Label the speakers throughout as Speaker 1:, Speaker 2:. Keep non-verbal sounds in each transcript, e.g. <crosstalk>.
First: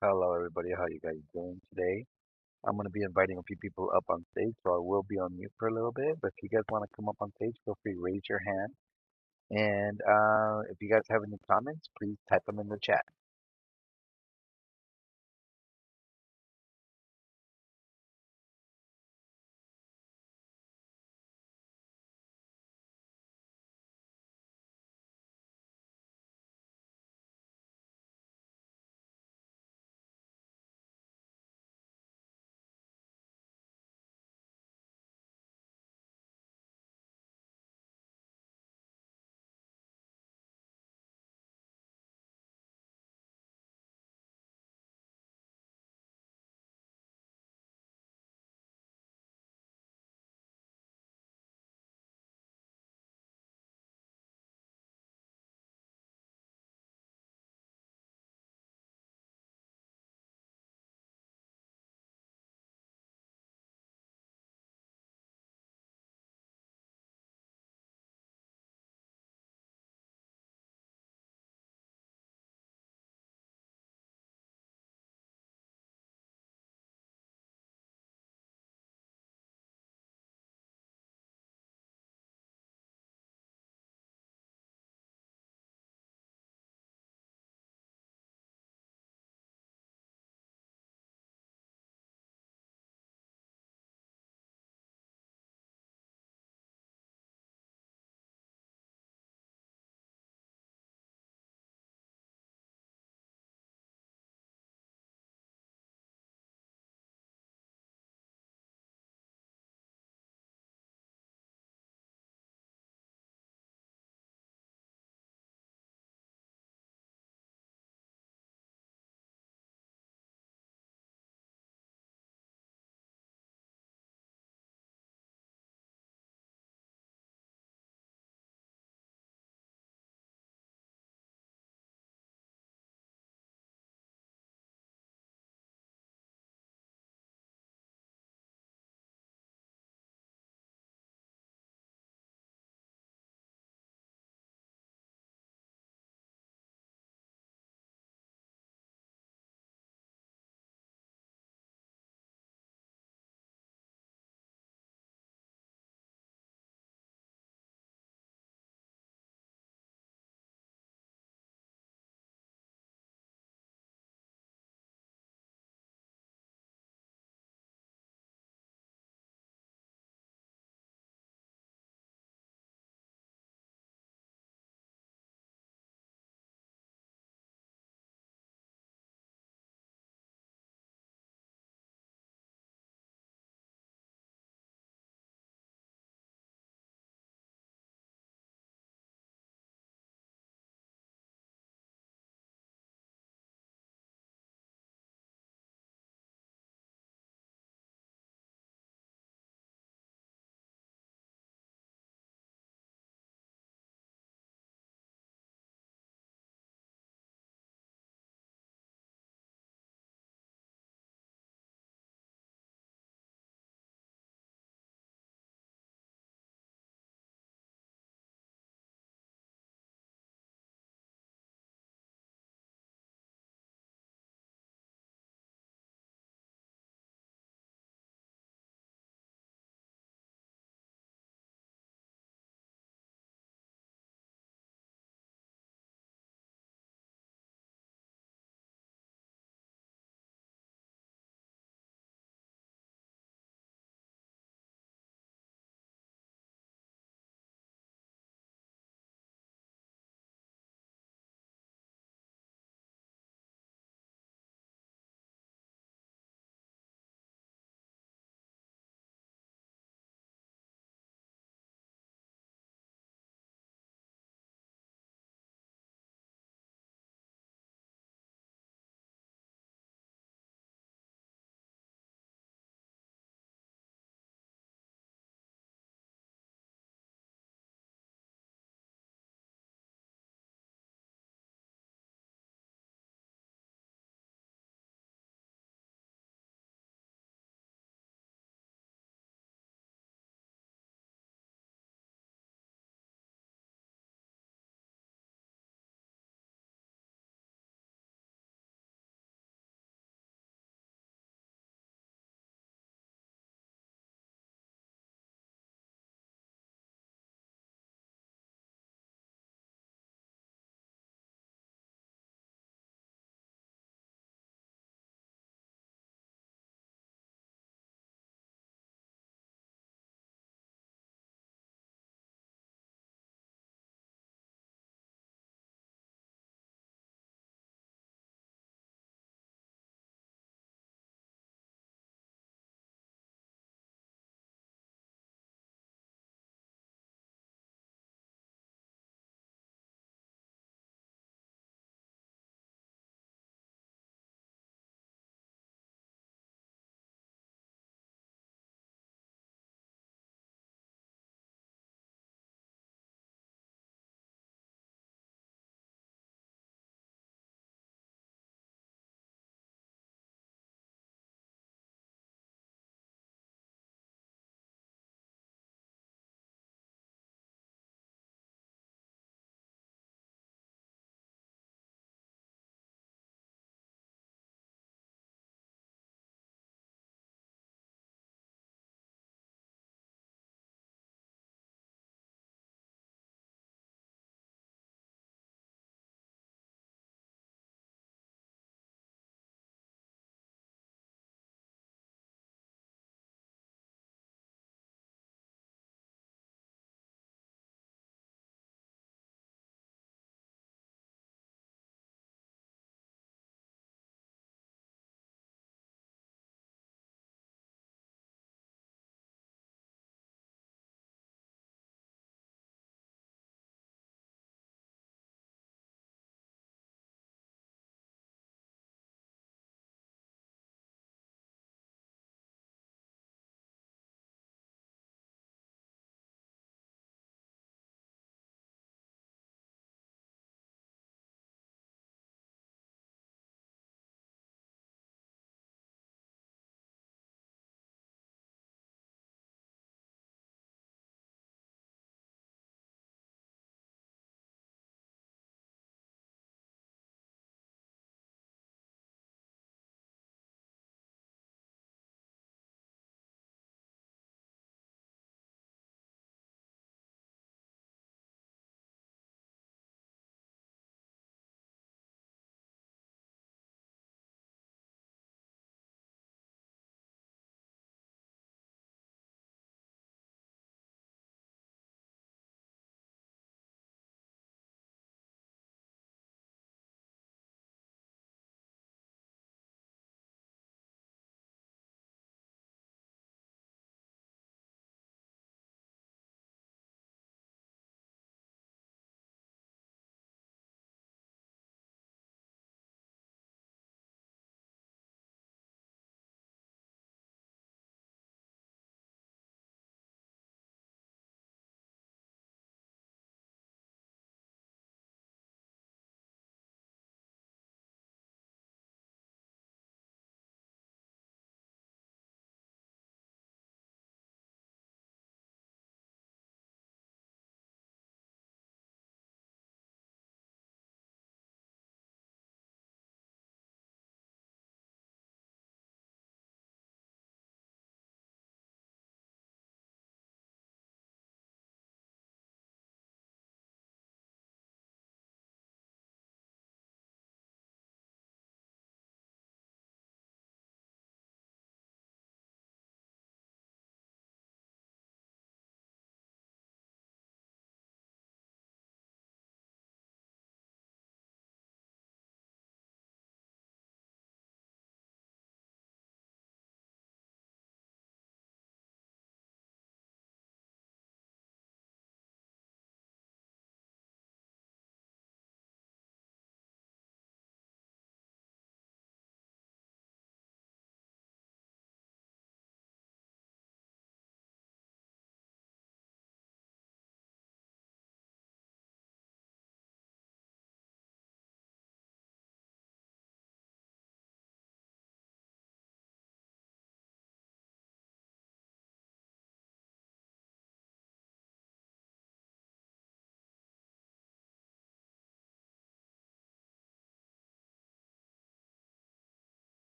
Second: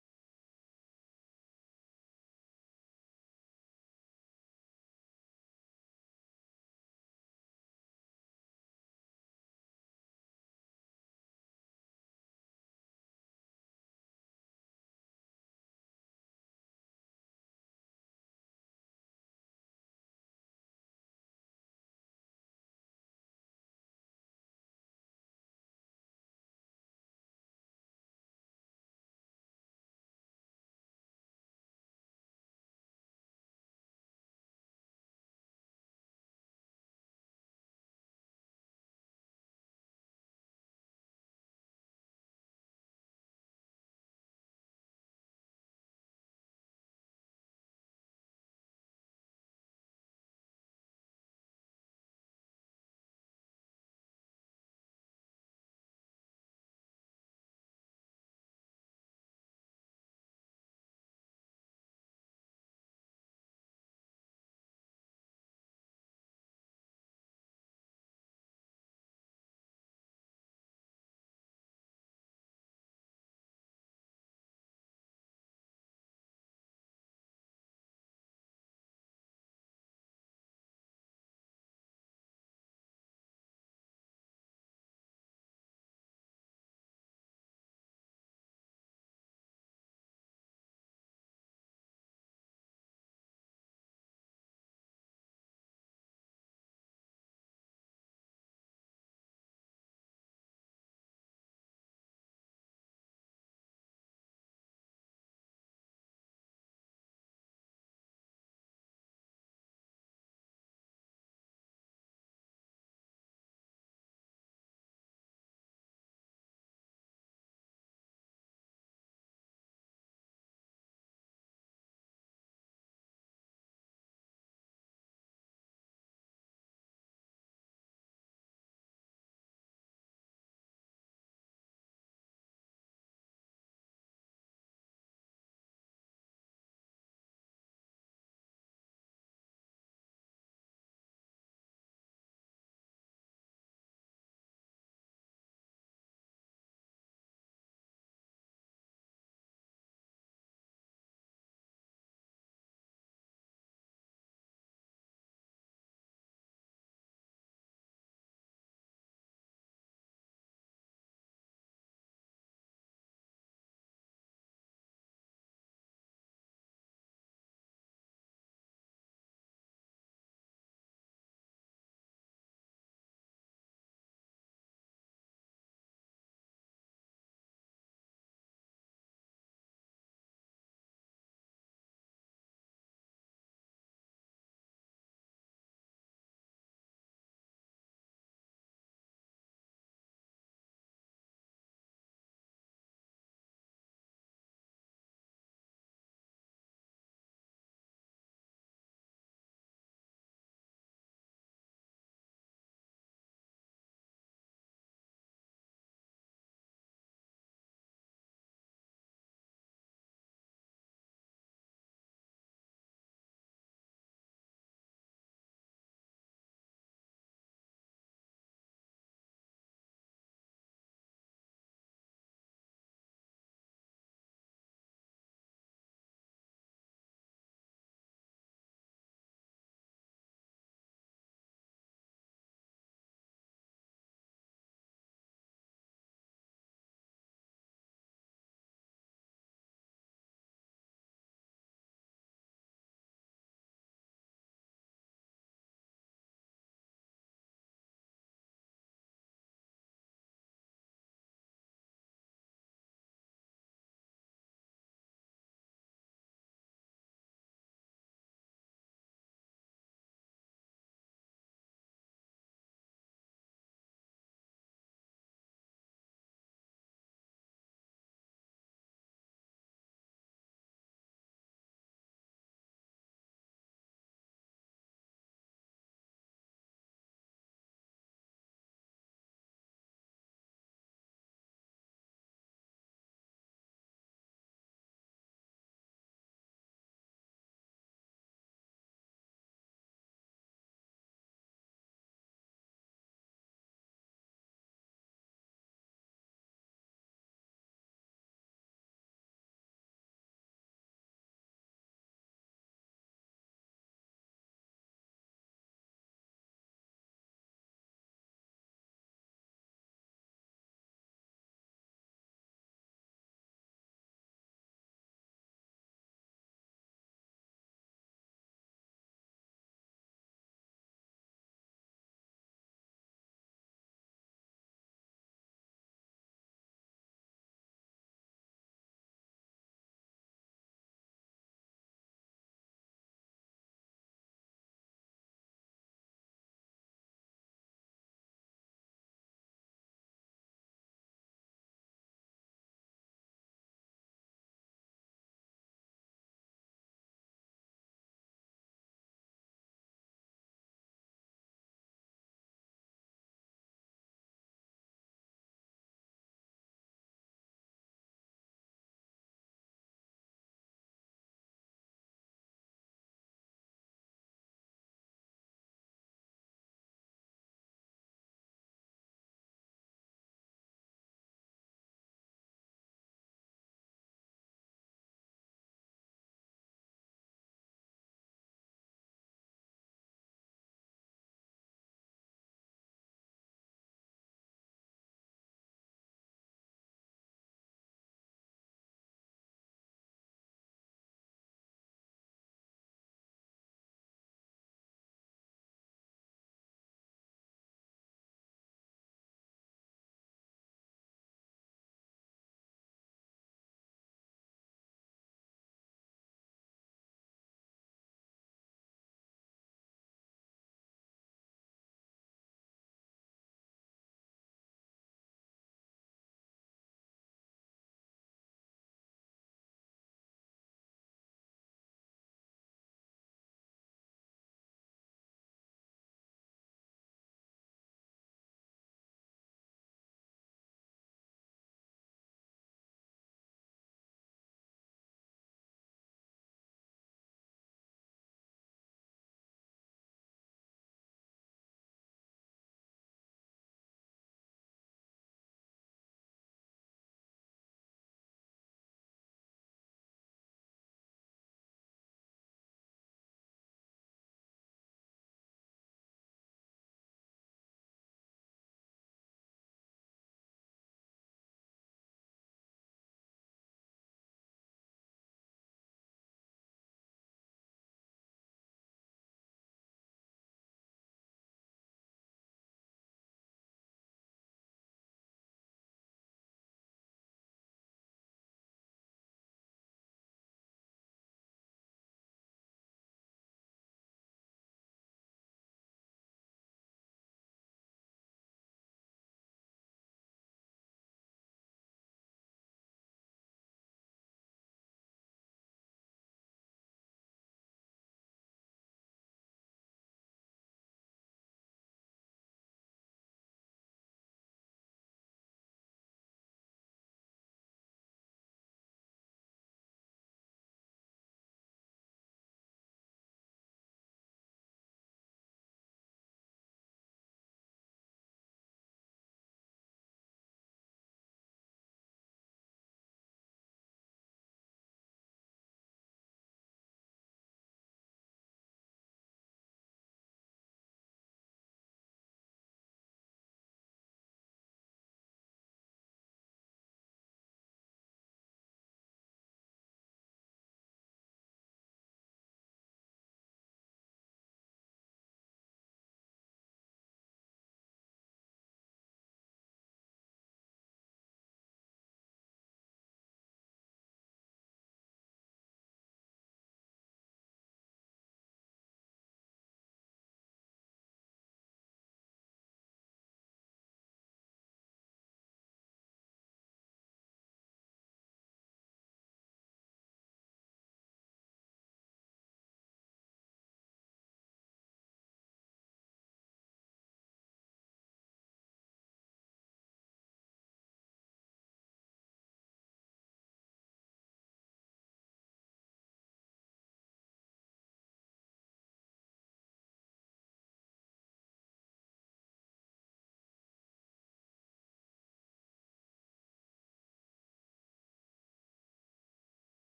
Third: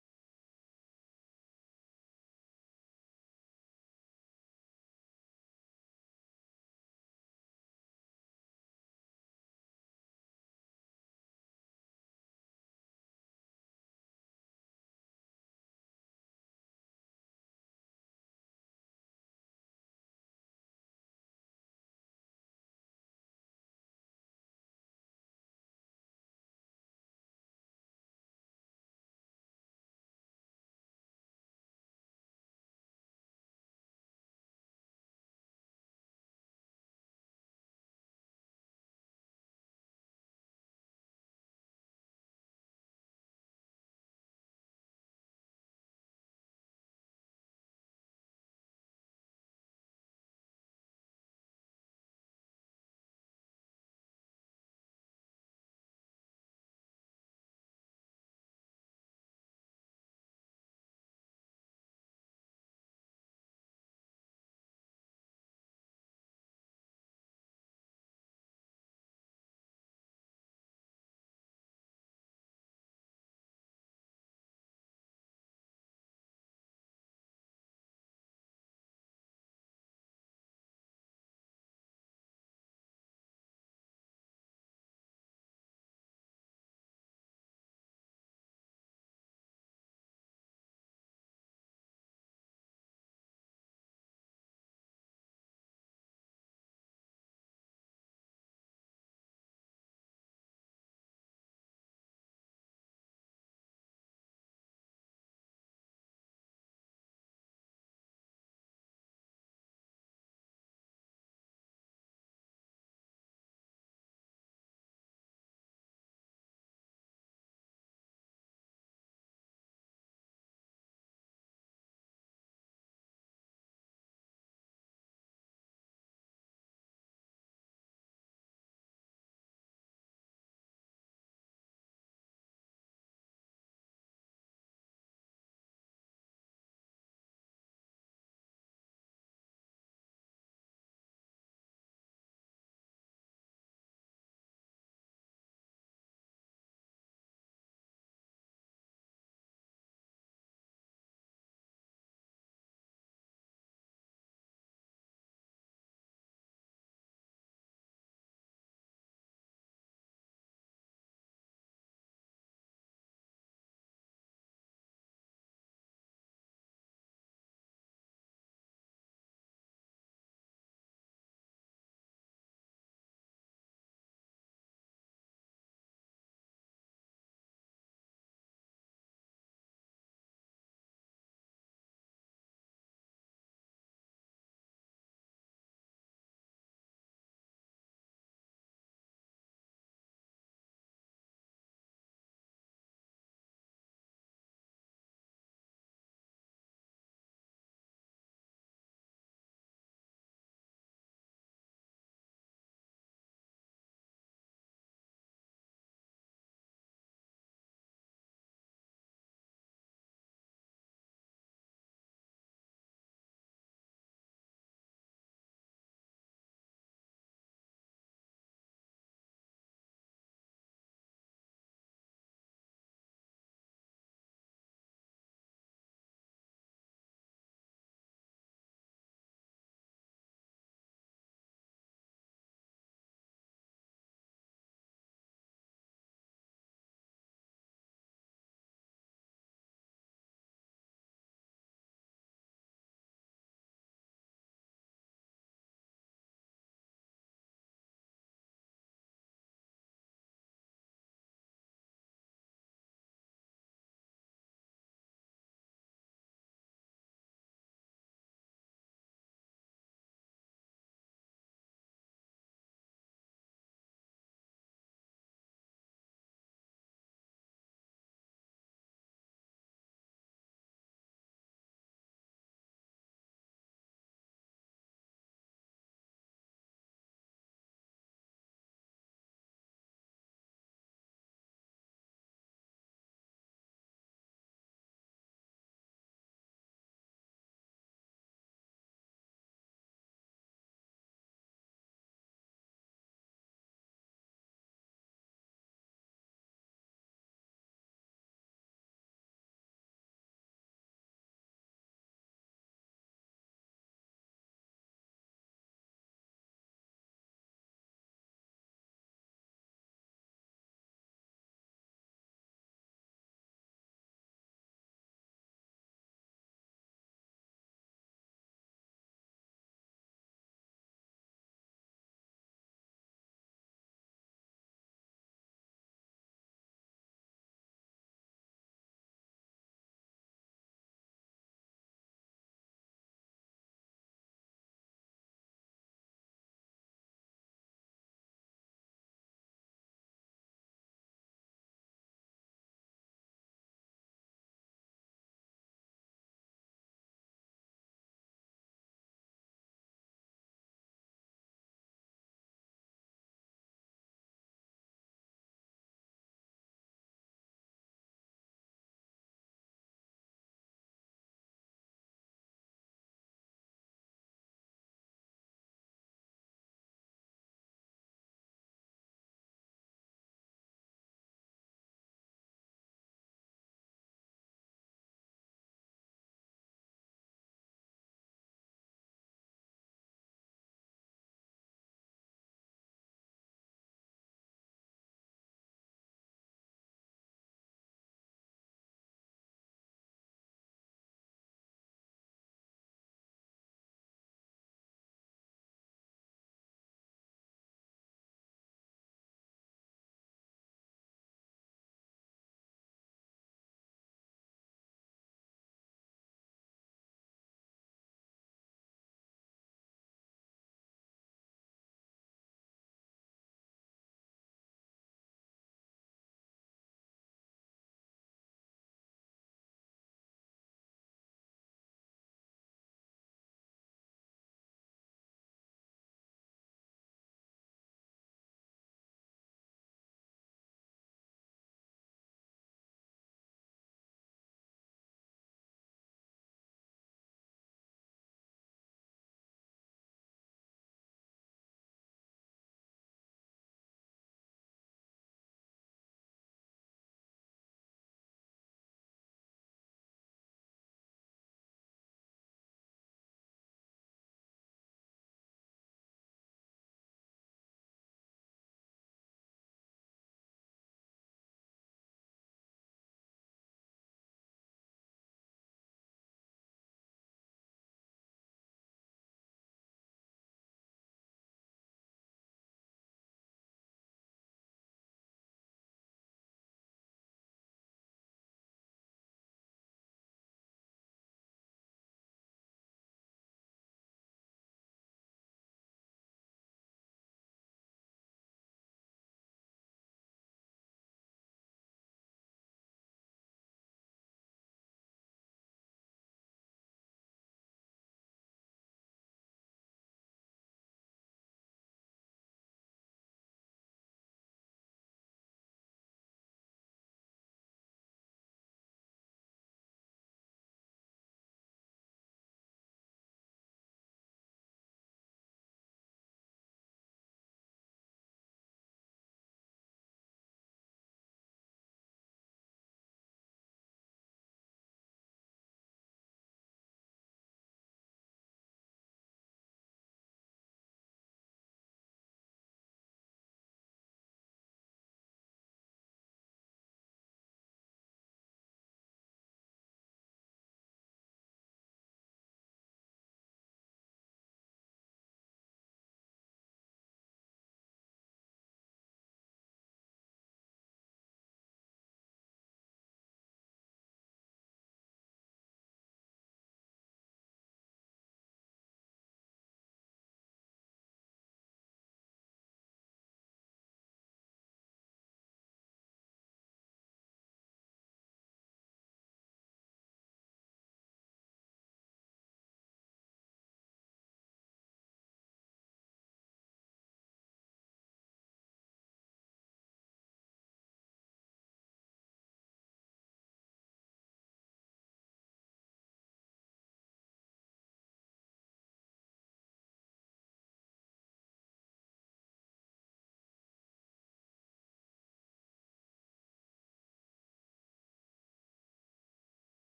Speaker 1: Hello, everybody. How you guys doing today? I'm going to be inviting a few people up on stage, so I will be on mute for a little bit. But if you guys want to come up on stage, feel free to raise your hand. And uh, if you guys have any comments, please type them in the chat.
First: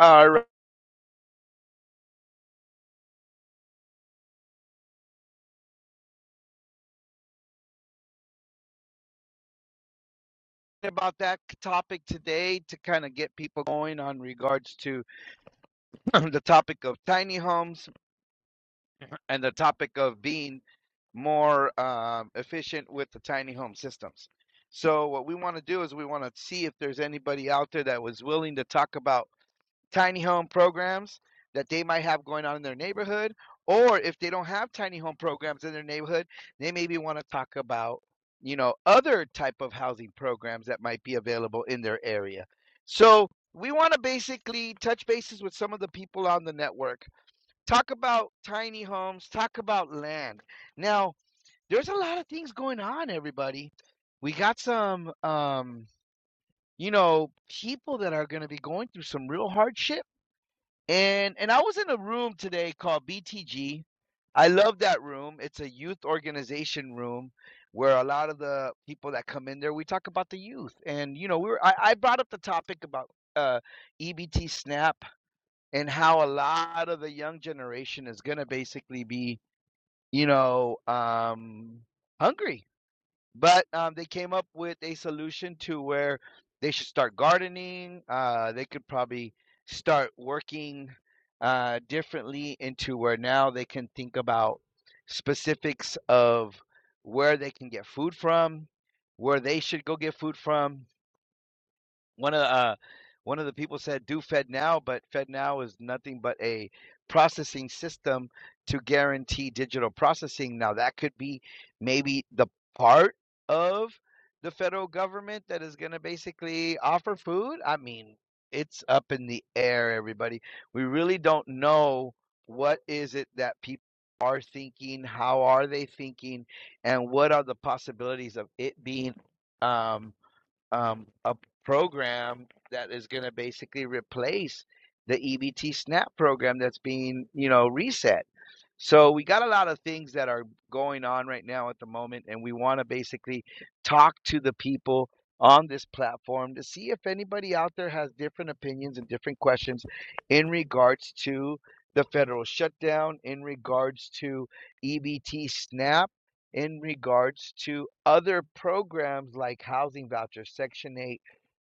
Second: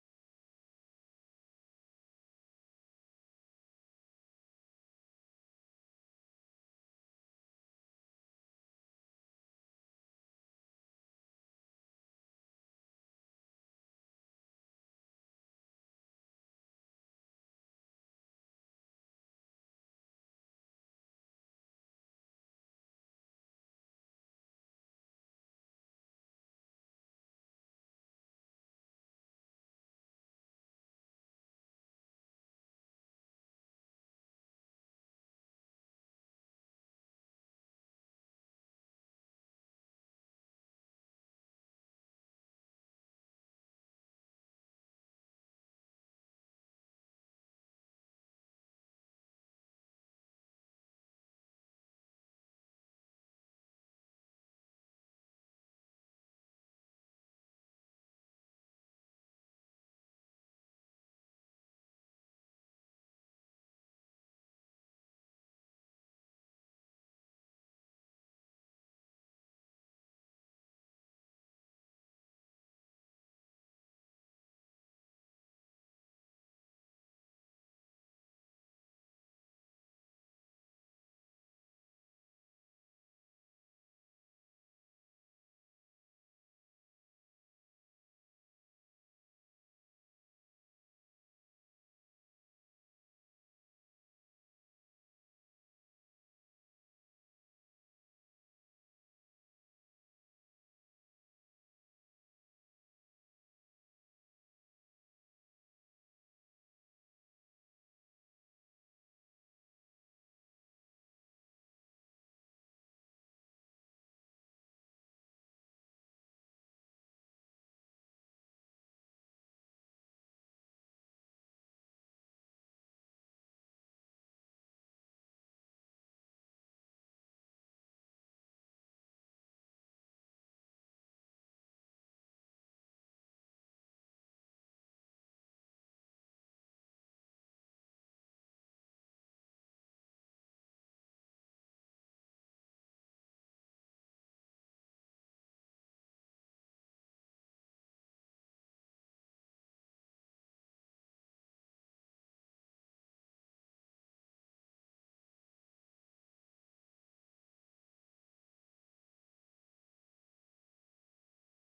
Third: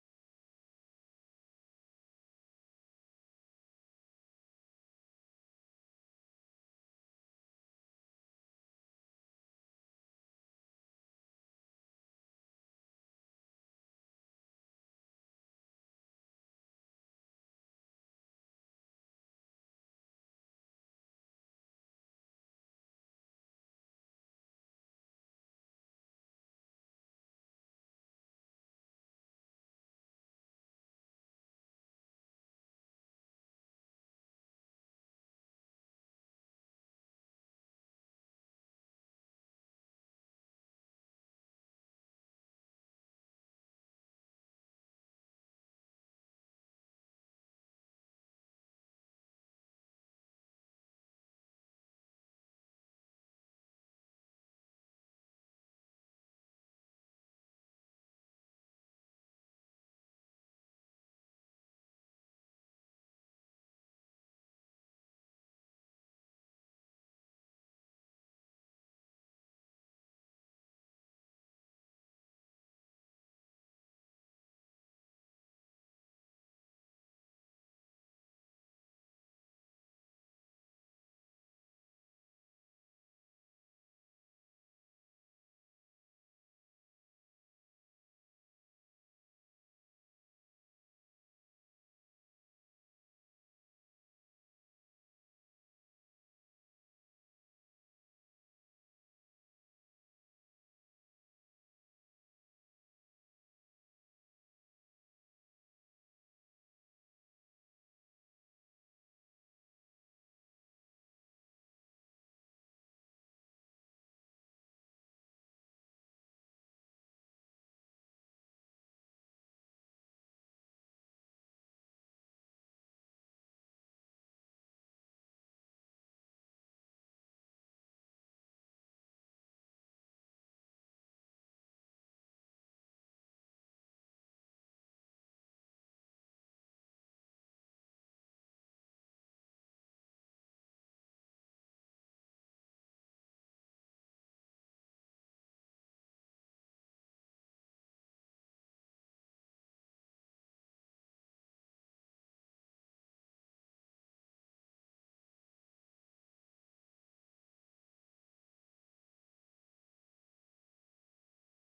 Speaker 1: All right, about that topic today to kind of get people going on regards to <clears throat> the topic of tiny homes and the topic of being more um, efficient with the tiny home systems. So what we want to do is we want to see if there's anybody out there that was willing to talk about. tiny home programs that they might have going on in their neighborhood. Or if they don't have tiny home programs in their neighborhood, they maybe want to talk about, you know, other type of housing programs that might be available in their area. So we want to basically touch bases with some of the people on the network, talk about tiny homes, talk about land. Now, there's a lot of things going on, everybody. We got some, um, you know, people that are going to be going through some real hardship and and I was in a room today called BTG. I love that room. It's a youth organization room where a lot of the people that come in there, we talk about the youth. And you know, we were I, I brought up the topic about uh, EBT SNAP and how a lot of the young generation is gonna basically be, you know, um, hungry but um, they came up with a solution to where they should start gardening. Uh, they could probably start working uh, differently into where now they can think about specifics of where they can get food from, where they should go get food from, one of the, uh one of the people said do FedNow, but FedNow is nothing but a processing system to guarantee digital processing. Now that could be maybe the part of the federal government that is going to basically offer food. I mean, it's up in the air, everybody. We really don't know what is it that people are thinking, how are they thinking, and what are the possibilities of it being um um, a program that is going to basically replace the EBT SNAP program that's being, you know, reset. So we got a lot of things that are going on right now at the moment, and we want to basically talk to the people on this platform to see if anybody out there has different opinions and different questions in regards to the federal shutdown, in regards to EBT SNAP, in regards to other programs like housing vouchers, Section 8,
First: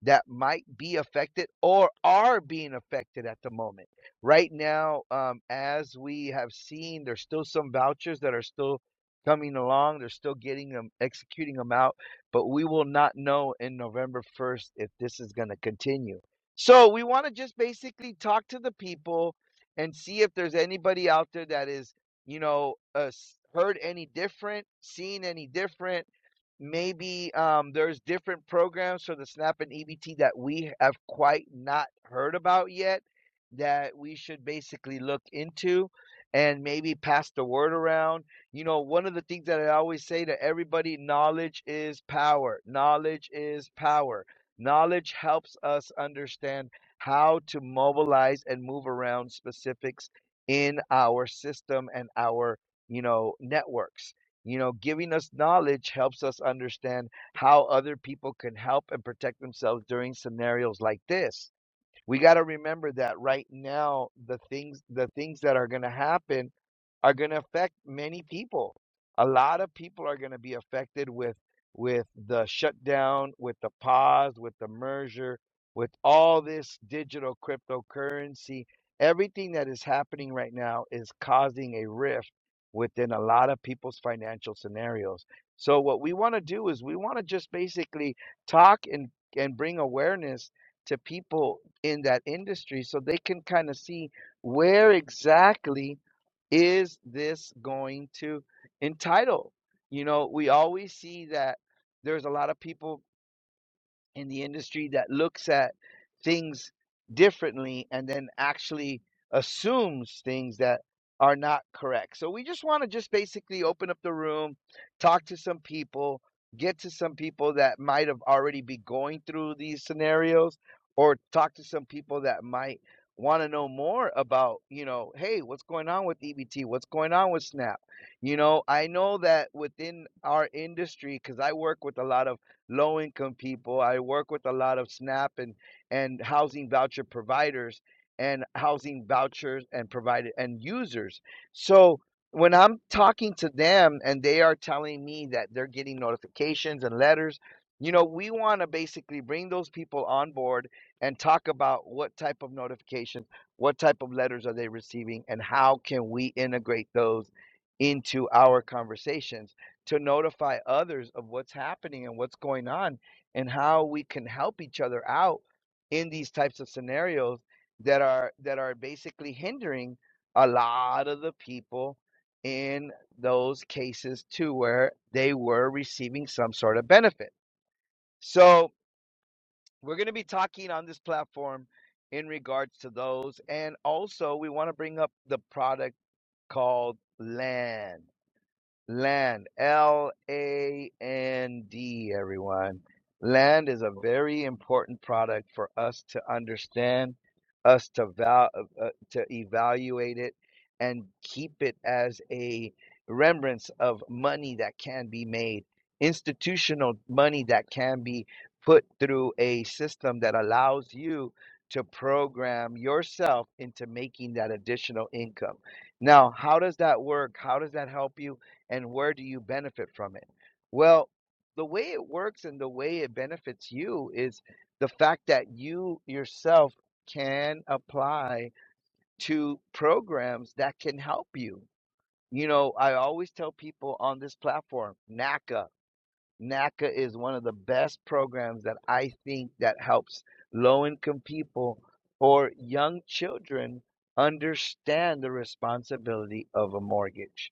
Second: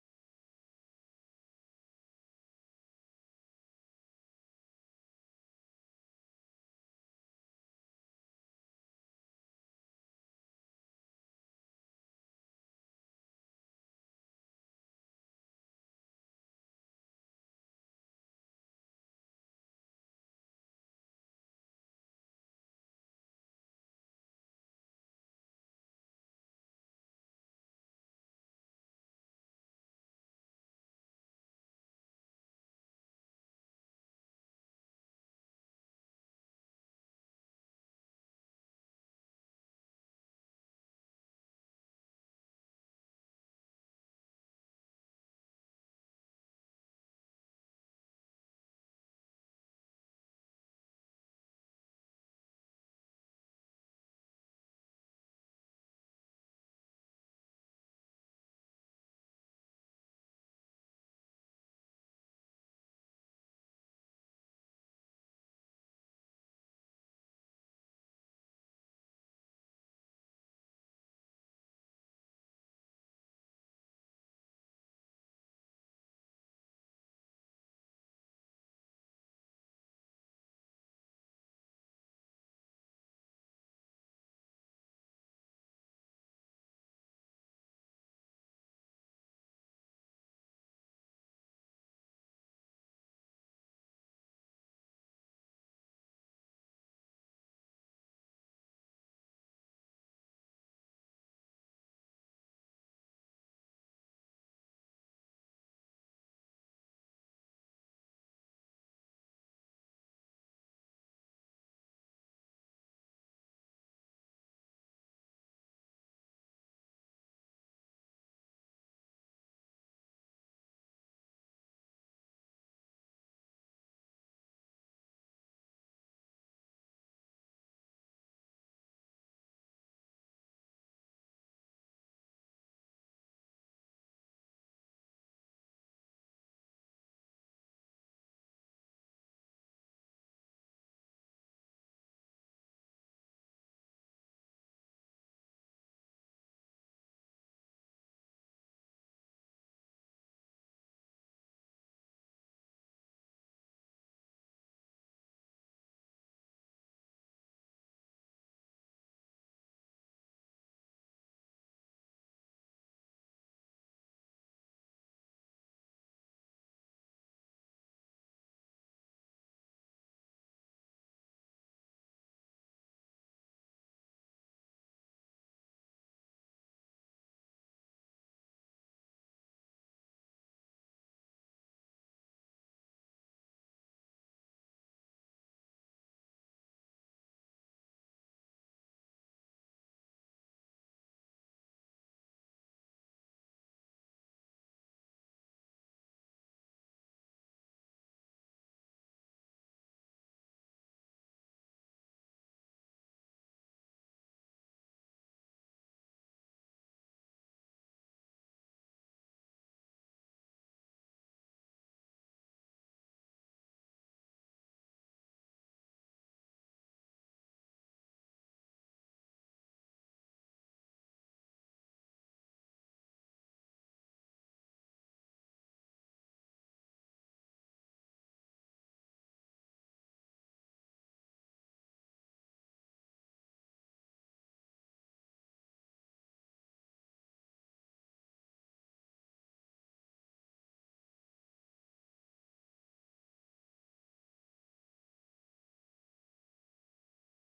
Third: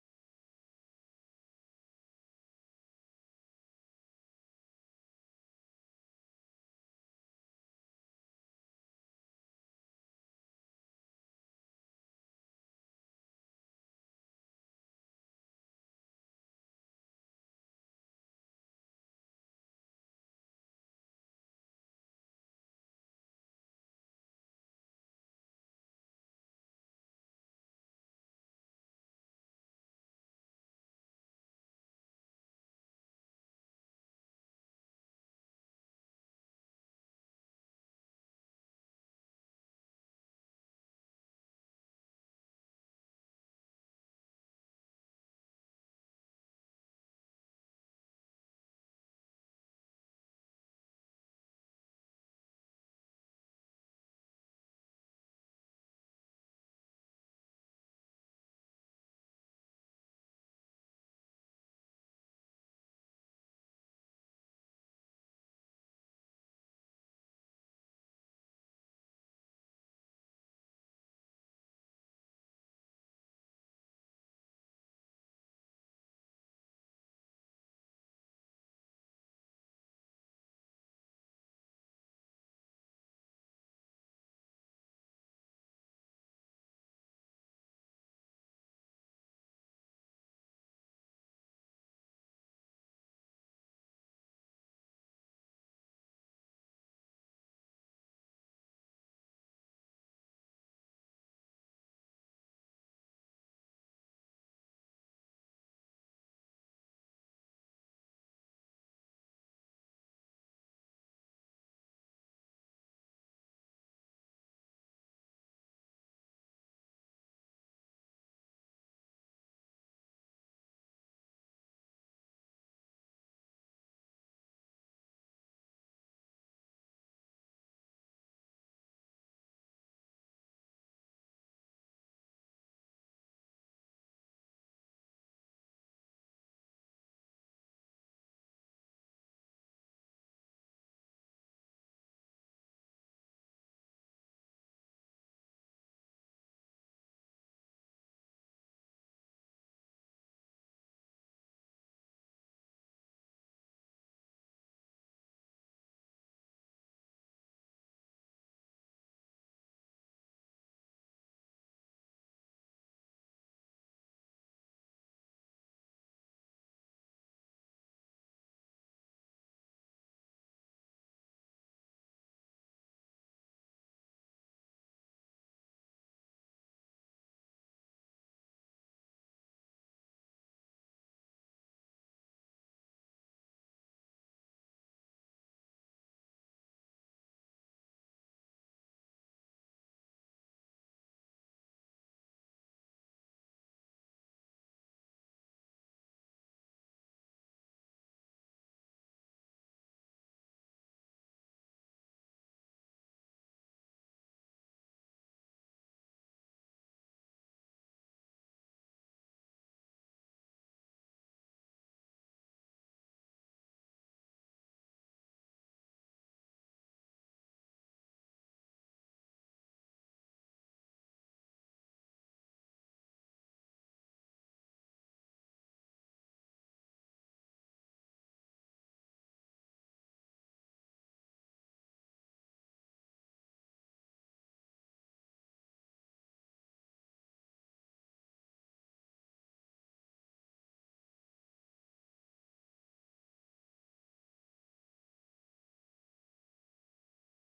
Speaker 1: that might be affected or are being affected at the moment. Right now, um, as we have seen, there's still some vouchers that are still coming along. They're still getting them, executing them out, but we will not know in November 1st if this is going to continue. So we want to just basically talk to the people and see if there's anybody out there that is, you know, uh, heard any different, seen any different maybe um, there's different programs for the SNAP and EBT that we have quite not heard about yet that we should basically look into and maybe pass the word around. You know, one of the things that I always say to everybody knowledge is power. Knowledge is power. Knowledge helps us understand how to mobilize and move around specifics in our system and our, you know, networks. You know, giving us knowledge helps us understand how other people can help and protect themselves during scenarios like this we got to remember that right now the things the things that are going to happen are going to affect many people a lot of people are going to be affected with with the shutdown with the pause with the merger with all this digital cryptocurrency everything that is happening right now is causing a rift within a lot of people's financial scenarios so what we want to do is we want to just basically talk and and bring awareness to people in that industry so they can kind of see where exactly is this going to entitle? You know, we always see that there's a lot of people in the industry that looks at things differently and then actually assumes things that are not correct. So we just want to just basically open up the room, talk to some people, get to some people that might have already be going through these scenarios or talk to some people that might want to know more about, you know, hey, what's going on with EBT? What's going on with SNAP? You know, I know that within our industry cuz I work with a lot of low income people. I work with a lot of SNAP and and housing voucher providers and housing vouchers and provided and users. So when I'm talking to them and they are telling me that they're getting notifications and letters, you know, we want to basically bring those people on board and talk about what type of notifications, what type of letters are they receiving, and how can we integrate those into our conversations to notify others of what's happening and what's going on and how we can help each other out in these types of scenarios that are that are basically hindering a lot of the people in those cases to where they were receiving some sort of benefit. So, we're going to be talking on this platform in regards to those and also we want to bring up the product called land Land, L A N D, everyone. Land is a very important product for us to understand, us to val- uh, uh, to evaluate it, and keep it as a remembrance of money that can be made, institutional money that can be put through a system that allows you to program yourself into making that additional income. Now, how does that work? How does that help you? and where do you benefit from it? Well, the way it works and the way it benefits you is the fact that you yourself can apply to programs that can help you. You know, I always tell people on this platform, NACA. NACA is one of the best programs that I think that helps low income people or young children understand the responsibility of a mortgage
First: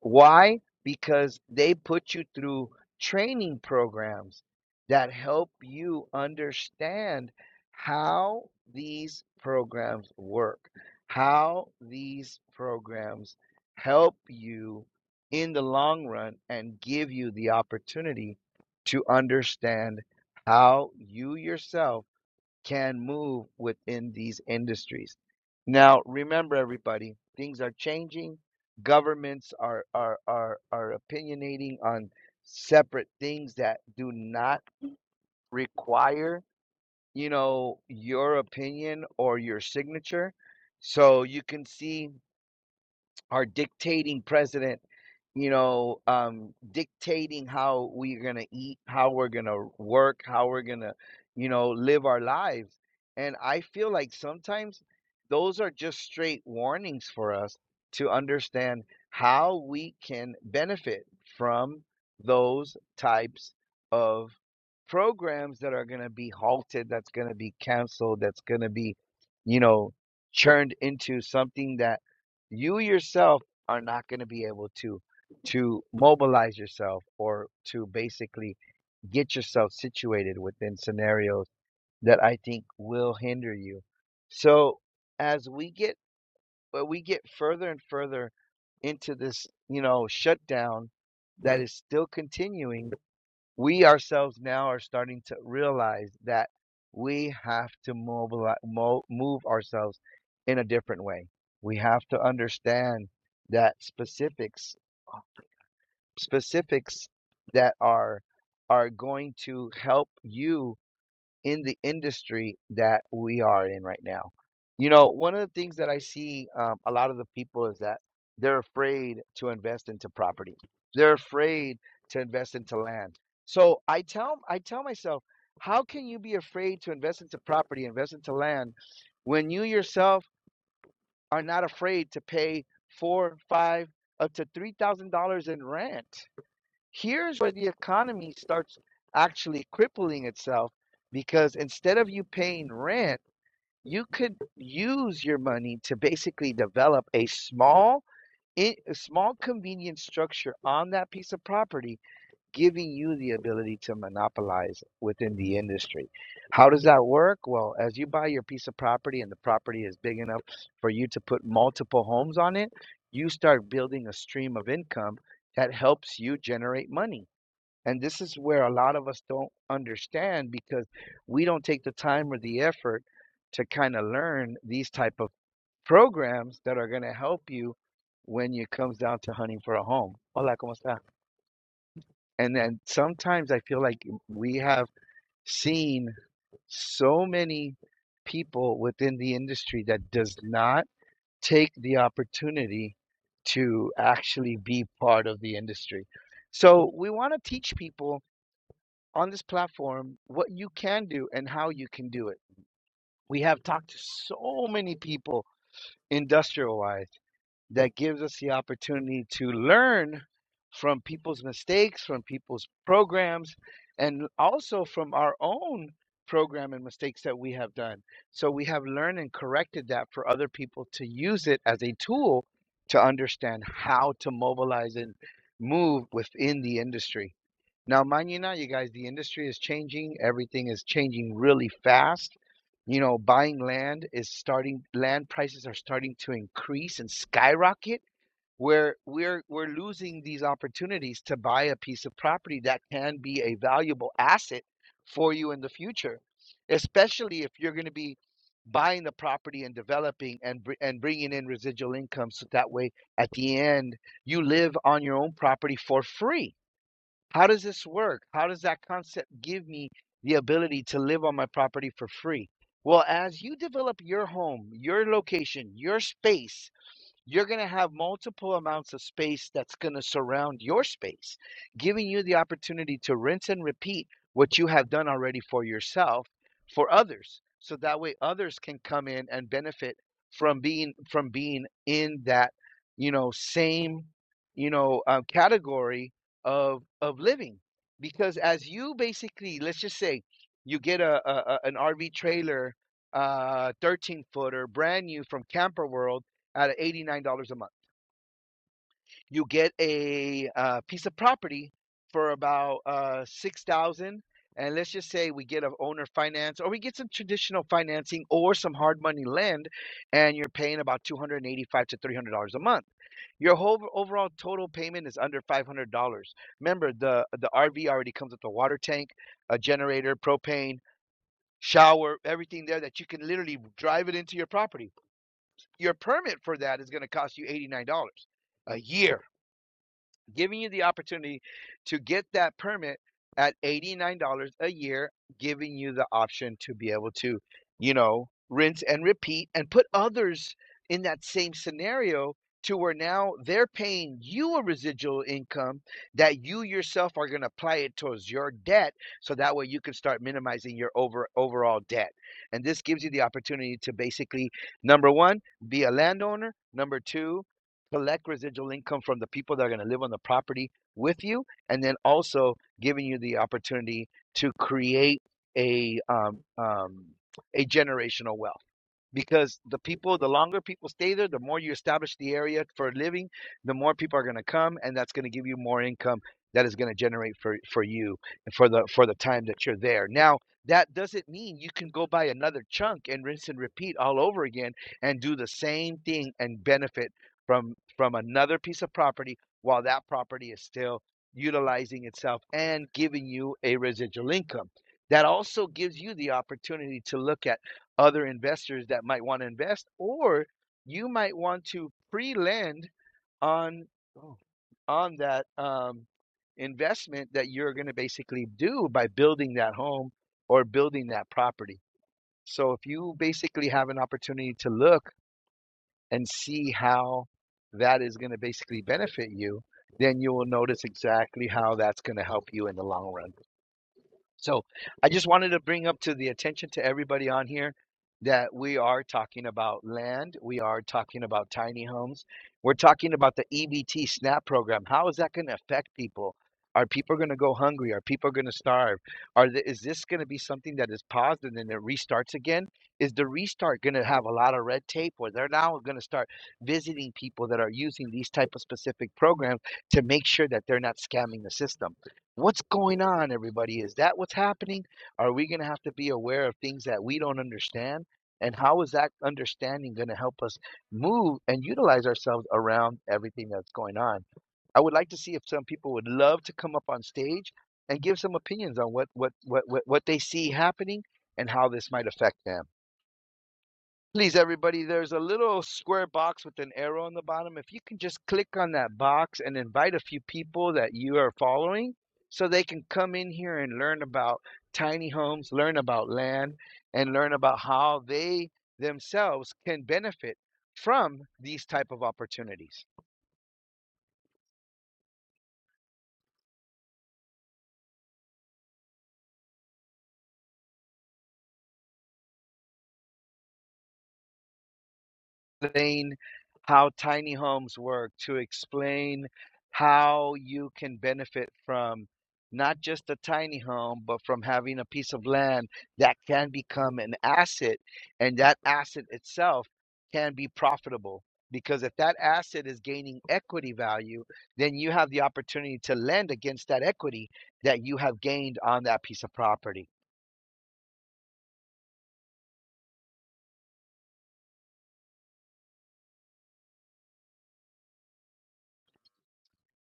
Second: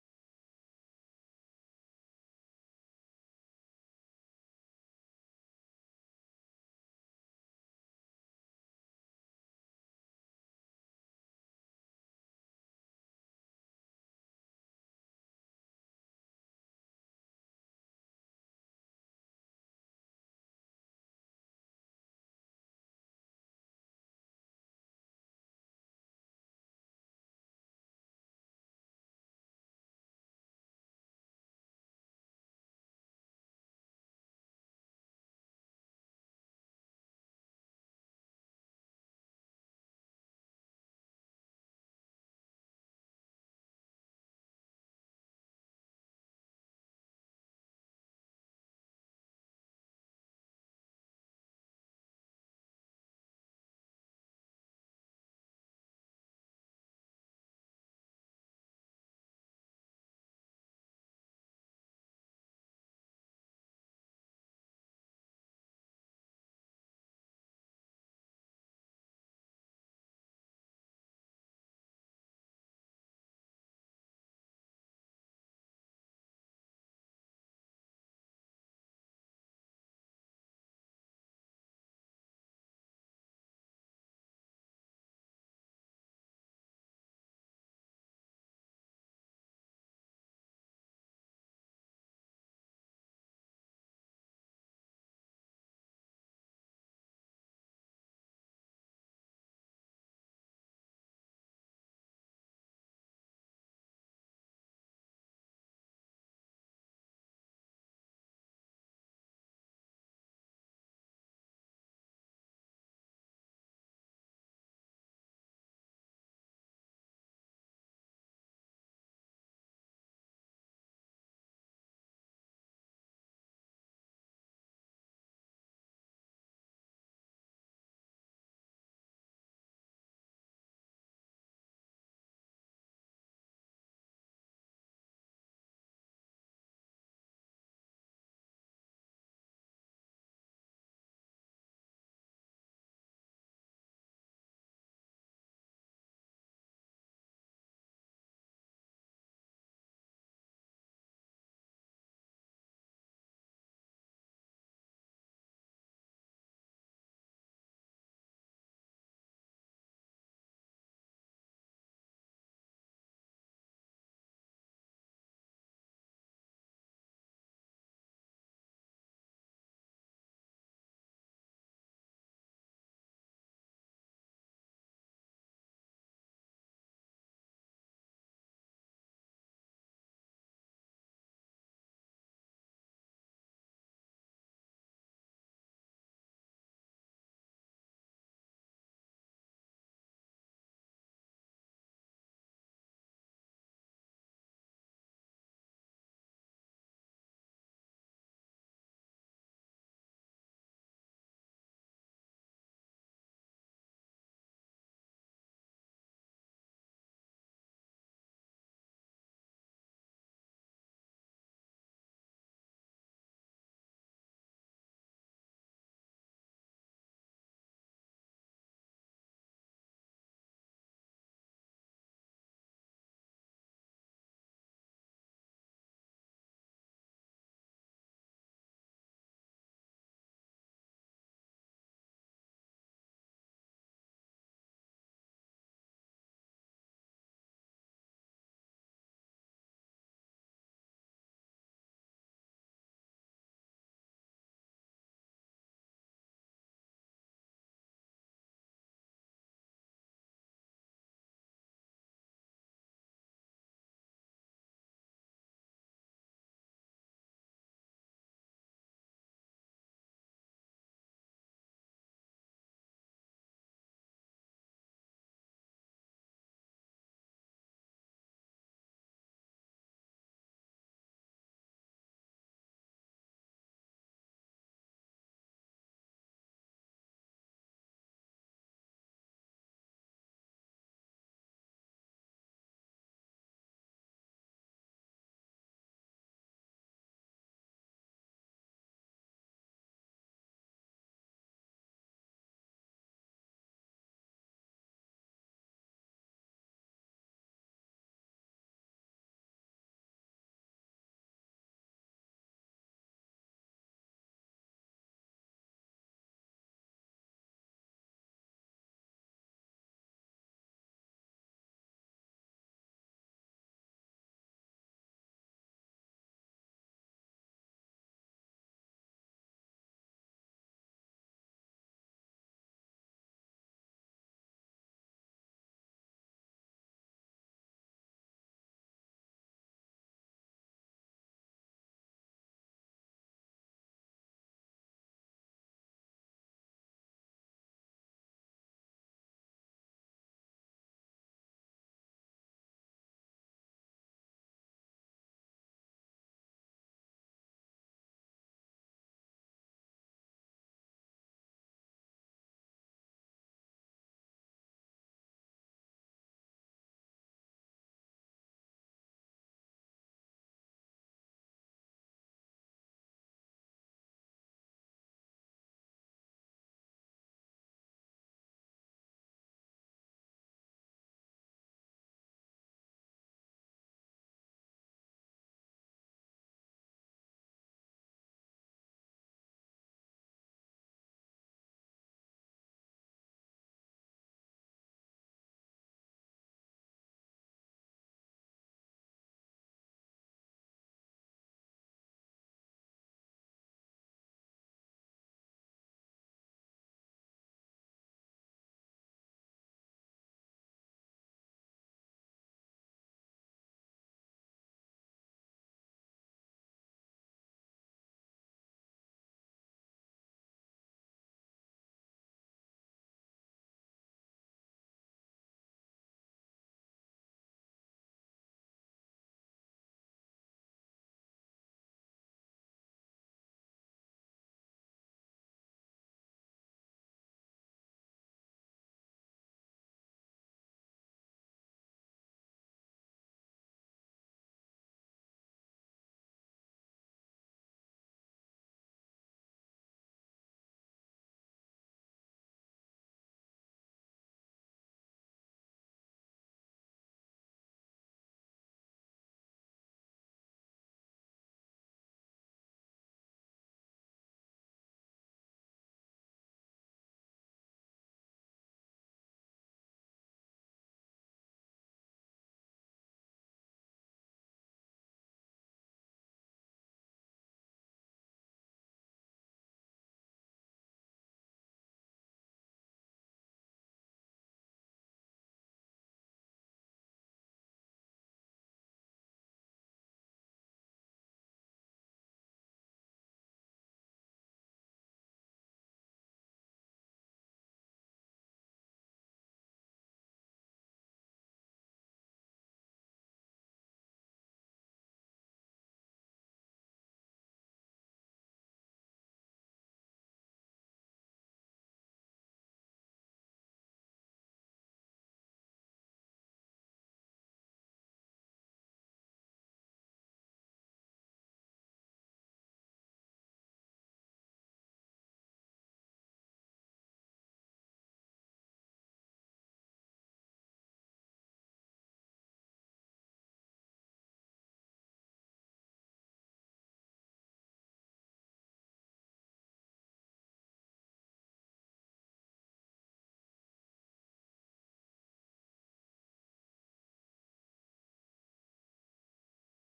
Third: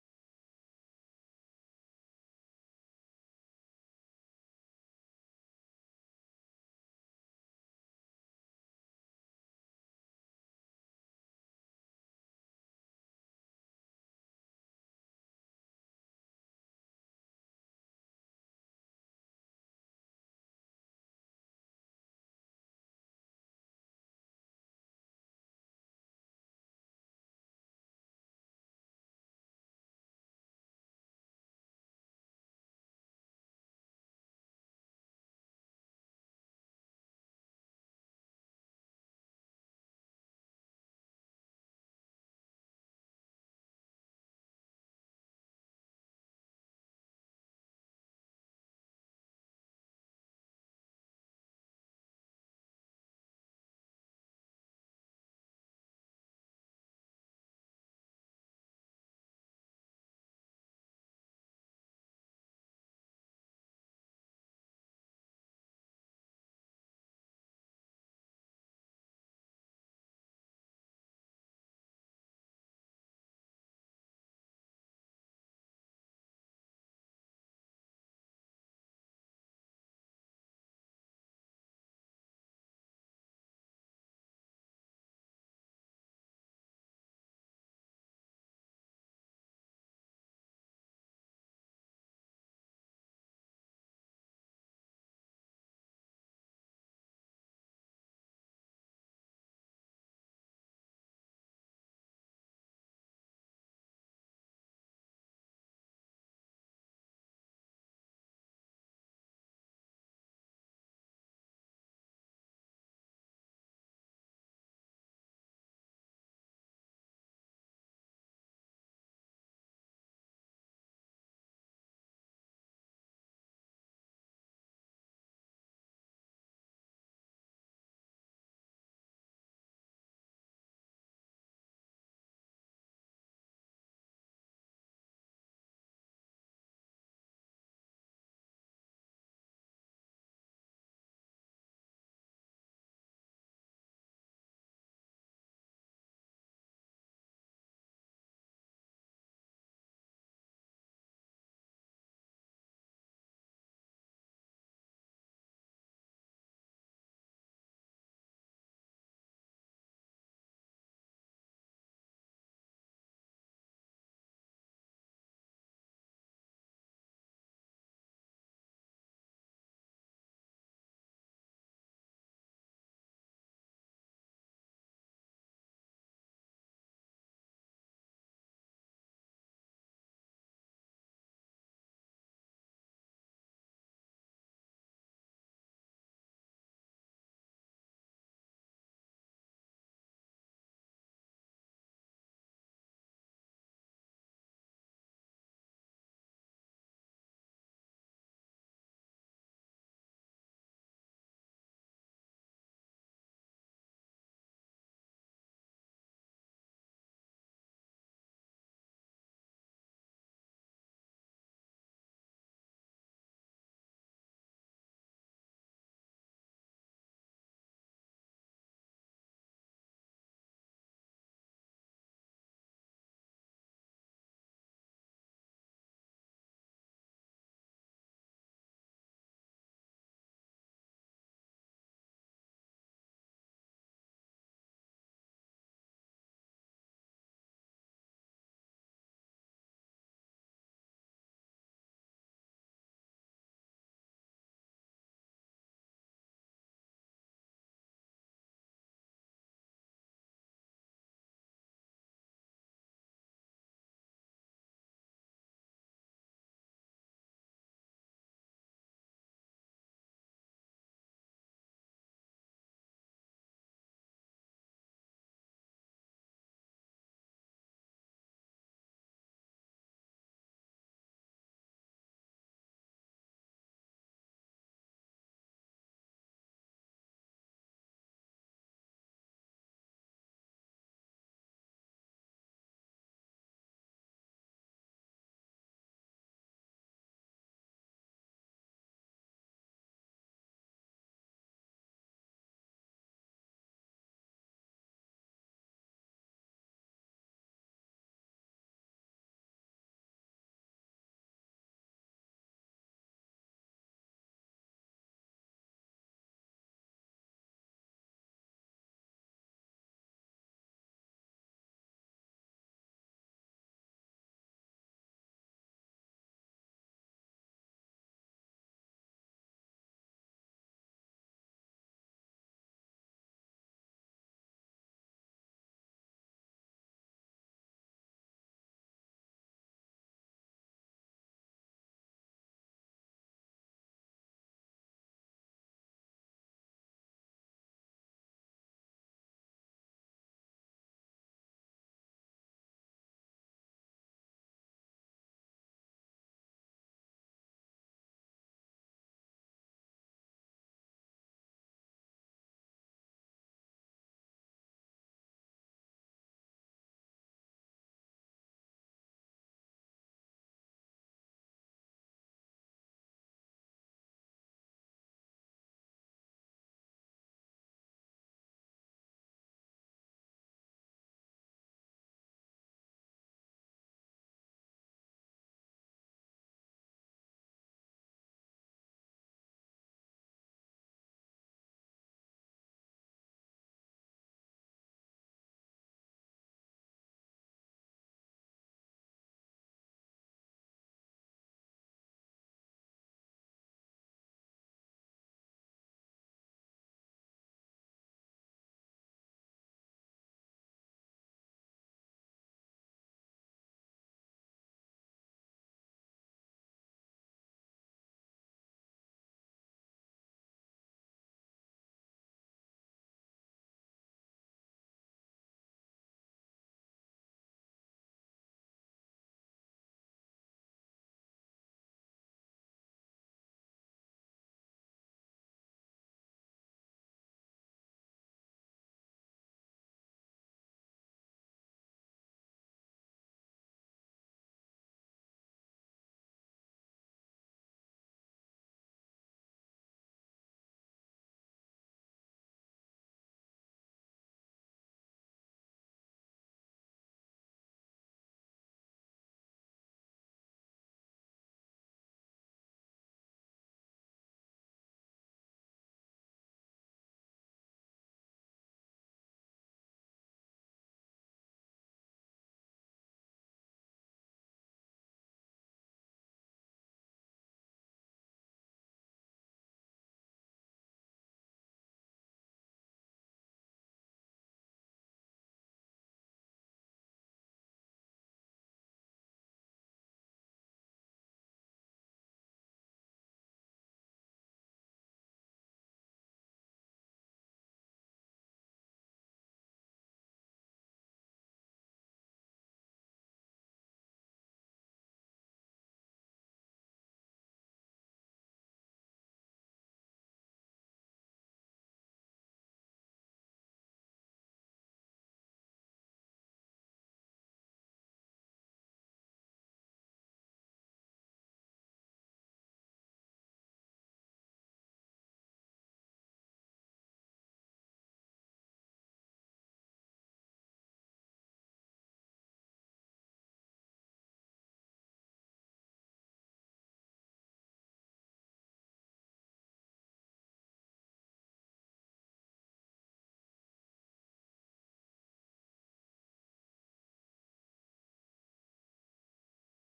Speaker 1: why? Because they put you through training programs that help you understand how these programs work, how these programs help you in the long run and give you the opportunity to understand how you yourself can move within these industries. Now, remember, everybody, things are changing. Governments are are are are opinionating on separate things that do not require, you know, your opinion or your signature. So you can see our dictating president you know, um, dictating how we're going to eat, how we're going to work, how we're going to, you know, live our lives. And I feel like sometimes those are just straight warnings for us to understand how we can benefit from those types of programs that are going to be halted, that's going to be canceled, that's going to be, you know, churned into something that you yourself are not going to be able to to mobilize yourself or to basically get yourself situated within scenarios that I think will hinder you. So as we get but we get further and further into this, you know, shutdown that is still continuing, we ourselves now are starting to realize that we have to mobilize, mo- move ourselves in a different way. We have to understand that specifics specifics that are are going to help you in the industry that we are in right now. You know, one of the things that I see um, a lot of the people is that they're afraid to invest into property. They're afraid to invest into land. So I tell I tell myself, how can you be afraid to invest into property, invest into land, when you yourself are not afraid to pay four, five, up to three thousand dollars in rent? here's where the economy starts actually crippling itself because instead of you paying rent, you could use your money to basically develop a small a small convenience structure on that piece of property, giving you the ability to monopolize within the industry. How does that work? Well, as you buy your piece of property and the property is big enough for you to put multiple homes on it, you start building a stream of income that helps you generate money and this is where a lot of us don't understand because we don't take the time or the effort to kind of learn these type of programs that are going to help you when it comes down to hunting for a home. Hola, ¿cómo está? And then sometimes I feel like we have seen so many people within the industry that does not take the opportunity to actually be part of the industry. So we want to teach people on this platform what you can do and how you can do it. We have talked to so many people industrial wise that gives us the opportunity to learn from people's mistakes, from people's programs, and also from our own program and mistakes that we have done. So we have learned and corrected that for other people to use it as a tool to understand how to mobilize and move within the industry. Now, mind you, now you guys, the industry is changing. Everything is changing really fast. You know, buying land is starting. Land prices are starting to increase and skyrocket. Where we're we're losing these opportunities to buy a piece of property that can be a valuable asset for you in the future, especially if you're going to be buying the property and developing and br- and bringing in residual income. So that way, at the end, you live on your own property for free how does this work? How does that concept give me the ability to live on my property for free? Well, as you develop your home, your location, your space, you're going to have multiple amounts of space that's going to surround your space, giving you the opportunity to rinse and repeat what you have done already for yourself for others. So that way others can come in and benefit from being from being in that, you know, same, you know, um, category of of living. Because as you basically, let's just say you get a, a an RV trailer, uh, 13 footer, brand new from Camper World at $89 a month. You get a uh, piece of property for about uh, 6000 and let's just say we get an owner finance or we get some traditional financing or some hard money lend and you're paying about 285 to $300 a month your whole overall total payment is under $500 remember the the rv already comes with a water tank a generator propane shower everything there that you can literally drive it into your property your permit for that is going to cost you $89 a year giving you the opportunity to get that permit at $89 a year, giving you the option to be able to, you know, rinse and repeat and put others in that same scenario to where now they're paying you a residual income that you yourself are going to apply it towards your debt so that way you can start minimizing your over overall debt and this gives you the opportunity to basically number 1 be a landowner number 2 collect residual income from the people that are going to live on the property with you, and then also giving you the opportunity to create a um, um, a generational wealth because the people the longer people stay there the more you establish the area for a living the more people are going to come and that's going to give you more income that is going to generate for for you and for the for the time that you're there now that doesn't mean you can go buy another chunk and rinse and repeat all over again and do the same thing and benefit from from another piece of property while that property is still utilizing itself and giving you a residual income that also gives you the opportunity to look at other investors that might want to invest, or you might want to pre-lend on oh, on that um, investment that you're going to basically do by building that home or building that property. So if you basically have an opportunity to look and see how that is going to basically benefit you, then you will notice exactly how that's going to help you in the long run. So I just wanted to bring up to the attention to everybody on here that we are talking about land. We are talking about tiny homes. We're talking about the EBT SNAP program. How is that going to affect people? Are people going to go hungry? Are people going to starve? Are the, is this going to be something that is paused and then it restarts again? Is the restart going to have a lot of red tape where they're now going to start visiting people that are using these type of specific programs to make sure that they're not scamming the system? What's going on, everybody? Is that what's happening? Are we going to have to be aware of things that we don't understand? And how is that understanding going to help us move and utilize ourselves around everything that's going on? I would like to see if some people would love to come up on stage and give some opinions on what what what what, what they see happening and how this might affect them. Please, everybody, there's a little square box with an arrow on the bottom. If you can just click on that box and invite a few people that you are following so they can come in here and learn about tiny homes, learn about land, and learn about how they themselves can benefit from these type of opportunities explain how tiny homes work, to explain how you can benefit from not just a tiny home, but from having a piece of land that can become an asset, and that asset itself can be profitable. Because if that asset is gaining equity value, then you have the opportunity to lend against that equity that you have gained on that piece of property.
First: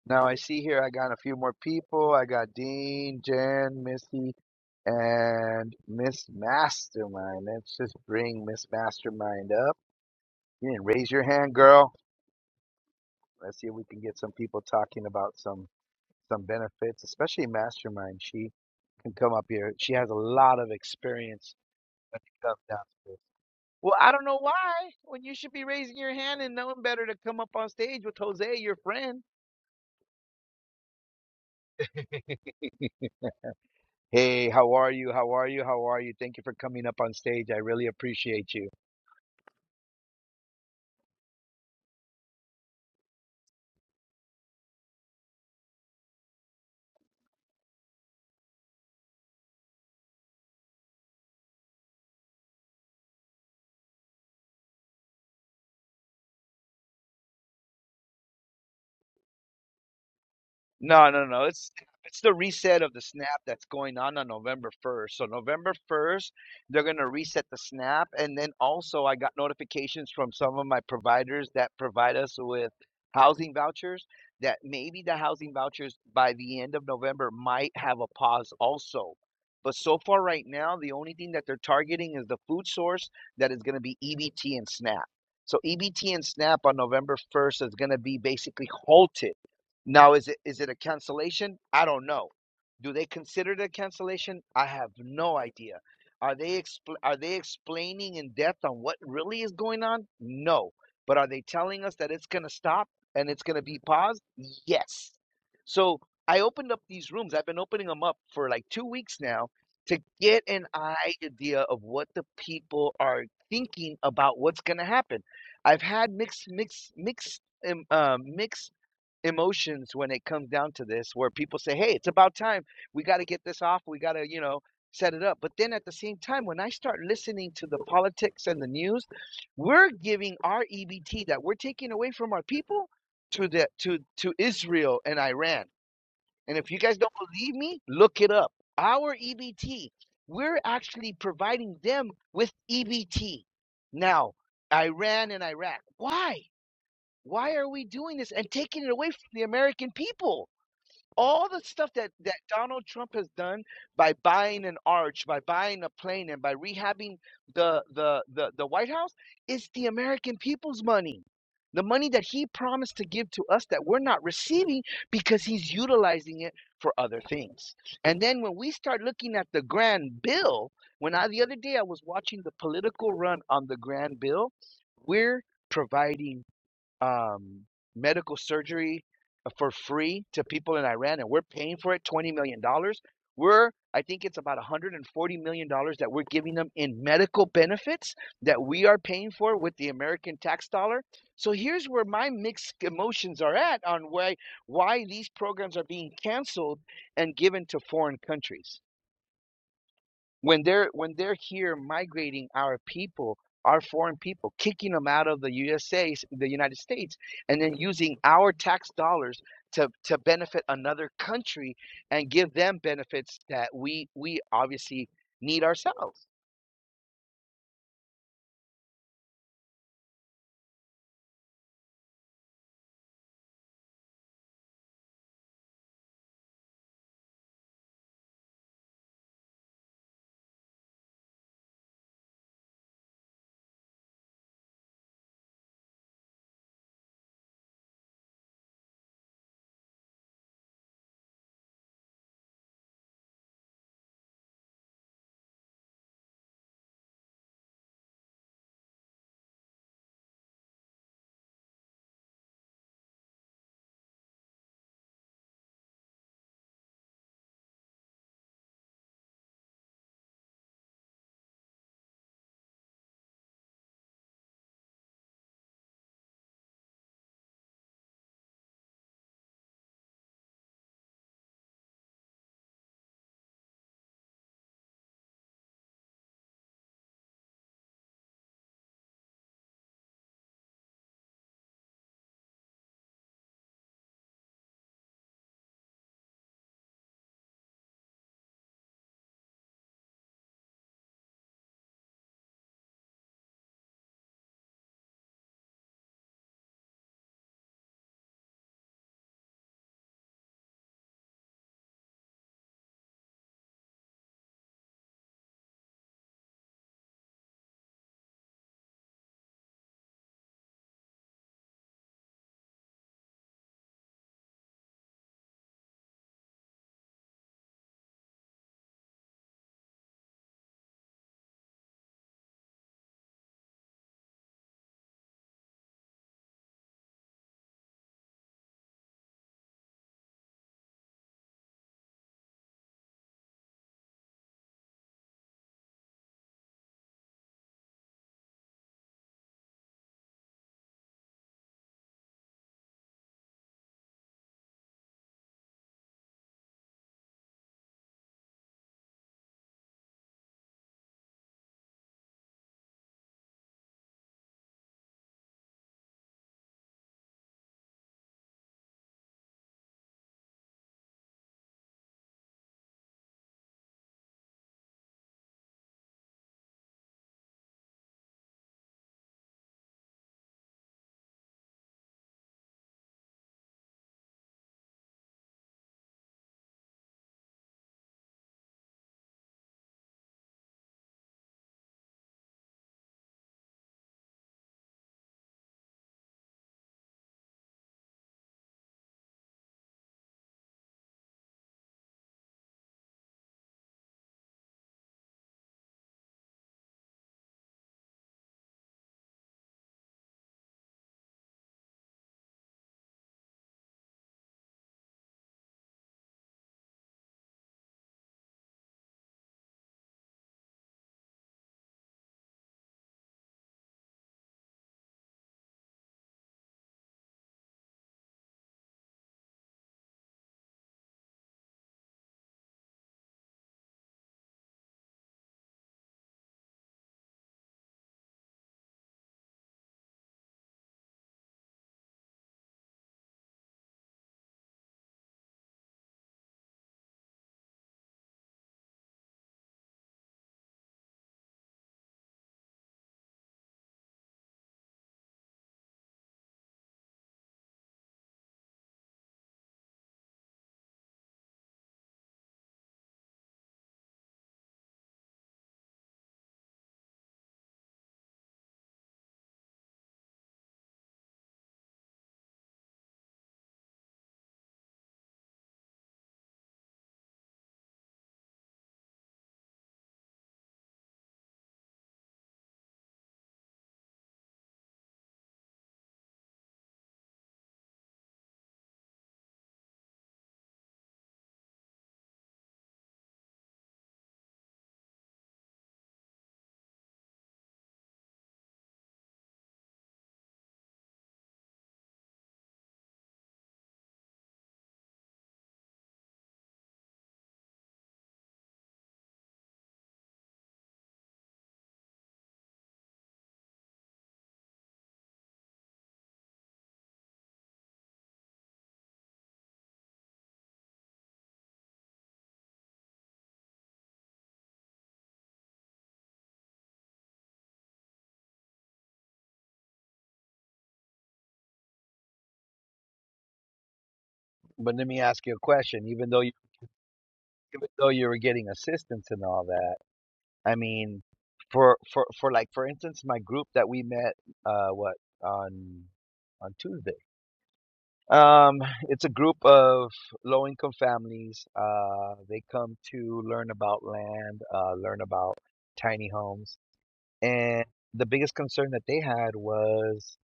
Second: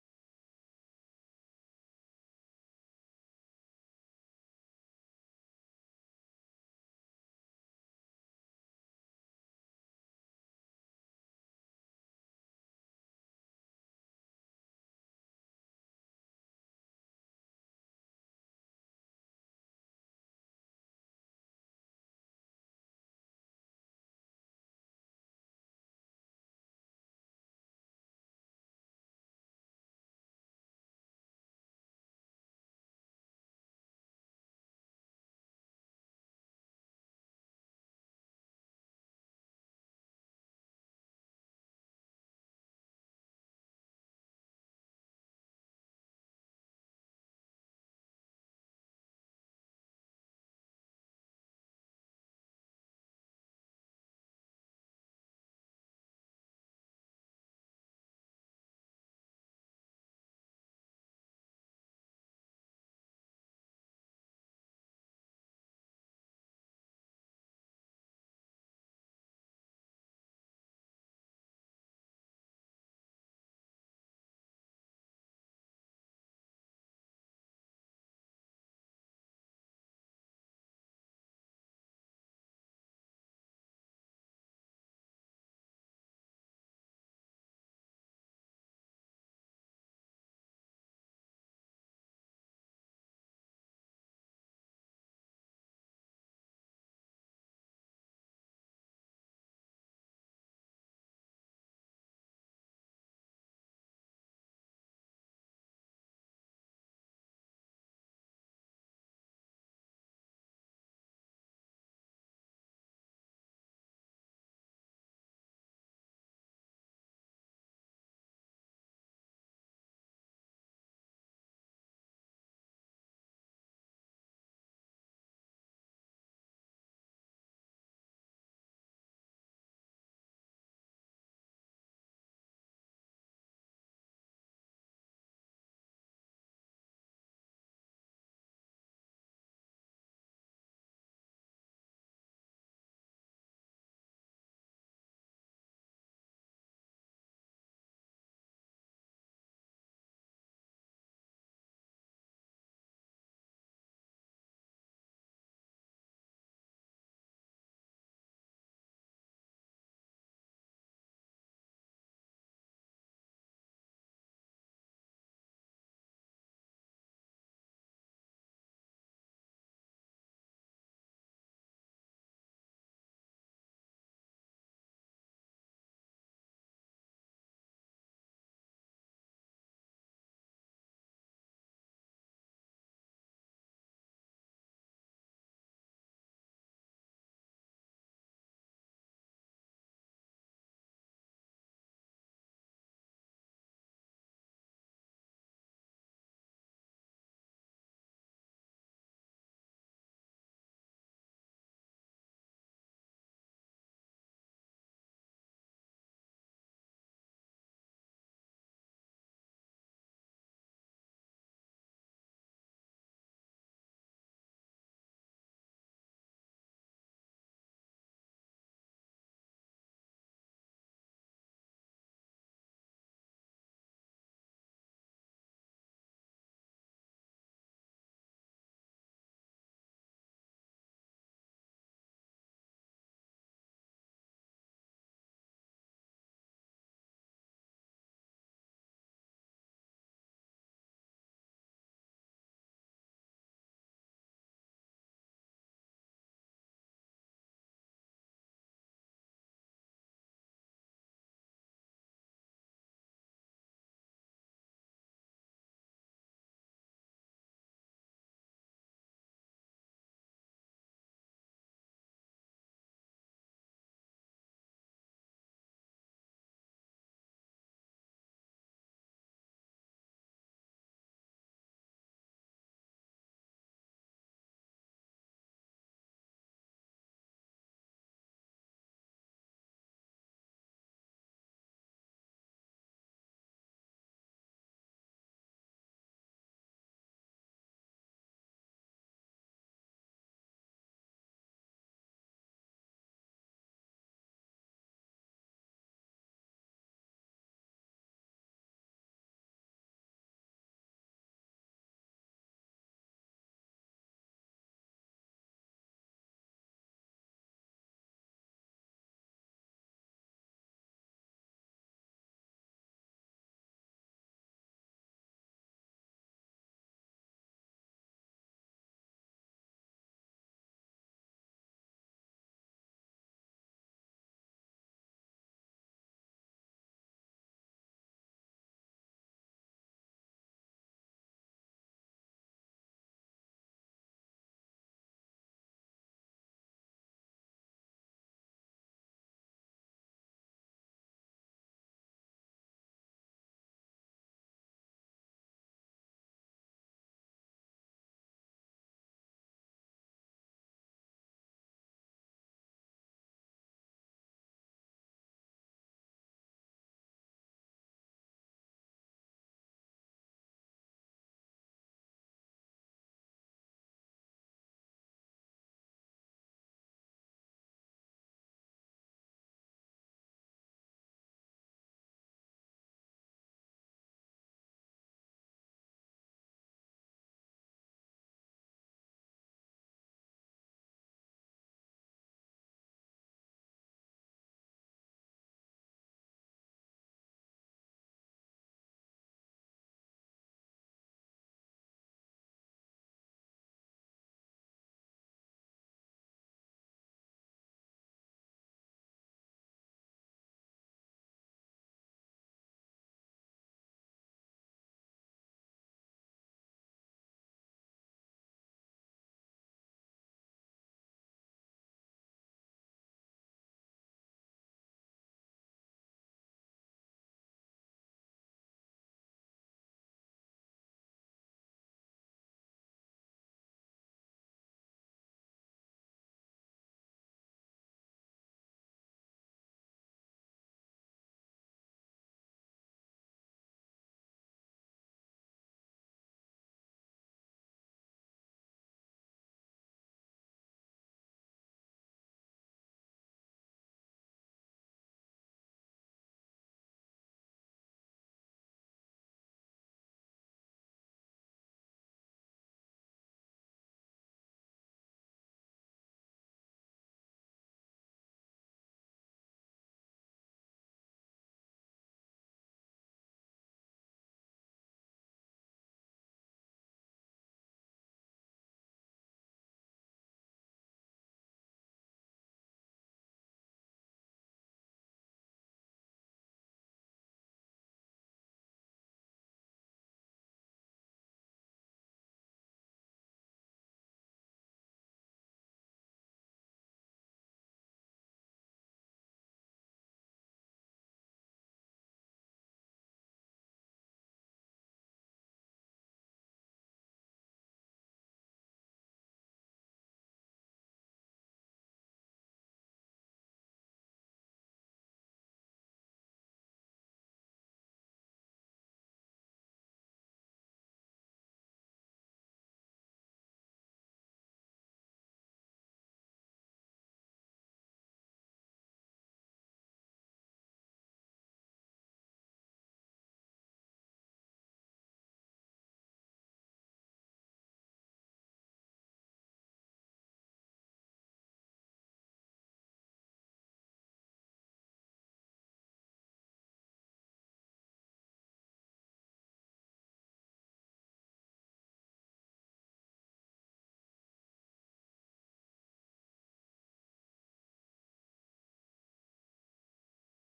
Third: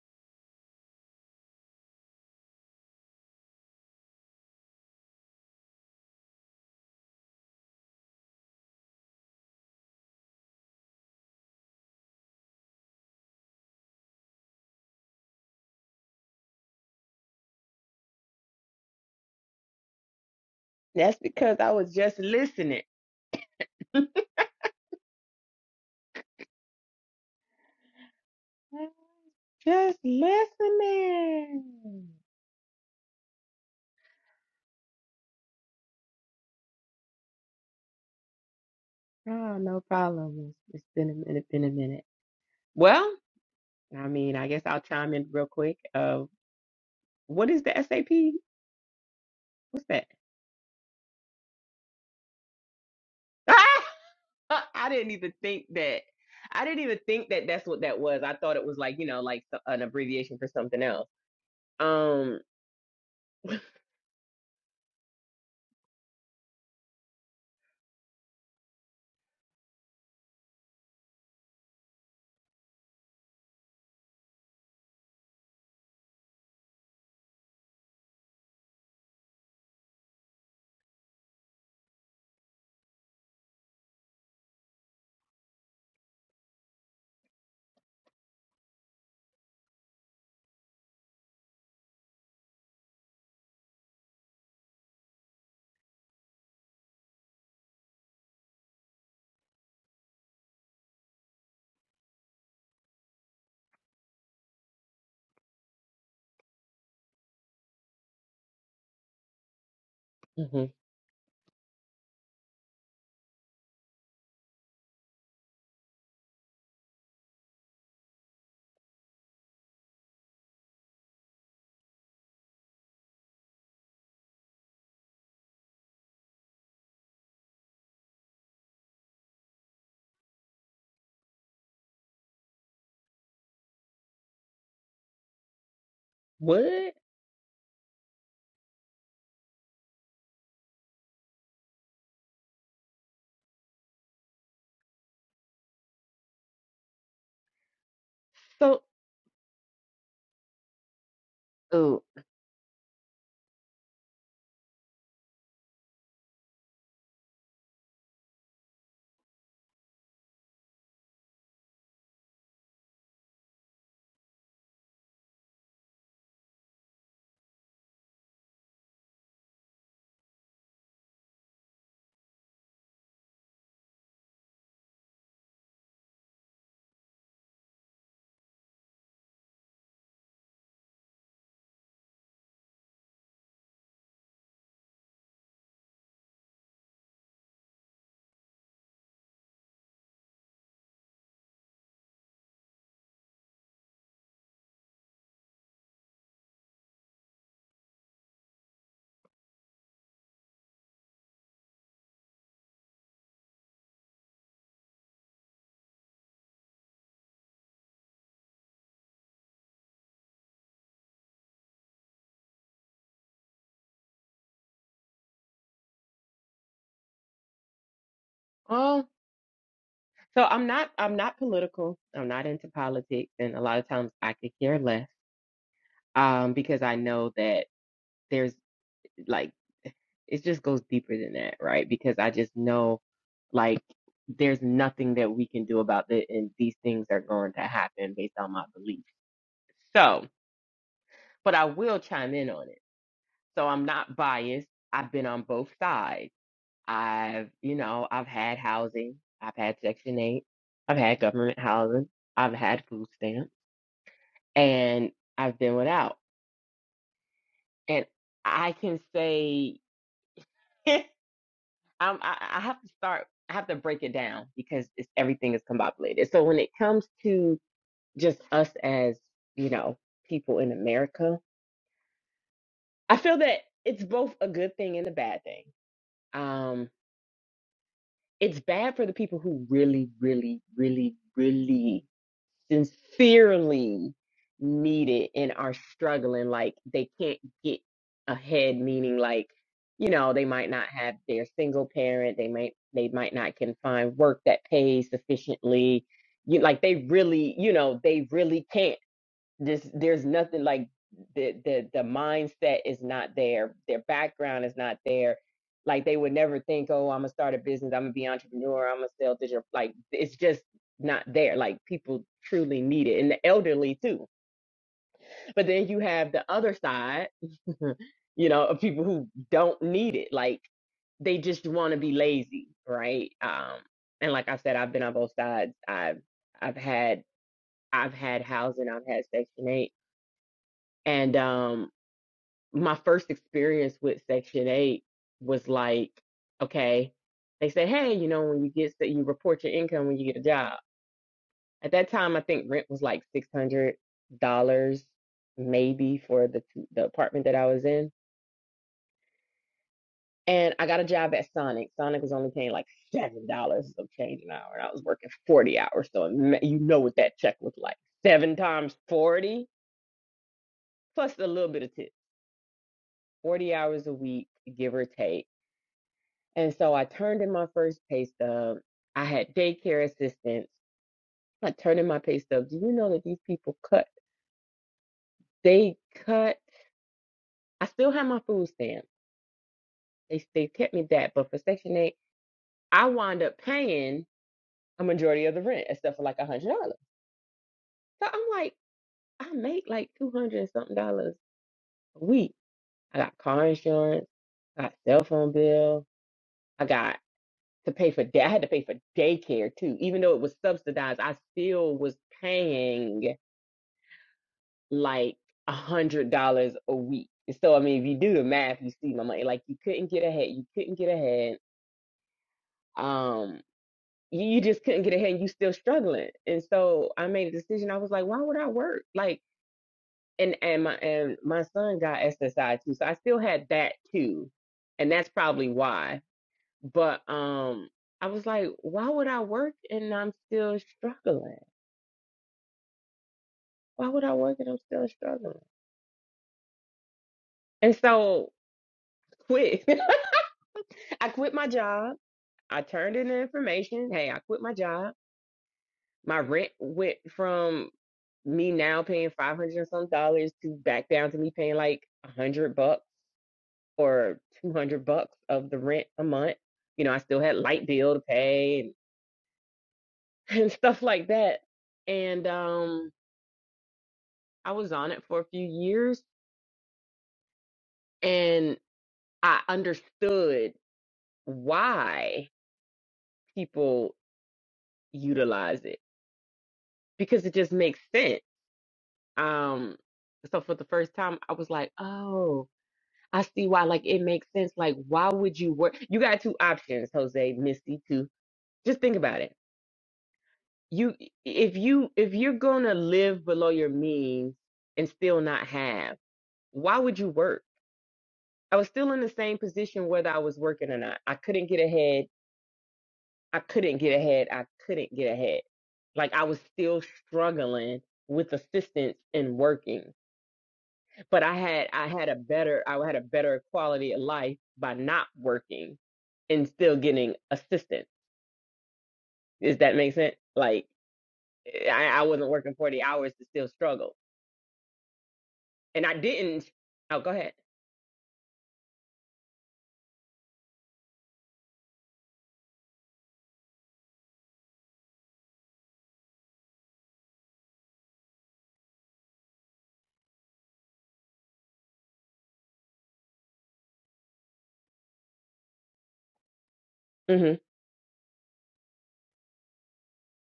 Speaker 1: Now I see here I got a few more people. I got Dean, Jen, Missy, and Miss Mastermind. Let's just bring Miss Mastermind up. You didn't raise your hand, girl. Let's see if we can get some people talking about some some benefits, especially Mastermind. She can come up here. She has a lot of
Speaker 2: That's
Speaker 1: experience
Speaker 2: because I was
Speaker 1: when
Speaker 2: just
Speaker 1: it comes down
Speaker 2: listening.
Speaker 1: to this. Well, I don't know why. When you should be raising your hand and knowing better to come up on stage with Jose, your friend.
Speaker 2: Just listening.
Speaker 1: Hey, how are you? How are you? How are you? Thank you for coming up on stage. I really appreciate you.
Speaker 2: Oh, no problem. It's, it's been a minute, been a minute. Well, I mean, I guess I'll chime in real quick. Uh, what is the SAP? What's that? <laughs> I didn't even think that. I didn't even think that that's what that was. I thought it was like, you know, like so- an abbreviation for something else.
Speaker 1: No, no, no. It's it's the
Speaker 2: Um,
Speaker 1: reset of the snap that's going on on November 1st. So November 1st, they're going to reset the snap and then also I got notifications from some of my providers that provide us with housing vouchers that maybe the housing vouchers by the end of November might have a pause also. But so far right now, the only thing that they're targeting is the food source that is going to be EBT and SNAP. So EBT and SNAP on November 1st is going to be basically halted now, is it is it a cancellation? I don't know. Do they consider it a cancellation? I have no idea. Are they expl- are they explaining in depth on what really is going on? No. But are they telling us that it's going to stop and it's going to be paused? Yes. So I opened up these rooms. I've been opening them up for like two weeks now to get an
Speaker 2: mhm.
Speaker 1: idea of what the people are thinking about what's going to happen. I've had mixed mixed mixed um, uh, mixed emotions when it comes down to this where people say hey it's about time we got to get this off we got to you know set it up but then at the same time when i start listening to the politics and the news we're giving our ebt that we're taking away from our people to the to to israel and iran and if you
Speaker 2: what?
Speaker 1: guys don't believe me look it up our ebt we're actually providing them with ebt now iran and iraq why why are we doing this and taking
Speaker 2: So,
Speaker 1: it away from the American people? All the stuff that, that Donald Trump has done by buying an arch, by buying a plane, and by rehabbing the, the, the, the White House is the American people's money. The money that he promised to give to us that we're not receiving because he's utilizing it for other things. And then when we start looking at the grand bill, when I the other day I was watching the political run on the grand bill, we're providing um, medical surgery for free to people in Iran, and we're paying for it $20 million. dollars. We're, I think it's about $140 million dollars that we're giving them in medical benefits that we are paying for with the American tax dollar. So here's where my mixed emotions are at on why, why these programs are being canceled and given to foreign countries when they're when they're here migrating our people our foreign people kicking them out of the USA the United States and then using our tax dollars to to benefit another country and give them benefits that we we obviously need ourselves
Speaker 2: oh, So I'm not I'm not political. I'm not into politics, and a lot of times I could care less um, because I know that there's like it just goes deeper than that, right? Because I just know like there's nothing that we can do about it, and these things are going to happen based on my beliefs. So, but I will chime in on it. So I'm not biased. I've been on both sides. I've you know I've had housing. I've had Section Eight. I've had government housing. I've had food stamps. and I've been without. And I can say <laughs> I'm, I, I have to start. I have to break it down because it's, everything is combobulated. So when it comes to just us as you know people in America, I feel that it's both a good thing and a bad thing. Um, it's bad for the people who really, really, really, really sincerely needed and are struggling like they can't get ahead meaning like you know they might not have their single parent they might they might not can find work that pays sufficiently you like they really you know they really can't just there's nothing like the the the mindset is not there. Their background is not there. Like they would never think, oh, I'm gonna start a business. I'm gonna be an entrepreneur. I'm gonna sell digital. Like it's just not there. Like people truly need it, and the elderly too. But then you have the other side, <laughs> you know, of people who don't need it. Like they just want to be lazy, right? Um, and like I said, I've been on both sides. I've I've had I've had housing, I've had Section Eight, and um, my first experience with Section 8 was like, okay, they say, hey, you know, when you get, sta- you report your income when you get a job. At that time, I think rent was like $600 maybe for the, the apartment that I was in. And I got a job at Sonic. Sonic was only paying like $7 of change an hour. And I was working 40 hours. So ima- you know what that check was like. Seven times 40, plus a little bit of tip. 40 hours a week, give or take And so I turned in my first pay stub. I had daycare assistance. I turned in my pay stub. Do you know that these people cut? They cut. I still have my food stamps. They they kept me that, but for Section Eight, I wound up paying a majority of the rent, except for like a hundred dollars. So I'm like, I make like two hundred and something dollars a week. I got car insurance. I got cell phone bill. I got to pay for that. I had to pay for daycare too, even though it was subsidized. I still was paying like a hundred dollars a week. So I mean, if you do the math, you see my money. Like you couldn't get ahead. You couldn't get ahead. Um, you, you just couldn't get ahead, and you still struggling. And so I made a decision. I was like, why would I work? Like, and and my and my son got SSI too, so I still had that too, and that's probably why. But um, I was like, why would I work and I'm still struggling? Why would I work and I'm still struggling? And so quit. <laughs> I quit my job I turned in the information. Hey, I quit my job. My rent went from me now paying five hundred and some dollars to back down to me paying like a hundred bucks or two hundred bucks of the rent a month. You know, I still had light bill to pay and, <laughs> and stuff like that. And um, I was on it for a few years, and I understood why people utilize it because it just makes sense Um, so for the first time, I was like, oh, I see why. Like, it makes sense. Like, why would you work? You got two options, Jose, Misty, too. Just think about it. You, if you, if you're gonna live below your means and still not have, why would you work? I was still in the same position whether I was working or not. I couldn't get ahead. I couldn't get ahead. I couldn't get ahead. Like I was still struggling with assistance and working. but I had I had a better I had a better quality of life by not working and still getting assistance. Does that make sense? Like eh, I, I wasn't working forty hours to still struggle,
Speaker 1: but let me ask you a question
Speaker 2: and I
Speaker 1: even though you
Speaker 2: didn't. Oh, go ahead.
Speaker 1: even though you were getting assistance and all that i mean for for for like for instance my group that we met uh what on on Tuesday Um, it's a group of low income families. Uh, they come to learn about land, uh, learn about tiny homes.
Speaker 2: Mhm.
Speaker 1: And the biggest concern that they had was,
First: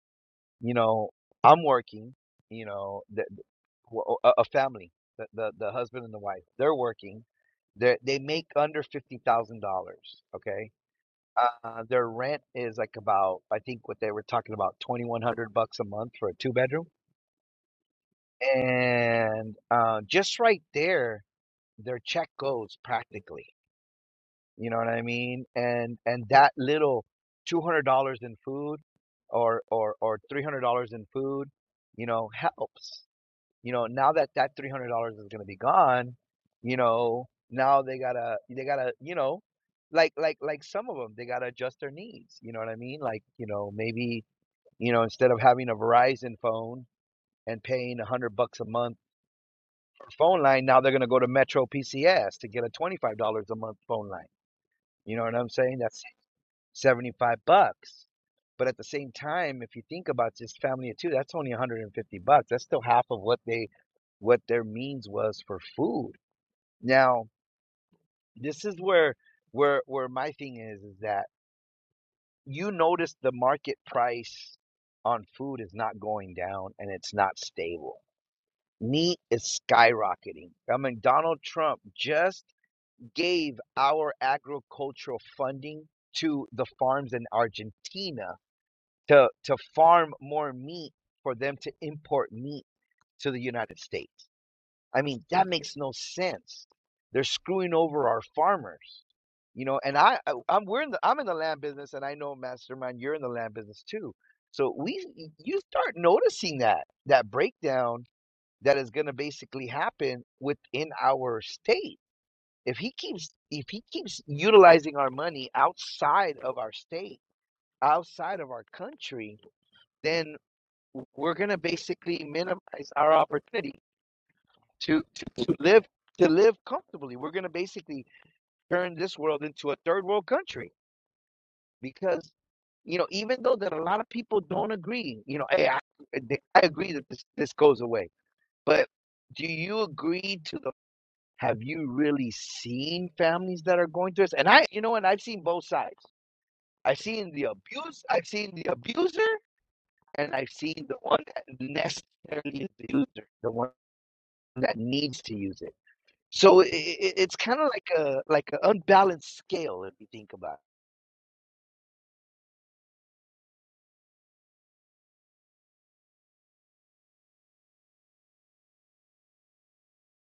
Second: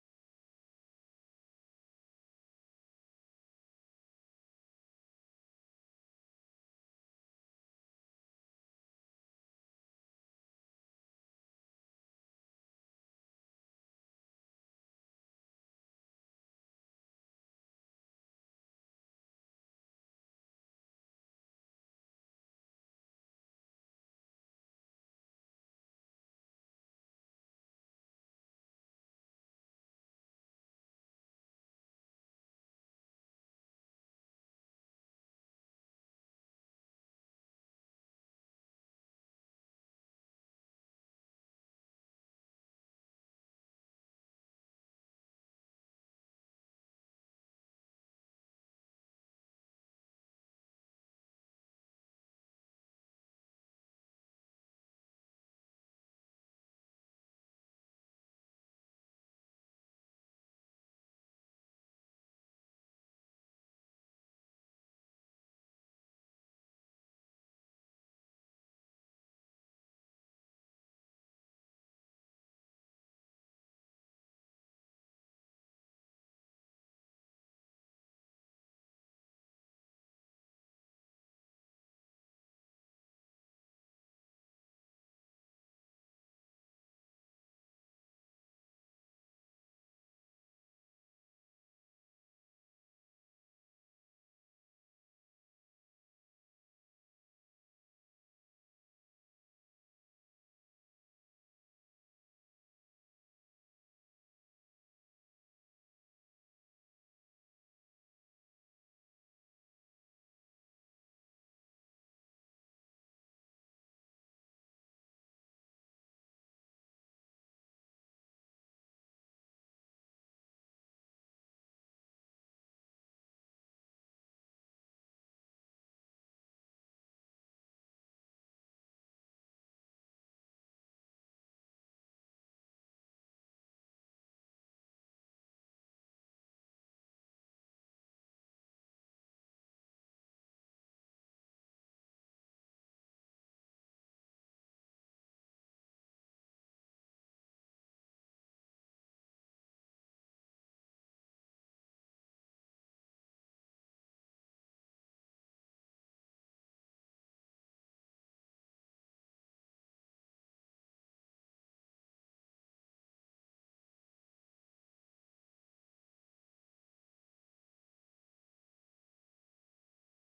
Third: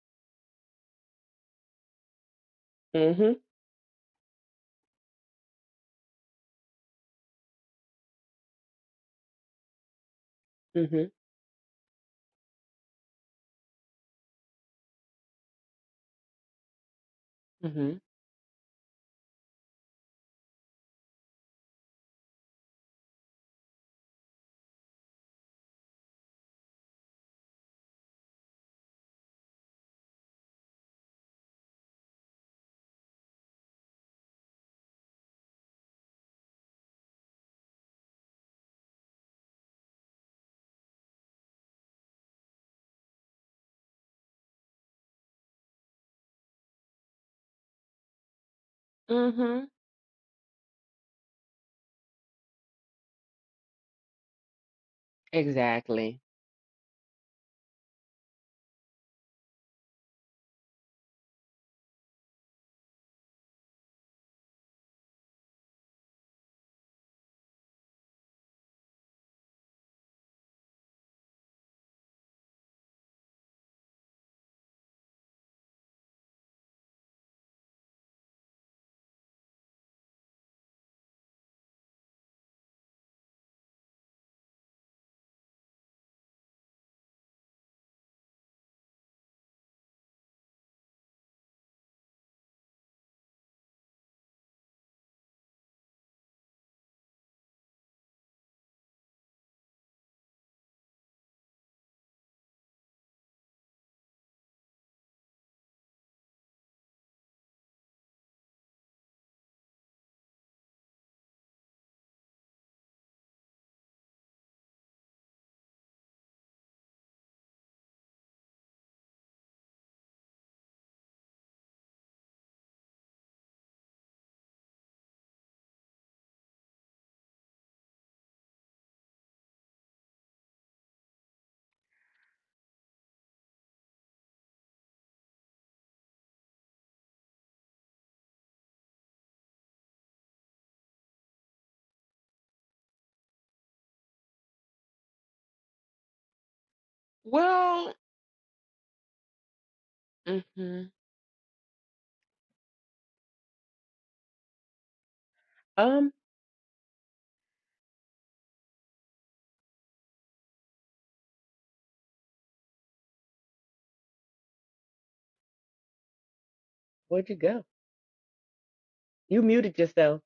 Speaker 1: you know, I'm working, you know, the,
Speaker 2: Mhm.
Speaker 1: the- w- a a family, the, the, the husband and the wife, they're working. They're, they make under $50,000. Okay.
Speaker 2: Mhm.
Speaker 1: Uh, their rent is like about, I think what they were talking about, 2100 bucks a month for a two bedroom
Speaker 2: Mhm.
Speaker 1: and uh, just right there, their check goes practically. You know what I mean? And and that little two hundred dollars in food, or or or three hundred dollars in food, you know, helps. You know, now that that three hundred dollars is gonna be gone, you know, now they gotta they gotta you know, like like like some of them they gotta adjust their needs. You know what I mean? Like you know maybe you know instead of having a Verizon phone and paying a hundred bucks a month
Speaker 2: Mhm.
Speaker 1: phone line, now they're going to go to Metro PCS to get a $25 a month phone line. You know what I'm saying? That's
Speaker 2: Exactly.
Speaker 1: 75 bucks. But at the same time, if you think about this family of two, that's only 150 bucks. That's still half of what they what their means was for food. Now, this is where where where my thing is is that you notice the market price on food is not going down and it's not stable. Meat is skyrocketing. I mean, Donald Trump just gave our agricultural funding to the farms in Argentina to, to farm more meat for them to import meat to the United States. I mean, that makes no sense. They're screwing over our farmers. You know, and I, I I'm we're in the I'm in the land business and I know mastermind you're in the land business too. So we you start noticing that that breakdown that is going to basically happen within our state if he keeps if he keeps utilizing our money outside of our state, outside of our country, then we're gonna basically minimize our opportunity to to, to live to live comfortably. We're gonna basically turn this world into a third world country because you know even though that a lot of people don't agree, you know, hey, I, I agree that this this goes away, but do you agree to the have you really seen families that are going through this? And I, you know, and I've seen both sides. I've seen the
Speaker 2: Well.
Speaker 1: abuse. I've seen the abuser, and I've seen
Speaker 2: Mhm.
Speaker 1: the one that necessarily is the user, the one that needs to use it.
Speaker 2: Um.
Speaker 1: So i i it's kind of like a like an unbalanced scale if you think about it.
Speaker 2: Where'd you go? You muted yourself.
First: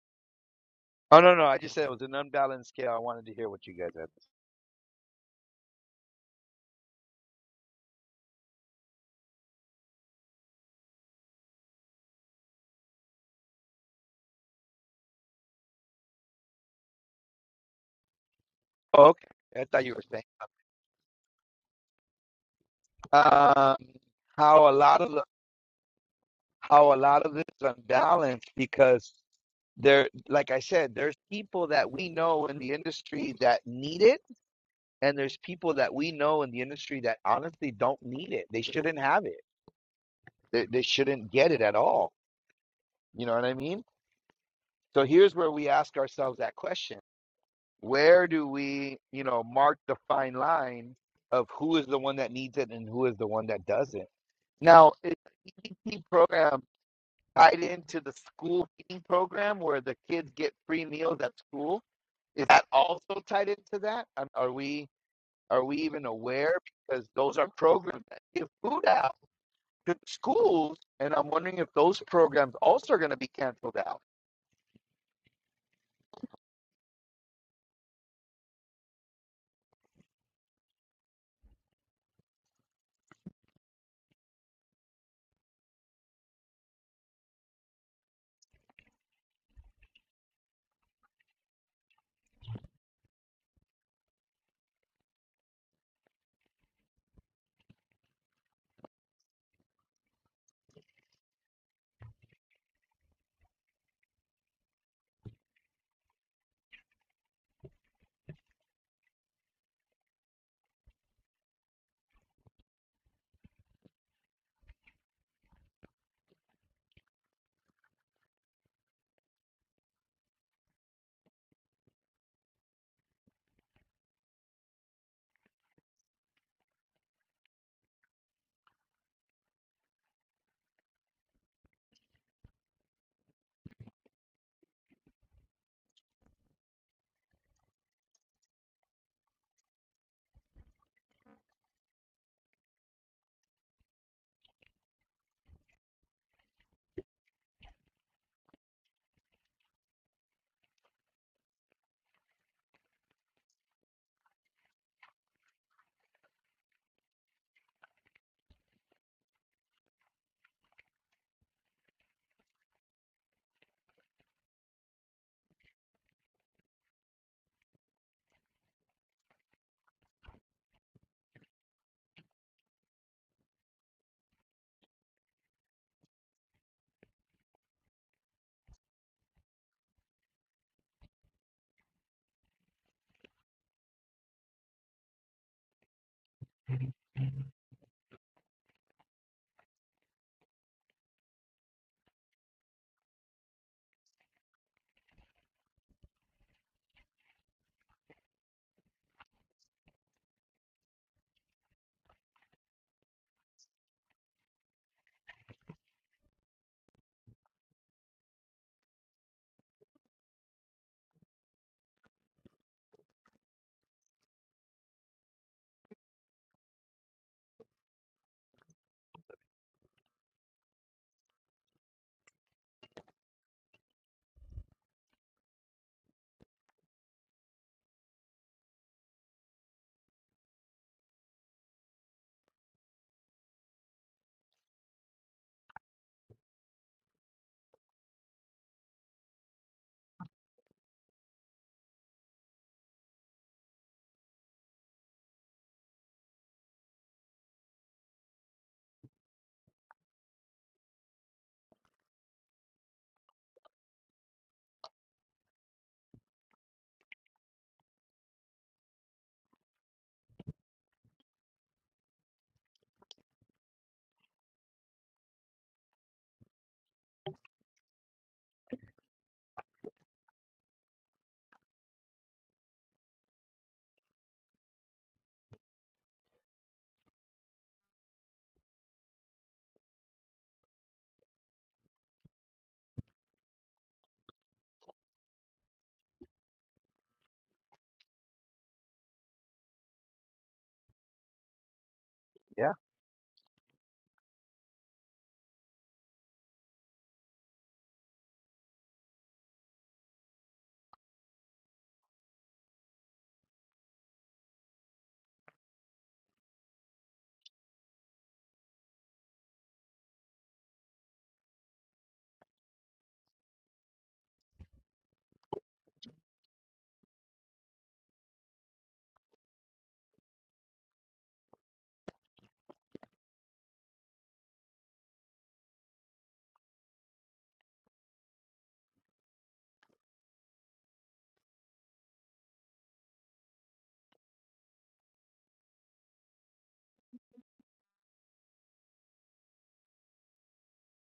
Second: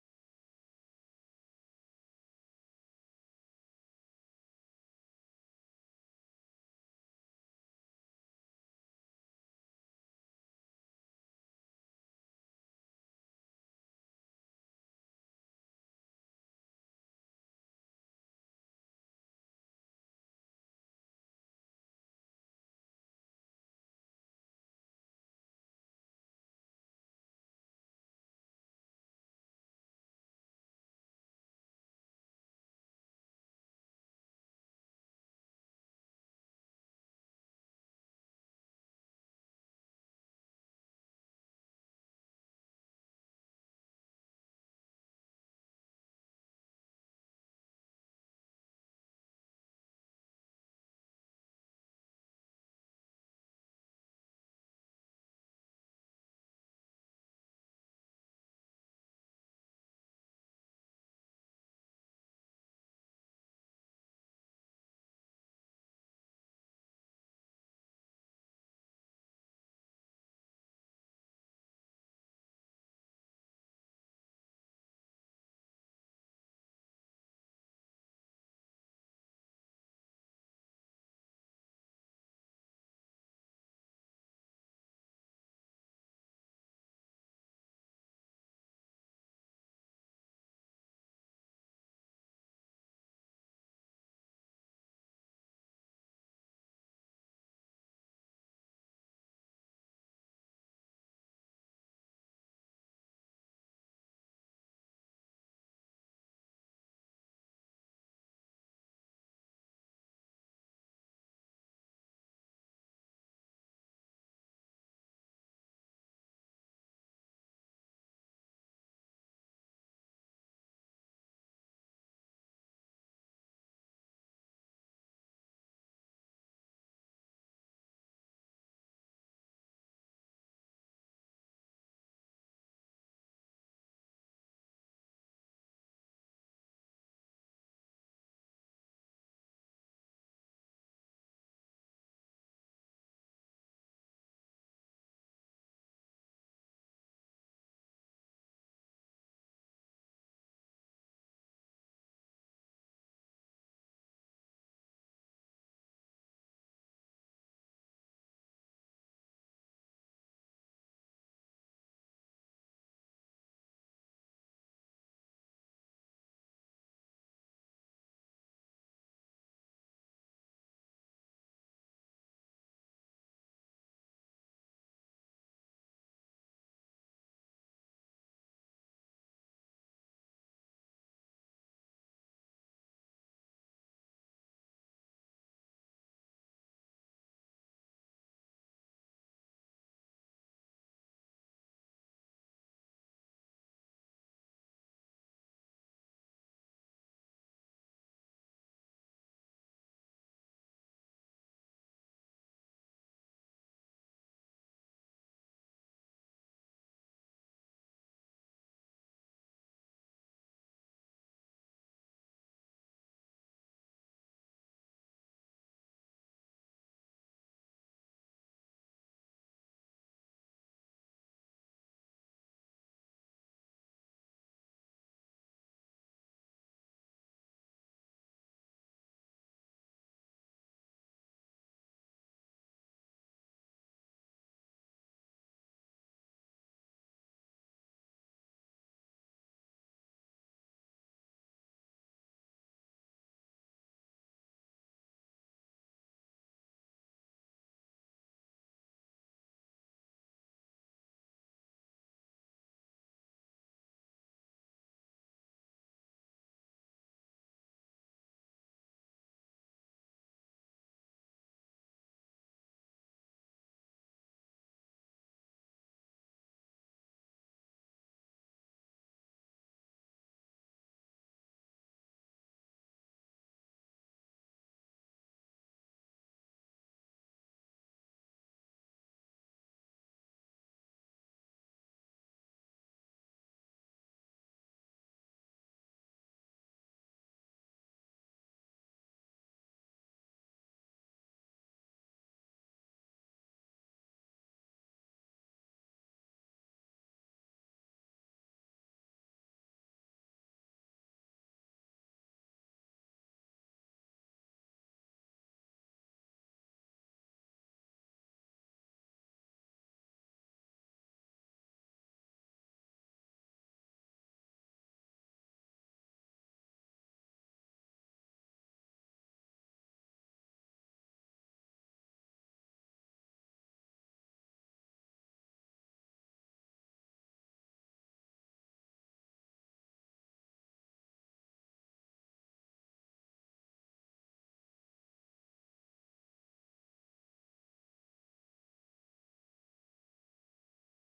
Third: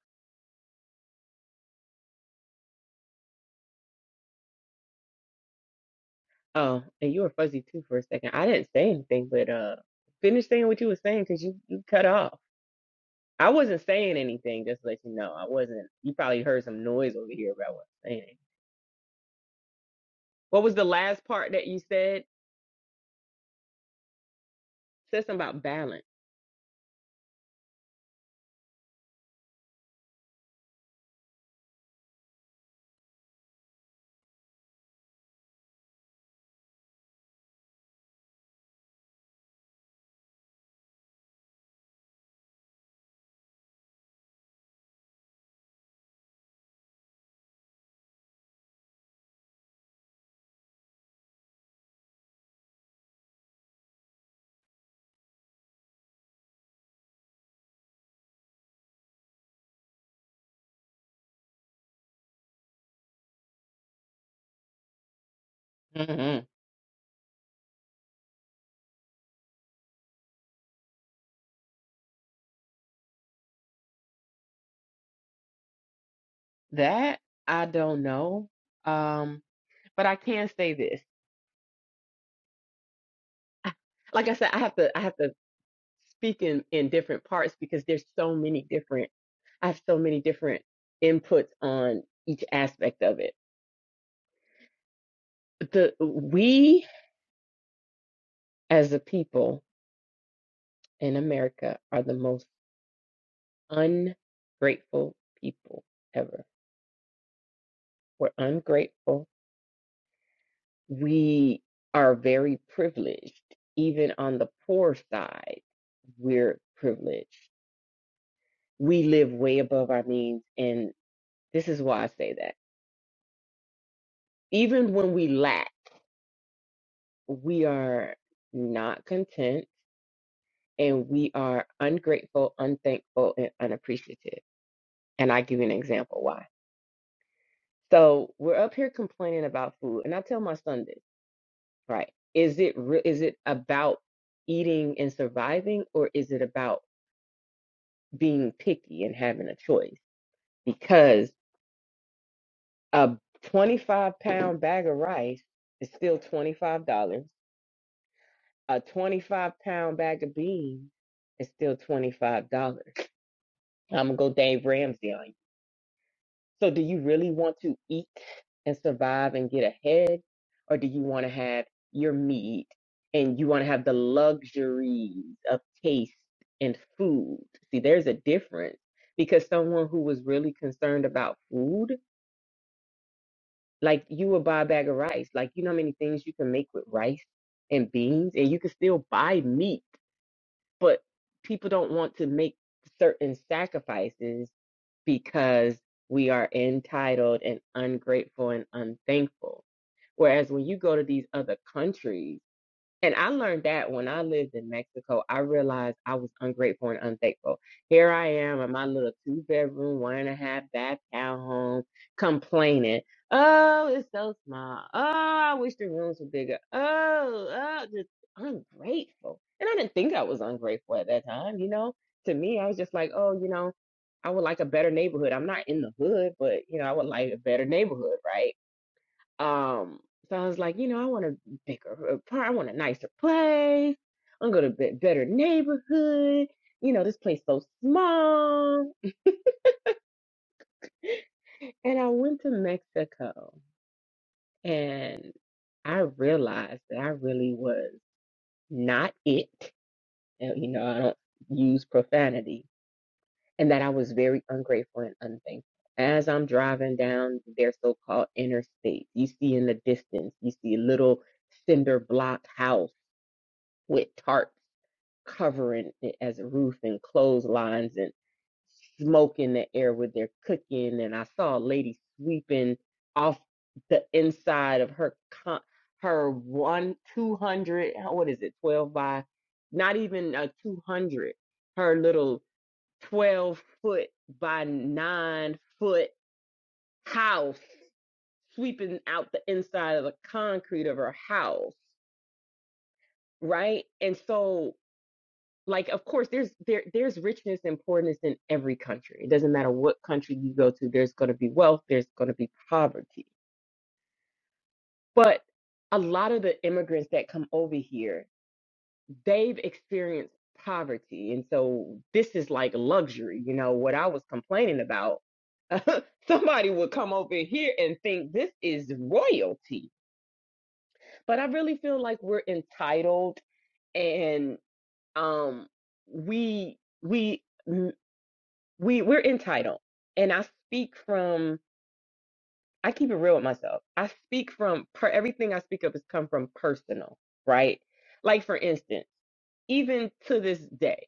Speaker 1: Oh no, no, I just said it was an unbalanced scale. I wanted to hear what you guys had.
Speaker 2: Oh, and you were fuzzy too for a second. I didn't say anything, but uh, finish saying what you were saying because you you cut off. I wasn't saying anything, just to let you know. I wasn't. You probably heard some noise over here, but I wasn't saying anything.
Speaker 1: Oh, okay, I thought you were saying
Speaker 2: What was the last part that you said?
Speaker 1: um, how a lot of the,
Speaker 2: Said something about balance.
Speaker 1: how a lot of this is unbalanced because there, like I said, there's people that we know in the industry that need it And there's people that we know in the industry that honestly don't need it. They shouldn't have it. They, they shouldn't get it at all. You know what I mean? So here's where we ask ourselves that question. Where do we, you know, mark the fine line of who is the one that needs it and who is the one that doesn't? Now, is the EBT program tied into the school feeding program where the kids get free meals at school? Is that also tied into that? Um, Are we? Are we even
Speaker 2: hmm
Speaker 1: aware? Because those are programs that give food out to schools, and I'm wondering if those programs also are going to be canceled out.
Speaker 2: That I don't know. Um, but I can say this. I- Like I said, I have to. I have to speak in in different parts because there's so many different. I have so many different inputs on each aspect of it. The we as a people in America are the most ungrateful people ever. We're ungrateful. We are very privileged. Even on the poor side, we're privileged. We live way above our means. And this is why I say that. Even when we lack, we are not content and we are ungrateful, unthankful, and unappreciative. And I give you an example why. So we're up here complaining about food. And I tell my son this. Right. Is it re- is it about eating and surviving, or is it about being picky and having a choice? Because a 25 pound bag of rice is still $25. A 25 pound bag of beans is still $25. I'm gonna go Dave Ramsey on you. So, do you really want to eat and survive and get ahead? Or do you want to have your meat and you want to have the luxuries of taste and food? See, there's a difference because someone who was really concerned about food, like you would buy a bag of rice, like you know how many things you can make with rice and beans, and you can still buy meat, but people don't want to make certain sacrifices because we are entitled and ungrateful and unthankful. Whereas when you go to these other countries, and I learned that when I lived in Mexico, I realized I was ungrateful and unthankful. Here I am in my little two bedroom, one and a half bath townhome, complaining, oh, it's so small. Oh, I wish the rooms were bigger. Oh, oh, just ungrateful. And I didn't think I was ungrateful at that time, you know. To me, I was just like, oh, you know, I would like a better neighborhood. I'm not in the hood, but you know, I would like a better neighborhood, right? Um, so I was like, you know, I want a bigger apartment, I want a nicer place, I'm gonna get better neighborhood. You know, this place so small. And I went to Mexico and I realized that I really was not it. And, you know, I don't use profanity and that I was very ungrateful and unthankful. As I'm driving down their so-called interstate, you see in the distance, you see a little cinder block house with tarps covering it as a roof and clotheslines and smoke in the air with their cooking. And I saw a lady sweeping off the inside of her con- her one two hundred. What is it? Twelve by not even a two hundred. Her little twelve foot by nine foot house sweeping out the inside of the concrete of her house,
Speaker 1: Yeah.
Speaker 2: right? And so like of course there's there there's richness and poorness in every country it doesn't matter what country you go to there's going to be wealth there's going to be poverty but a lot of the immigrants that come over here they've experienced poverty and so this is like luxury you know what i was complaining about <laughs> somebody would come over here and think this is royalty but i really feel like we're entitled and um we we we we're entitled and i speak from i keep it real with myself i speak from per, everything i speak of has come from personal right like for instance even to this day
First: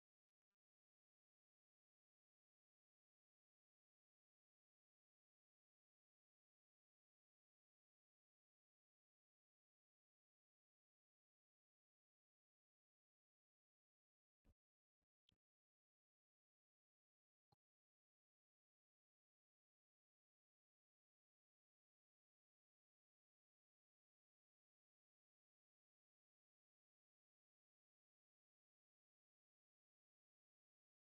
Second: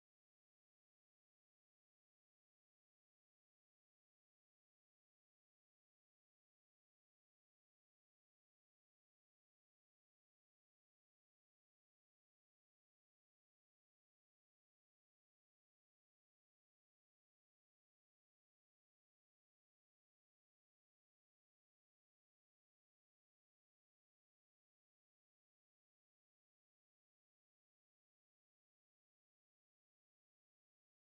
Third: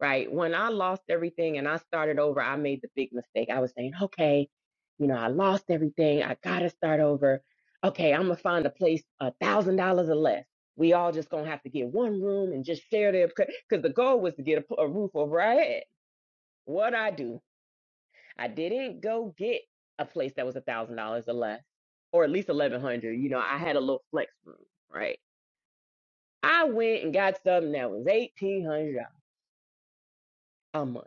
Speaker 2: right when i lost everything and i started over i made the big mistake i was saying okay you know i lost everything i gotta start over okay i'm gonna find a place a thousand dollars or less we all just gonna have to get one room and just share their because the goal was to get a a roof over our head what i do I didn't go get a place that was a thousand dollars or less, or at least eleven hundred. You know, I had a little flex room, right? I went and got something that was eighteen hundred dollars a month.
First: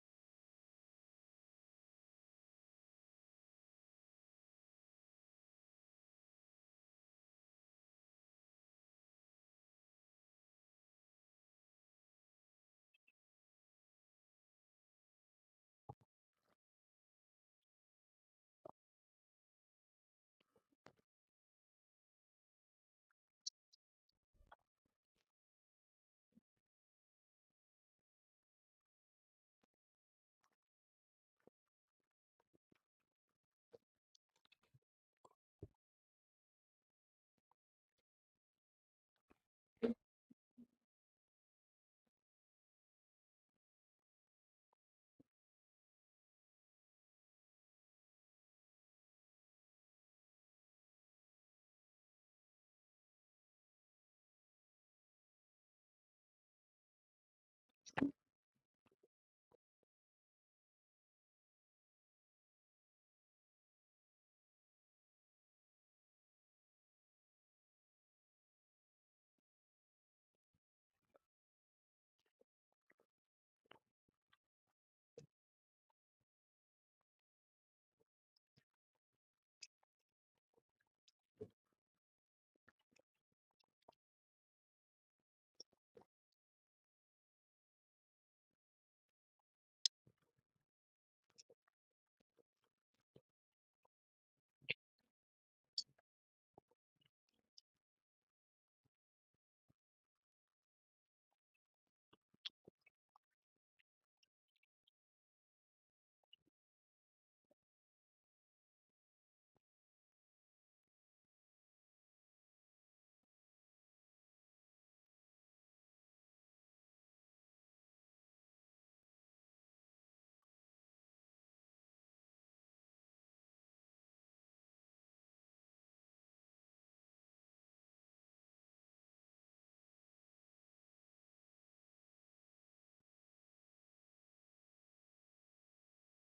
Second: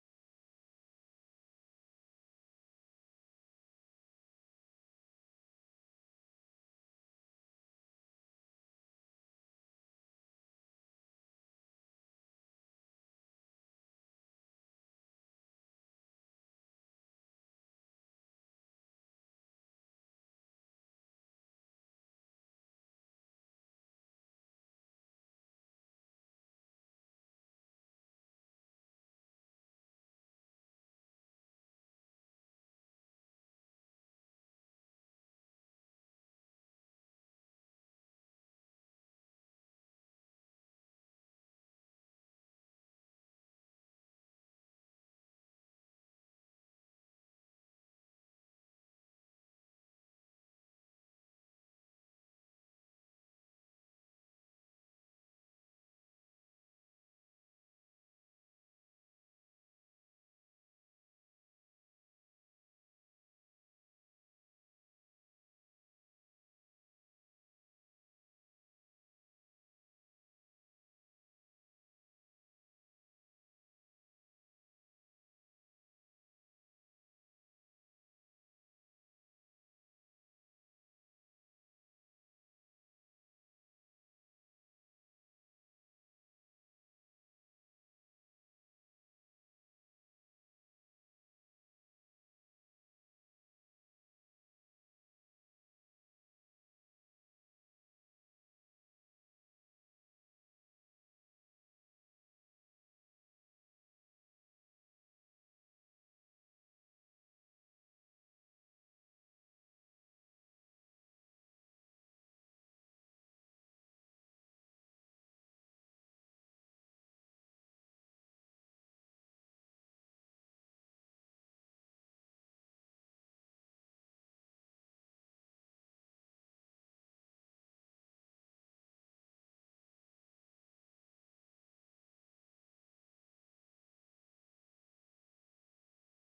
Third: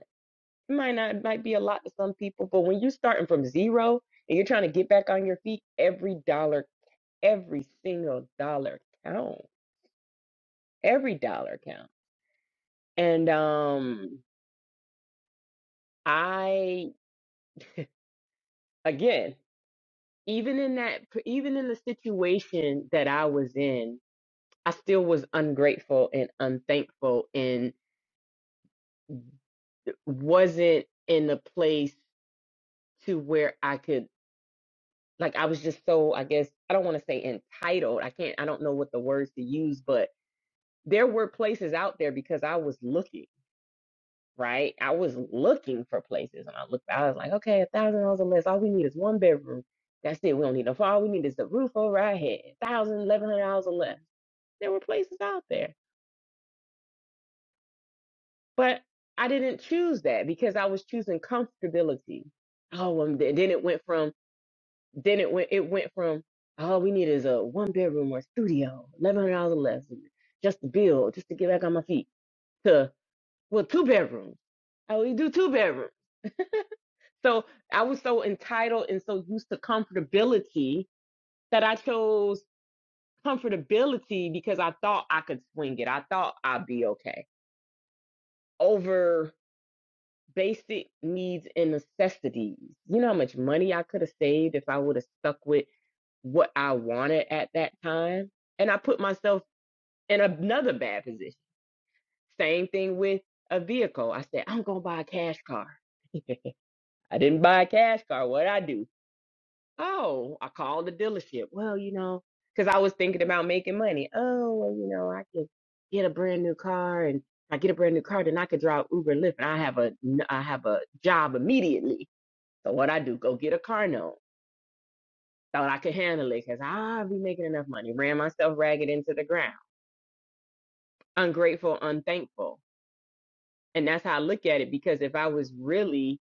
Speaker 2: It might not it might be a lot to some people, but when you're starting from zero and you're trying to get back on your feet, every dollar, every single dollar count. Every dollar count. And um I again, even in that even in the situation that I was in I still was ungrateful and unthankful and wasn't in a place to where I could like I was just so I guess I don't want to say entitled. I can't I don't know what the words to use, but there were places out there because I was looking, right? I was looking for places and I looked I was like, okay, a thousand dollars or less. All we need is one bedroom. That's it. We don't need no all we need is the roof over our head. Thousand, eleven hundred dollars or less. There were places out there. But I didn't choose that because I was choosing comfortability. Oh, um, th- then it went from then it went it went from all we need is a one bedroom or studio, eleven hundred dollars less, just to build, just to get back on my feet. To well, two bedrooms. I only do two bedrooms. So I was so entitled and so used to comfortability that I chose comfortability because I thought I could swing it. I thought I'd be okay over. basic needs and necessities. You know how much money I could have saved if I would have stuck with what I wanted at that time? And I put myself in another bad position. Same thing with a vehicle. I said, I'm going to buy a cash car. I didn't buy a cash car. What'd I do? Oh, I called the dealership. Well, you know, because I was thinking about making money. Oh, well, you know, I could get a brand new car and if I get a brand new car, then I could drive Uber and Lyft and I have a I have a job immediately So what I do, go get a car note. Thought I could handle it because I'll be making enough money. Ran myself ragged into the ground. Ungrateful, unthankful. And that's how I look at it because if I was really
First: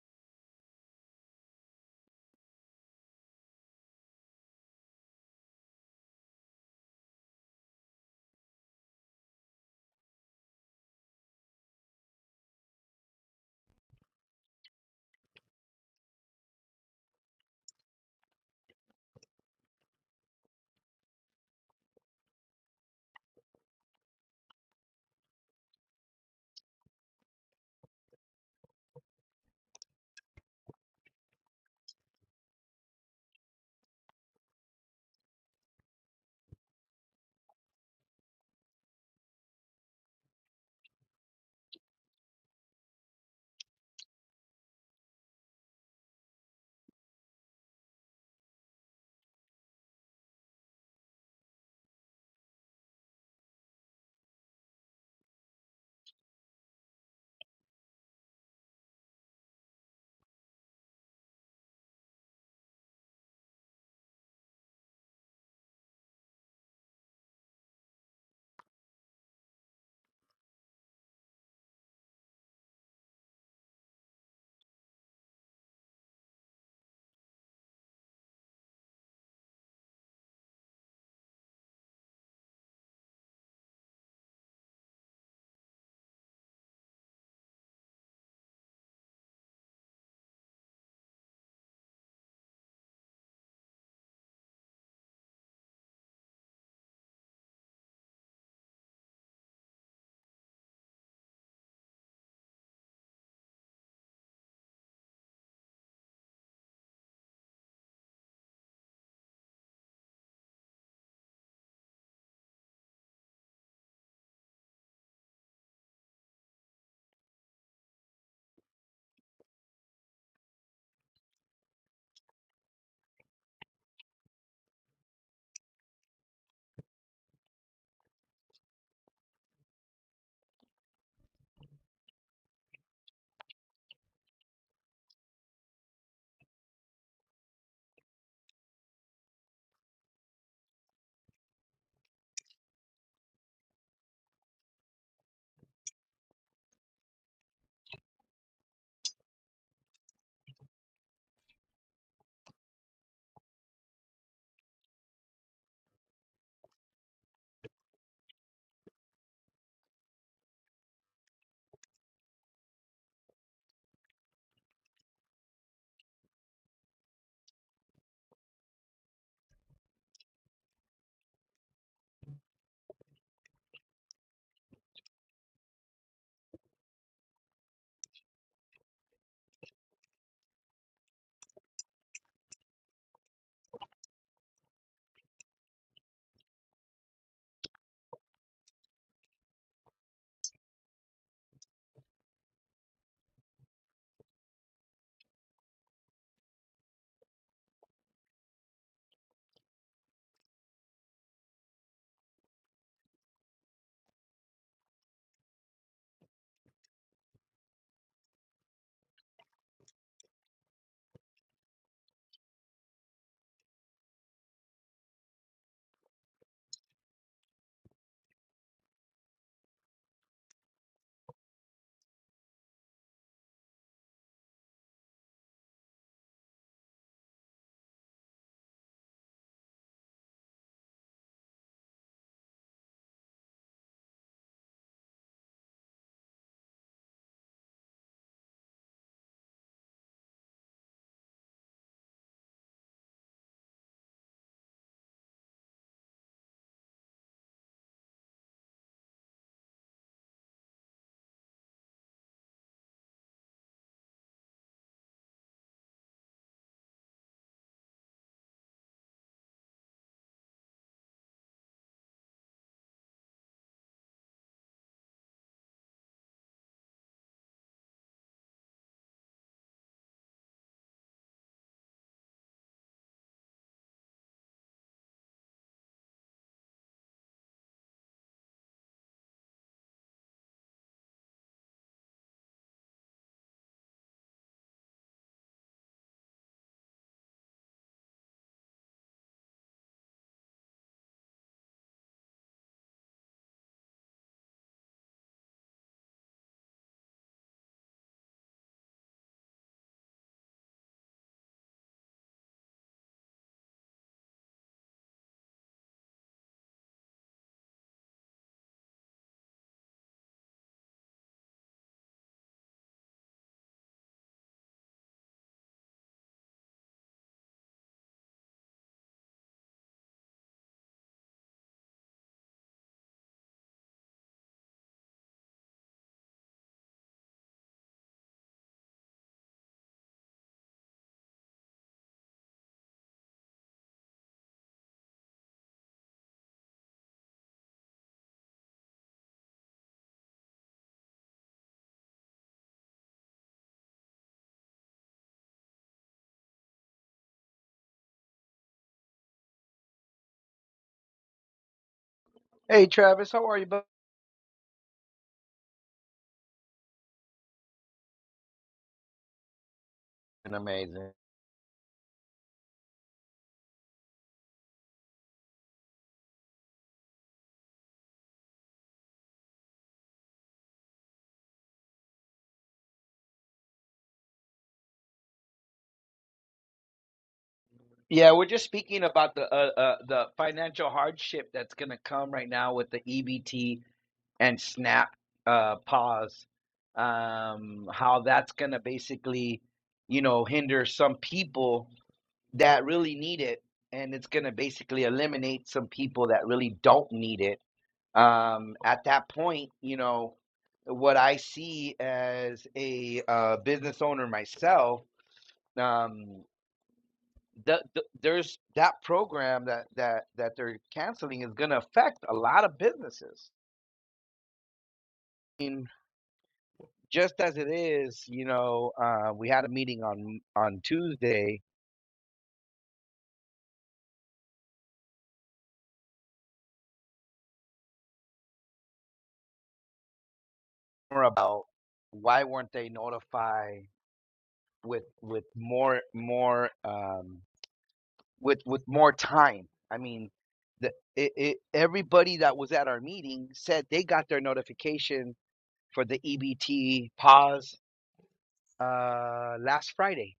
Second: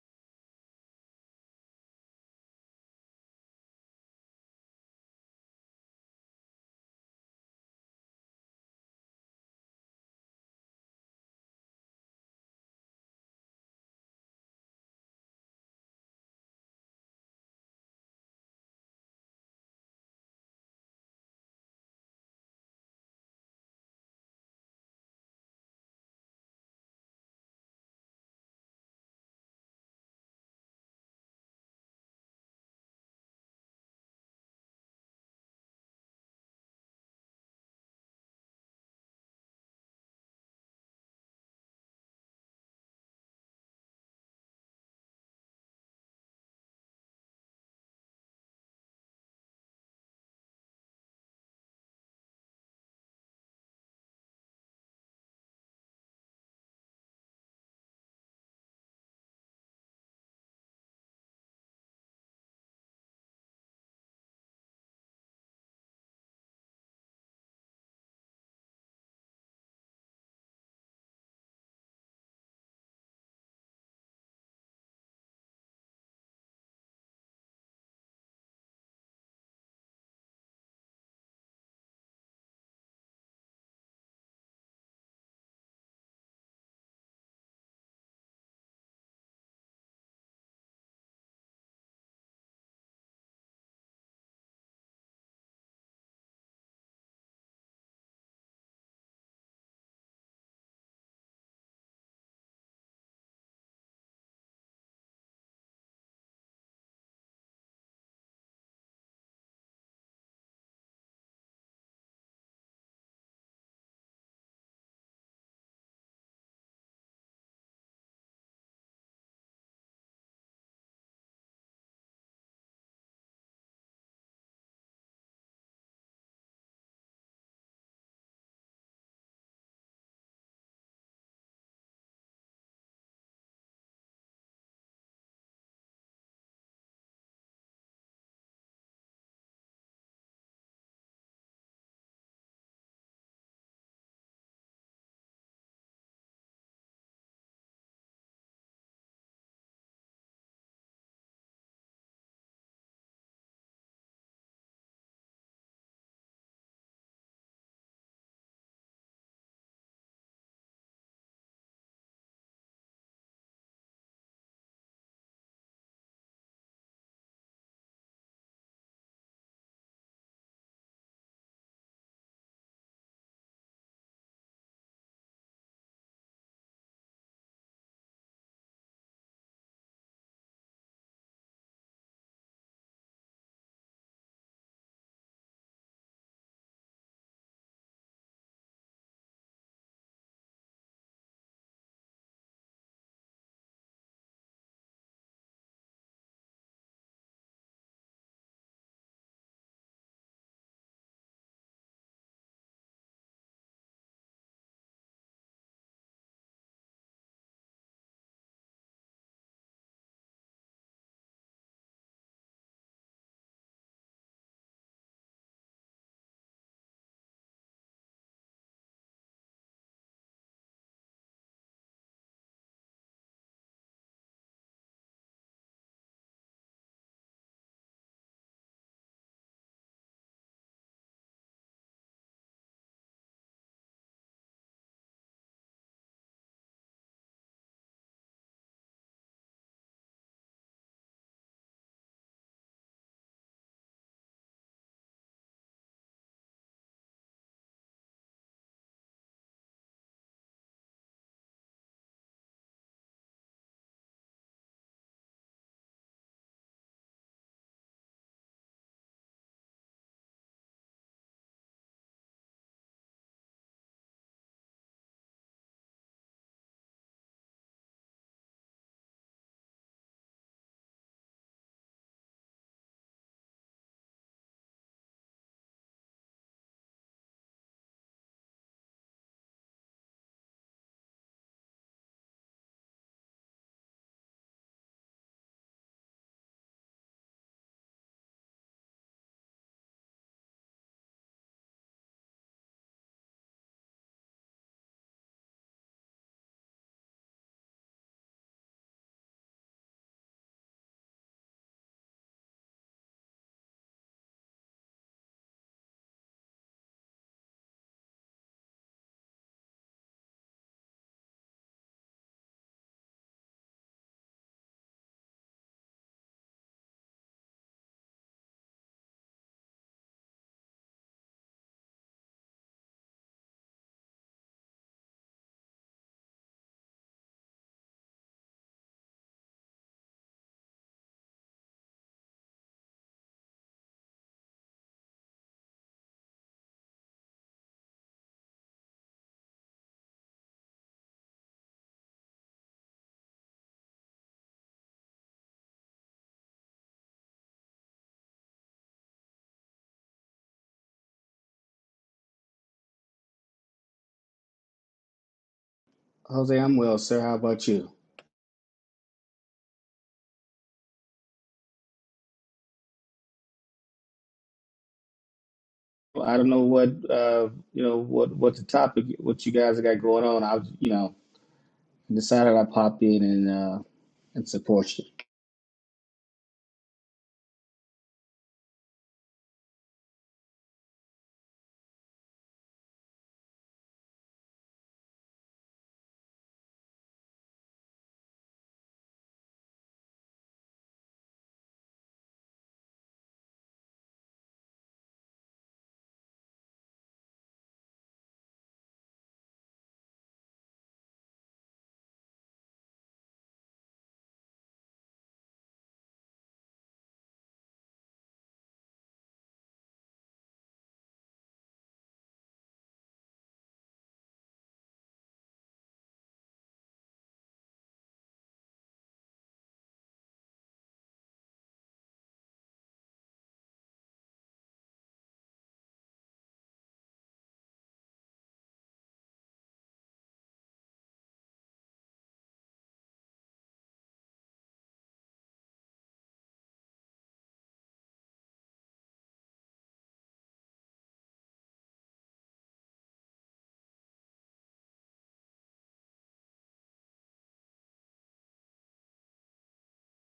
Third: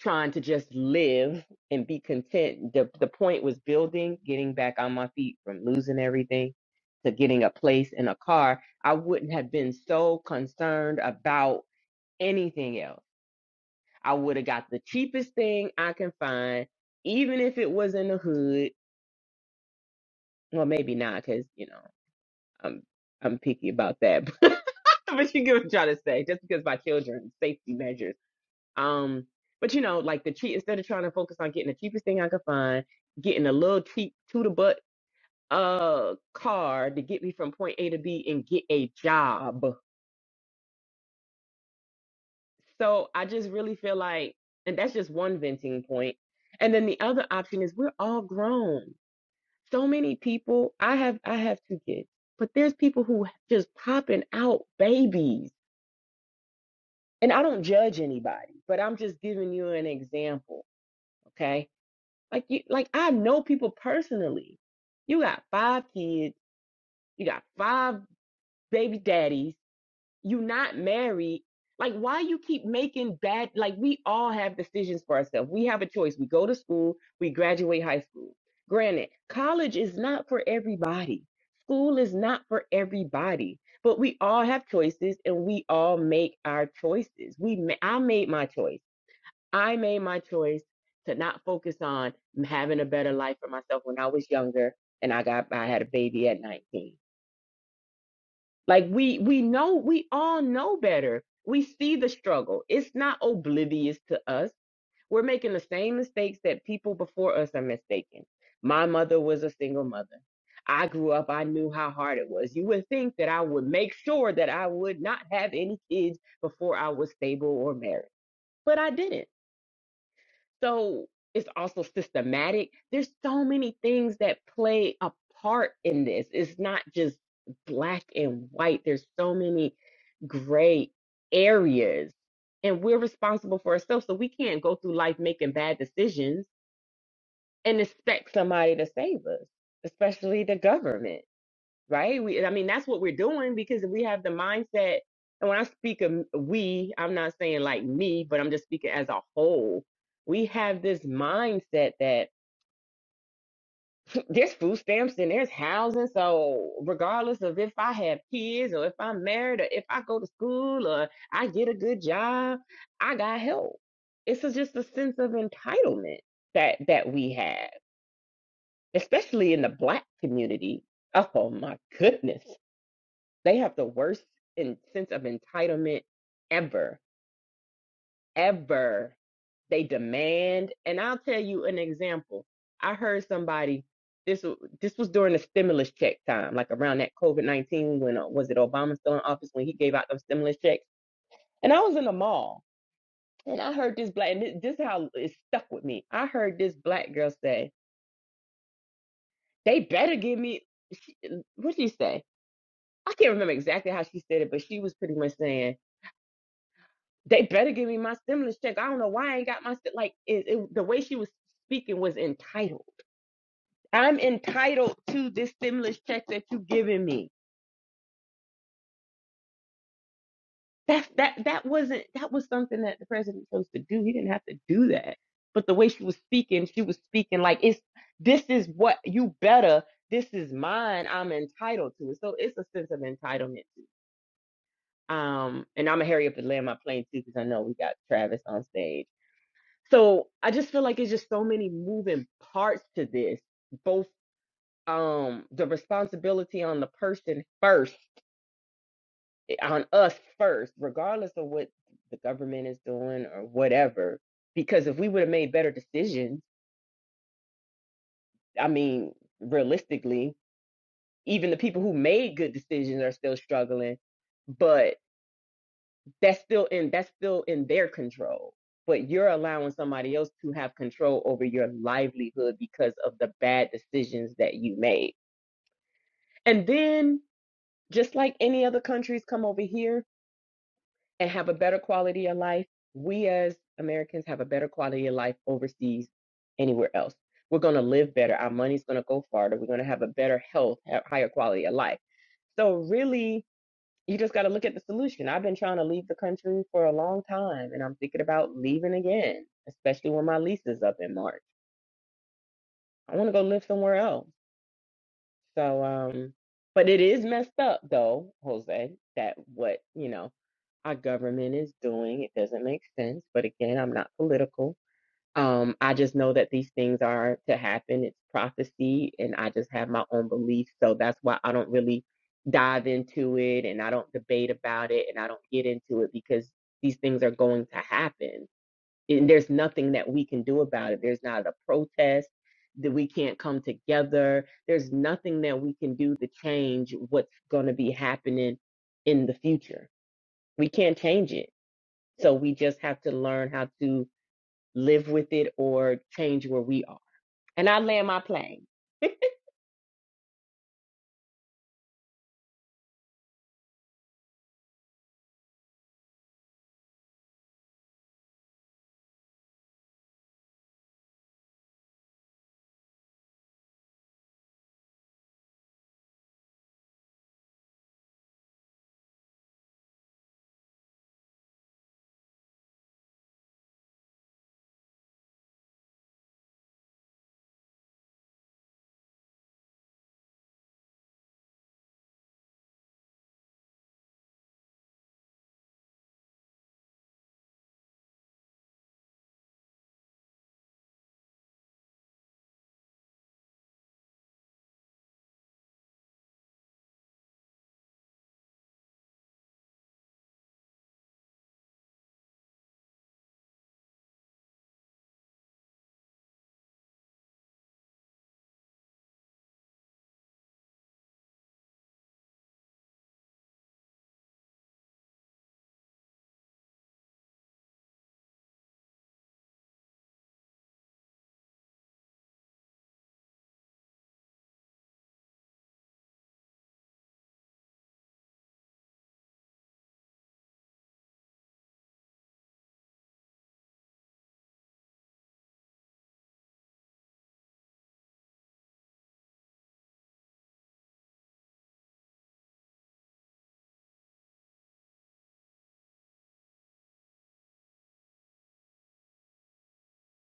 Speaker 2: trying to just live and be content, the, the point was building, getting back on my feet from losing everything to getting a place and a car. I wouldn't have been so concerned about anything else. I would have got the cheapest thing I can find, even if it was in the hood Well, maybe not, because you know I'm I'm picky about that. <laughs> but you get what I'm trying to say. Just because my children safety measures. Um, but you know, like the cheap instead of trying to focus on getting the cheapest thing I could find, getting a little cheap to the butt uh car to get me from point A to B and get a job. So I just really feel like, and that's just one venting point. And then the other option is we're all grown. so many people i have i have two kids but there's people who just popping out babies and i don't judge anybody but i'm just giving you an example okay like you like i know people personally you got five kids you got five baby daddies you're not married like why you keep making bad like we all have decisions for ourselves we have a choice we go to school we graduate high school granted college is not for everybody school is not for everybody but we all have choices and we all make our choices we ma- i made my choice i made my choice to not focus on having a better life for myself when i was younger and i got i had a baby at 19 like we we know we all know better. We see the struggle. It's not oblivious to us. We're making the same mistakes that people before us are mistaken. My mother was a single mother. I grew up, I knew how hard it was. You would think that I would make sure that I would not have any kids before I was stable or married, but I didn't so it's also systematic. There's so many things that play a part in this. It's not just black and white. There's so many gray areas. And we're responsible for ourselves. So we can't go through life making bad decisions and expect somebody to save us, especially the government right? We, I mean, that's what we're doing because we have the mindset. And when I speak of we, I'm not saying like me, but I'm just speaking as a whole. We have this mindset that <clears throat> there's food stamps and there's housing. So, regardless of if I have kids or if I'm married or if I go to school or I get a good job, I got help. It's a- just a sense of entitlement that that we have, especially in the black community. Oh my goodness. They have the worst in, sense of entitlement ever, ever. They demand, and I'll tell you an example. I heard somebody this w- this was during the stimulus check time, like around that COVID nineteen when uh, was it Obama still in office when he gave out those stimulus checks? And I was in the mall, and I heard this black, and thi- this is how it stuck with me. I heard this black girl say, "They better give me." She, what'd she say? I can't remember exactly how she said it, but she was pretty much saying. They better give me my stimulus check. I don't know why I ain't got my sti- like it, it, the way she was speaking was entitled. I'm entitled to this stimulus check that you giving me. That's that that wasn't that was something that the president chose to do. He didn't have to do that. But the way she was speaking, she was speaking like it's this is what you better. This is mine. I'm entitled to it. So it's a sense of entitlement. Um, and I'm gonna hurry up and land my plane too because I know we got Travis on stage. So I just feel like it's just so many moving parts to this, both um the responsibility on the person first, eh, on us first, regardless of what the government is doing or whatever. Because if we would have made better decisions, I mean, realistically, even the people who made good decisions are still struggling. But. that's still in that's still in their control but you're allowing somebody else to have control over your livelihood because of the bad decisions that you made and then just like any other countries come over here and have a better quality of life we as americans have a better quality of life overseas anywhere else we're going to live better our money's going to go farther we're going to have a better health ha- higher quality of life so really you just got to look at the solution. I've been trying to leave the country for a long time, and I'm thinking about leaving again, especially when my lease is up in March. I want to go live somewhere else. So, um, but it is messed up though, Jose, that what, you know, our government is doing. It doesn't make sense. But again, I'm not political. Um, I just know that these things are to happen. It's prophecy, and I just have my own beliefs. So that's why I don't really dive into it and I don't debate about it and I don't get into it because these things are going to happen. And there's nothing that we can do about it. There's not a protest that we can't come together. There's nothing that we can do to change what's going to be happening in the future. We can't change it. So we just have to learn how to live with it or change where we are. And I land my plane.
Speaker 1: Hey, Travis, how are you? bud?
Speaker 3: Jose, I'm well, sir. How about you?
Speaker 1: Amazing.
Speaker 3: Well, I don't know what uh, you know what what the topic what you guys got going on. I was, you know decided I pop in and uh, and support you.
Speaker 1: Yeah, we're just speaking about the uh, uh, the financial hardship that's going to come right now with the EBT and SNAP uh, pause. Um, how that's going to basically, you know, hinder some people that really need it, and it's going to basically eliminate some people that really don't need it. Um, at that point, you know, what I see as a uh, business owner myself, um, the, the, there's that program that that that they're canceling is going to affect a lot of businesses. In just as it is, you know, uh, we had a meeting on on Tuesday about why weren't they notified with with more more um with with more time i mean the it, it everybody that was at our meeting said they got their notification for the ebt pause uh last friday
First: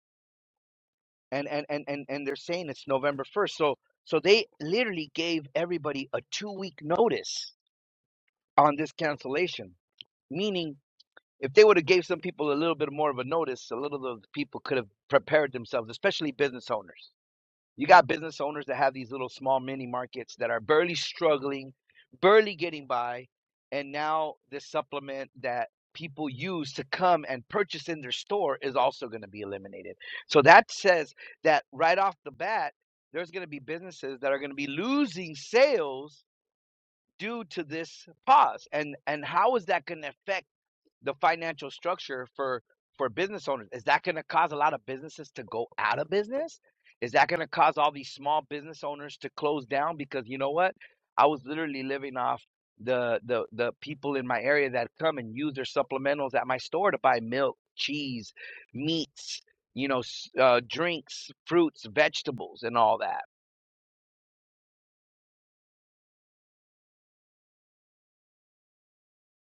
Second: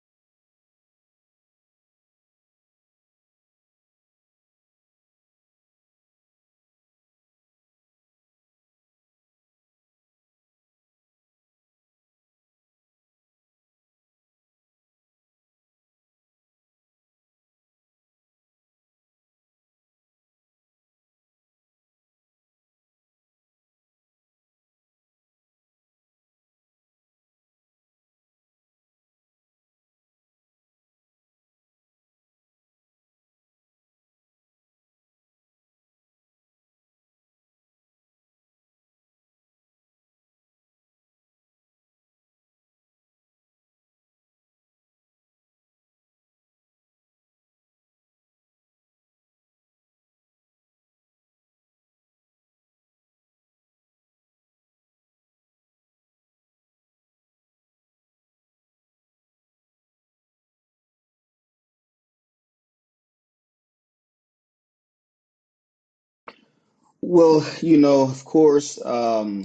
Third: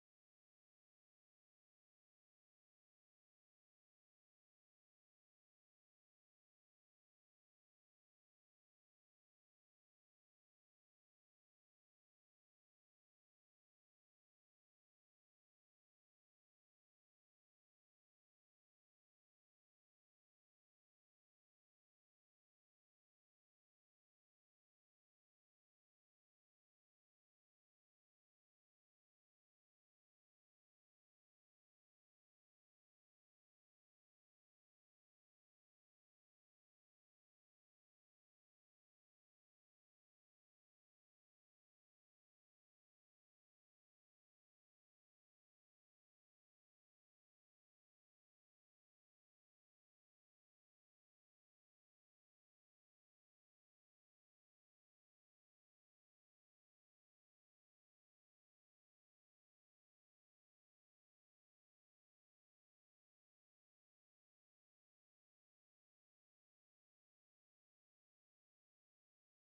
Speaker 1: and and and and, and they're saying it's november 1st so so they literally gave everybody a two week notice on this cancellation meaning if they would have gave some people a little bit more of a notice a little of the people could have prepared themselves especially business owners You got business owners that have these little small mini markets that are barely struggling, barely getting by, and now this supplement that people use to come and purchase in their store is also going to be eliminated. So that says that right off the bat, there's going to be businesses that are going to be losing sales due to this pause. And and how is that going to affect the financial structure for for business owners is that going to cause a lot of businesses to go out of business is that going to cause all these small business owners to close down because you know what i was literally living off the the the people in my area that come and use their supplementals at my store to buy milk cheese meats you know s- uh, drinks fruits vegetables and all that
Speaker 3: Well, you know, of course. Um,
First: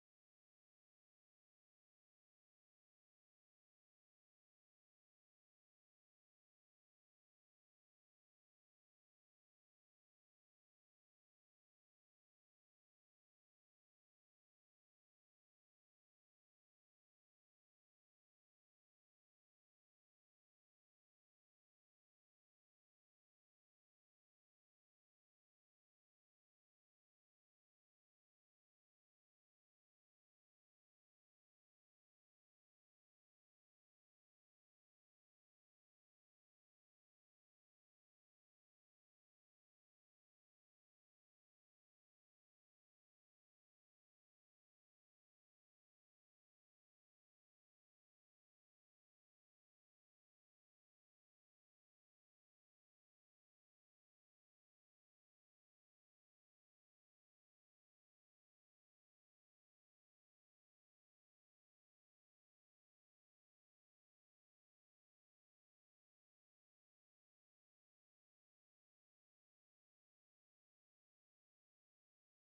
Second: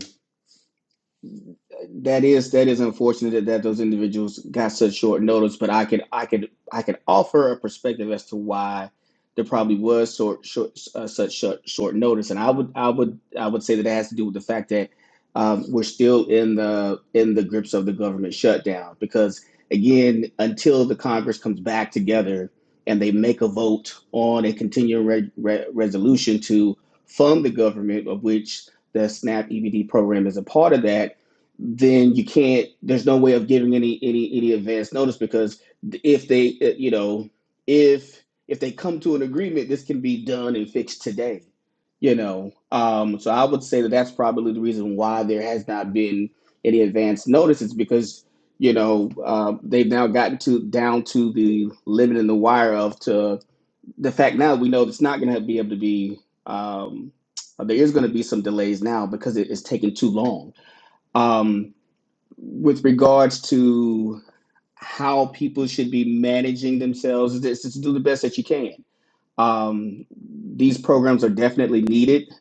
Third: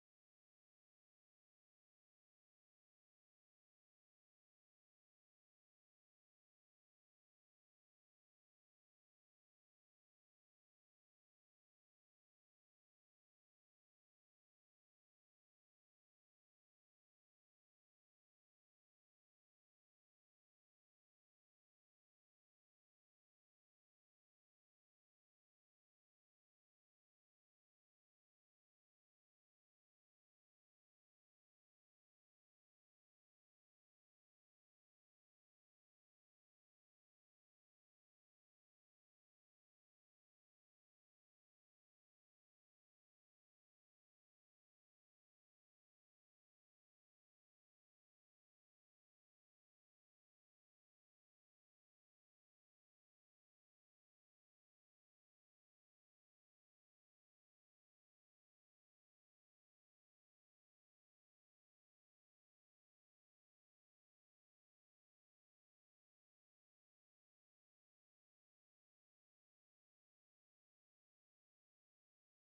Speaker 3: that is that is unfortunate that, that those individuals got such short notice, but I could I could I could offer a perspective as to why there probably was short, short uh, such short, short notice, and I would I would I would say that it has to do with the fact that um, we're still in the in the grips of the government shutdown because again until the Congress comes back together and they make a vote on a continuing re- re- resolution to fund the government of which the SNAP EBD program is a part of that then you can't there's no way of giving any any any advance notice because if they uh, you know if if they come to an agreement this can be done and fixed today you know um so i would say that that's probably the reason why there has not been any advance notices because you know uh, they've now gotten to down to the limit in the wire of to the fact now we know it's not going to be able to be um there is going to be some delays now because it is taking too long um with regards to how people should be managing themselves is just to do the best that you can. Um, these programs are definitely needed.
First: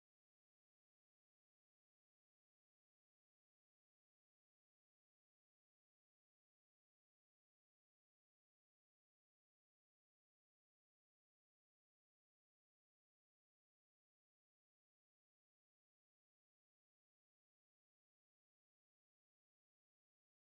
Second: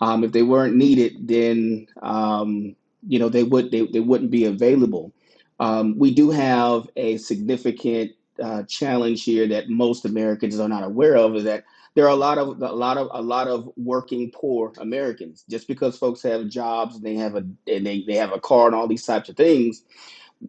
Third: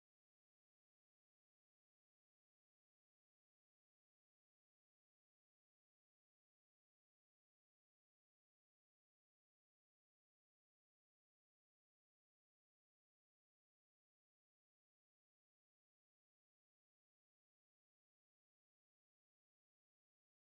Speaker 3: Um, if they weren't needed, then um, you know they would they, they wouldn't be available. Um, we do have a significant uh, challenge here that most Americans are not aware of is that there are a lot of a lot of a lot of working poor Americans. Just because folks have jobs and they have a and they, they have a car and all these types of things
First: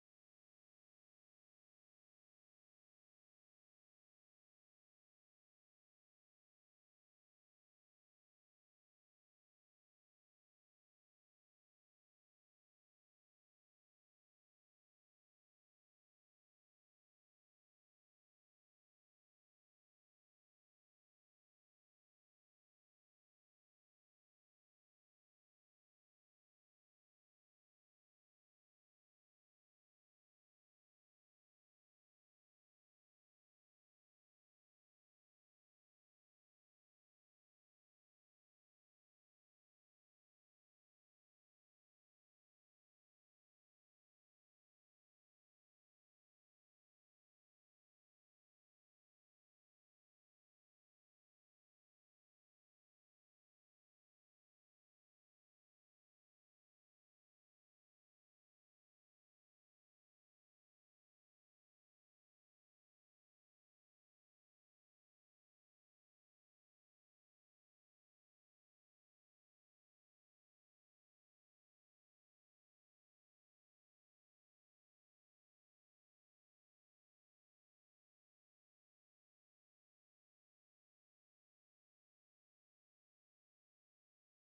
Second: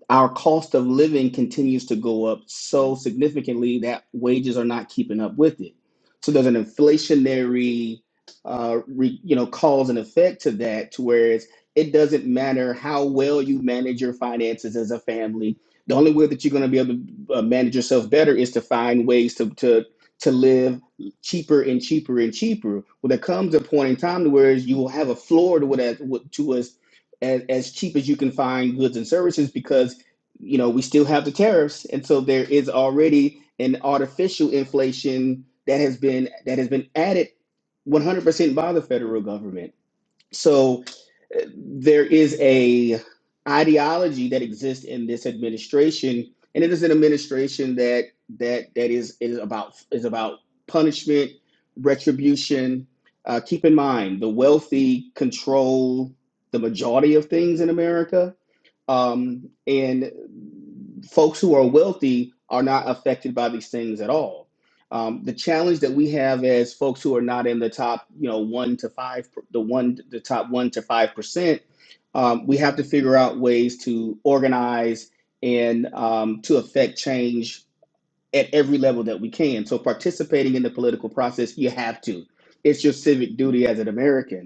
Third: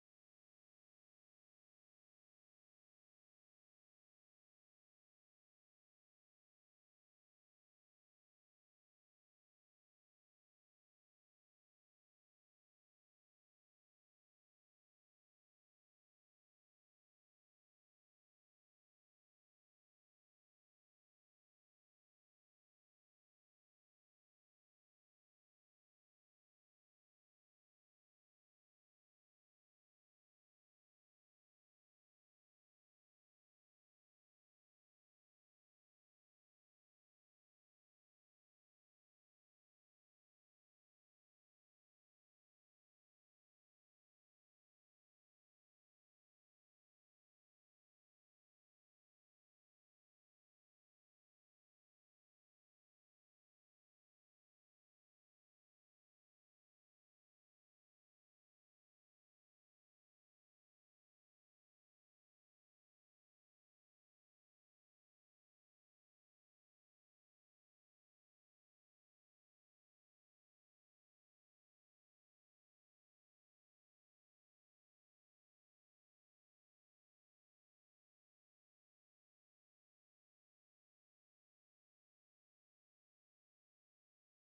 Speaker 3: our cost of living continues to go up so significantly that wages are not keeping up with it. So there's an inflationary, uh, re, you know, cause and effect to that, to whereas it doesn't matter how well you manage your finances as a family. The only way that you're going to be able to uh, manage yourself better is to find ways to to to live cheaper and cheaper and cheaper. Well, there comes a point in time to where you will have a floor to what, to what to as as, as cheap as you can find goods and services because you know, we still have the tariffs, and so there is already an artificial inflation that has been that has been added 100% by the federal government. So uh, there is a ideology that exists in this administration, and it is an administration that that that is is about is about punishment, retribution. Uh, keep in mind, the wealthy control the majority of things in America um, and folks who are wealthy are not affected by these things at all. Um, the challenge that we have as folks who are not in the top, you know, one to five, the one, the top one to five percent, um, we have to figure out ways to organize and um, to affect change at every level that we can. So, participating in the political process, you have to. It's your civic duty as an American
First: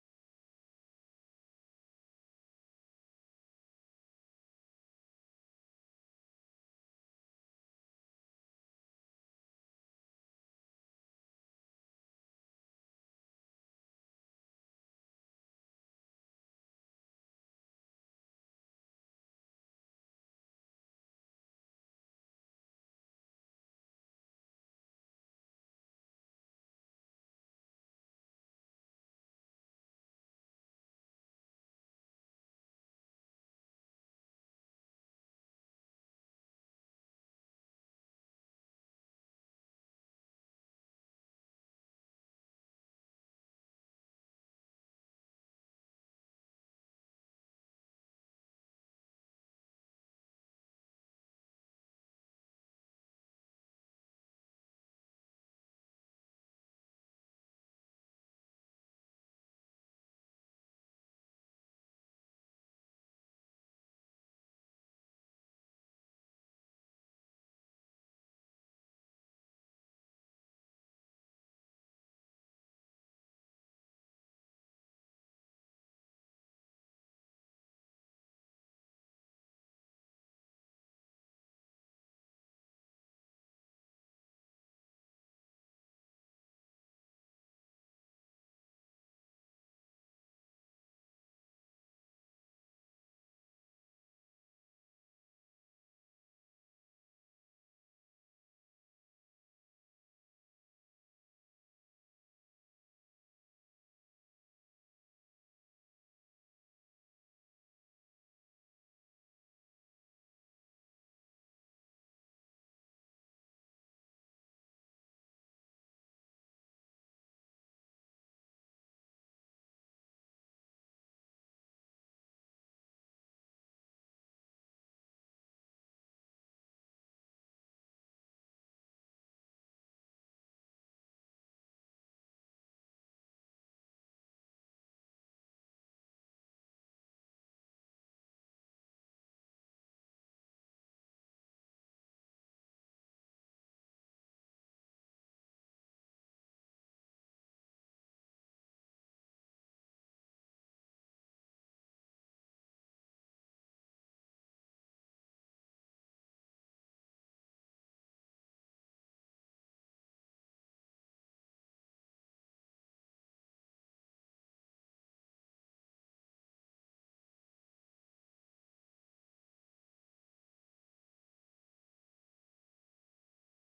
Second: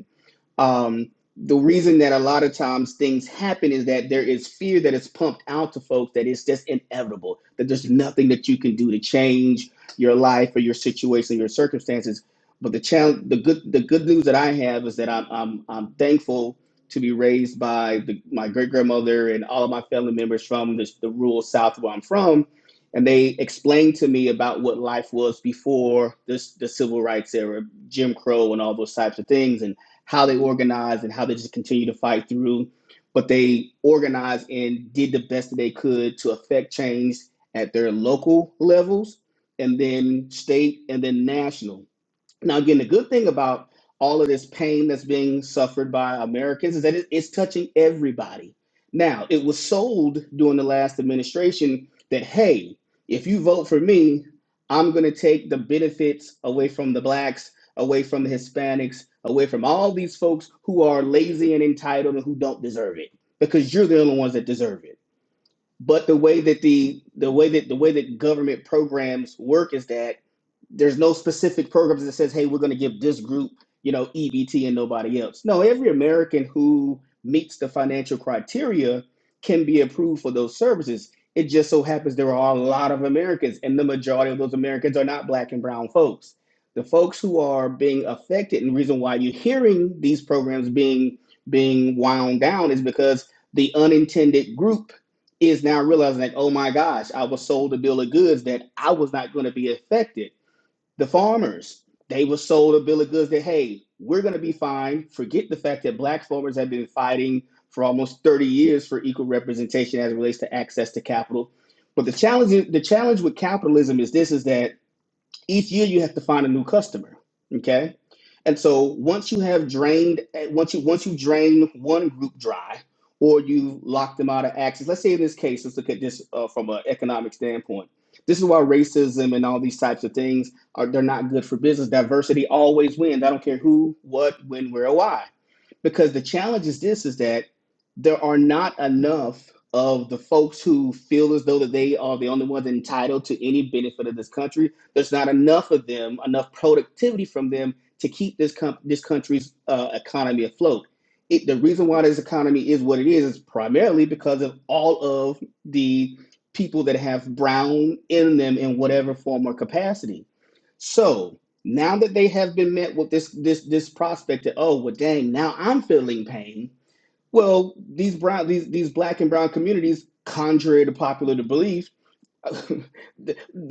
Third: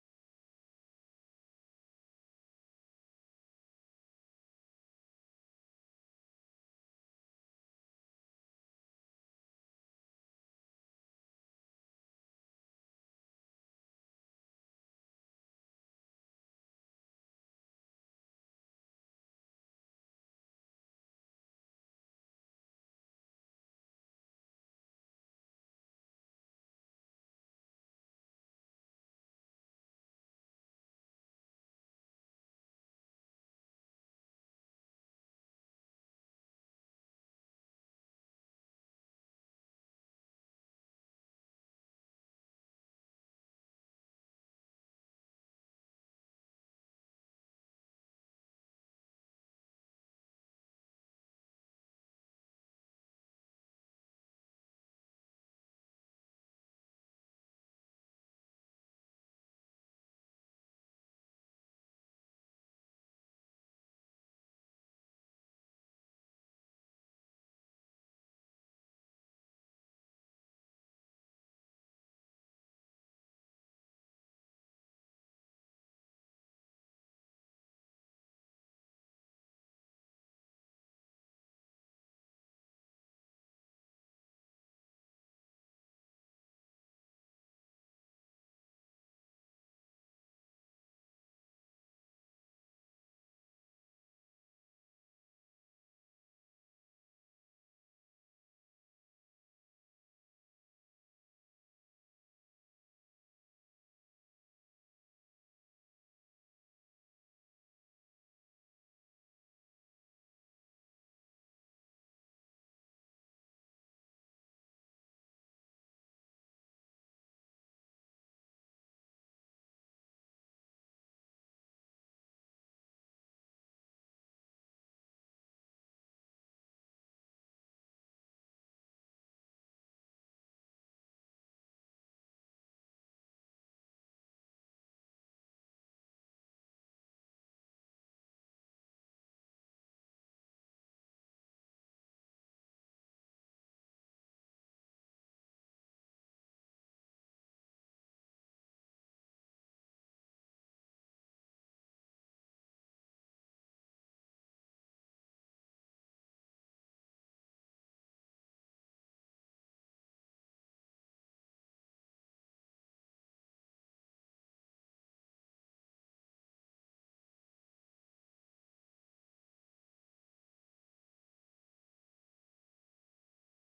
Speaker 3: um, the reason that a lot of times things happen is that there is fear that is pumped out to folks that it's just inevitable, that there's nothing that you can do to change your life or your situation, your circumstances. But the challenge, the good, the good news that I have is that I'm, I'm, I'm thankful to be raised by the, my great grandmother and all of my family members from the, the rural South where I'm from. And they explained to me about what life was before this, the civil rights era, Jim Crow and all those types of things. And how they organized and how they just continued to fight through. But they organized and did the best that they could to affect change at their local levels and then state and then national. Now, again, the good thing about all of this pain that's being suffered by Americans is that it- it's touching everybody. Now, it was sold during the last administration that, hey, if you vote for me, I'm going to take the benefits away from the blacks, away from the Hispanics, away from all these folks who are lazy and entitled and who don't deserve it because you're the only ones that deserve it but the way that the the way that the way that government programs work is that there's no specific programs that says hey we're going to give this group you know ebt and nobody else no every american who meets the financial criteria can be approved for those services it just so happens there are a lot of americans and the majority of those americans are not black and brown folks the folks who are being affected and the reason why you're hearing these programs being being wound down is because the unintended group is now realizing that oh my gosh, I was sold a bill of goods that I was not going to be affected. The farmers, they were sold a bill of goods that, hey, we're going to be fine. Forget the fact that black farmers have been fighting for almost 30 years for equal representation as it relates to access to capital. But the challenge, the challenge with capitalism is this is that each year you have to find a new customer okay and so once you have drained once you once you drain one group dry or you lock them out of access let's say in this case let's look at this uh, from an economic standpoint this is why racism and all these types of things are they're not good for business diversity always wins i don't care who what when where or why because the challenge is this is that there are not enough of the folks who feel as though that they are the only ones entitled to any benefit of this country there's not enough of them enough productivity from them to keep this com- this country's uh, economy afloat it, the reason why this economy is what it is is primarily because of all of the people that have brown in them in whatever form or capacity so now that they have been met with this this this prospect that oh well dang now I'm feeling pain. Well, these brown these these black and brown communities, contrary to popular belief, <laughs>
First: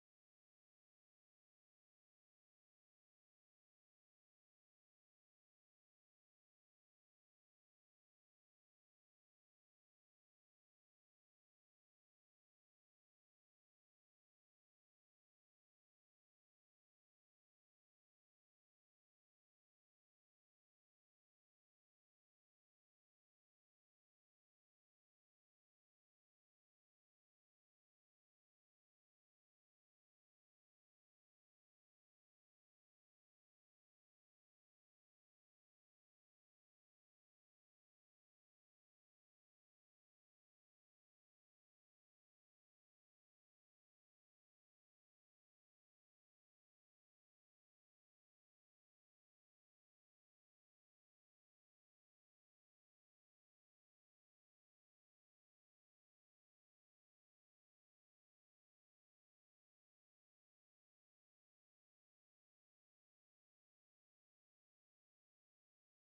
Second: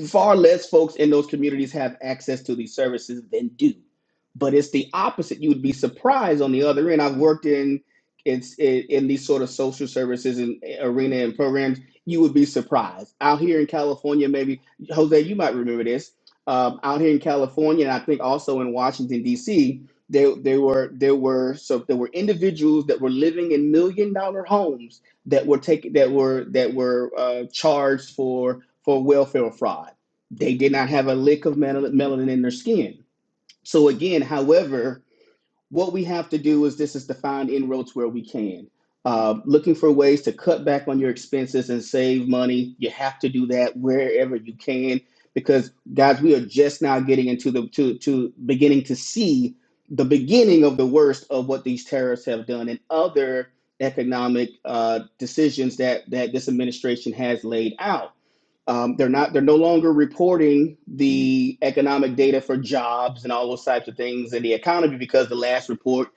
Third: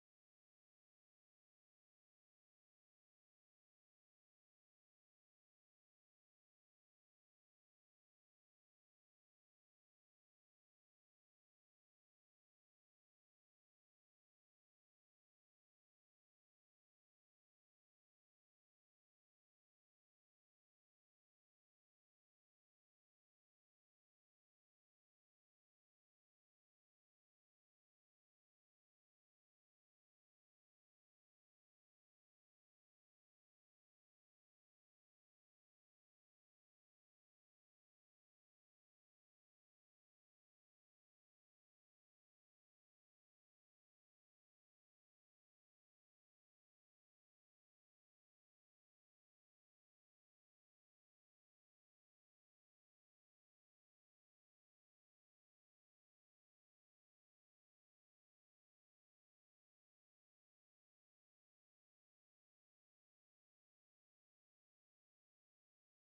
Speaker 3: Far less folks in those communities have access to these services than do. But it's the opposite. You would be surprised on the other end. I've worked in it's in, in these sort of social services and eh, arena and programs. You would be surprised out here in California. Maybe Jose, you might remember this. Um, out here in California, and I think also in Washington D.C., there there were there were so there were individuals that were living in million dollar homes that were taken that were that were uh, charged for for welfare fraud. They did not have a lick of melanin in their skin. So again, however, what we have to do is this is to find inroads where we can. Uh, looking for ways to cut back on your expenses and save money. You have to do that wherever you can because guys, we are just now getting into the to to beginning to see the beginning of the worst of what these terrorists have done and other economic uh, decisions that that this administration has laid out. Um, they're not. They're no longer reporting the economic data for jobs and all those types of things in the economy because the last report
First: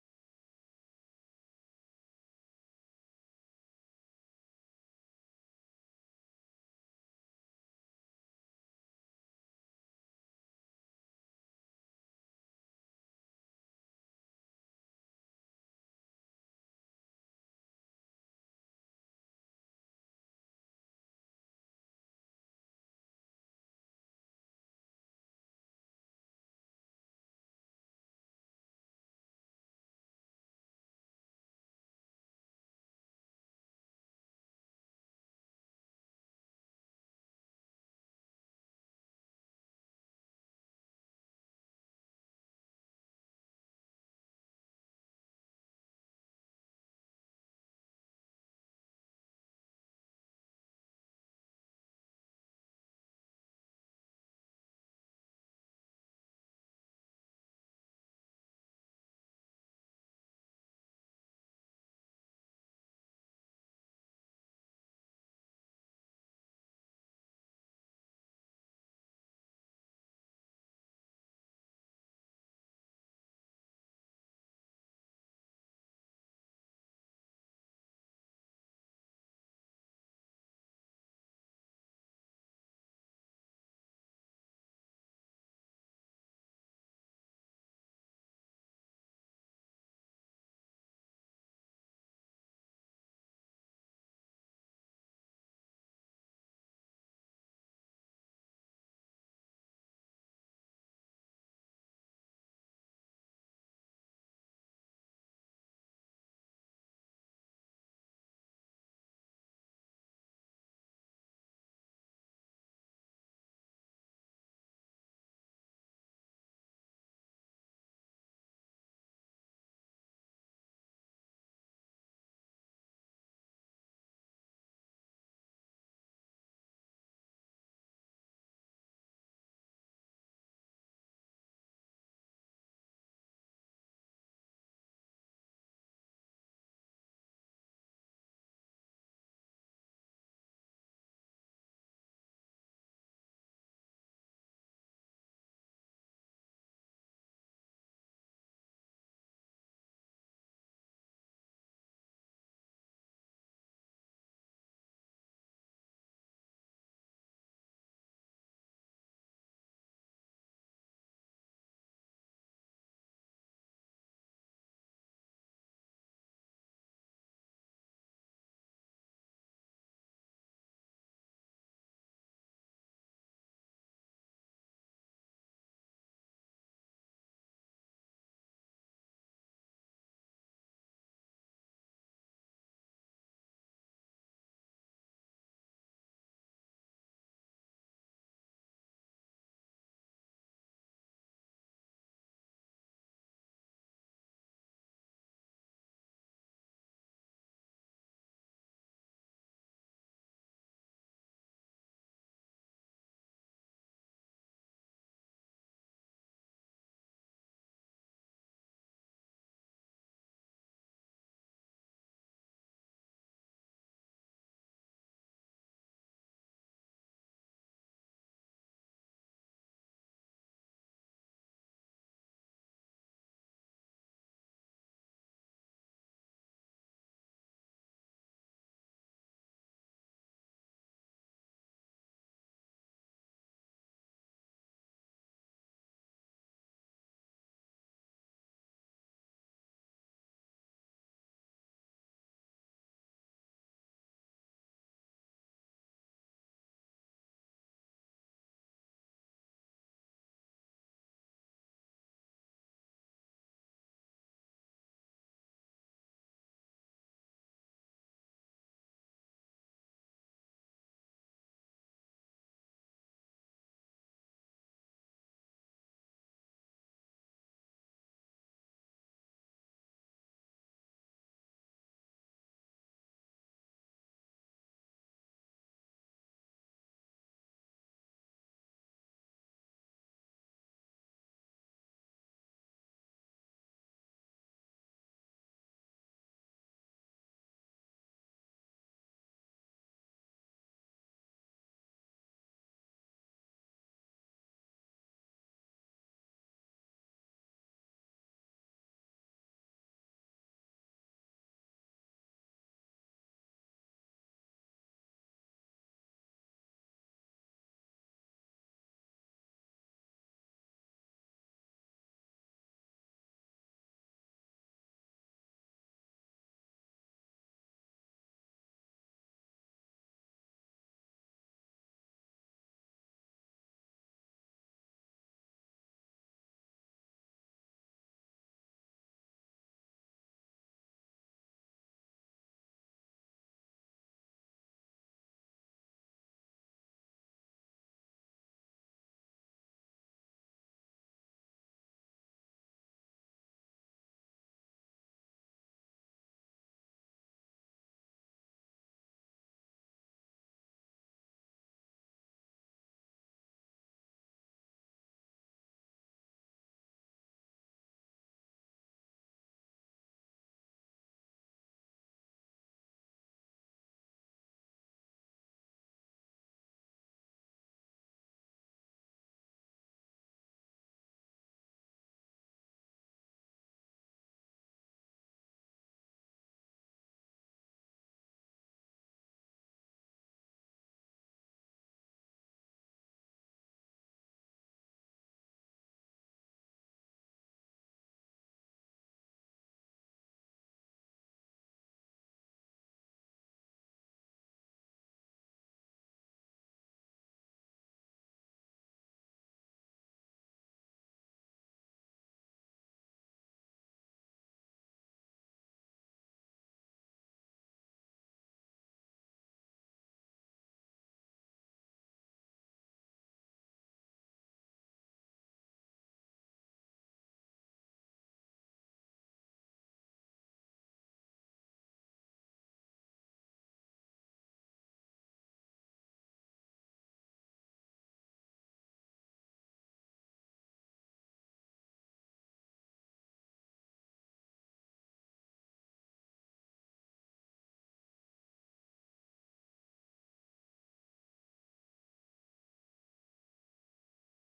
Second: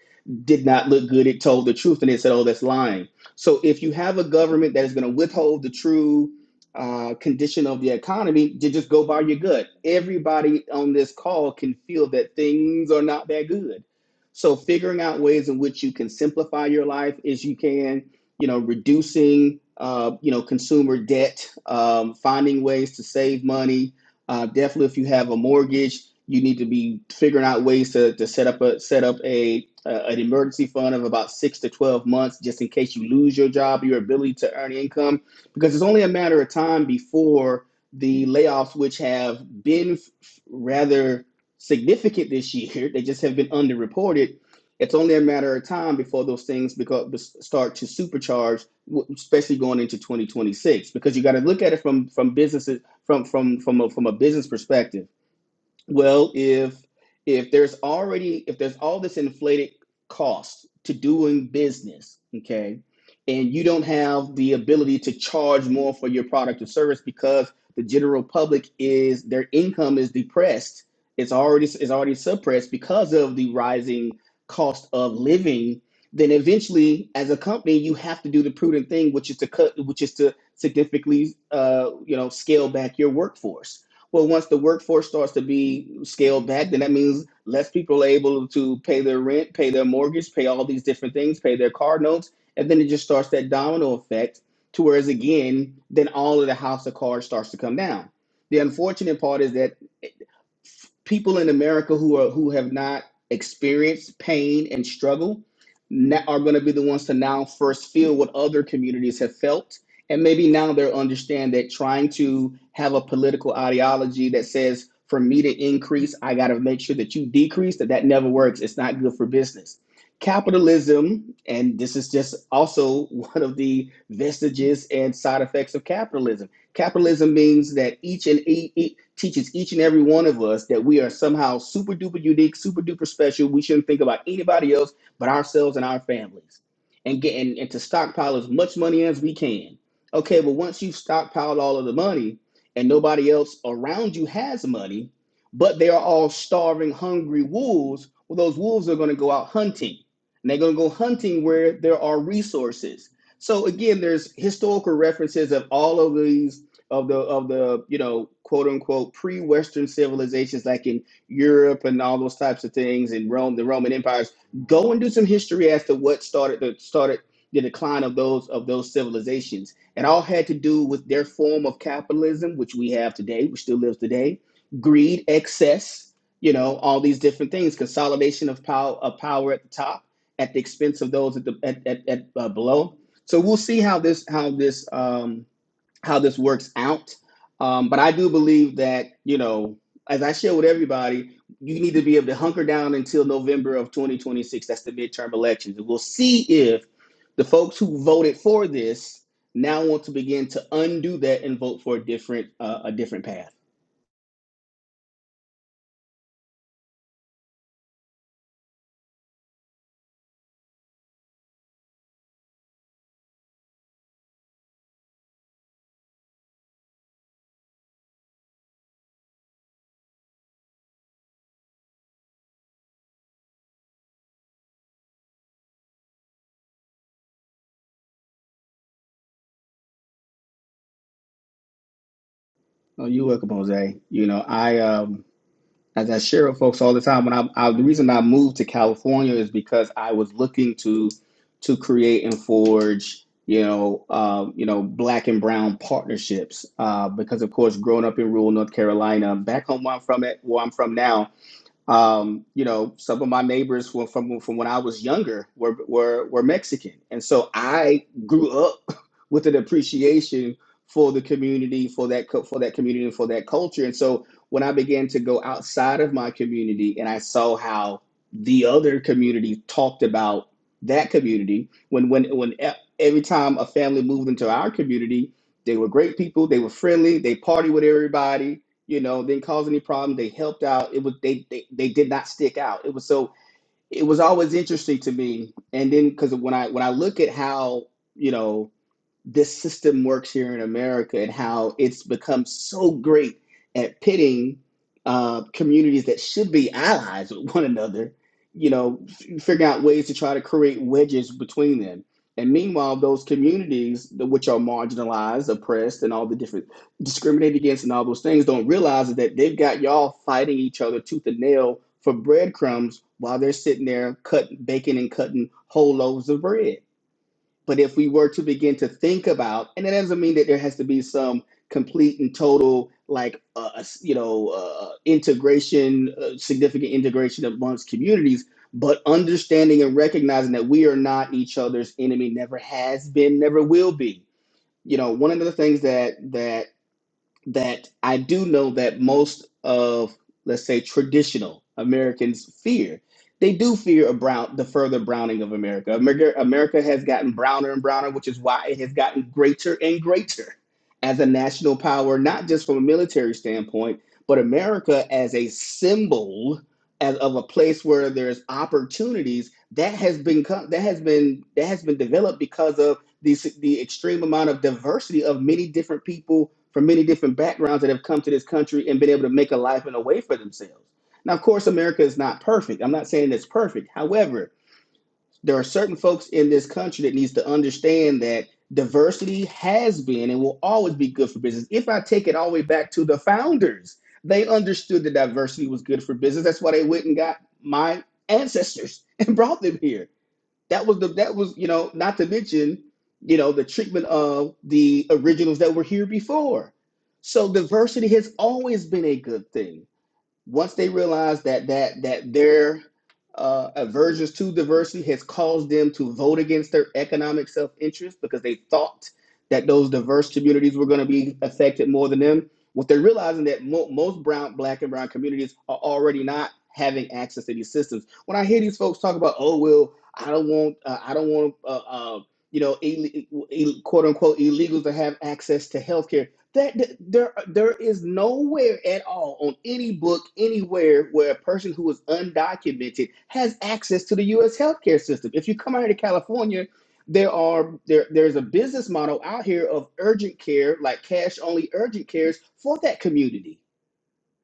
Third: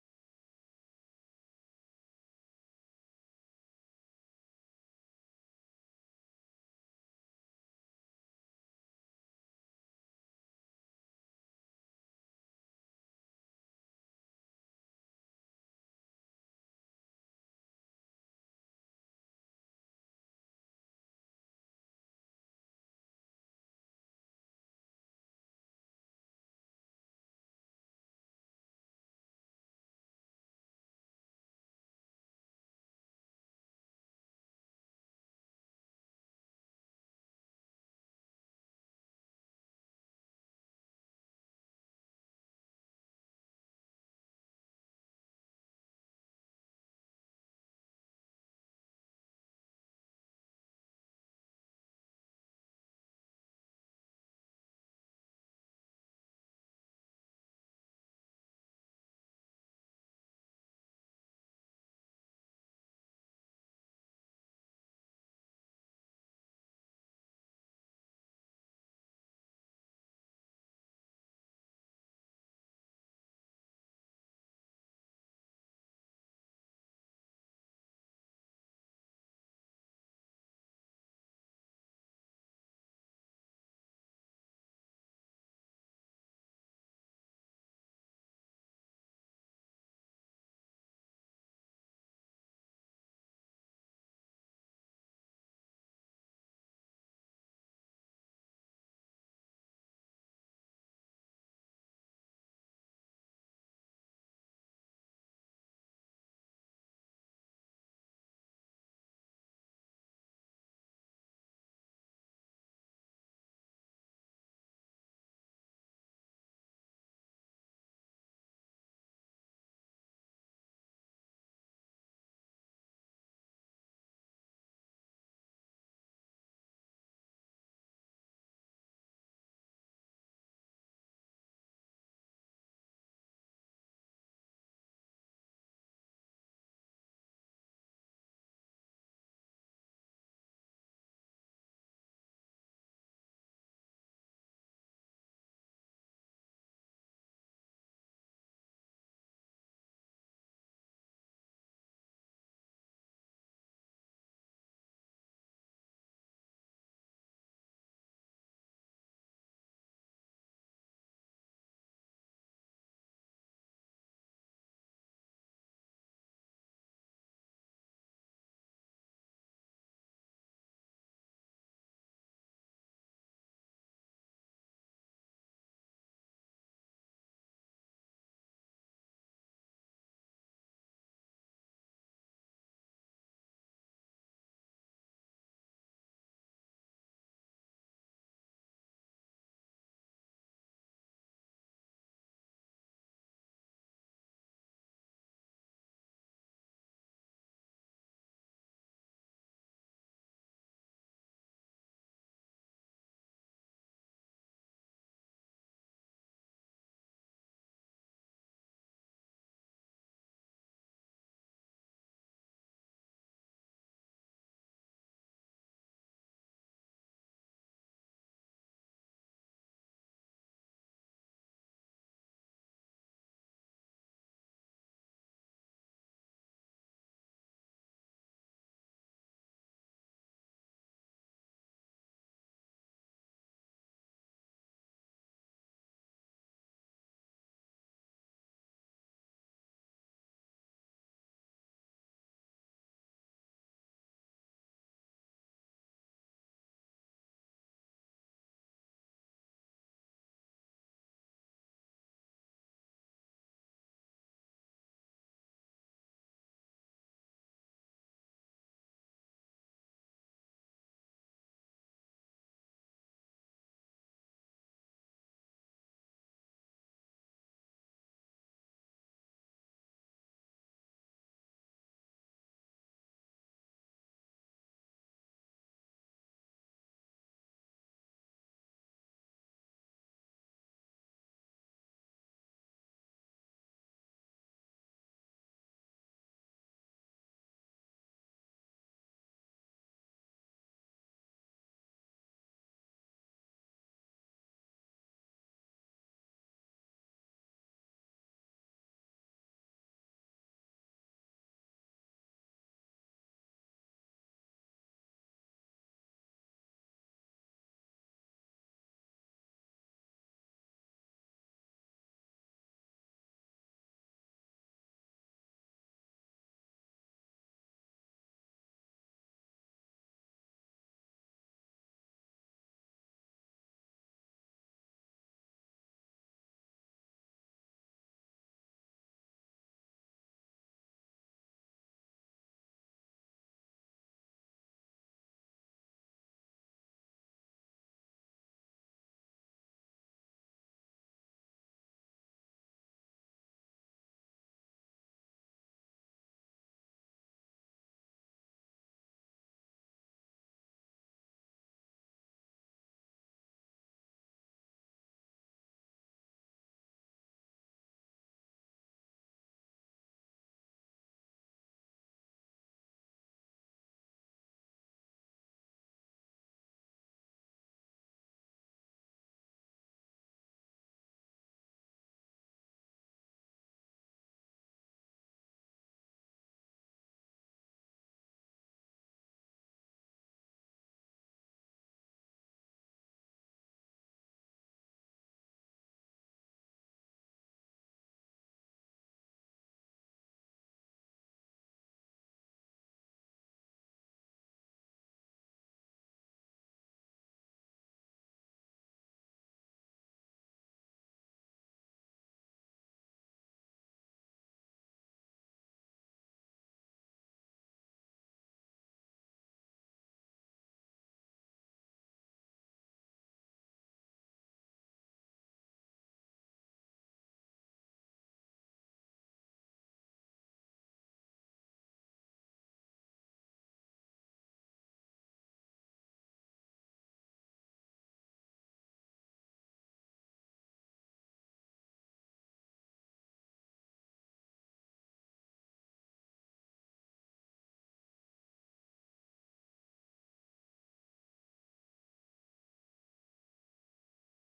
Speaker 3: did not look good. It told the truth, and it said, "Oh, that's lying." So if you have a government that is going to withhold the true uh, condition of the economy, you just go by your gut. Everybody on this call can feel that things are not that good. So figuring out ways in which you can simplify your life as you can you know, reducing, uh, you know, consumer debt, um, finding ways to save money. Uh, definitely, if you have a mortgage, you need to be figuring out ways to, to set up a set up a, a an emergency fund of about six to twelve months, just in case you lose your job, your ability to earn income, because it's only a matter of time before the layoffs, which have been rather significant this year, <laughs> they just have been underreported it's only a matter of time before those things become, start to supercharge, especially going into 2026, because you got to look at it from from businesses from from from a, from a business perspective well, if if there's already if there's all this inflated cost to doing business, okay, and you don't have the ability to charge more for your product or service because the general public is their income is depressed. It's already it's already suppressed because of the rising cost of living. Then eventually, as a company, you have to do the prudent thing, which is to cut, which is to significantly, uh, you know, scale back your workforce well, once the workforce starts to be scaled back, then that means less people are able to pay their rent, pay their mortgage, pay all these different things, pay their car notes, and then it just starts that domino effect to whereas again, then all of the house of cards starts to come down. The unfortunate part is that people in America who are who have not experienced pain and struggle na are going to be the ones to now first feel what other communities have felt, and maybe now they'll understand that trying to have a political ideology that says for me to increase, I got to make sure that you decrease that that never works. It's not good for business. Capitalism, and this is just also <laughs> one of the vestiges and side effects of capitalism Capitalism means that each and e- e- teaches each and every one of us that we are somehow super duper unique, super duper special. We shouldn't think about anybody else but ourselves and our families, and get and, and to stockpile as much money as we can. Okay, but once you've stockpiled all of the money and nobody else around you has money, but they are all starving, hungry wolves, well, those wolves are going to go out hunting, and they're going to go hunting where there are resources. So again, there's historical references of all of these of the of the you know quote unquote pre-Western civilizations like in Europe and all those types of things and Rome, the Roman empires. Go and do some history as to what started the started the decline of those of those civilizations. It all had to do with their form of capitalism, which we have today, which still lives today, greed, excess, you know, all these different things, consolidation of power of power at the top at the expense of those at the at, at, at uh, below. So we'll see how this how this um, how this works out. Um, but I do believe that, you know, as I share with everybody, you need to be able to hunker down until November of 2026. That's the midterm elections. And we'll see if the folks who voted for this now want to begin to undo that and vote for a different uh, a different path. Oh, you're welcome, Jose. You know, I um, as I share with folks all the time, when I, I the reason I moved to California is because I was looking to to create and forge, you know, uh, you know, black and brown partnerships. Uh, because of course, growing up in rural North Carolina, back home where I'm from, it where I'm from now, um, you know, some of my neighbors were from from when I was younger were were were Mexican, and so I grew up <laughs> with an appreciation for the community, for that co- for that community, and for that culture. And so when I began to go outside of my community, and I saw how the other community talked about that community, when when when e- every time a family moved into our community, they were great people, they were friendly, they party with everybody, you know, didn't cause any problem. They helped out. It was they they, they did not stick out. It was so it was always interesting to me. And then because when I when I look at how you know this system works here in America and how it's become so great at pitting uh, communities that should be allies with one another, you know, f- figuring out ways to try to create wedges between them. And meanwhile, those communities, which are marginalized, oppressed, and all the different discriminated against and all those things, don't realize that they've got y'all fighting each other tooth and nail for breadcrumbs while they're sitting there cutting, baking and cutting whole loaves of bread but if we were to begin to think about, and it doesn't mean that there has to be some complete and total, like, uh, uh, s- you know, uh, uh, integration, uh, significant integration amongst communities, but understanding and recognizing that we are not each other's enemy, never has been, never will be. You know, one of the things that that that I do know that most of, let's say, traditional Americans fear. They do fear a brown, the further browning of America. America. America has gotten browner and browner, which is why it has gotten greater and greater as a national power, not just from a military standpoint, but America as a symbol as of a place where there's opportunities that has been co- that has been that has been developed because of the the extreme amount of diversity of many different people from many different backgrounds that have come to this country and been able to make a life and a way for themselves. Now, of course, America is not perfect. I'm not saying it's perfect. However, there are certain folks in this country that needs to understand that diversity has been and will always be good for business. If I take it all the way back to the founders, they understood that diversity was good for business. That's why they went and got my ancestors <laughs> and brought them here that was the that was, you know, not to mention, you know, the treatment of the originals that were here before. So diversity has always been a good thing once they realize that that that their uh, aversions to diversity has caused them to vote against their economic self-interest because they thought that those diverse communities were going to be affected more than them. What they're realizing that mo- most brown, black, and brown communities are already not having access to these systems. When I hear these folks talk about, oh well, I don't want, uh, I don't want, uh, uh, you know, quote unquote illegals to have access to healthcare. That, that there there is nowhere at all on any book anywhere where a person who is undocumented has access to the U.S. healthcare system. If you come out here to California, there are there there's a business model out here of urgent care, like cash only urgent cares for that community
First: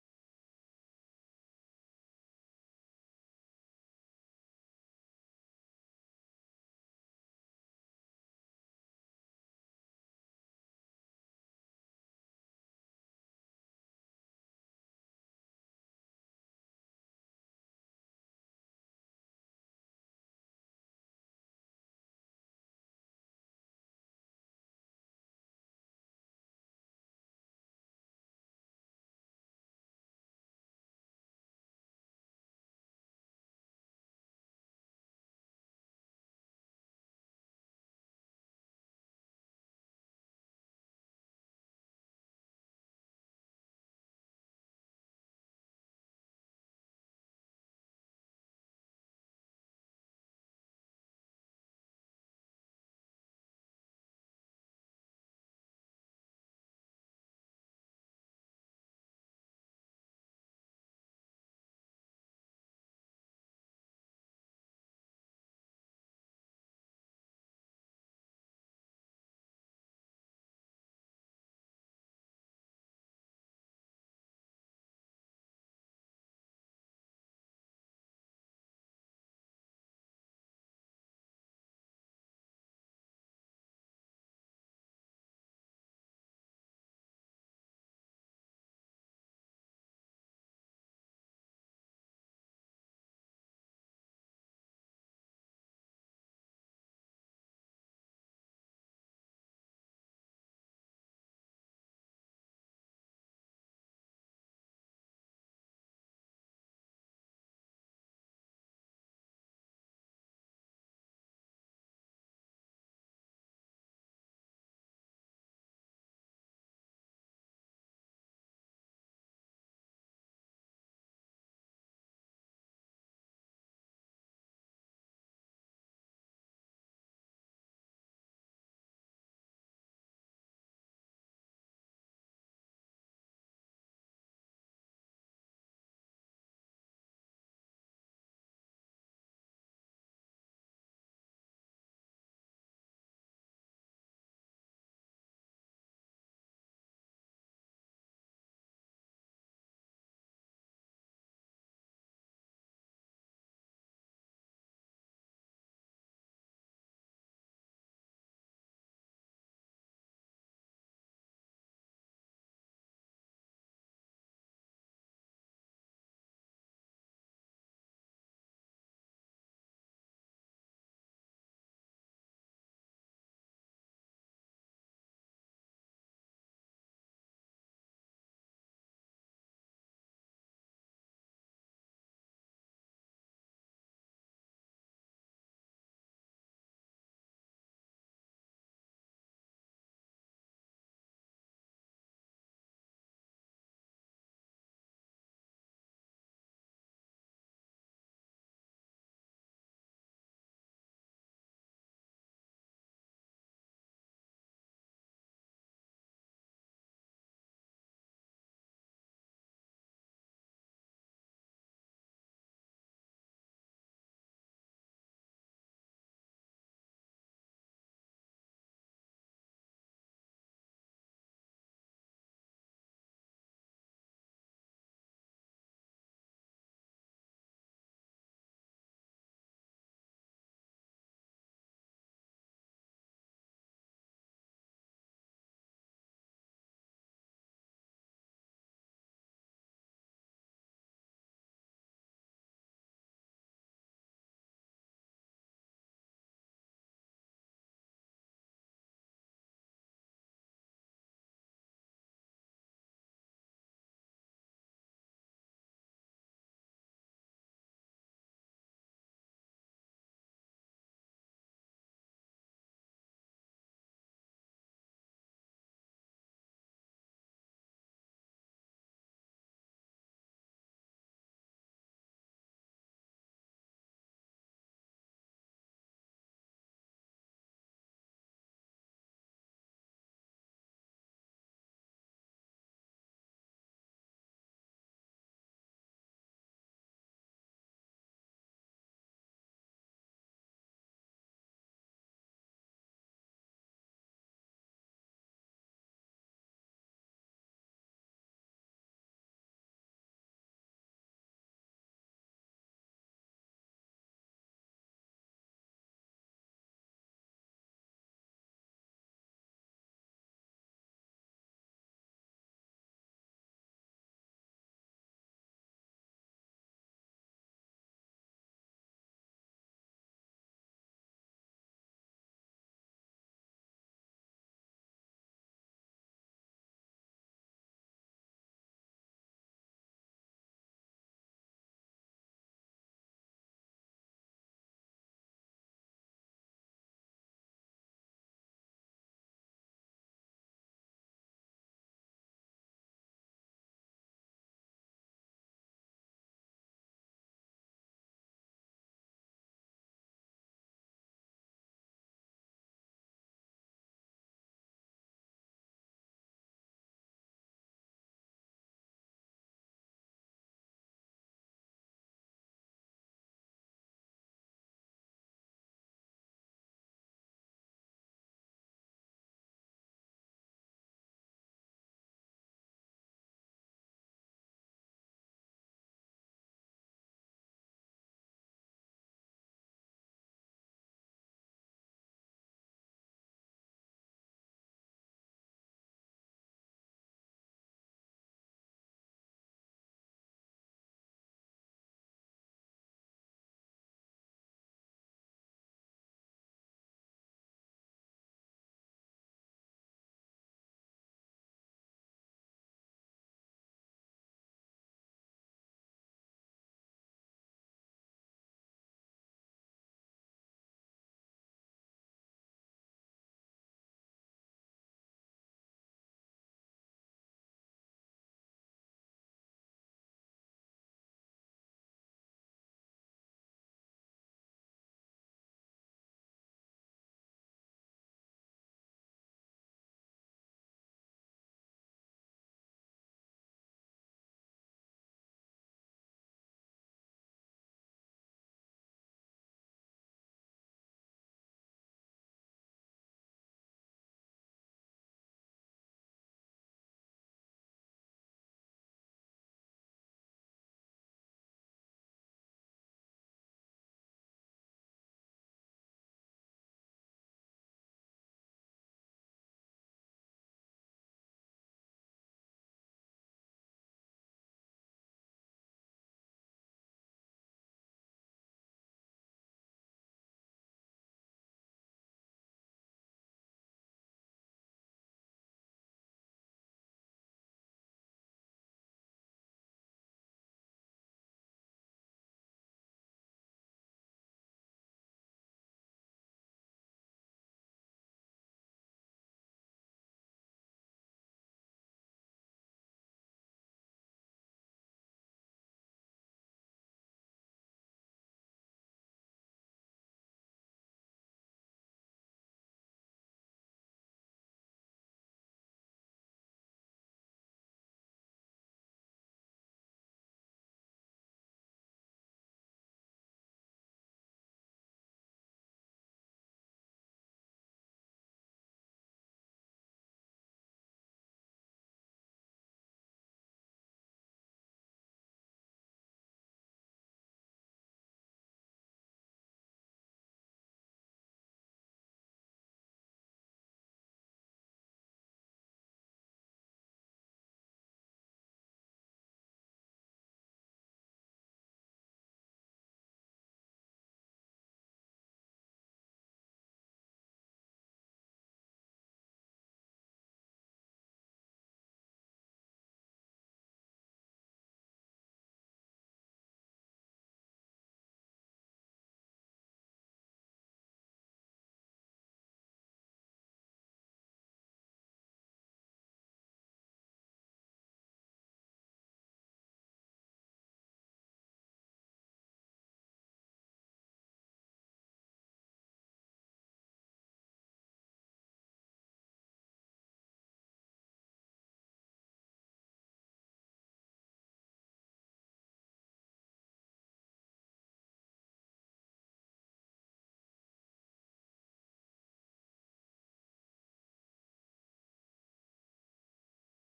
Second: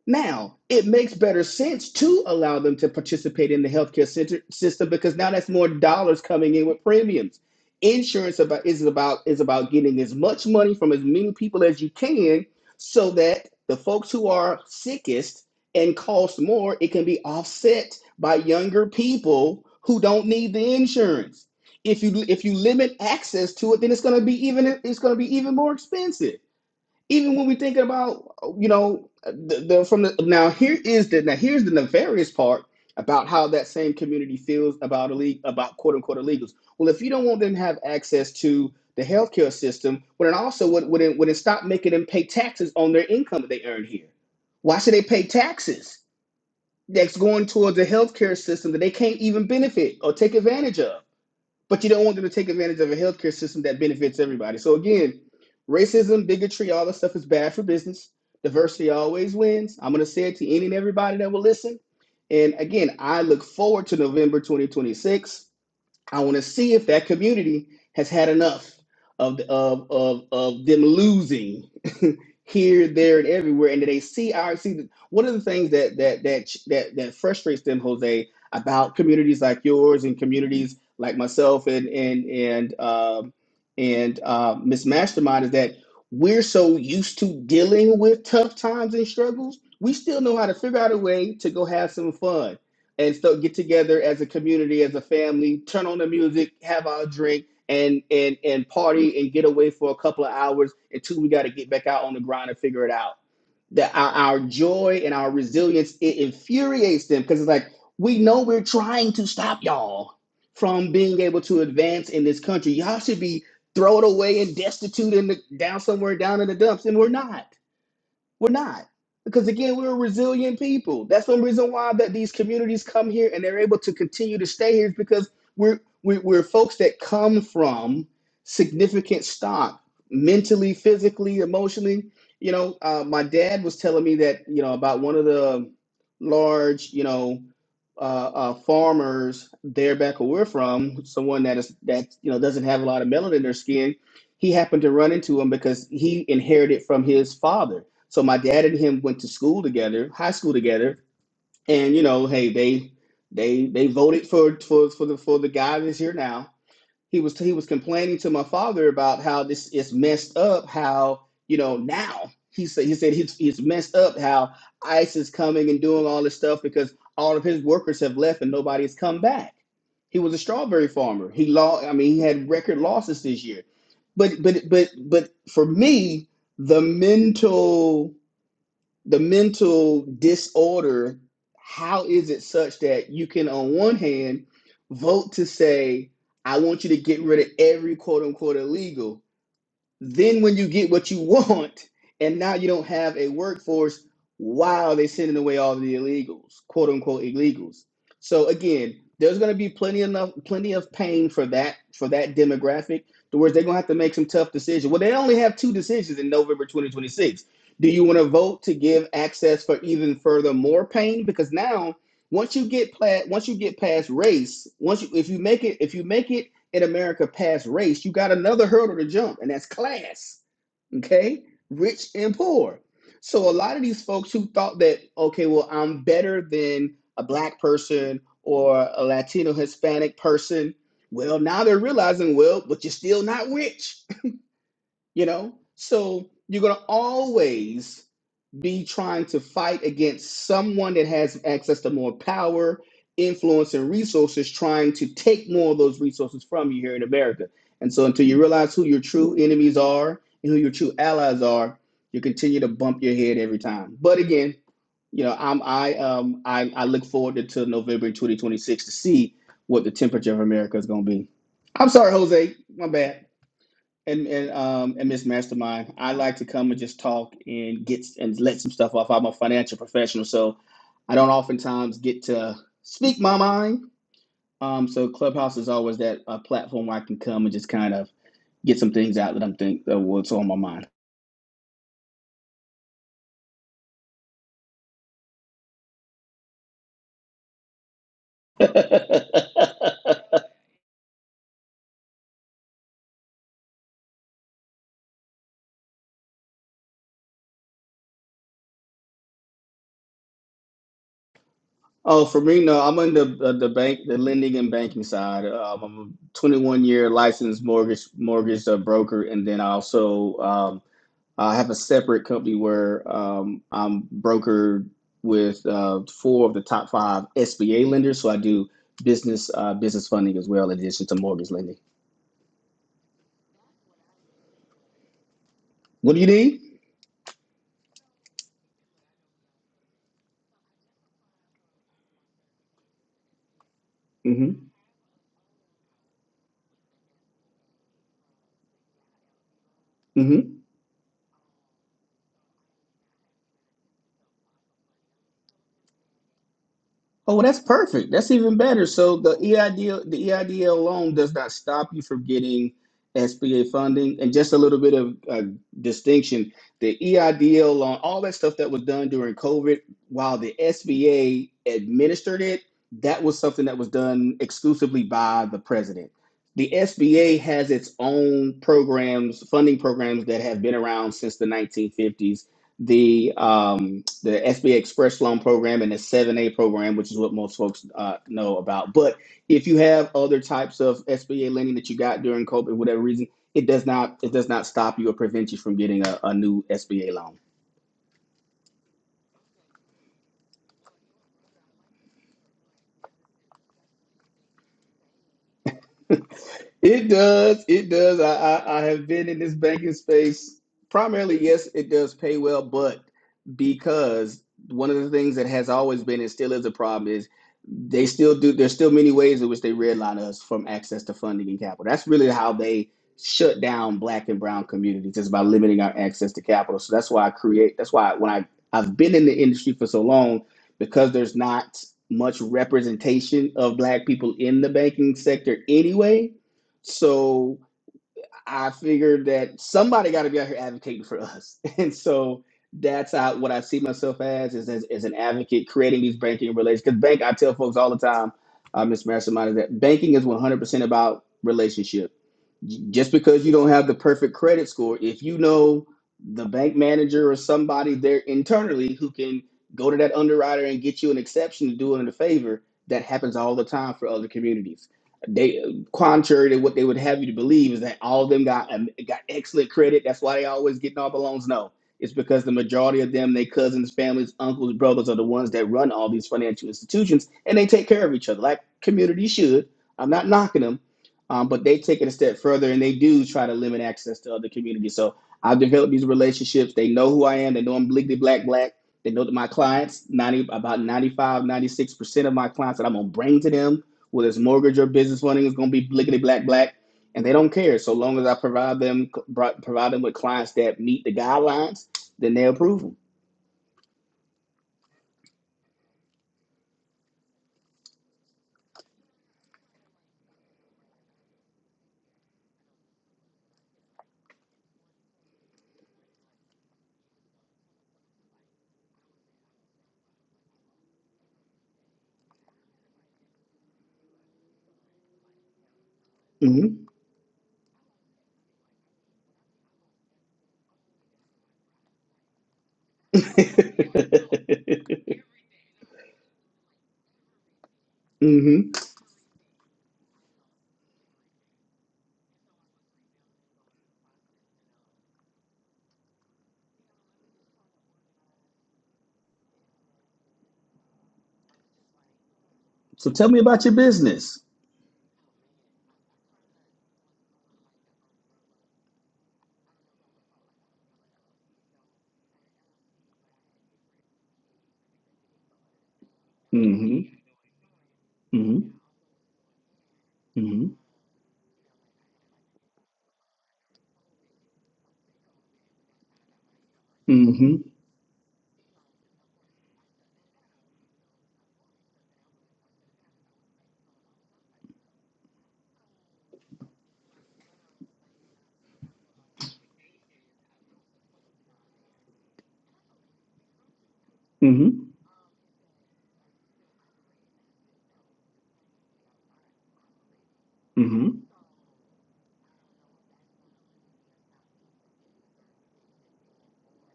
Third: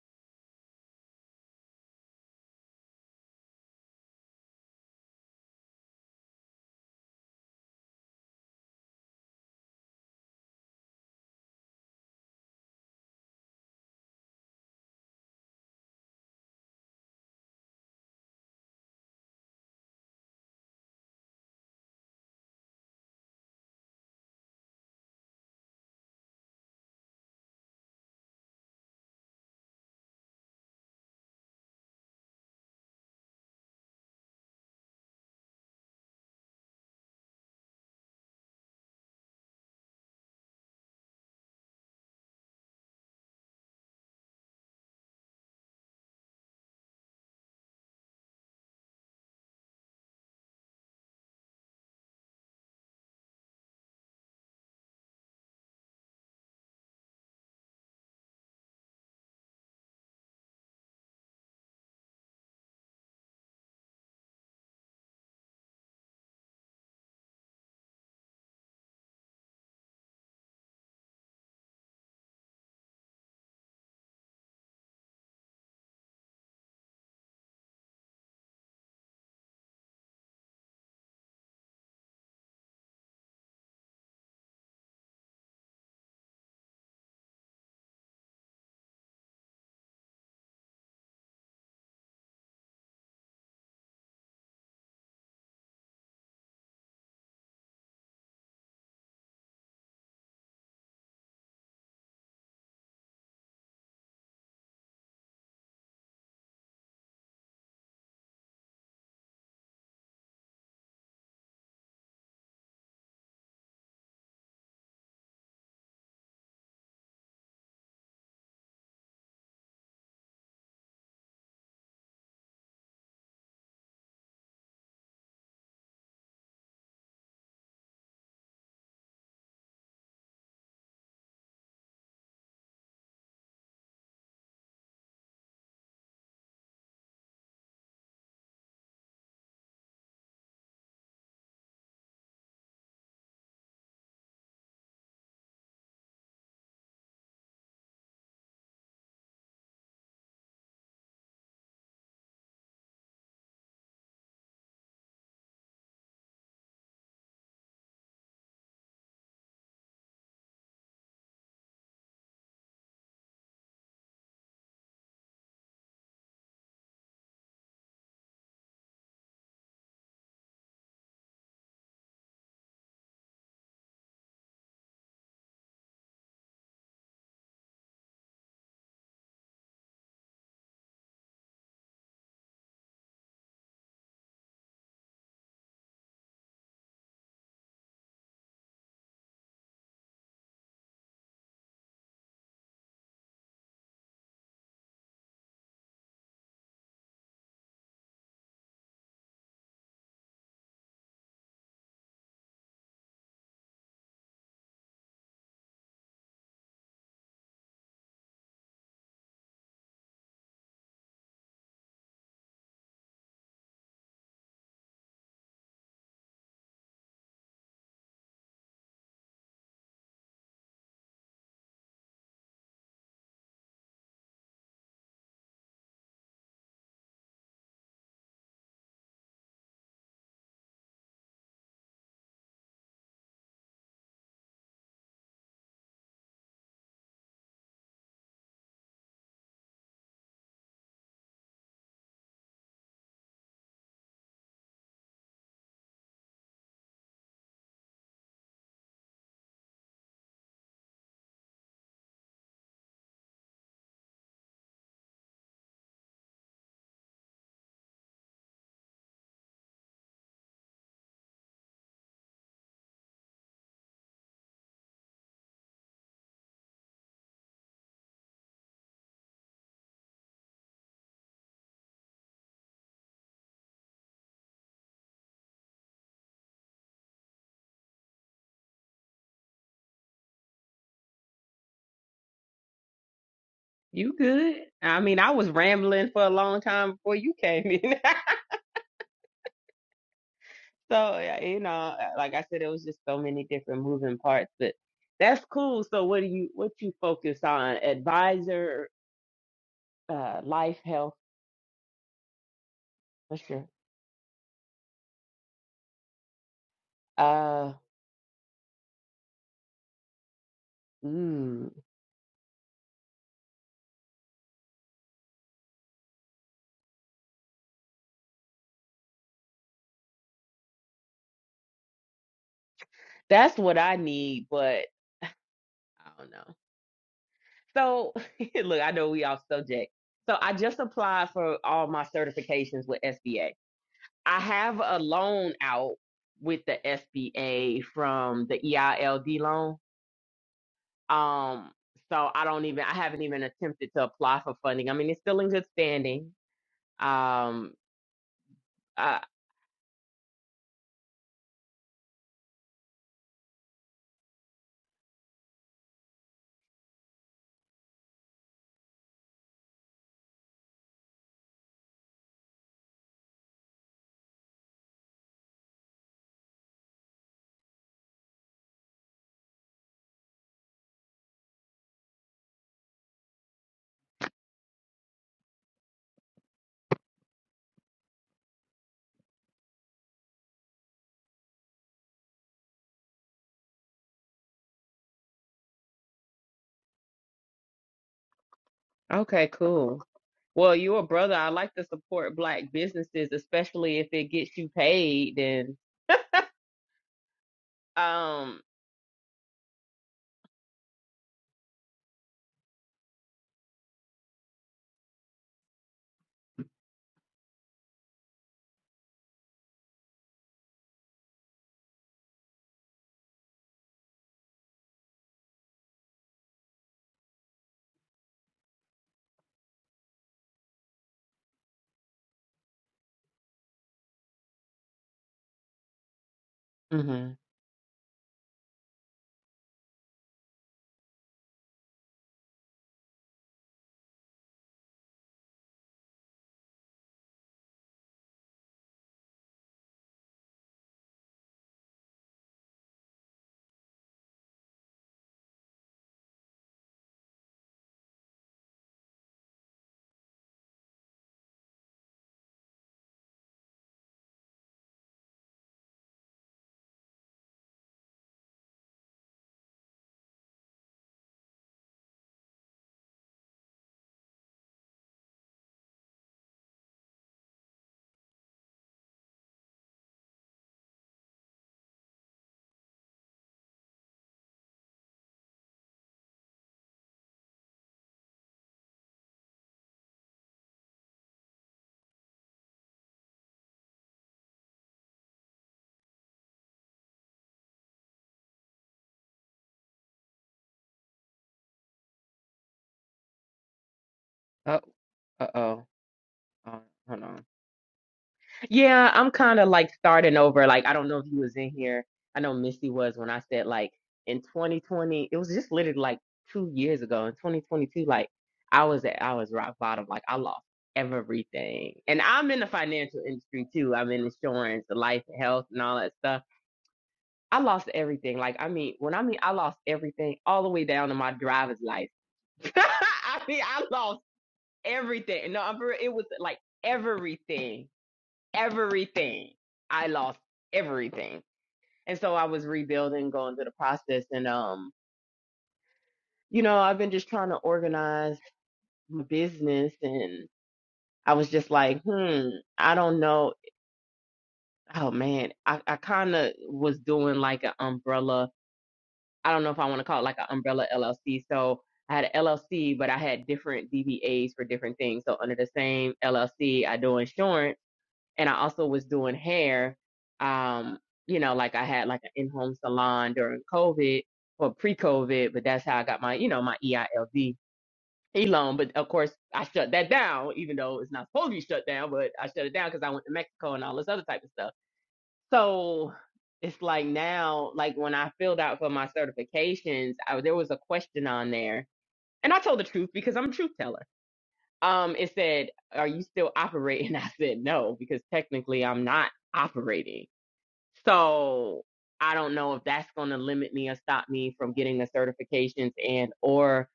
Speaker 3: now, it makes better sense to allow them to participate in the healthcare center, system because now that's more dollars coming in with premiums. Insurance about is about is about getting as much money from as many people as you can so that the folks who are sickest and cost more, it can be offset by younger people who don't need the insurance. If you if you limit access to it, then it's going to be even it's going to be even more expensive even when we thinking about you know the, the from the now here is the now here's the nefarious part about how that same community feels about illegal about quote unquote illegals. Well, if you don't want them to have access to the healthcare system, well, then also would would it, would it stop making them pay taxes on their income that they earn here? Why should they pay taxes that's going towards the healthcare system that they can't even benefit or take advantage of? but you don't want them to take advantage of a healthcare system that benefits everybody. So again, racism, bigotry, all this stuff is bad for business. Diversity always wins. I'm going to say it to any and everybody that will listen. And again, I look forward to November 2026. I want to see if that community has had enough of of of, of them losing <laughs> here, there, and everywhere, and that they see our see. The, one of the things that that that that that frustrates them, Jose, about communities like yours and communities like myself and and and um and uh, Miss Mastermind is that we're so used to dealing with tough times and struggles, we still know how to figure out a way to go have some fun and so get together as a community, as a family, turn on the music, have our drink, and and and party and get away for a couple of hours until we got to get back out on the grind and figure it out. That our, our joy and our resilience it infuriates them because it's like we know we're trying to stop y'all from being able to advance in this country. Y'all should be thrown away and destitute and down somewhere down in the dumps, and we're not. We're not. Because again, we're a resilient people. That's the reason why that these communities come here and they're able to continue to stay here is because we're we're, we're folks that come from significant stock, mentally, physically, emotionally. You know, uh, my dad was telling me that you know about one of the large you know uh, uh, farmers there back where we're from, someone that is that you know doesn't have a lot of melanin in their skin. He happened to run into him because he inherited from his father so my dad and him went to school together, high school together, and you know, hey, they they they voted for for for the for the guy that's here Now he was he was complaining to my father about how this is messed up. How you know now he said he said he's he's messed up. How ICE is coming and doing all this stuff because all of his workers have left and nobody has come back. He was a strawberry farmer. He lost. I mean he had record losses this year. But but but but for me, the mental the mental disorder, how is it such that you can, on one hand, vote to say, I want you to get rid of every quote unquote illegal, then when you get what you <laughs> want, and now you don't have a workforce, while they're sending away all the illegals, quote unquote illegals. So again, there's gonna be plenty enough plenty of pain for that for that demographic. The words they're gonna have to make some tough decisions. Well, they only have two decisions in November 2026. Do you want to vote to give access for even further more pain? Because now, once you get pla- once you get past race, once you if you make it if you make it in America past race, you got another hurdle to jump, and that's class. Okay, rich and poor. So a lot of these folks who thought that okay, well, I'm better than a black person or a Latino Hispanic person. Well, now they're realizing, well, but you're still not rich you know so you're going to always be trying to fight against someone that has access to more power influence and resources trying to take more of those resources from you here in america and so until you realize who your true enemies are and who your true allies are you continue to bump your head every time but again you know i'm i um i, I look forward to, to november in 2026 to see what the temperature of america is going to be i'm sorry jose my bad and and um and Miss Mastermind, I like to come and just talk and get and let some stuff off. I'm a financial professional, so I don't oftentimes get to speak my mind. Um, so Clubhouse is always that uh, platform where I can come and just kind of get some things out that I'm think uh, what's on my mind.
Speaker 2: You good? I mean, I was rambling for a long time before you came in. <laughs>
Speaker 3: <laughs>
Speaker 2: so, yeah, you know, like I said, it was just so many different moving parts, but that's cool. So what do you, what you focus on? Advisor, uh, life, health,
Speaker 3: oh, for me, no, I'm on
Speaker 2: for
Speaker 3: the uh,
Speaker 2: sure.
Speaker 3: the bank, the lending and banking side. Um, I'm a 21 year licensed
Speaker 2: Uh,
Speaker 3: mortgage mortgage uh, broker, and then I also um. I have
Speaker 2: mm,
Speaker 3: a separate company where um, I'm brokered with uh, four of the top five SBA lenders. So I do business uh, business funding as well, in addition to mortgage lending.
Speaker 2: that's what I need, but I
Speaker 3: What do you
Speaker 2: don't know.
Speaker 3: need?
Speaker 2: So <laughs> look, I know we off subject. So I just applied for all my certifications with SBA I
Speaker 3: hmm
Speaker 2: have a loan out with the SBA from the EILD loan.
Speaker 3: hmm
Speaker 2: Um, so I don't even I haven't even attempted to apply for funding. I mean, it's still in good standing.
Speaker 3: Oh, well, that's
Speaker 2: Um,
Speaker 3: perfect. That's even better. So
Speaker 2: I,
Speaker 3: the EIDL, the EIDL loan does not stop you from getting SBA funding. And just a little bit of uh, distinction, the EIDL loan, all that stuff that was done during COVID, while the SBA administered it, that was something that was done exclusively by the president. The SBA has its own programs, funding programs that have been around since the 1950s the um, the SBA Express Loan Program and the 7A program, which is what most folks uh, know about. But if you have other types of SBA lending that you got during COVID, whatever reason, it does not it does not stop you or prevent you from getting a, a new SBA loan.
Speaker 2: okay, cool. Well, you're a brother. I like to support black businesses, especially if it gets you paid. Then.
Speaker 3: It does. It does. I,
Speaker 2: um,
Speaker 3: I, I have been in this banking space primarily. Yes, it does pay well, but because one of the things that has always been and still is a problem is they still do. There's still many ways in which they redline us from access to funding and capital. That's really how they shut down black and brown communities is by limiting our access to capital. So that's why I create. That's why when I I've been in the industry for so long because there's not much representation of black people in the banking sector anyway
Speaker 2: mhm.
Speaker 3: so I figured that somebody got to be out here advocating for us, <laughs> and so that's how, what I see myself as is as, as an advocate creating these banking relations. Because bank, I tell folks all the time, uh, Miss Mastermind, is that banking is one hundred percent about relationships just because you don't have the perfect credit score, if you know the bank manager or somebody there internally who can go to that underwriter and get you an exception to do it in a favor, that happens all the time for other communities. They contrary to what they would have you to believe is that all of them got um, got excellent credit. That's why they always getting all the loans. No, it's because the majority of them, their cousins, families, uncles, brothers are the ones that run all these financial institutions, and they take care of each other like communities should. I'm not knocking them. Um, but they take it a step further and they do try to limit access to other communities. So I've developed these relationships. They know who I am. They know I'm bliggly black black. They know that my clients, 90, about ninety five, ninety six percent of my clients that I'm going to bring to them, whether it's mortgage or business funding, is going to be bliggly black black. And they don't care. So long as I provide them provide them with clients that meet the guidelines, then they approve
Speaker 2: oh, uh oh, hold on. Yeah, I'm kind of like starting over. Like, I don't know if you was in here. I know Misty was when I said like in 2020, it was just literally like two years ago in 2022. Like, I was at I was rock bottom. Like, I lost everything, and I'm in the financial industry too. I'm in insurance, the life, and health, and all that stuff.
Speaker 3: them.
Speaker 2: I lost everything. Like, I mean, when I mean I lost everything, all the way down to my driver's license. <laughs> I mean, I lost
Speaker 3: Mm-hmm. <laughs>
Speaker 2: everything. No, I'm for real, it was like everything
Speaker 3: Mm hmm
Speaker 2: everything. I lost everything. And so I was rebuilding, going through the process. And, um, you know, I've been just trying to organize my business. And I was just like, hmm, I
Speaker 3: So
Speaker 2: don't
Speaker 3: tell me
Speaker 2: know.
Speaker 3: about your business.
Speaker 2: Oh, man. I, I kind of was doing like an umbrella. I don't know if I want to call it like an umbrella LLC. So I had an LLC, but I had different DBAs for different things. So under the same LLC, I
Speaker 3: Mm-hmm.
Speaker 2: do insurance and I
Speaker 3: Mm-hmm.
Speaker 2: also was doing hair.
Speaker 3: Mm-hmm.
Speaker 2: Um, you know, like I had like an in-home salon during COVID or pre-COVID, but that's how I got my, you know, my EILD
Speaker 3: Mm-hmm.
Speaker 2: E loan. But of course, I shut that down, even though it's not supposed to be shut down, but I shut it down because I went to Mexico and all this other type of stuff. So it's like now, like when I filled out for my certifications, I, there was a question on there, and I told the truth because I'm a truth teller
Speaker 3: hmm
Speaker 2: um, it said, "Are you still operating?" <laughs> I said, "No, because technically I'm not operating."
Speaker 3: hmm
Speaker 2: So I don't know if that's going to limit me or stop me from getting the certifications and or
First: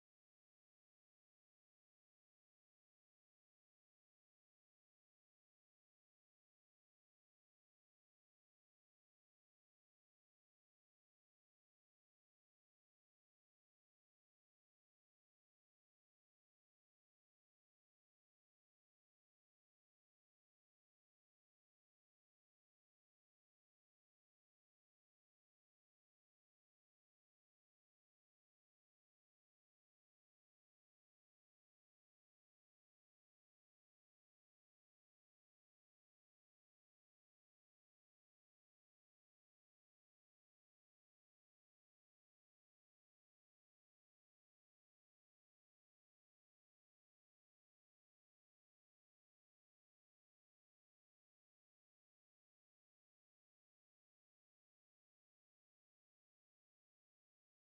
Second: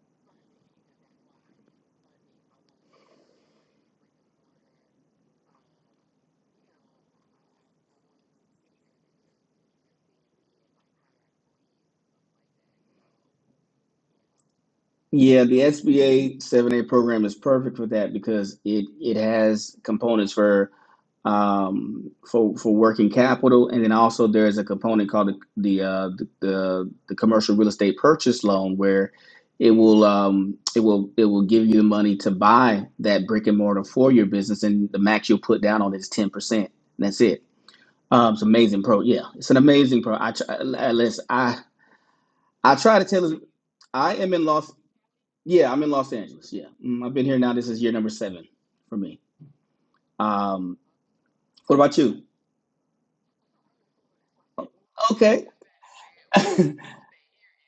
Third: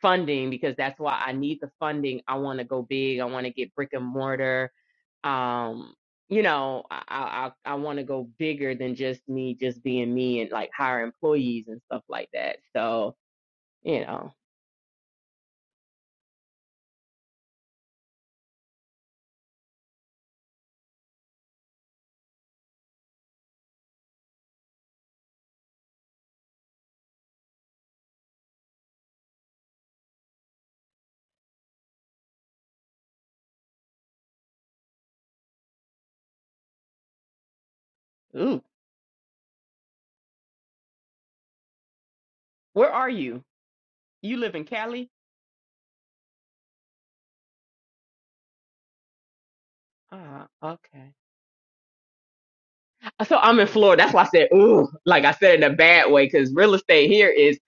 Speaker 2: funding because that's why I need the funding. I want to go big. I want to get brick and mortar. Um, you know, I I I want to go bigger than just me, just being me, and like hire employees and stuff like that. So you know,
Speaker 3: Yeah, the SBA 7A program is perfect for that because it it has components for um for for working capital and then also there's a component called the the uh, the, the the commercial real estate purchase loan where it will um it will it will give you the money to buy that brick and mortar for your business and the max you'll put down on it is 10% that's it um it's
Speaker 2: ooh,
Speaker 3: amazing pro yeah it's an amazing pro i try, I- i i
Speaker 2: where
Speaker 3: try to
Speaker 2: are
Speaker 3: tell
Speaker 2: you?
Speaker 3: i am
Speaker 2: You
Speaker 3: in
Speaker 2: live in
Speaker 3: loss
Speaker 2: Cali?
Speaker 3: Yeah, I'm in Los Angeles. Yeah, mm, I've been here now. This is year number seven for me.
Speaker 2: Ah,
Speaker 3: Um,
Speaker 2: okay.
Speaker 3: what about you?
Speaker 2: So I'm in Florida. That's why I said, ooh, like I
Speaker 3: Okay.
Speaker 2: said in a bad way, because real
Speaker 3: <laughs>
Speaker 2: estate here is,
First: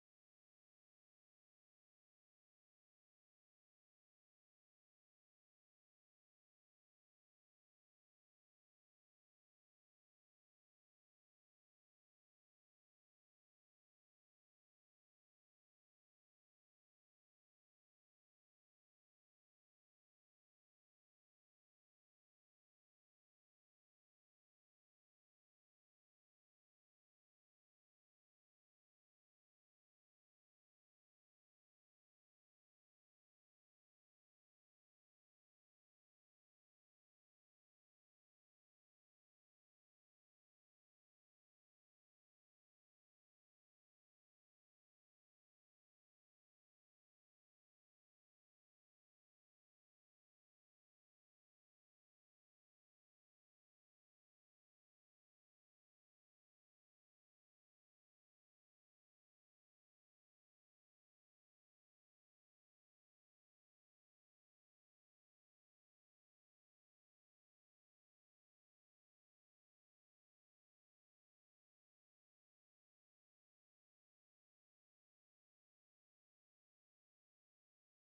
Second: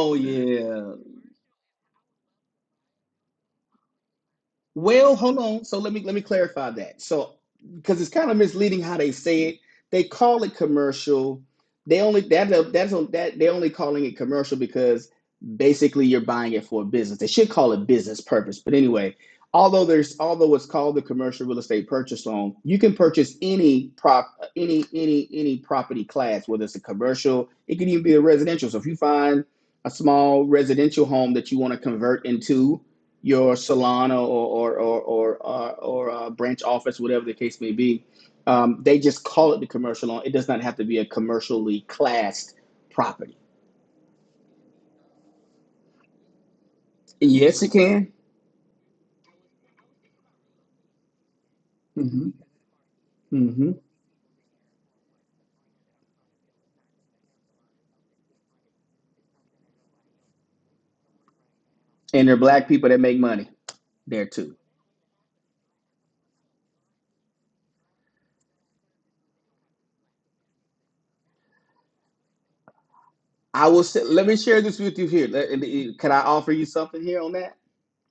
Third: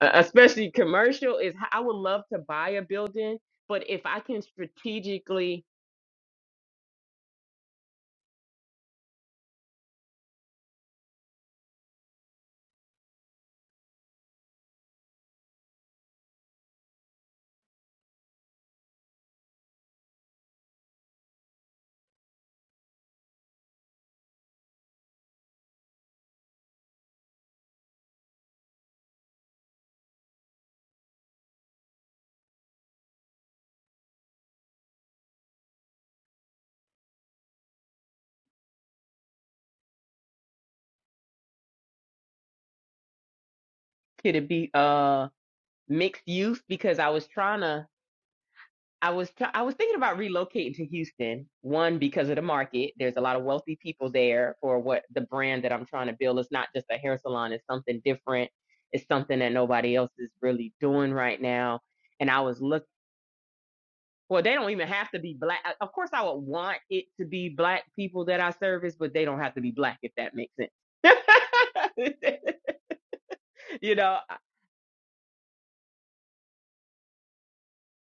Speaker 2: uh,
Speaker 3: Yeah.
Speaker 2: especially
Speaker 3: yeah.
Speaker 2: commercial, is h- I would love to buy a building, but if I can
Speaker 3: Well, hold
Speaker 2: strategically,
Speaker 3: on. So let me let me clarify that. So because it's kind of misleading how they say it. They call it commercial. They only that that's on that they're only calling it commercial because basically you're buying it for a business. They should call it business purpose. But anyway, although there's although it's called the commercial real estate purchase loan, you can purchase any prop any any any property class, whether it's a commercial, it could even be a residential. So if you find a small residential home that you want to convert into your Solana or or or or, uh, or uh, branch office, whatever the case may be. Um, they just call it the commercial loan. It does not have to be a commercially classed property.
Speaker 2: could it be uh mixed use? Because I was trying
Speaker 3: Yes, it
Speaker 2: to,
Speaker 3: can.
Speaker 2: I was, try I was thinking about relocating to Houston. One because
Speaker 3: hmm
Speaker 2: of the market. There's a lot of
Speaker 3: hmm
Speaker 2: wealthy people there for what the brand that I'm trying to build. It's not just a hair salon. It's something different. It's something that nobody else is really doing right now.
Speaker 3: And
Speaker 2: And
Speaker 3: there are
Speaker 2: I was
Speaker 3: black
Speaker 2: looking
Speaker 3: people that make money there
Speaker 2: Well, they
Speaker 3: too.
Speaker 2: don't even have to be black. Of course, I would want it to be black people that I service, but they don't have to be black if that makes sense.
Speaker 3: I
Speaker 2: <laughs>
Speaker 3: will
Speaker 2: you
Speaker 3: say,
Speaker 2: know,
Speaker 3: let me
Speaker 2: I-
Speaker 3: share this with you here. Let- uh, Can I offer you something here on that?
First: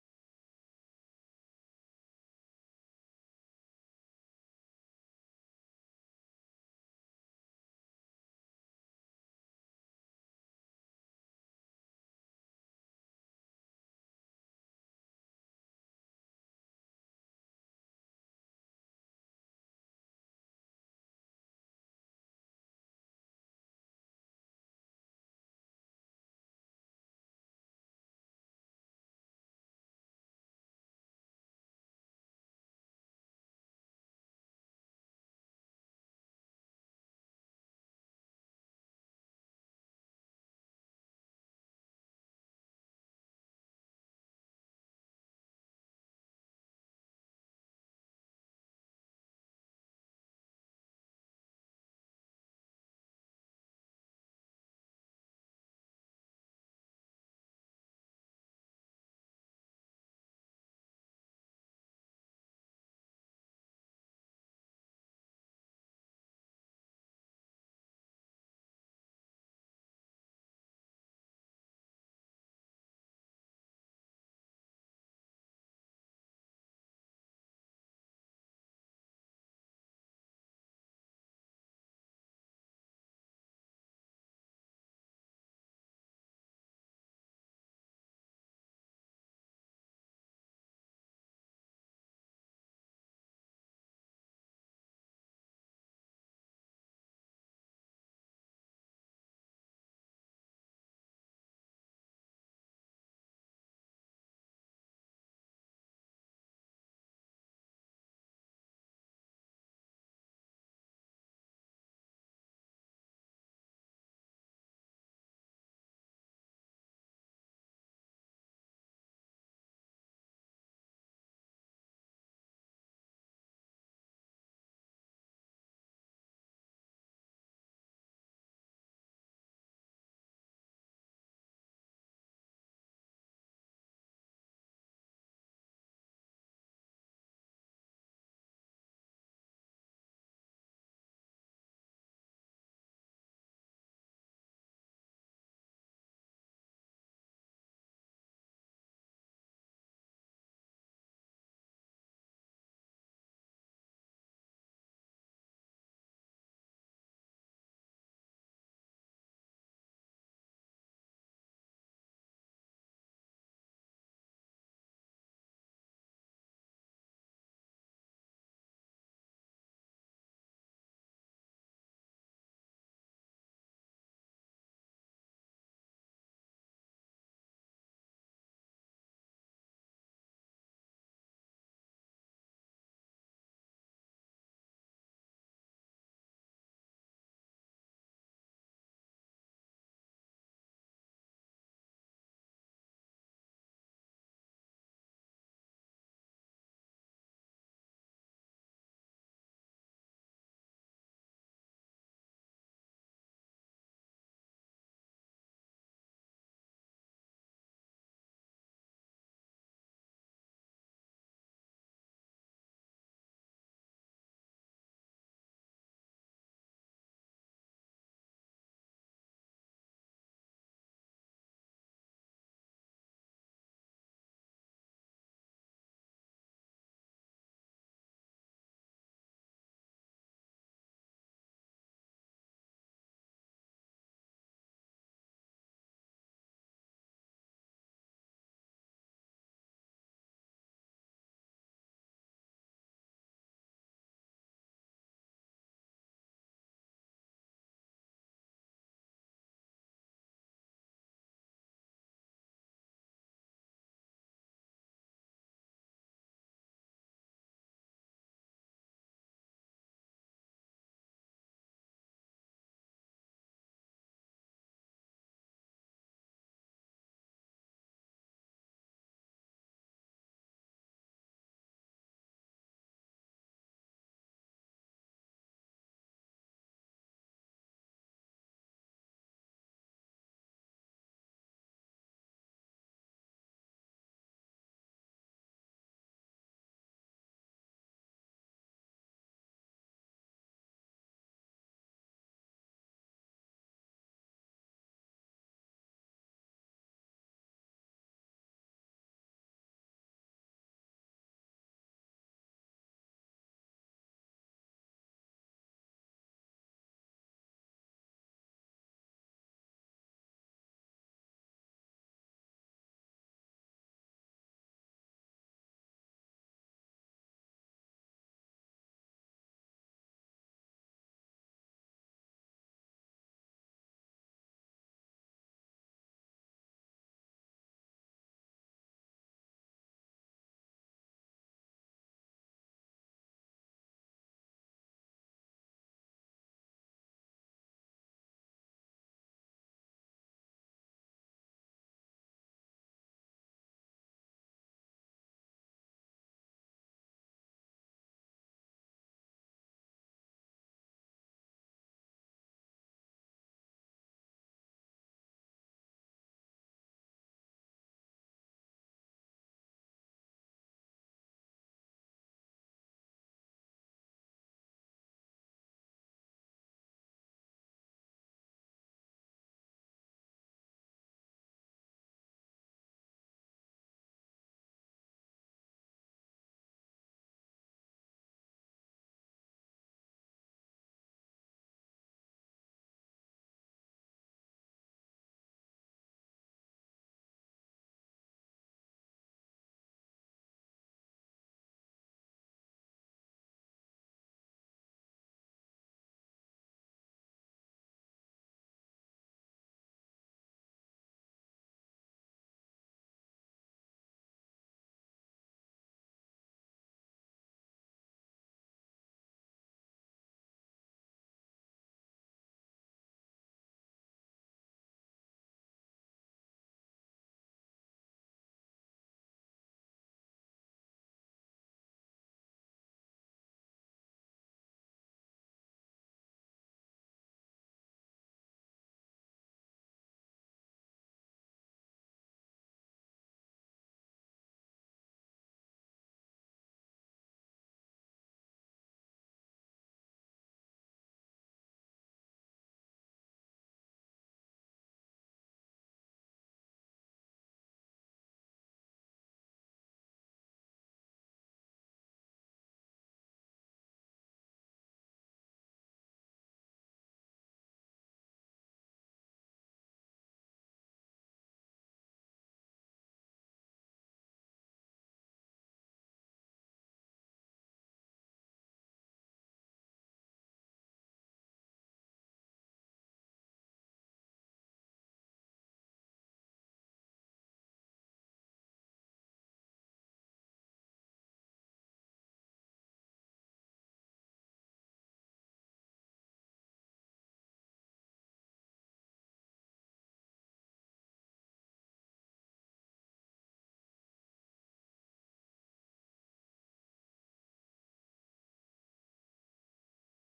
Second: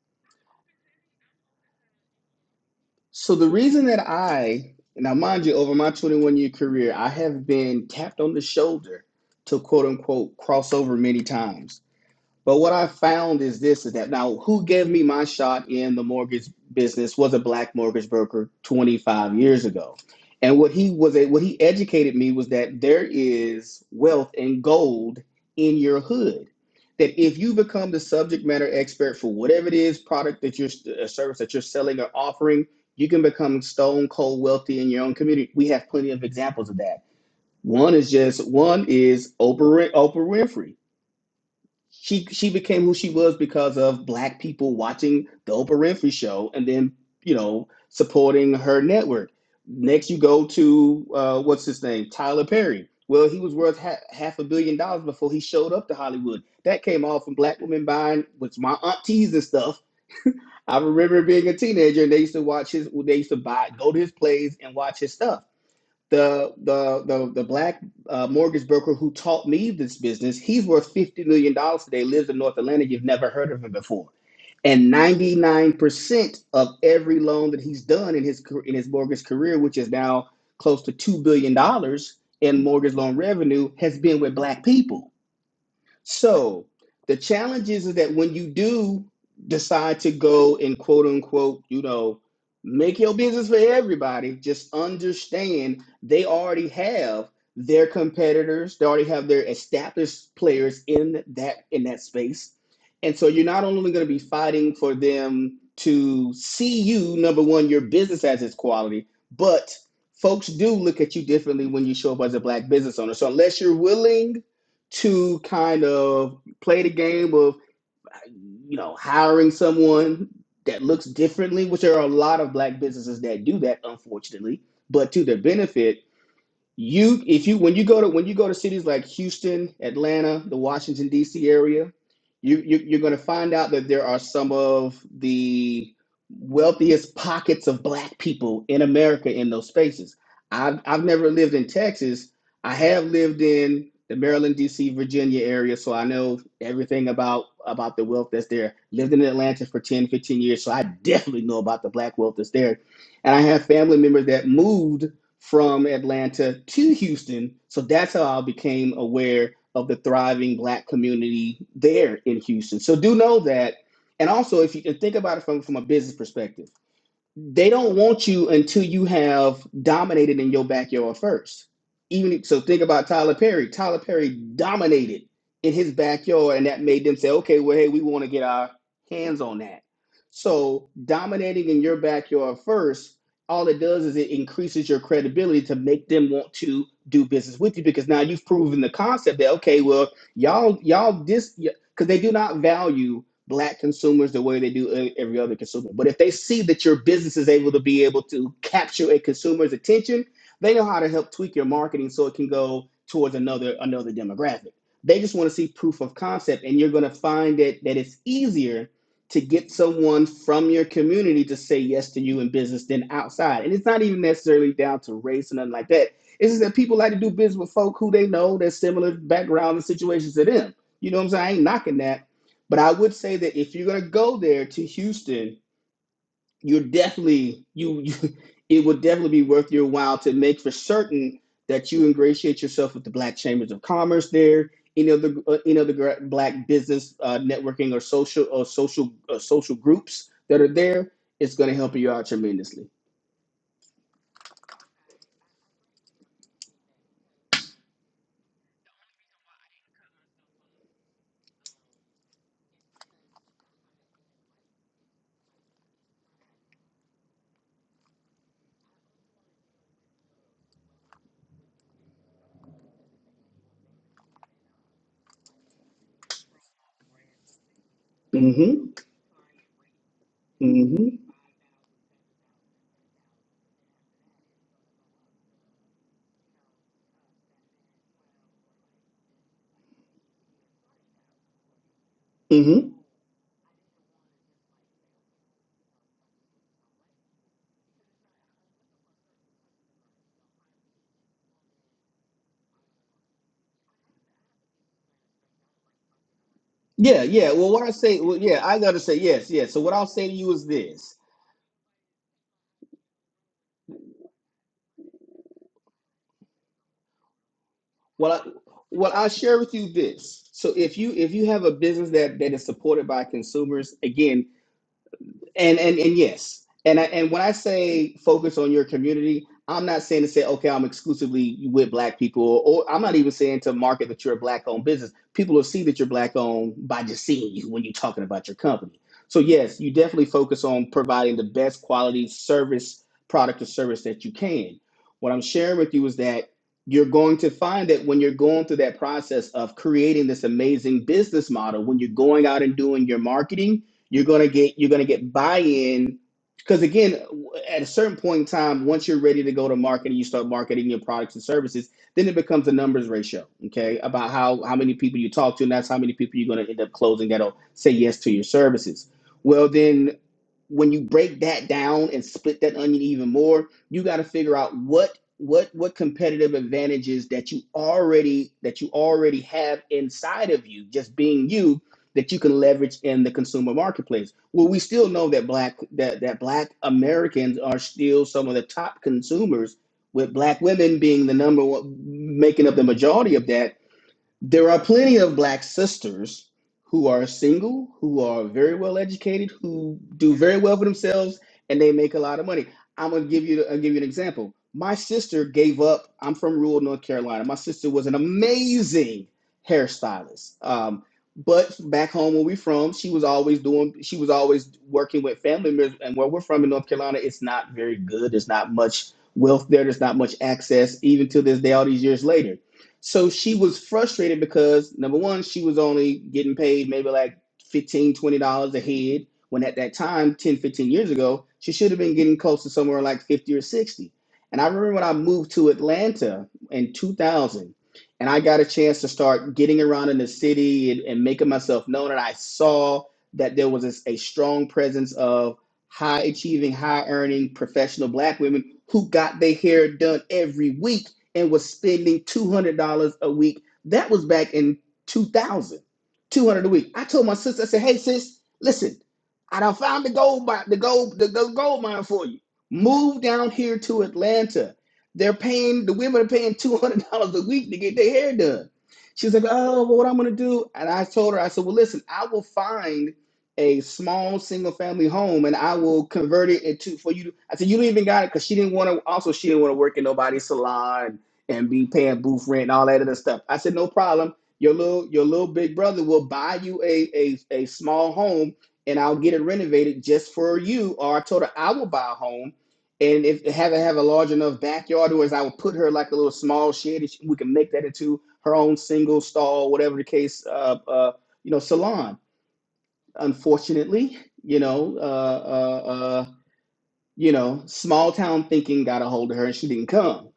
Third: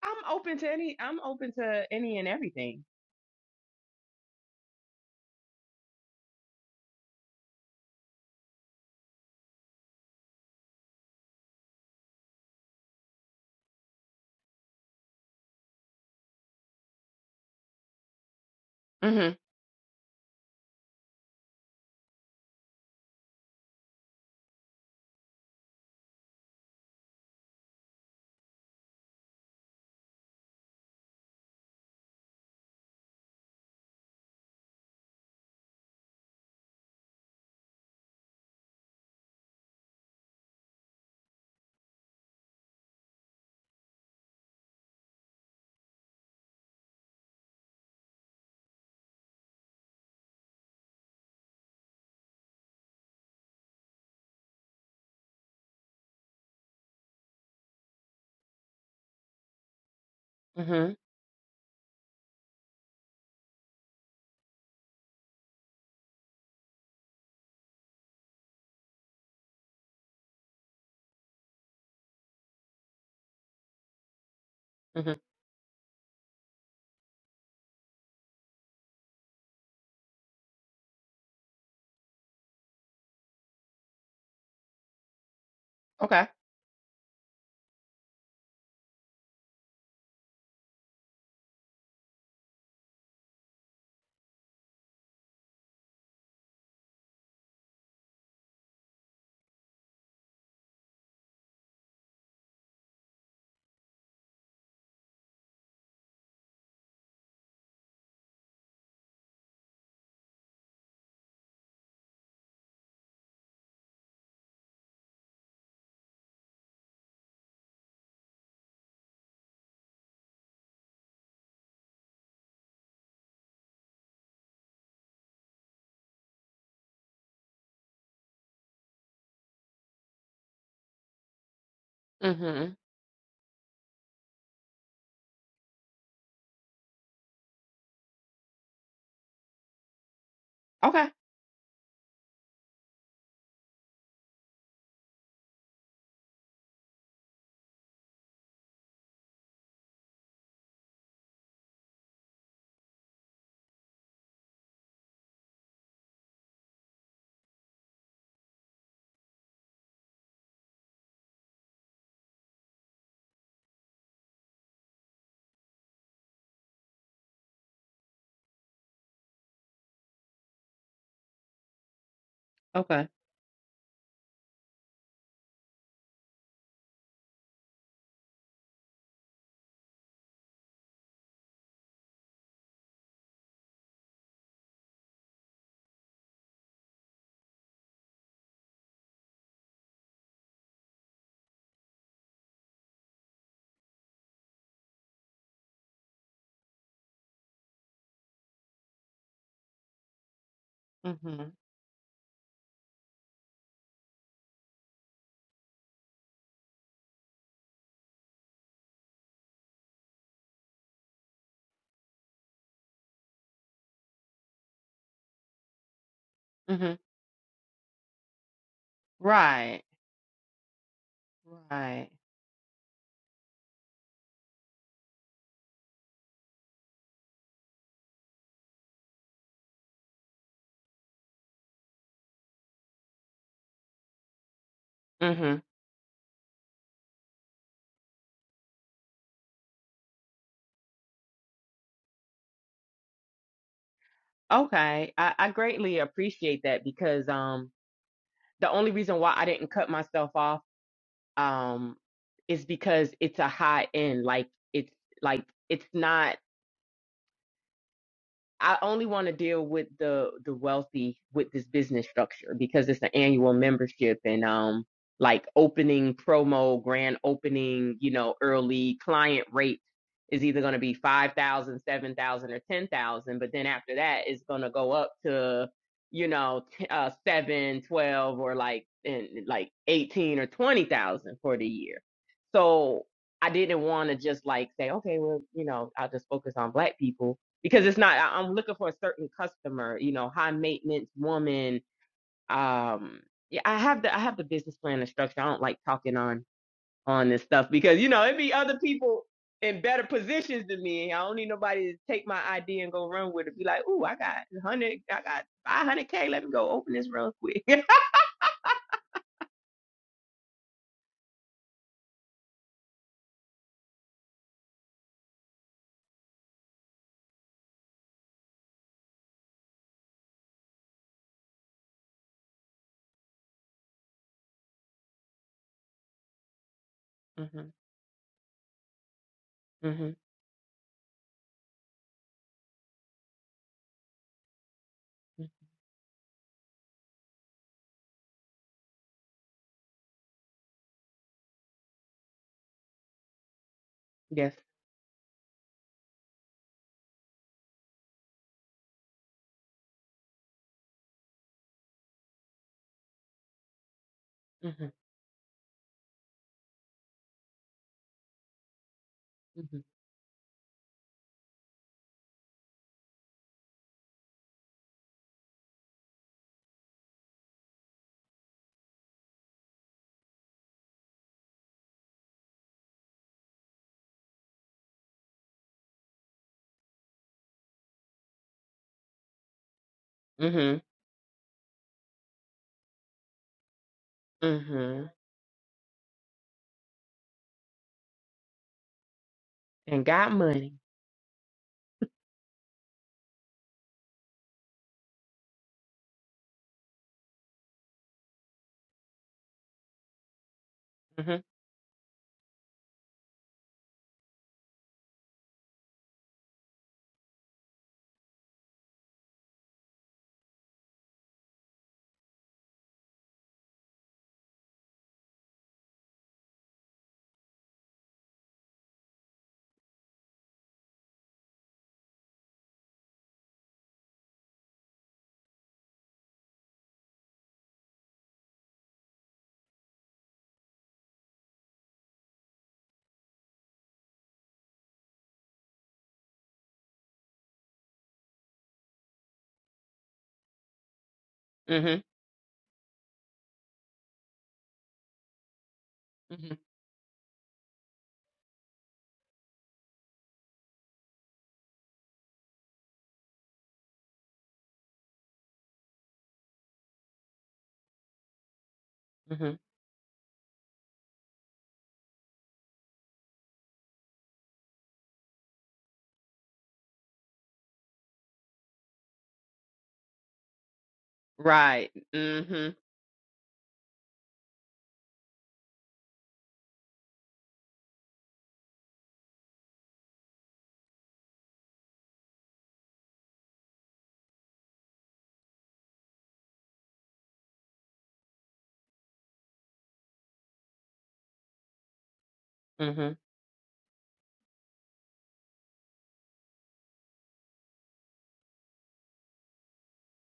Speaker 2: I'm open to any. I'm open to any and everything.
Speaker 3: So the reason that I now, mind you, over my 21 year career, I have been tapped on the shoulder to quote unquote cross over many times But what I found is this is that now who gave me my shot in the mortgage business was a black mortgage broker
Speaker 2: Mhm.
Speaker 3: 25 years ago. And what he was what he educated me was that there is wealth and gold in your hood. That if you become the subject matter expert for whatever it is product that you're a service that you're selling or offering, you can become stone cold wealthy in your own community. We have plenty of examples of that. One is just one is Oprah Oprah Winfrey she she became who she was because of black people watching the Oprah Winfrey show and then you know supporting her network. Next, you go to uh, what's his name, Tyler Perry. Well, he was worth ha- half a billion dollars before he showed up to Hollywood. That came all from black women buying, which my aunties and stuff. I
Speaker 2: Mhm.
Speaker 3: remember being a teenager and they used to watch his, they used to buy, go to his plays and watch his stuff the the the, the black uh, mortgage broker who taught me this business he's worth 50 million dollars today lives in north atlanta you've never heard of him before and
Speaker 2: Mhm.
Speaker 3: 99% of every loan that he's done in his in his mortgage career which is now close to 2 billion dollars in mortgage loan revenue has been with black people
Speaker 2: Okay.
Speaker 3: so the challenge is that when you do decide to go and quote unquote, you know, make your business for everybody, just understand they already have their competitors, they already have their established players in that in that space. And so you're not only going to be fighting for them to see you, number one, your business has its quality, but folks do look at you differently when you show up as a black business owner. So unless you're willing to kind of play the game of you know hiring someone that looks differently which there are a lot of black businesses that do that unfortunately but to their benefit you if you when you go to when you go to cities like Houston, Atlanta, the Washington D.C. area, you,
Speaker 2: Mhm.
Speaker 3: you you're going to find out that there are some of the wealthiest pockets of black people in America in those spaces. I've I've
Speaker 2: Okay.
Speaker 3: never lived in Texas. I have lived in the Maryland, D.C., Virginia area, so I know everything about about the wealth that's there. Lived in Atlanta for 10 15 years, so I definitely know about the black wealth that's there. And I have family members that moved from Atlanta to Houston. So that's how I became aware of the thriving black community there in Houston. So do know that. And also, if you can think about it from, from a business perspective, they don't want you until you have dominated in your backyard first. Even so, think
Speaker 2: Okay.
Speaker 3: about Tyler Perry. Tyler Perry dominated in his backyard, and that made them say, "Okay, well, hey, we want to get our hands on that." So, dominating in your backyard first, all it does is it increases your credibility to make them want to do business with you because now you've proven the concept that okay, well, y'all, y'all this because they do not value black consumers the way they do e- every other consumer. But if they see that your business is able to be able to capture a consumer's attention, they know how to help
Speaker 2: Mhm.
Speaker 3: tweak your marketing so it can go towards another another demographic. They just want to see proof of concept, and you're going to find that that it's easier to get someone from your community to say yes to you in business than outside. And it's not even necessarily down to race or nothing like that. It's just that people
Speaker 2: Mhm.
Speaker 3: like to do business with folk who they know that's similar background
Speaker 2: Right.
Speaker 3: and situations to them. You know what I'm saying? I ain't knocking
Speaker 2: Right.
Speaker 3: that but I would say that if you're gonna go there to Houston, you're definitely you, you <laughs> it would definitely be worth your while to make for certain that you ingratiate yourself with the Black Chambers of Commerce there, any other uh,
Speaker 2: Mhm.
Speaker 3: any other Black business uh, networking or social or social uh, social groups that are there. It's gonna help you out tremendously.
Speaker 2: Okay. I, I greatly appreciate that because um the only reason why I didn't cut myself off um, is because it's a high end. Like it's like it's not I only want to deal with the the wealthy with this business structure because it's an annual membership and um like opening promo, grand opening, you know,
Speaker 3: Mm-hmm.
Speaker 2: early client rate is either going to be
Speaker 3: Mm-hmm.
Speaker 2: 5,000 7,000 or 10,000, but then after that it's going to go up to you know t- uh 7, twelve, or like and like 18 or 20,000 for the year.
Speaker 3: Mm-hmm.
Speaker 2: So I didn't want to just like say, okay, well, you know, I'll just focus on black people because it's not I- i'm looking for a certain customer you know high maintenance woman um yeah i have the i have the business plan and structure i don't like talking on
Speaker 3: Yeah,
Speaker 2: on this
Speaker 3: yeah.
Speaker 2: stuff
Speaker 3: Well, what I
Speaker 2: because you
Speaker 3: say,
Speaker 2: know
Speaker 3: well,
Speaker 2: it'd be
Speaker 3: yeah,
Speaker 2: other
Speaker 3: I gotta say
Speaker 2: people
Speaker 3: yes, yes.
Speaker 2: in
Speaker 3: So what
Speaker 2: better
Speaker 3: I'll say to you is
Speaker 2: positions than
Speaker 3: this.
Speaker 2: me i don't need nobody to take my idea and go run with it be like ooh i got 100 i got 500k let me go open this real quick <laughs>
Speaker 3: Well, I, well, I'll share with you this. So if you if you have a business that that is supported by consumers, again, and and and yes and I, and when i say focus on your community i'm not saying to say okay i'm exclusively with black people or i'm not even saying to market that you're a black owned business people will see that you're black owned by just
Speaker 2: hmm
Speaker 3: seeing you when you're talking about your company so yes you
Speaker 2: hmm
Speaker 3: definitely focus on providing the best quality service product or service that you can what i'm sharing with you is that you're going to find that when you're going through that process of creating this amazing business model when you're going out and doing your marketing you're gonna
Speaker 2: yes
Speaker 3: get you're gonna get buy-in because again, at a certain point in time, once you're ready to go to market and you start marketing your products and services, then it becomes a numbers ratio, okay? About how
Speaker 2: hmm
Speaker 3: how many people you talk to, and that's how many people you're gonna end up closing that'll say yes to your services. Well,
Speaker 2: hmm
Speaker 3: then when you break that down and split that onion even more, you got to figure out what what what competitive advantages that you already that you already have inside of you, just being you, that you can leverage in the consumer marketplace. Well, we still know that black that that black Americans are still some of the top consumers, with black
Speaker 2: hmm
Speaker 3: women being the number one, making up the majority of that there are
Speaker 2: hmm
Speaker 3: plenty of black sisters who are single, who are very well educated, who
Speaker 2: and got
Speaker 3: do very
Speaker 2: money
Speaker 3: well for themselves, and they make a lot of money. I'm gonna give you I'll give you an example. My sister gave up. I'm from rural North Carolina. My sister was an amazing hairstylist. Um,
Speaker 2: hmm
Speaker 3: but back home where we from, she was always doing. She was always working with family members. And where we're from in North Carolina, it's not very good. There's not much wealth there. There's not much access, even to this day. All these years later so she was frustrated because number one, she was only getting paid maybe like fifteen, twenty dollars a head. When at that time, 10, 15 years ago, she should have been getting close to somewhere like 50 or 60. And I remember when I moved to Atlanta in 2000 and I got a chance to start getting around in the city and, and making myself known. And I saw that there was a a strong presence of high achieving, high earning professional black women who got their hair done every week and was
Speaker 2: hmm
Speaker 3: spending $200 a week. That was back in two thousand, two
Speaker 2: hmm
Speaker 3: hundred 200 a week. I told my sister, I said, hey, sis, listen, I done found the gold, mi- the gold, the gold gold mine for you. Move down here to Atlanta. They're paying, the women are paying $200 a week to get their hair done. She's like,
Speaker 2: hmm
Speaker 3: oh, well, what I'm going to do? And I told her, I said, well, listen, I will find a small single family home and I will convert it into for you. to-" I said, you don't even got it because she didn't want to, also, she didn't want to work in nobody's salon and be
Speaker 2: right
Speaker 3: paying booth rent
Speaker 2: hmm
Speaker 3: and all that other stuff. I said, no problem. Your little your little big brother will buy you a a, a small home and I'll get it renovated just for you. Or I told her I will buy a home and if have it have a large enough backyard or as I would put her like a little small shed and she- we can make that into her own single stall, whatever the case, uh, uh, you know, salon.
Speaker 2: hmm
Speaker 3: Unfortunately, you know, uh, uh, uh, you know, small town thinking got a hold of her and she didn't come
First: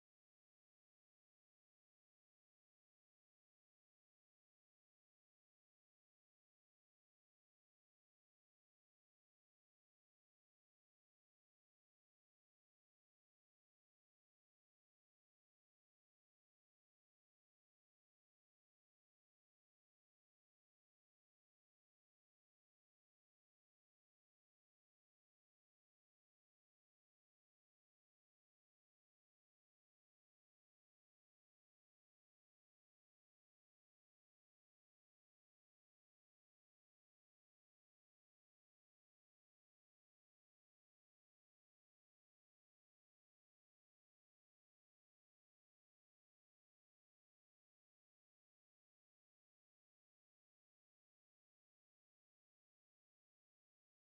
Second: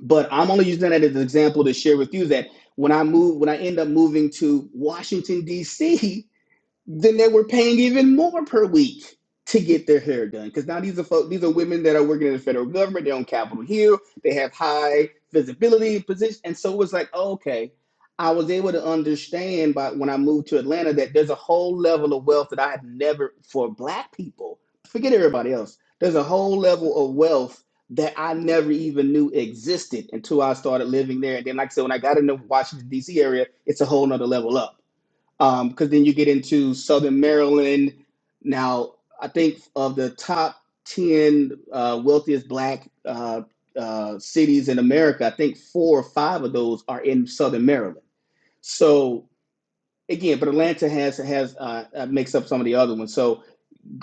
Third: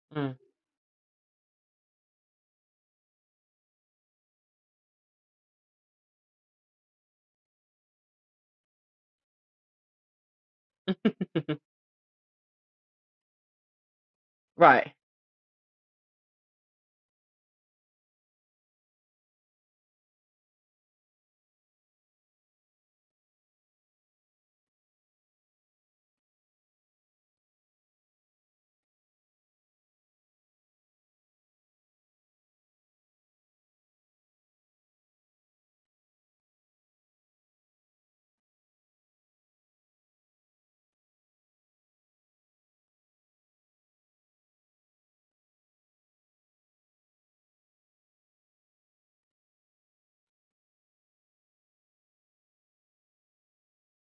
Speaker 3: but I'm only using that as an example to share with you that when I move, when I end up moving to Washington D.C then they were paying even more per week to get their hair done. Because now these are folk, these are
Speaker 2: Mm,
Speaker 3: women that are working in the federal government. They're on Capitol Hill. They have
Speaker 2: Right.
Speaker 3: high visibility and position. And so it was like, oh, okay, I was able to understand by when I moved to Atlanta that there's a whole level of wealth that I had never for Black people. Forget everybody else. There's a whole level of wealth that I never even knew existed until I started living there. And then, like I said, when I got into Washington D.C. area, it's a whole nother level up. Um, because then you get into Southern Maryland. Now, I think of the top 10 uh, wealthiest black uh, uh, cities in America, I think four or five of those are in Southern Maryland. So, again, but Atlanta has has uh, uh, makes up some of the other ones. So,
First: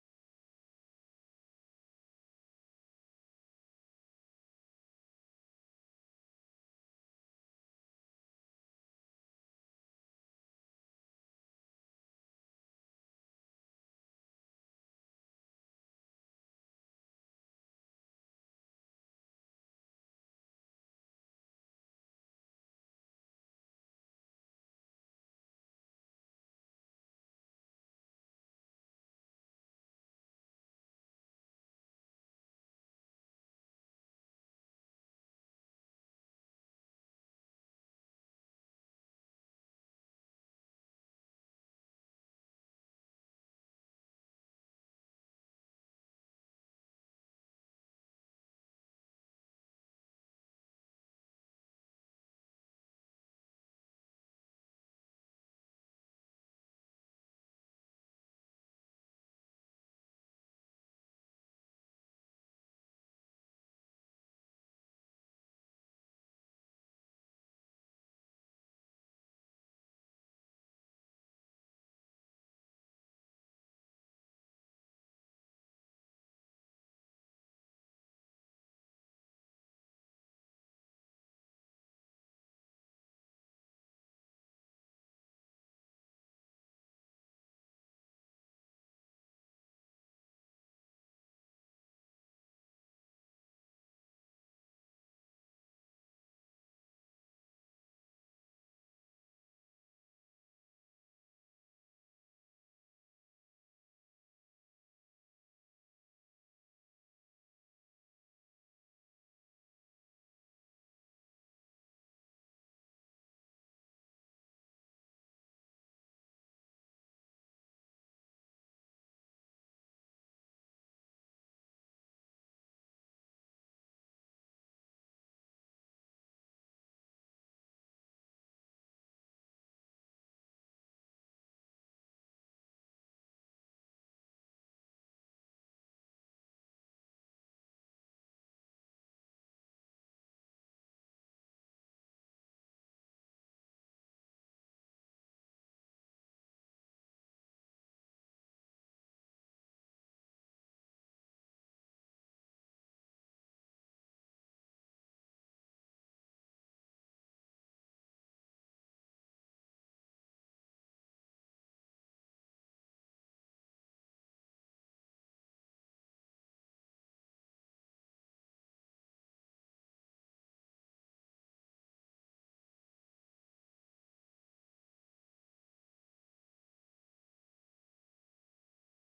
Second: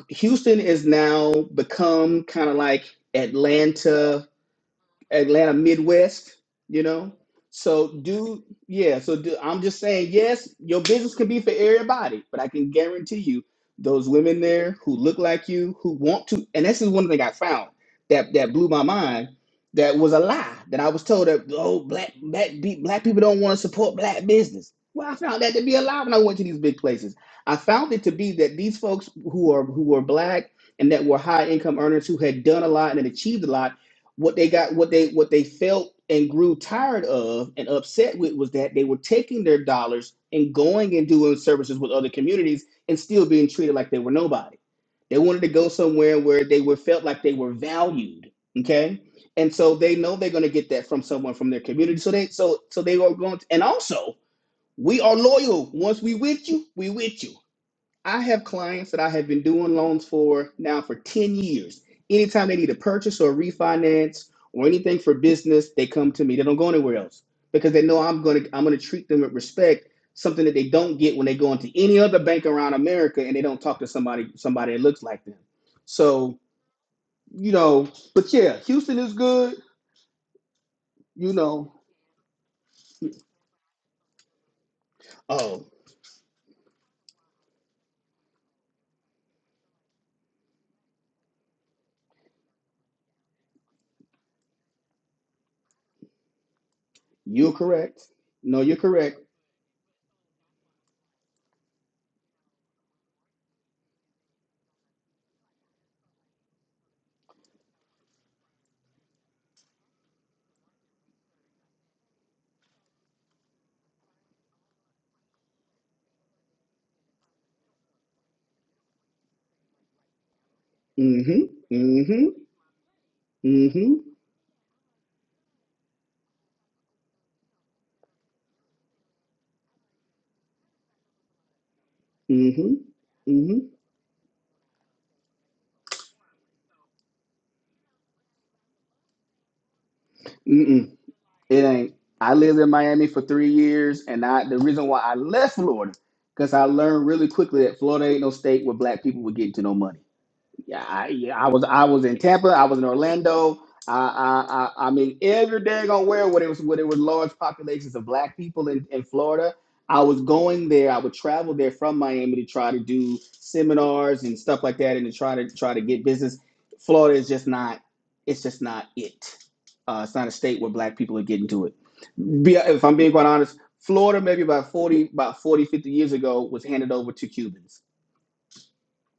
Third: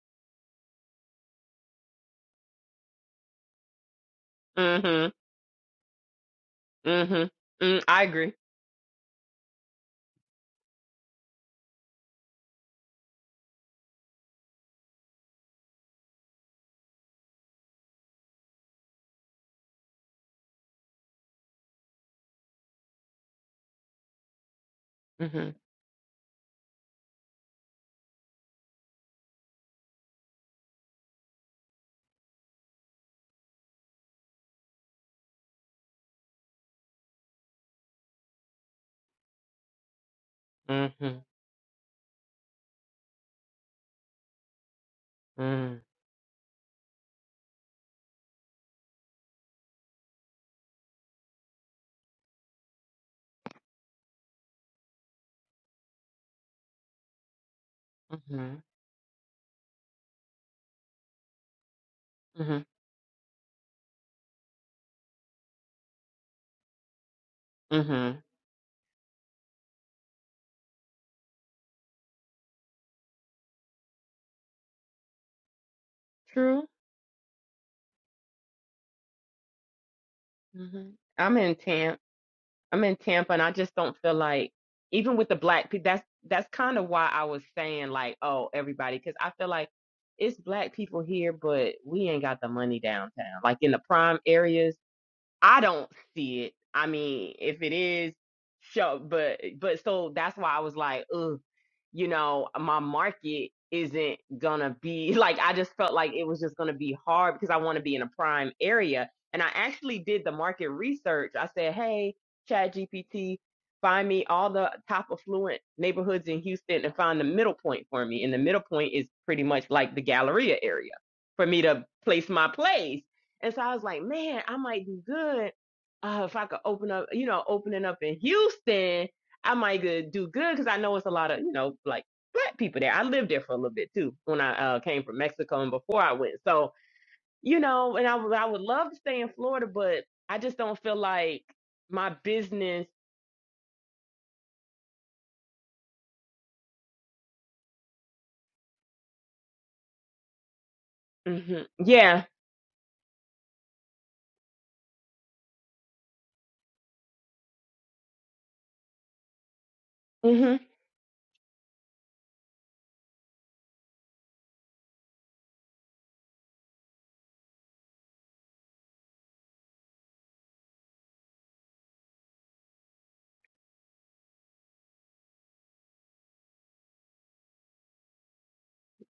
Speaker 3: Houston is now become kind of like Atlanta
Speaker 2: Mm-hmm.
Speaker 3: Atlanta Midwest, you know.
Speaker 2: Mm-hmm. Mm,
Speaker 3: So
Speaker 2: I agree.
Speaker 3: do yeah, so do I'm just saying, yes, your business can be for everybody, but I can guarantee you those women there who look like you, who want to and this is one thing I found that that blew my mind that was a lie that I was told that oh black black be- black people don't want to support black business. Well, I found
Speaker 2: Mm-hmm.
Speaker 3: that to be a lie when I went to these big places. I found it to be that these folks who are who were black and that were high income earners who had done a lot and had achieved a lot what they got what they what they felt and grew tired of and upset with was that they were taking their dollars and going and
Speaker 2: Mm-hmm.
Speaker 3: doing services with other communities and still being treated like they were nobody they wanted to go
Speaker 2: Mm-hmm.
Speaker 3: somewhere where they were felt like they were valued okay and so they know they're going to get that from someone from their community so they so so they are going to, and also we are loyal once we with you we with you I have clients that I have been doing loans for now for 10 years. Anytime they
Speaker 2: Mm-hmm.
Speaker 3: need a purchase or a refinance or anything for business, they come to me. They don't go anywhere else because they know
Speaker 2: Mm-hmm.
Speaker 3: I'm going to I'm going to treat them with respect, something that they don't get when they go into any other bank around America and they don't talk to somebody somebody that looks like them. So,
Speaker 2: True.
Speaker 3: you know, but yeah, Houston is good,
Speaker 2: Mm-hmm.
Speaker 3: you
Speaker 2: I'm in
Speaker 3: know.
Speaker 2: Tampa. I'm in Tampa, and I just don't feel like even with the
Speaker 3: Oh,
Speaker 2: black people. That's that's kind of why I was saying like, oh, everybody, because I feel like it's black people here, but we ain't got the money downtown. Like in the prime areas. I don't see it. I mean,
Speaker 3: you're
Speaker 2: if it
Speaker 3: correct.
Speaker 2: is,
Speaker 3: No, you're
Speaker 2: show,
Speaker 3: correct.
Speaker 2: but but so that's why I was like, ugh, you know, my market isn't gonna be <laughs> like. I just felt like it was just gonna be hard because I want to be in a prime area. And I actually did the market research. I said, hey, ChatGPT, find me all the top affluent neighborhoods in Houston and find the middle point for me. And the middle point is pretty much like the Galleria area for
Speaker 3: Mhm.
Speaker 2: me to place
Speaker 3: Mhm.
Speaker 2: my place and so I was
Speaker 3: Mhm.
Speaker 2: like, man, I might do good uh, if I could open up, you know, opening up in Houston, I might could do good because I know it's a lot of, you know, like black
Speaker 3: Mhm.
Speaker 2: people there. I lived there for a
Speaker 3: Mhm.
Speaker 2: little bit too when I uh, came from Mexico and before I went. So, you know, and I would I would love to stay in Florida, but I just
Speaker 3: Mm-mm.
Speaker 2: don't feel like
Speaker 3: It ain't.
Speaker 2: my
Speaker 3: I lived in
Speaker 2: business.
Speaker 3: Miami for three years, and I the reason why I left Florida because I learned really quickly that Florida ain't no state where black people were getting to no money. Yeah, I, yeah, I
Speaker 2: hmm
Speaker 3: was I was in
Speaker 2: Yeah.
Speaker 3: Tampa, I was in Orlando. I I I, I mean every daggone where where there was where there was large populations of black people in, in Florida. I was
Speaker 2: hmm
Speaker 3: going there. I would travel there from Miami to try to do seminars and stuff like that, and to try to try to get business. Florida is just not. It's just not it. Uh, it's not a state where black people are getting to it. Be, if I'm being quite honest, Florida maybe about 40, about 40 50 years ago was handed over to Cubans.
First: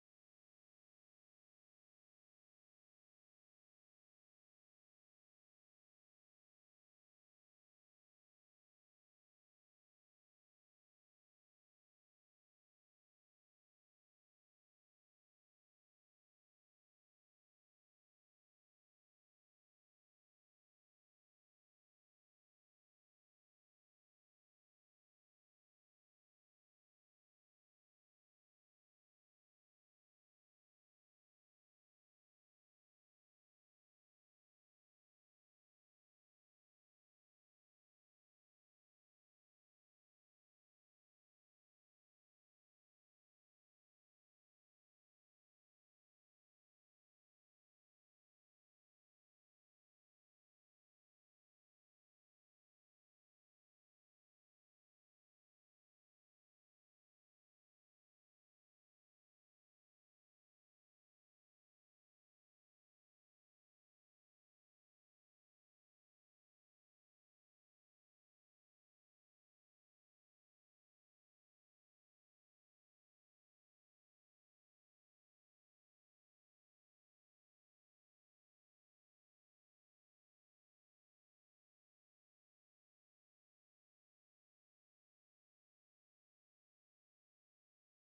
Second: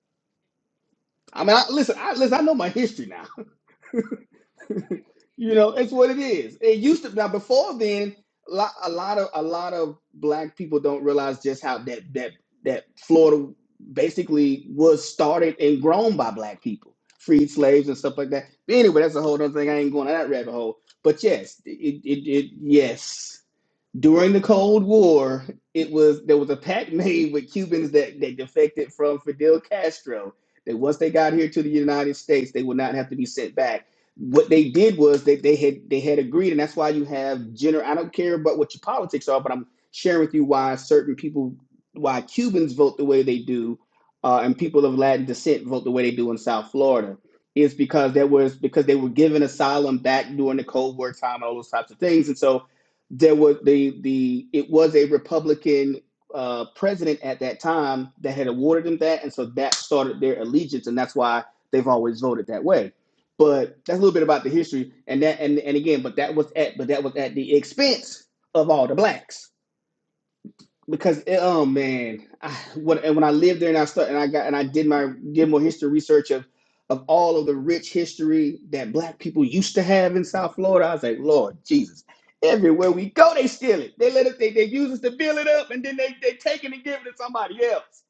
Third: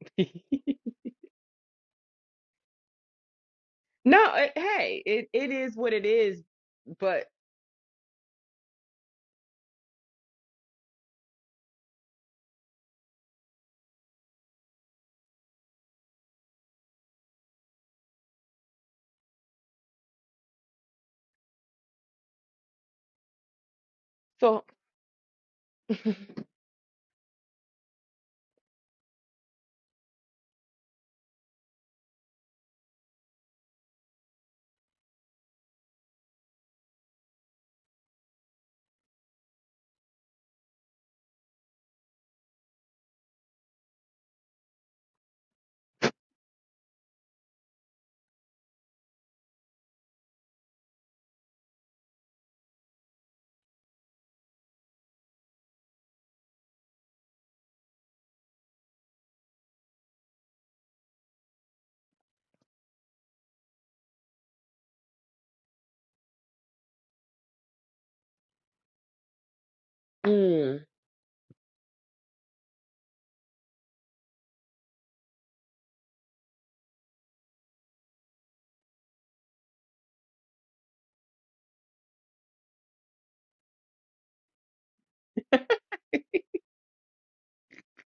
Speaker 2: <laughs>
Speaker 3: I mean, I, listen, I, listen, I know my history now.
Speaker 2: no, it,
Speaker 3: <laughs>
Speaker 2: hey, it, it
Speaker 3: you know,
Speaker 2: is what
Speaker 3: it's
Speaker 2: it
Speaker 3: what it
Speaker 2: is.
Speaker 3: is. It used to
Speaker 2: But
Speaker 3: now before then, a lot, a lot of a lot of black people don't realize just how that that that Florida basically was started and grown by black people, freed slaves and stuff like that. But anyway, that's a whole other thing. I ain't going to that rabbit hole. But yes, it, it, it yes. during the
Speaker 2: so,
Speaker 3: Cold War, it was there was a pact <laughs> made with Cubans that, that defected from Fidel Castro that once they got here to the United States, they would not have to be sent back. What they did was that they had they had agreed, and that's why you have general. I don't care about what your politics are, but I'm sharing with you why certain people, why Cubans vote the way they do, uh, and people of Latin descent vote the way they do in South Florida, is because there was because they were given asylum back during the Cold War time and all those types of things, and so there was the the it was a Republican uh, president at that time that had awarded them that, and so that started their allegiance, and that's why they've always voted that way. But that's a little bit about the history, and that and and again, but that was at but that was at the expense of all the blacks
Speaker 2: mm,
Speaker 3: because it, oh man, I, when and when I lived there and I started and I got and I did my did more history research of of all of the rich history that black people used to have in South Florida, I was like, Lord Jesus, everywhere we go, they steal it. They let us they, they use us to build it up and then they they take it and give it to somebody else.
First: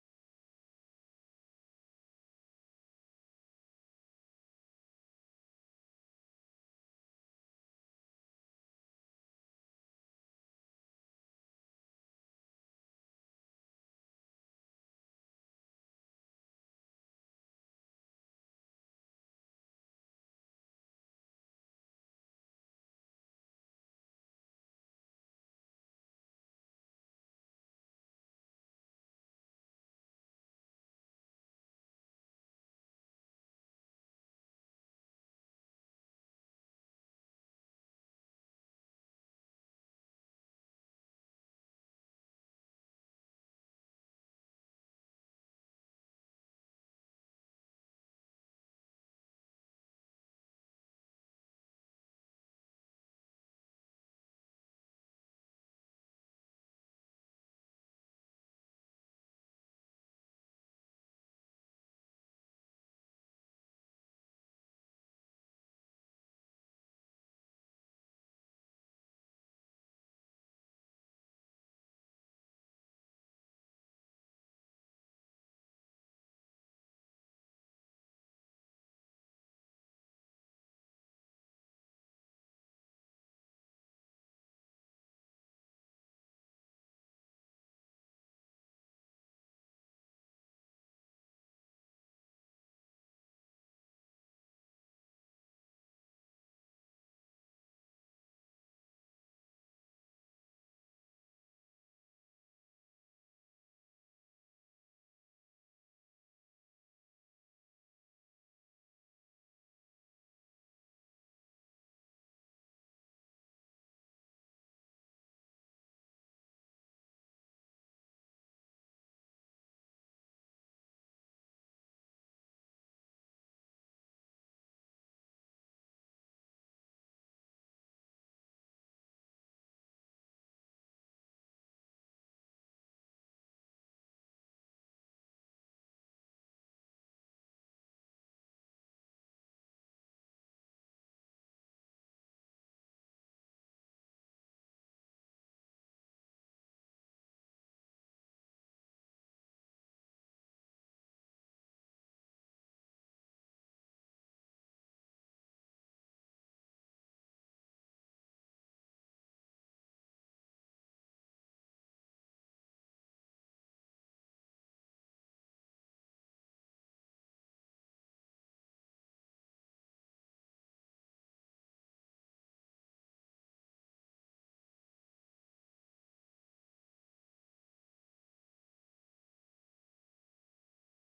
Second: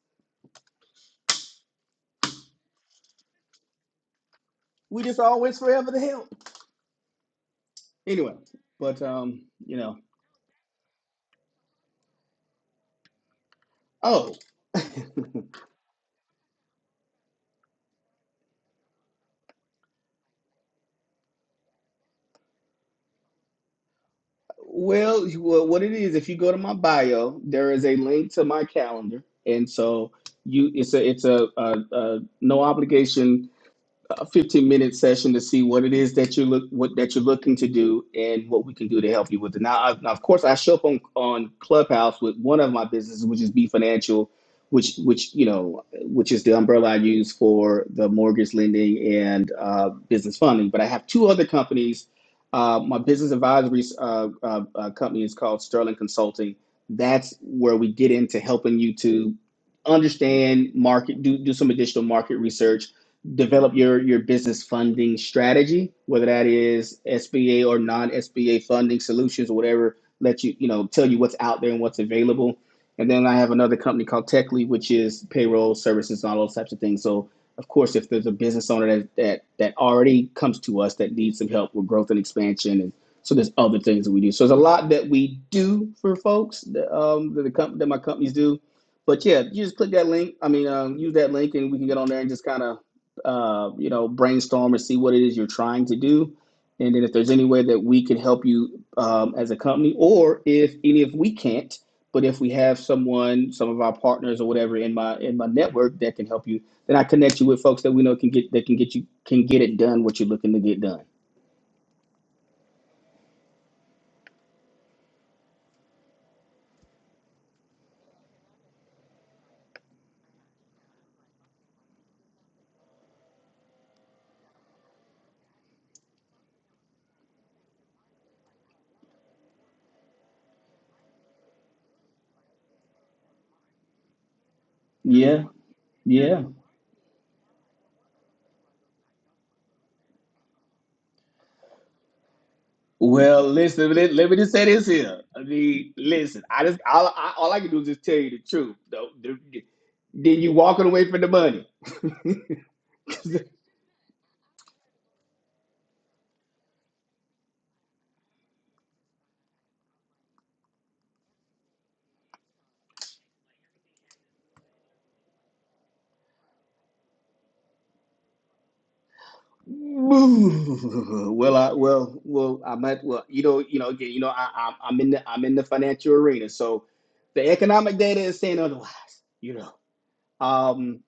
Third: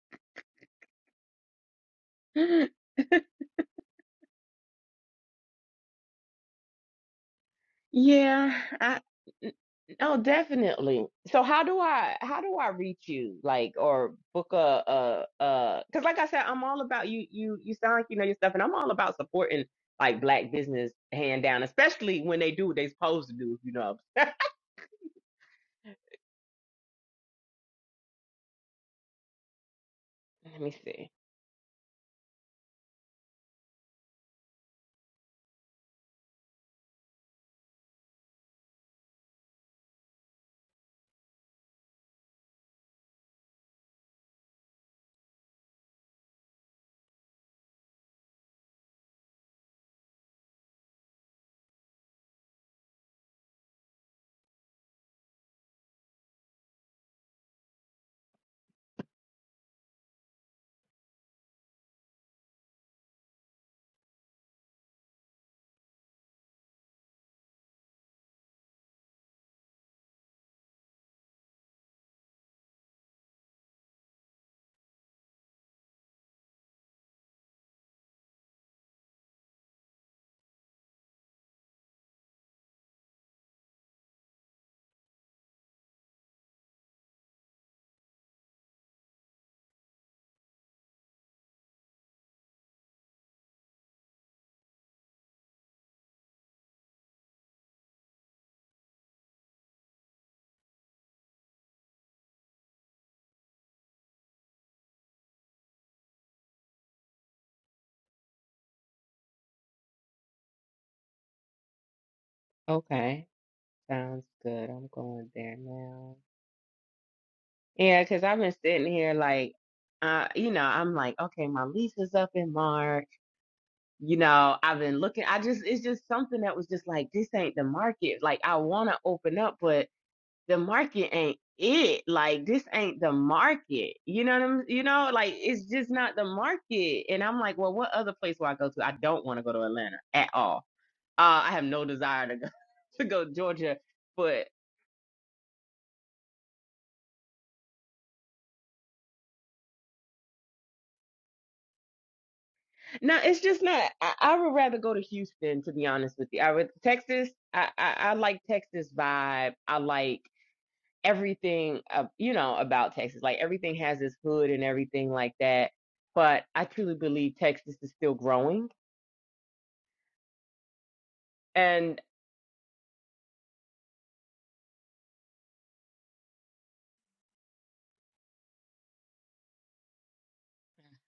Speaker 2: <gasps>
Speaker 3: We just always forever the help. Anyway,
Speaker 2: yeah,
Speaker 3: but um, you know.
Speaker 2: Oh, definitely. So how do I how do I reach you? Like or
Speaker 3: oh.
Speaker 2: book a a uh cuz like I said I'm all about you you you sound like you know your stuff and I'm all about supporting like black business hand down, especially when they do what they supposed to do, if you know.
Speaker 3: Well, you- well, what it is, if you go to my bio, there is a link to my calendar, and so
Speaker 2: Let me
Speaker 3: you, it's a,
Speaker 2: see.
Speaker 3: it's a, a, a no obligation a 15 minute session to see what it is that you look what that you're looking to do and what we can do to help you with it. Now, I, now of course, I show up on on Clubhouse with one of my businesses, which is B Financial, which which you know which is the umbrella I use for the mortgage lending and uh, business funding. But I have two other companies. Uh, my business advisory uh, uh, uh, company is called Sterling Consulting. That's where we get into helping you to understand market, do do some additional market research develop your your business funding strategy, whether that is SBA or non-SBA funding solutions, or whatever. Let you you know tell you what's out there and what's available. And then I have another company called Techly, which is payroll services and all those types of things. So of course, if there's a business owner that that that already comes to us that needs some help with growth and expansion, and so there's other things that we do. So there's a lot that we do for folks that, um, that the comp- that my companies do. But yeah, you just click that link. I mean, um, use that link, and we can get on there and just kind of uh, you know, brainstorm and see what it is you're trying to do. And then if there's any way that we can help you um, as a company, or if any if we can't, but if we have someone, some of our partners or whatever in my in my network that can help you, then I connect you with folks that we know can get that can get you can get it done what you're looking to get done.
Speaker 2: Okay. Sounds good. I'm going there now. Yeah, cuz I've been sitting here like uh you know, I'm like okay, my lease is up in March you know, I've been looking. I just, it's just something that was just like, this ain't the market. Like, I want to open up, but the market ain't it. Like, this ain't the market. You know what I'm, you know, like,
Speaker 3: Yeah,
Speaker 2: it's just not the
Speaker 3: yeah.
Speaker 2: market. And I'm like, well, what other place will I go to? I don't want to go to Atlanta at all. Uh, I have no desire to go <laughs> to go to
Speaker 3: Well,
Speaker 2: Georgia.
Speaker 3: listen, let, let me
Speaker 2: But
Speaker 3: just say this here. I mean, listen, I just all I, all I can do is just tell you the truth. Though, The- then you walking away from the money.
Speaker 2: no, it's
Speaker 3: <laughs>
Speaker 2: just not. I, I would rather go to Houston, to be honest with you. I would Texas. I, I, I like Texas vibe. I like. everything, uh, you know, about Texas. Like everything has this hood and everything like that. But I truly believe Texas is still growing.
Speaker 3: <laughs> Well, I
Speaker 2: And
Speaker 3: well well I might well you know you know again you know I, I'm I'm in the I'm in the financial arena, so the economic data is saying otherwise. You know, Um,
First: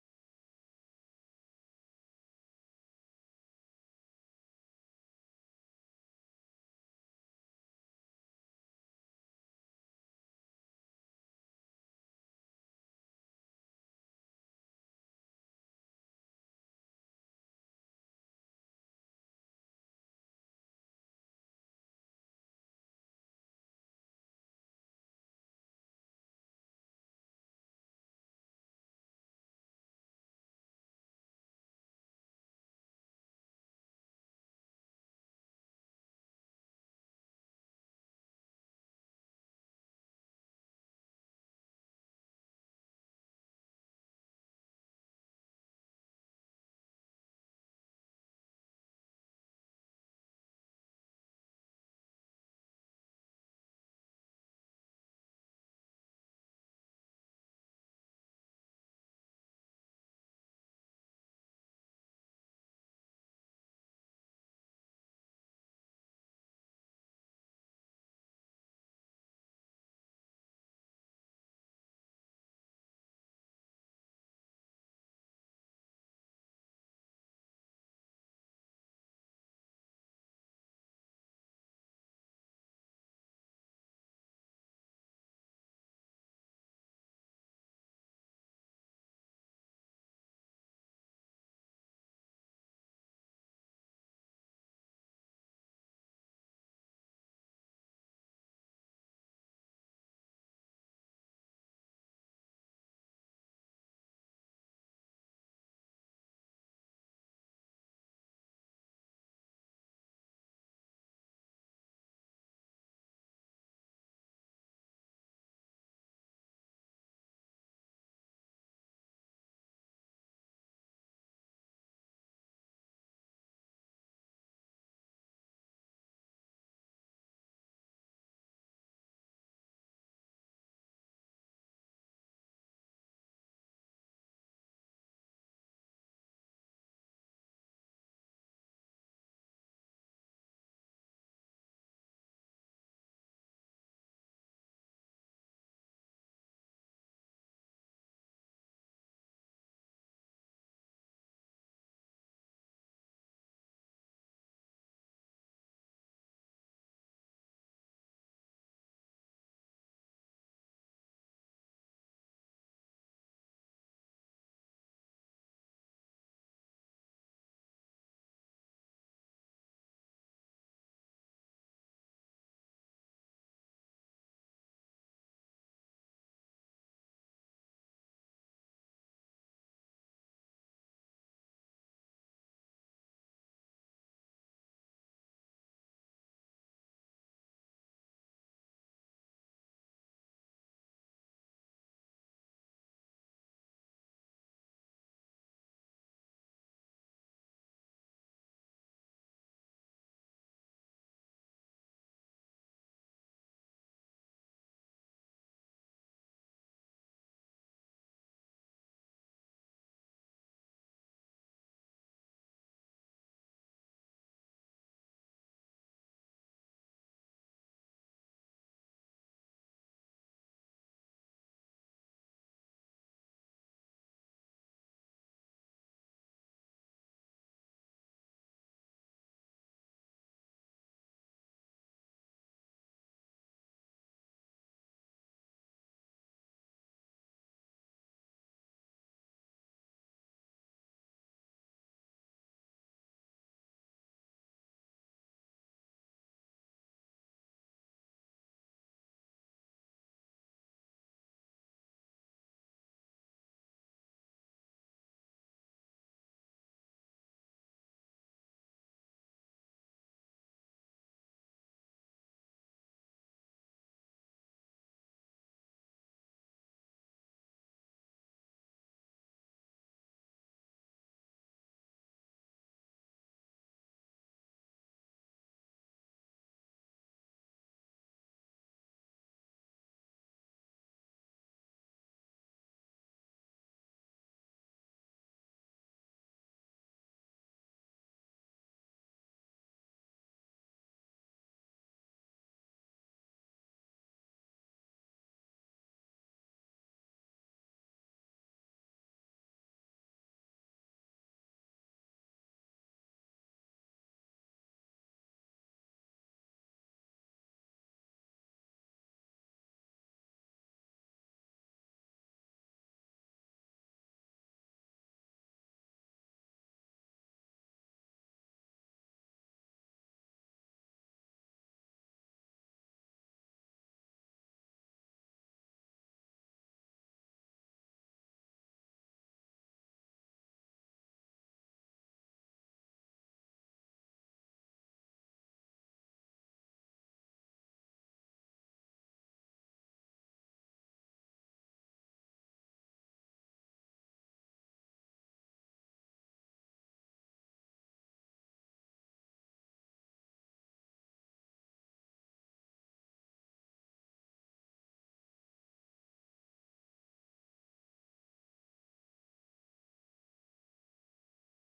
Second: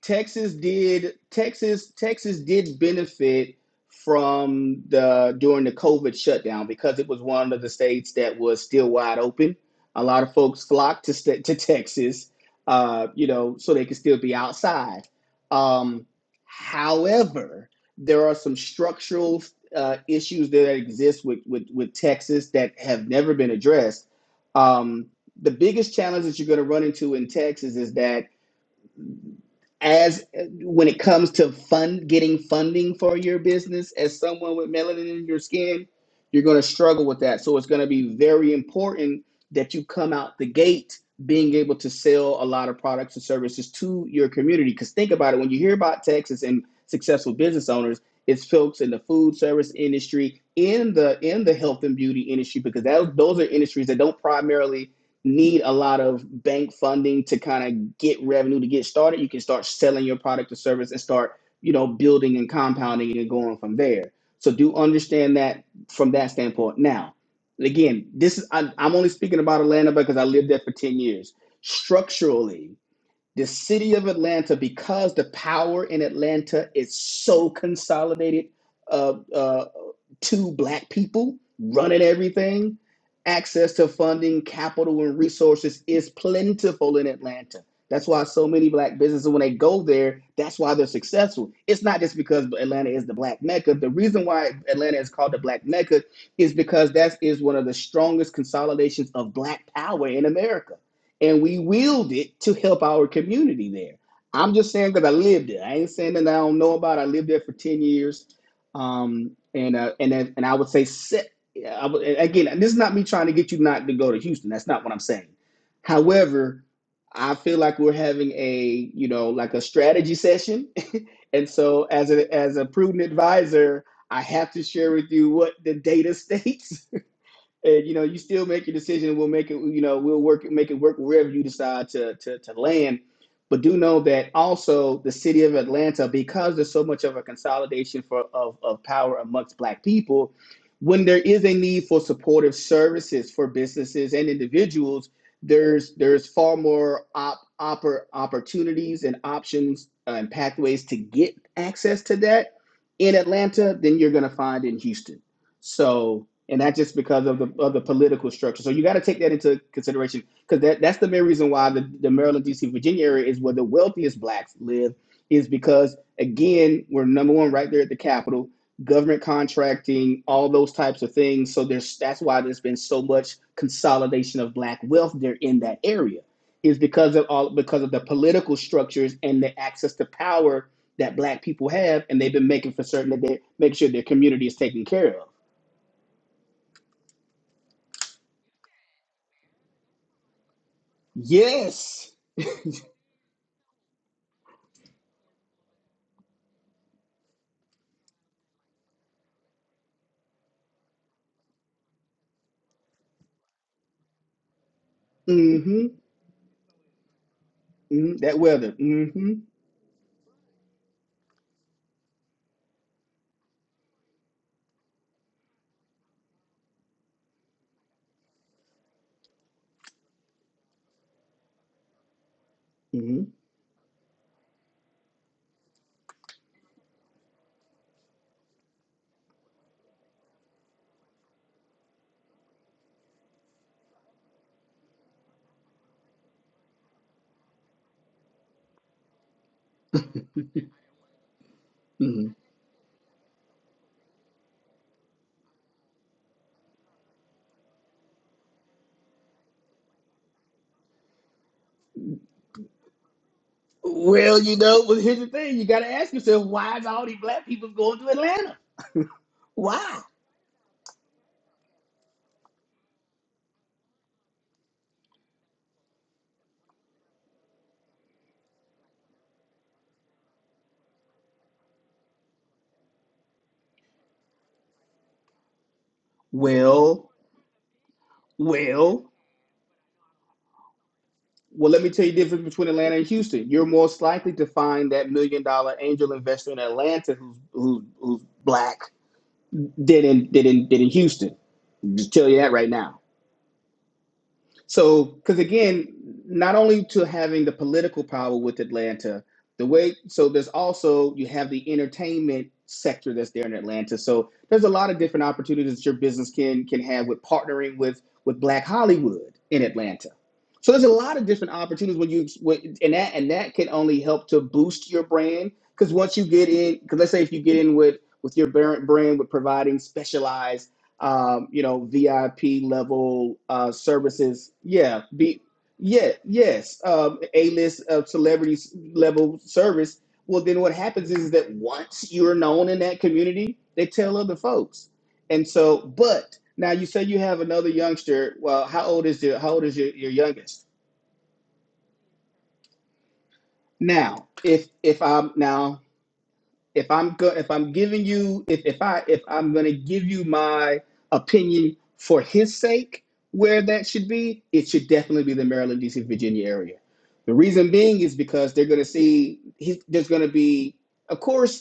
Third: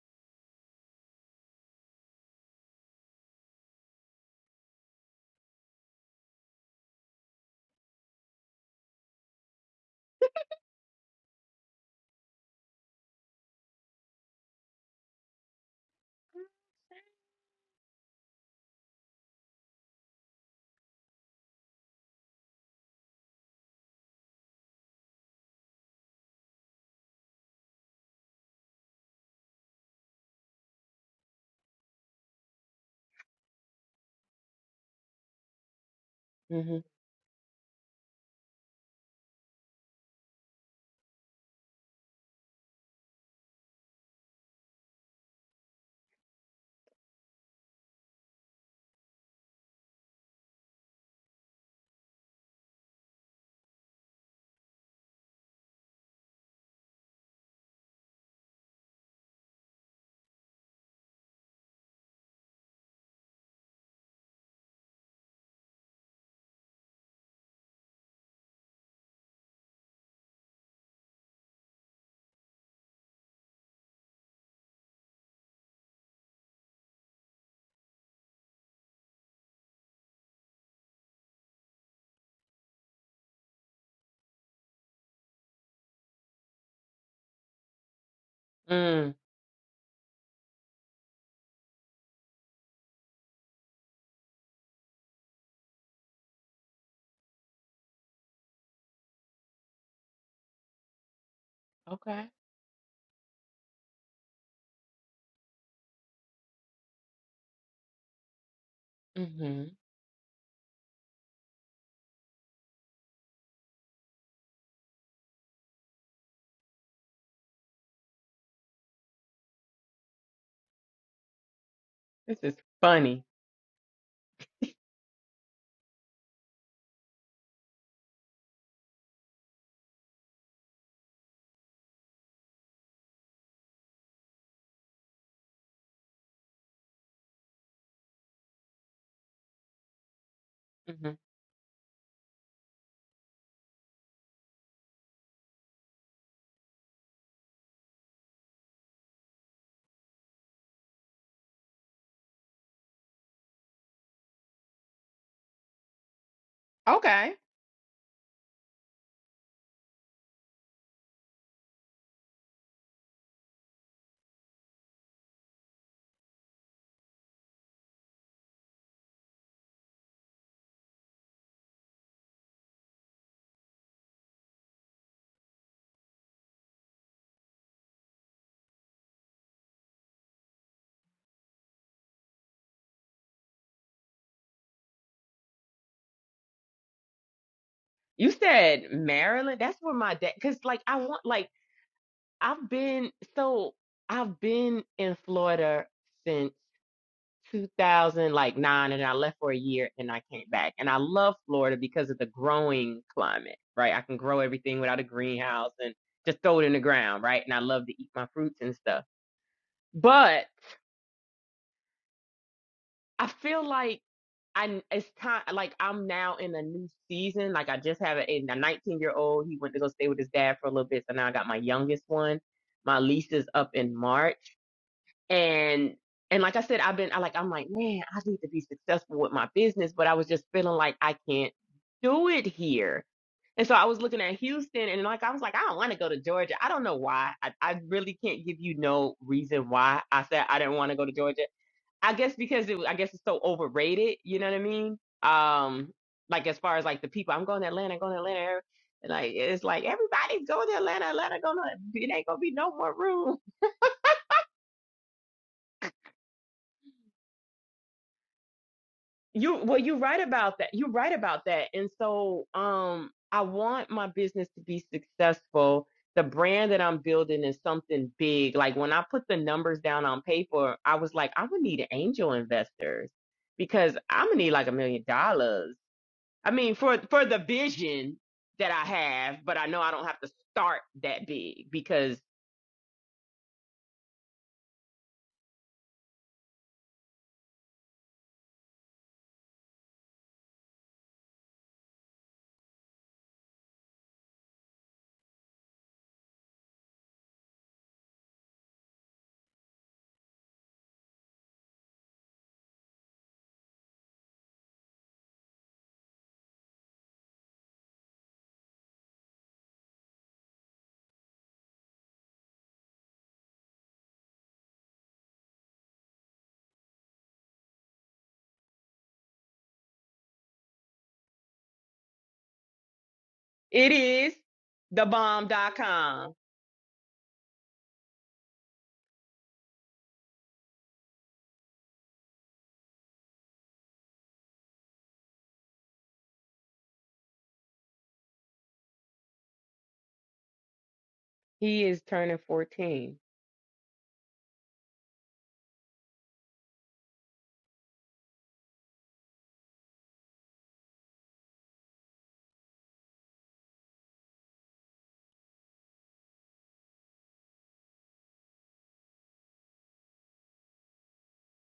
Speaker 3: Texas did Texas Texas did benefit from the during the COVID shutdown because it was one of the states that was still wide open. A lot of folks flocked to sta to Texas, uh, you know, so they could still be outside. Um, however, there are some structural uh, issues that exist with, with with Texas that have never been addressed. Um, the biggest challenge that you're going to run into in Texas is that as when it comes to fund getting funding for your business as someone with melanin in your skin you're going to
Speaker 2: hmm
Speaker 3: struggle with that so it's going to be very important that you come out the gate being able to sell a lot of products and services to your community because think about it when you hear about texas and successful business owners it's folks in the food service industry in the in the health and beauty industry because that, those are industries that don't primarily need a lot of bank funding to kind of get revenue to get started, you can start selling your product or service and start, you know, building and compounding and going from there. So do understand that from that standpoint. Now, again, this is I, I'm only speaking about Atlanta because I lived there for 10 years. Structurally, the city of Atlanta, because the power in Atlanta is so consolidated uh, uh, to black people running everything, access to funding, capital, and resources is plentiful in Atlanta. That's why so many black
Speaker 2: mm,
Speaker 3: businesses, when they go there, that's why they're successful. It's not just because Atlanta is the black mecca. The reason why Atlanta is called the black mecca is because that is one of the strongest consolidations of black power in America and we willed
Speaker 2: okay,
Speaker 3: it to help our community there. I'm just saying because I lived it. I ain't saying that I don't know about. It. I lived there for ten years, um,
Speaker 2: hmm
Speaker 3: and uh, and and I would say, se- I would, again, and this is not me trying to get you not to go to Houston. That's not what I'm saying. However, I feel like we're having a you know like a strategy session, <laughs> and so as a
Speaker 2: this is
Speaker 3: as a prudent
Speaker 2: funny.
Speaker 3: advisor, I have to share with you what the data <laughs> states and you know you still make your decision we'll make it you know we'll work make it work wherever you decide to to, to land but do know that also the city of atlanta because there's so much of a consolidation for of, of power amongst black people when
Speaker 2: hmm
Speaker 3: there is a need for supportive services for businesses and individuals there's there's far more op, oppor, opportunities and options uh, and pathways to get access to that in atlanta than you're going to find in houston so and that's just because
Speaker 2: Okay,
Speaker 3: of the of the political structure. So you got to take that into consideration because that, that's the main reason why the, the Maryland, D.C., Virginia area is where the wealthiest blacks live, is because again we're number one right there at the capital, government contracting, all those types of things. So there's that's why there's been so much consolidation of black wealth there in that area, is because of all because of the political structures and the access to power that black people have, and they've been making for certain that they make sure their community is taken care of.
Speaker 2: you said Maryland. That's where my dad. Cause like I want like
Speaker 3: Yes.
Speaker 2: I've been so I've been in Florida since. 2000 like nine and I left for a year and I came back. And I love Florida because of the growing climate, right? I can grow everything without a greenhouse
Speaker 3: Mm-hmm.
Speaker 2: and just throw it in the ground, right? And I love to eat
Speaker 3: hmm
Speaker 2: my
Speaker 3: That
Speaker 2: fruits
Speaker 3: weather.
Speaker 2: and stuff.
Speaker 3: Mm-hmm.
Speaker 2: But I feel like I it's time like I'm now in a new season. Like I just have a, a 19 year old. He went to go stay with his dad for a little bit. So now I got my youngest one. My
Speaker 3: hmm
Speaker 2: lease is up in March. and and like I said, I've been I like I'm like, man, I need to be successful with my business, but I was just feeling like I can't do it here. And so I was looking at Houston and like I was like, I don't want to go to Georgia. I don't know why. I, I really can't give you no reason why I said I didn't want to go to Georgia. I
Speaker 3: hmm
Speaker 2: guess
Speaker 3: <laughs>
Speaker 2: because it was- I guess it's so overrated, you know what I mean? Um, like as far as like the people, I'm going to Atlanta, going to Atlanta. And like it's like everybody's going to Atlanta, Atlanta gonna it ain't gonna be no more room.
Speaker 3: Well, you know, but here's the thing: you got to ask yourself, why is all these black people going to Atlanta?
Speaker 2: You well, you're
Speaker 3: Why?
Speaker 2: right about that. You're right about that. And so, um, I want my business to be successful. The brand that I'm building is something big. Like when I put the numbers down on paper, I was like, I'm gonna need angel investors because I'm gonna need like a million dollars. I mean, for
Speaker 3: Well,
Speaker 2: for the vision that I
Speaker 3: well,
Speaker 2: have, but I know I don't have to start that big
Speaker 3: well. Let me tell you
Speaker 2: because
Speaker 3: the difference between Atlanta and Houston. You're most likely to find that million-dollar angel investor in Atlanta who's who's, who's black than in than in, than in Houston. just tell you that right now. So, because again, not only to having the political power with Atlanta, the way so there's also you have the entertainment sector that's there in Atlanta. So there's a lot of different opportunities that your business can can have with partnering with with Black Hollywood in Atlanta. So there's a lot of different opportunities when you when- and that and that can only help to boost your brand because once you get in, because let's say if you get in with with your brand brand with providing specialized um, you know, VIP level uh,
Speaker 2: it is
Speaker 3: services. Yeah,
Speaker 2: the
Speaker 3: be yeah,
Speaker 2: bomb.com.
Speaker 3: yes, um, A list of celebrities level service. Well, then what happens is that once you're known in that community, they tell other folks, and so. But now you say you have another youngster. Well, how old is your how old is your, your youngest?
Speaker 2: He is turning 14.
Speaker 3: Now, if if I'm now if I'm go- if I'm giving you if, if I if I'm gonna give you my opinion for his sake, where that should be, it should definitely be the Maryland, DC, Virginia area. The reason being is because they're gonna see he's, there's gonna be of course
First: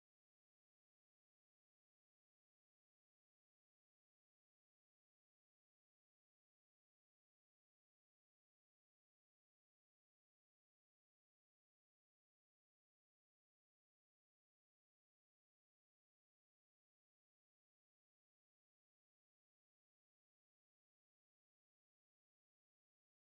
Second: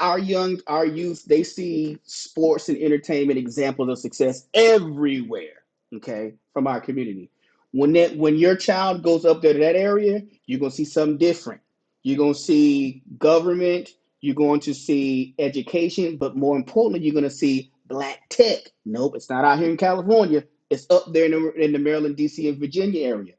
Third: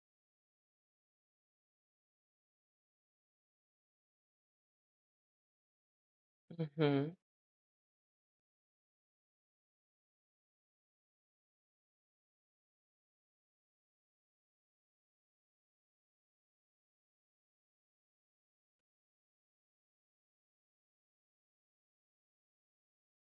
Speaker 3: our young our youth they see sports and entertainment examples of success everywhere okay from our
Speaker 2: hmm
Speaker 3: community when that when your child goes up there to that area you're going to see something different you're going to see government you're going to see education but more importantly you're going to see black tech nope it's not out here in california it's up there in the, in the maryland dc and virginia area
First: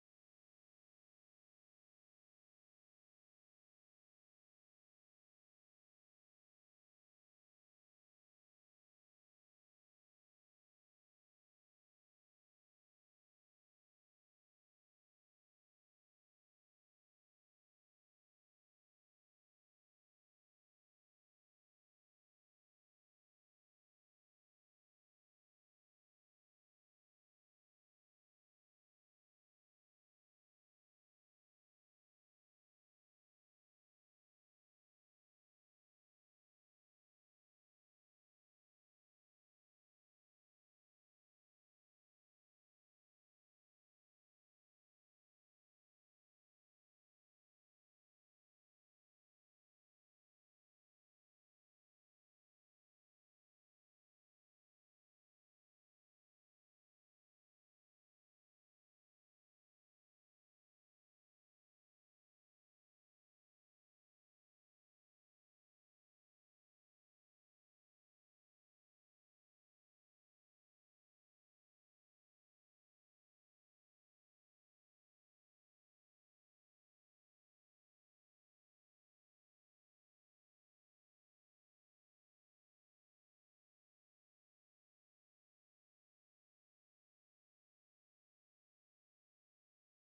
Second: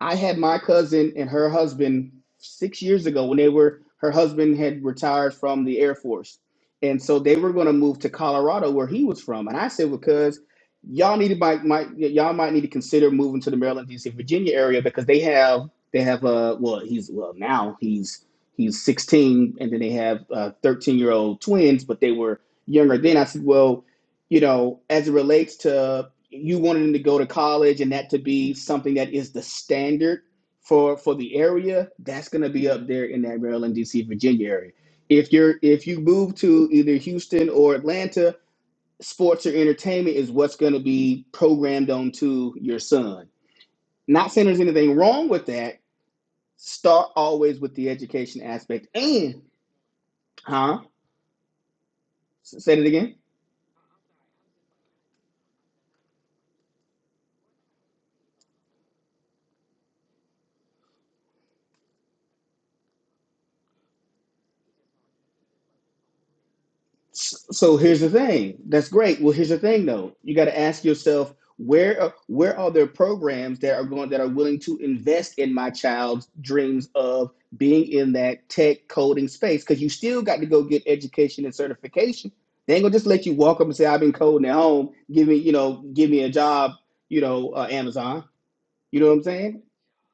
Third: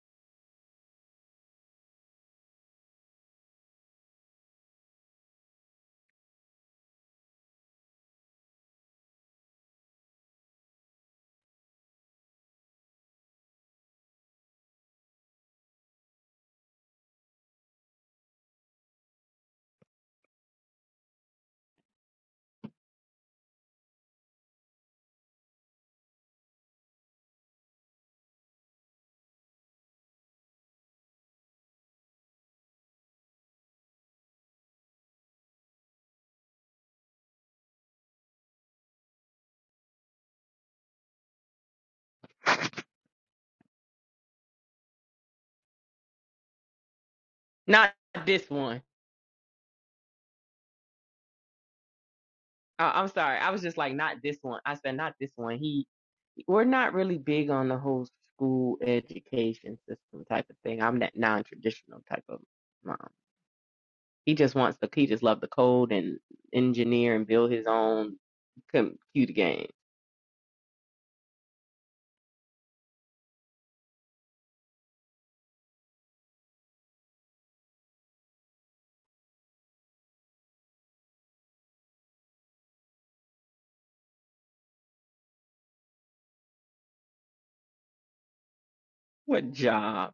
Speaker 3: I had my cousin and her husband six years ago when they were, her husband had retired from the Air Force. And so they were going to move to Colorado where he was from. And I said, "Well, because y'all need to might, might y'all might need to consider moving to the Maryland, DC, Virginia area because they have, they have, uh, well, he's, well, now he's, he's 16 and then they have uh 13 year old twins, but they were younger then. I said, well, you know, as it relates to you wanted them to go to college and that to be something that is the standard for for the area that's going to be up there in that maryland dc virginia area if you're if you move to either houston or atlanta sports or entertainment is what's going to be programmed onto your son not saying there's anything wrong with that start always with the
Speaker 2: Not
Speaker 3: education
Speaker 2: this one.
Speaker 3: aspect and huh say it
Speaker 2: Uh, I'm
Speaker 3: again
Speaker 2: sorry. I was just like, not this one. I said, not this one. He, we're not really big on the whole school education system type of thing. I'm that non-traditional type of mom. He just wants the, he just loved the code and engineer and
Speaker 3: S-
Speaker 2: build his
Speaker 3: So here's the
Speaker 2: own
Speaker 3: thing. That's great. Well,
Speaker 2: computer
Speaker 3: here's the
Speaker 2: game.
Speaker 3: thing though. You got to ask yourself where are- where are there programs that are going that are willing to invest in my child's dreams of being in that tech coding space? Because you still got to go get education and certification. They ain't gonna just let you walk up and say, "I've been coding at home. Give me, you know, give me a job." You know, uh, Amazon. You know what I'm
Speaker 2: What
Speaker 3: saying?
Speaker 2: job?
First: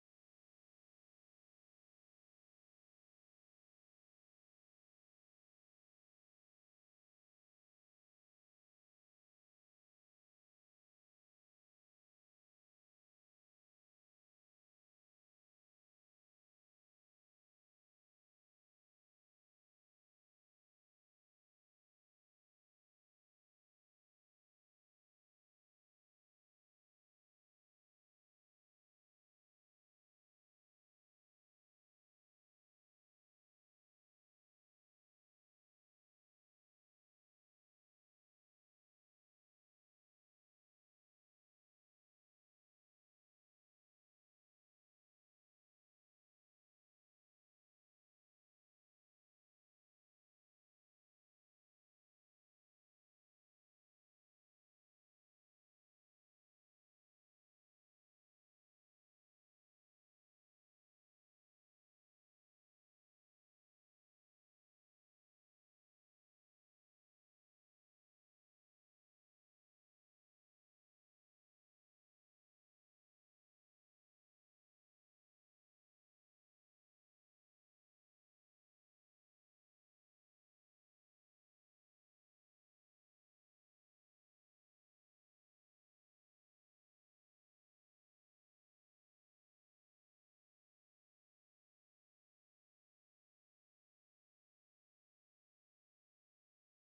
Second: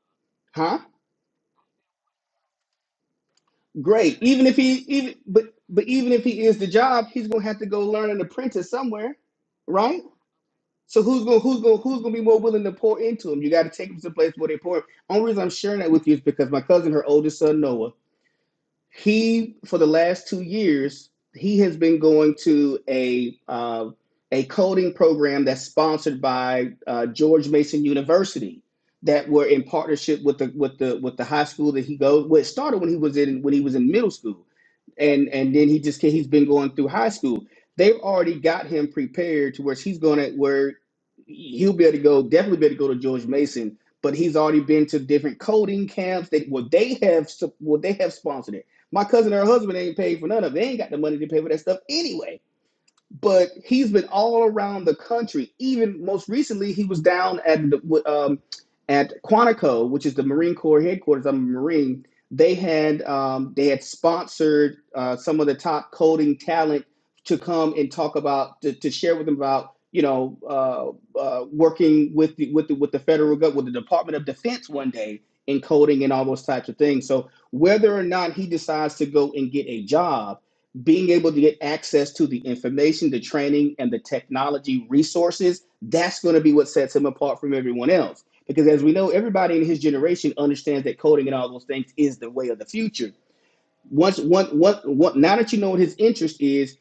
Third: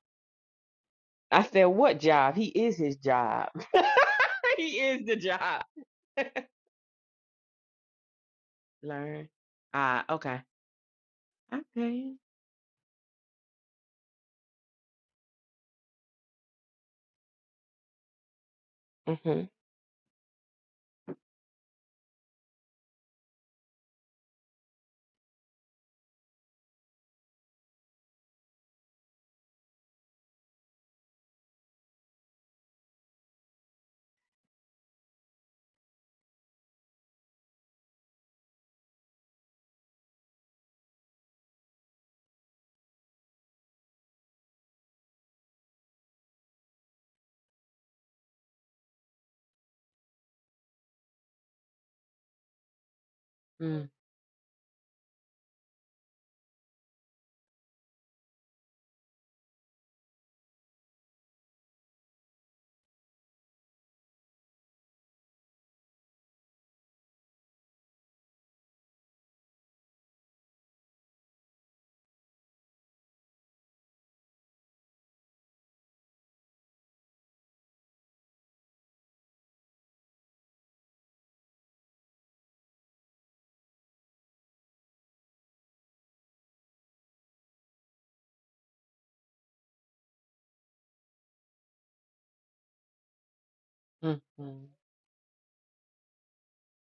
Speaker 3: Huh?
Speaker 2: I said, what job? He is his job.
Speaker 3: Great. Even if
Speaker 2: <laughs>
Speaker 3: he
Speaker 2: he is
Speaker 3: even
Speaker 2: the
Speaker 3: but
Speaker 2: job.
Speaker 3: but even if
Speaker 2: <laughs>
Speaker 3: he is the job, he's gonna have to go learn an apprentice somewhere,
Speaker 2: Learn.
Speaker 3: right?
Speaker 2: Ah, okay.
Speaker 3: So who's gonna who's gonna who's
Speaker 2: Okay.
Speaker 3: gonna be more willing to pour into them? You got to take them to the place where they pour. Only reason I'm sharing that with you is because my cousin, her oldest son Noah,
Speaker 2: Mm-hmm.
Speaker 3: he for the last two years he has been going to a uh, a coding program that's sponsored by uh, George Mason University that were in partnership with the with the with the high school that he goes. Well, it started when he was in when he was in middle school, and and then he just he's been going through high school. They've already got him prepared to where he's going to where he'll be able to go definitely be able to go to George Mason. But he's already been to different coding camps that well they have sup- well they have sponsored it. My cousin and her husband ain't paid for none of it. They ain't got the money to pay for that stuff anyway but he's been all around the country. Even most recently, he was down at the, um, at Quantico, which is the Marine Corps headquarters. I'm a Marine. They had um, they had sponsored uh, some of the top coding talent to come and talk about to, to share with them about you know uh, uh, working with the, with the, with the federal government with the Department of Defense one day in coding and all those types of things. So whether or not he decides to go and get a job being able to get access to the information, the training, and the technology resources, that's going to be what sets him apart from everyone else. Because as we know, everybody in his generation understands that coding and all those things is the way of the future. Once, one,
Speaker 2: Mm-hmm.
Speaker 3: one, one, now that you know what his interest is,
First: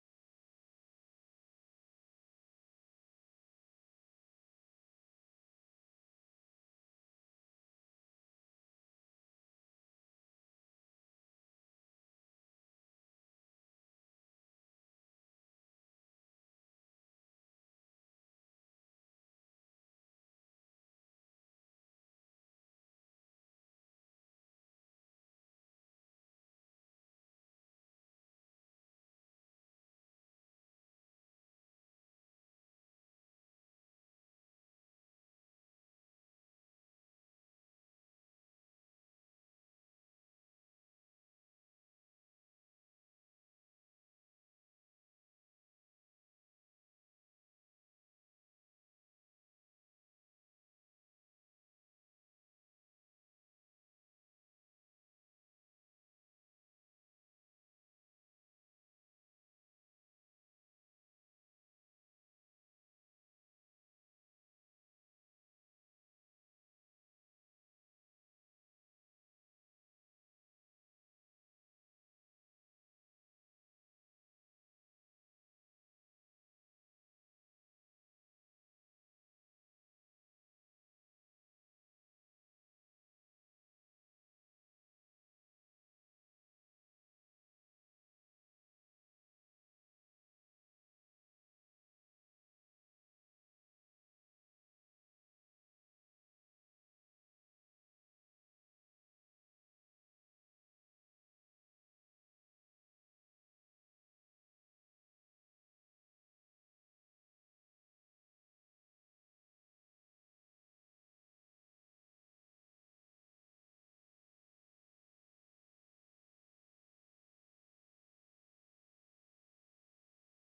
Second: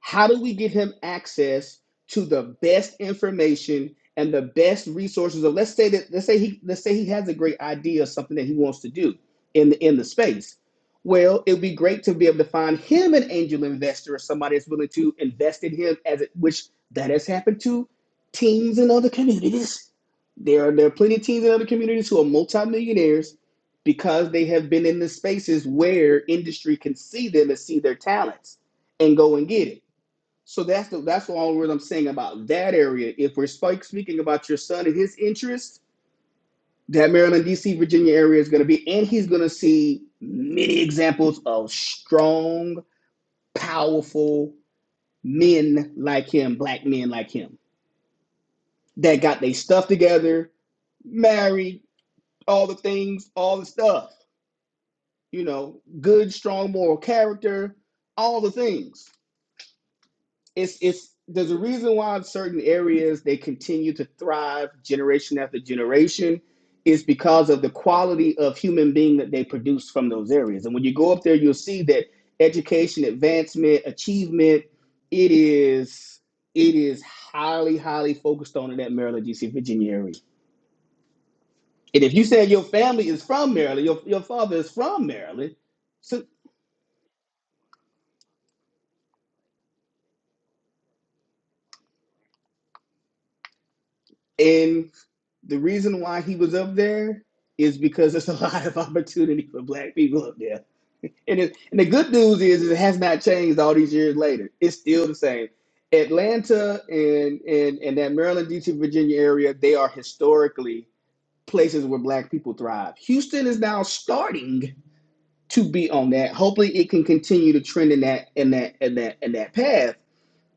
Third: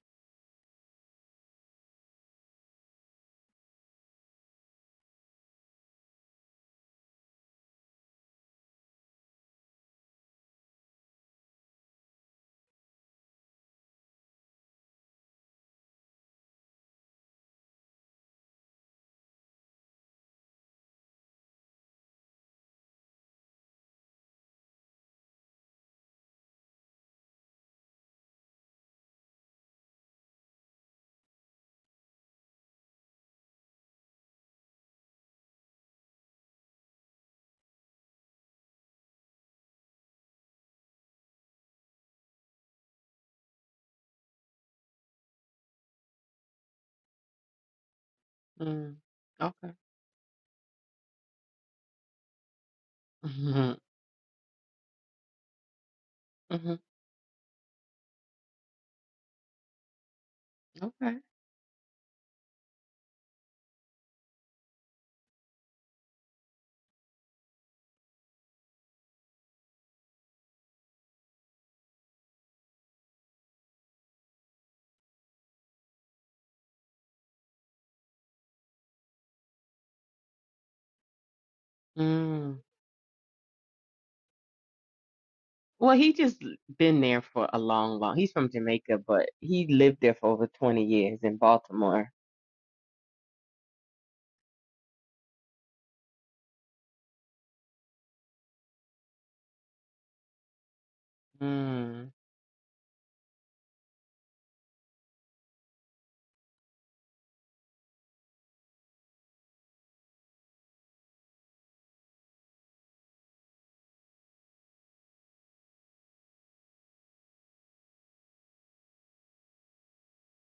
Speaker 3: how do we give him access to the best information and the best resources of let's say that let's say he let's say he has a great idea of something that he wants to do in the in the space. Well, it would be great to be able to find him an angel investor or somebody that's willing to invest in him as it which that has happened to teams in other communities. There are there are plenty of teams in other communities who are multimillionaires because they have been in the spaces where industry can see them and see their talents and go and get it. So that's the that's all I'm saying about that area. If we're spike speaking about your son and his interest, that Maryland, DC, Virginia area is going to be, and he's going to see many examples of strong, powerful men like him, black men like him,
Speaker 2: Mm-hmm.
Speaker 3: that got their
Speaker 2: Okay.
Speaker 3: stuff together, married, all the things, all the
Speaker 2: Mm-hmm.
Speaker 3: stuff, you know, good, strong moral character, all the things it's it's
Speaker 2: Okay.
Speaker 3: there's a reason why in certain areas they continue to thrive generation after generation is because of the quality of human being that they produce from those areas and when you go up there you'll see that education advancement achievement it is it is highly highly focused on in that maryland dc virginia area and if you say
Speaker 2: Mm.
Speaker 3: your family is from maryland your, your father is from maryland
Speaker 2: Well, he
Speaker 3: so
Speaker 2: just l- been there for a long, long. He's from Jamaica, but he lived there for over 20 years in Baltimore.
Speaker 3: and The reason why he was up there is because there's a <laughs> lot of opportunity for black people up there. And it, and the
Speaker 2: Mm.
Speaker 3: good news is, is it has not changed all these years later. It's still the same. Atlanta and and and that Maryland, DC, Virginia area, they are historically places where black people thrive. Houston is now starting to be on that. Hopefully it can continue to trend in that in that in that in that path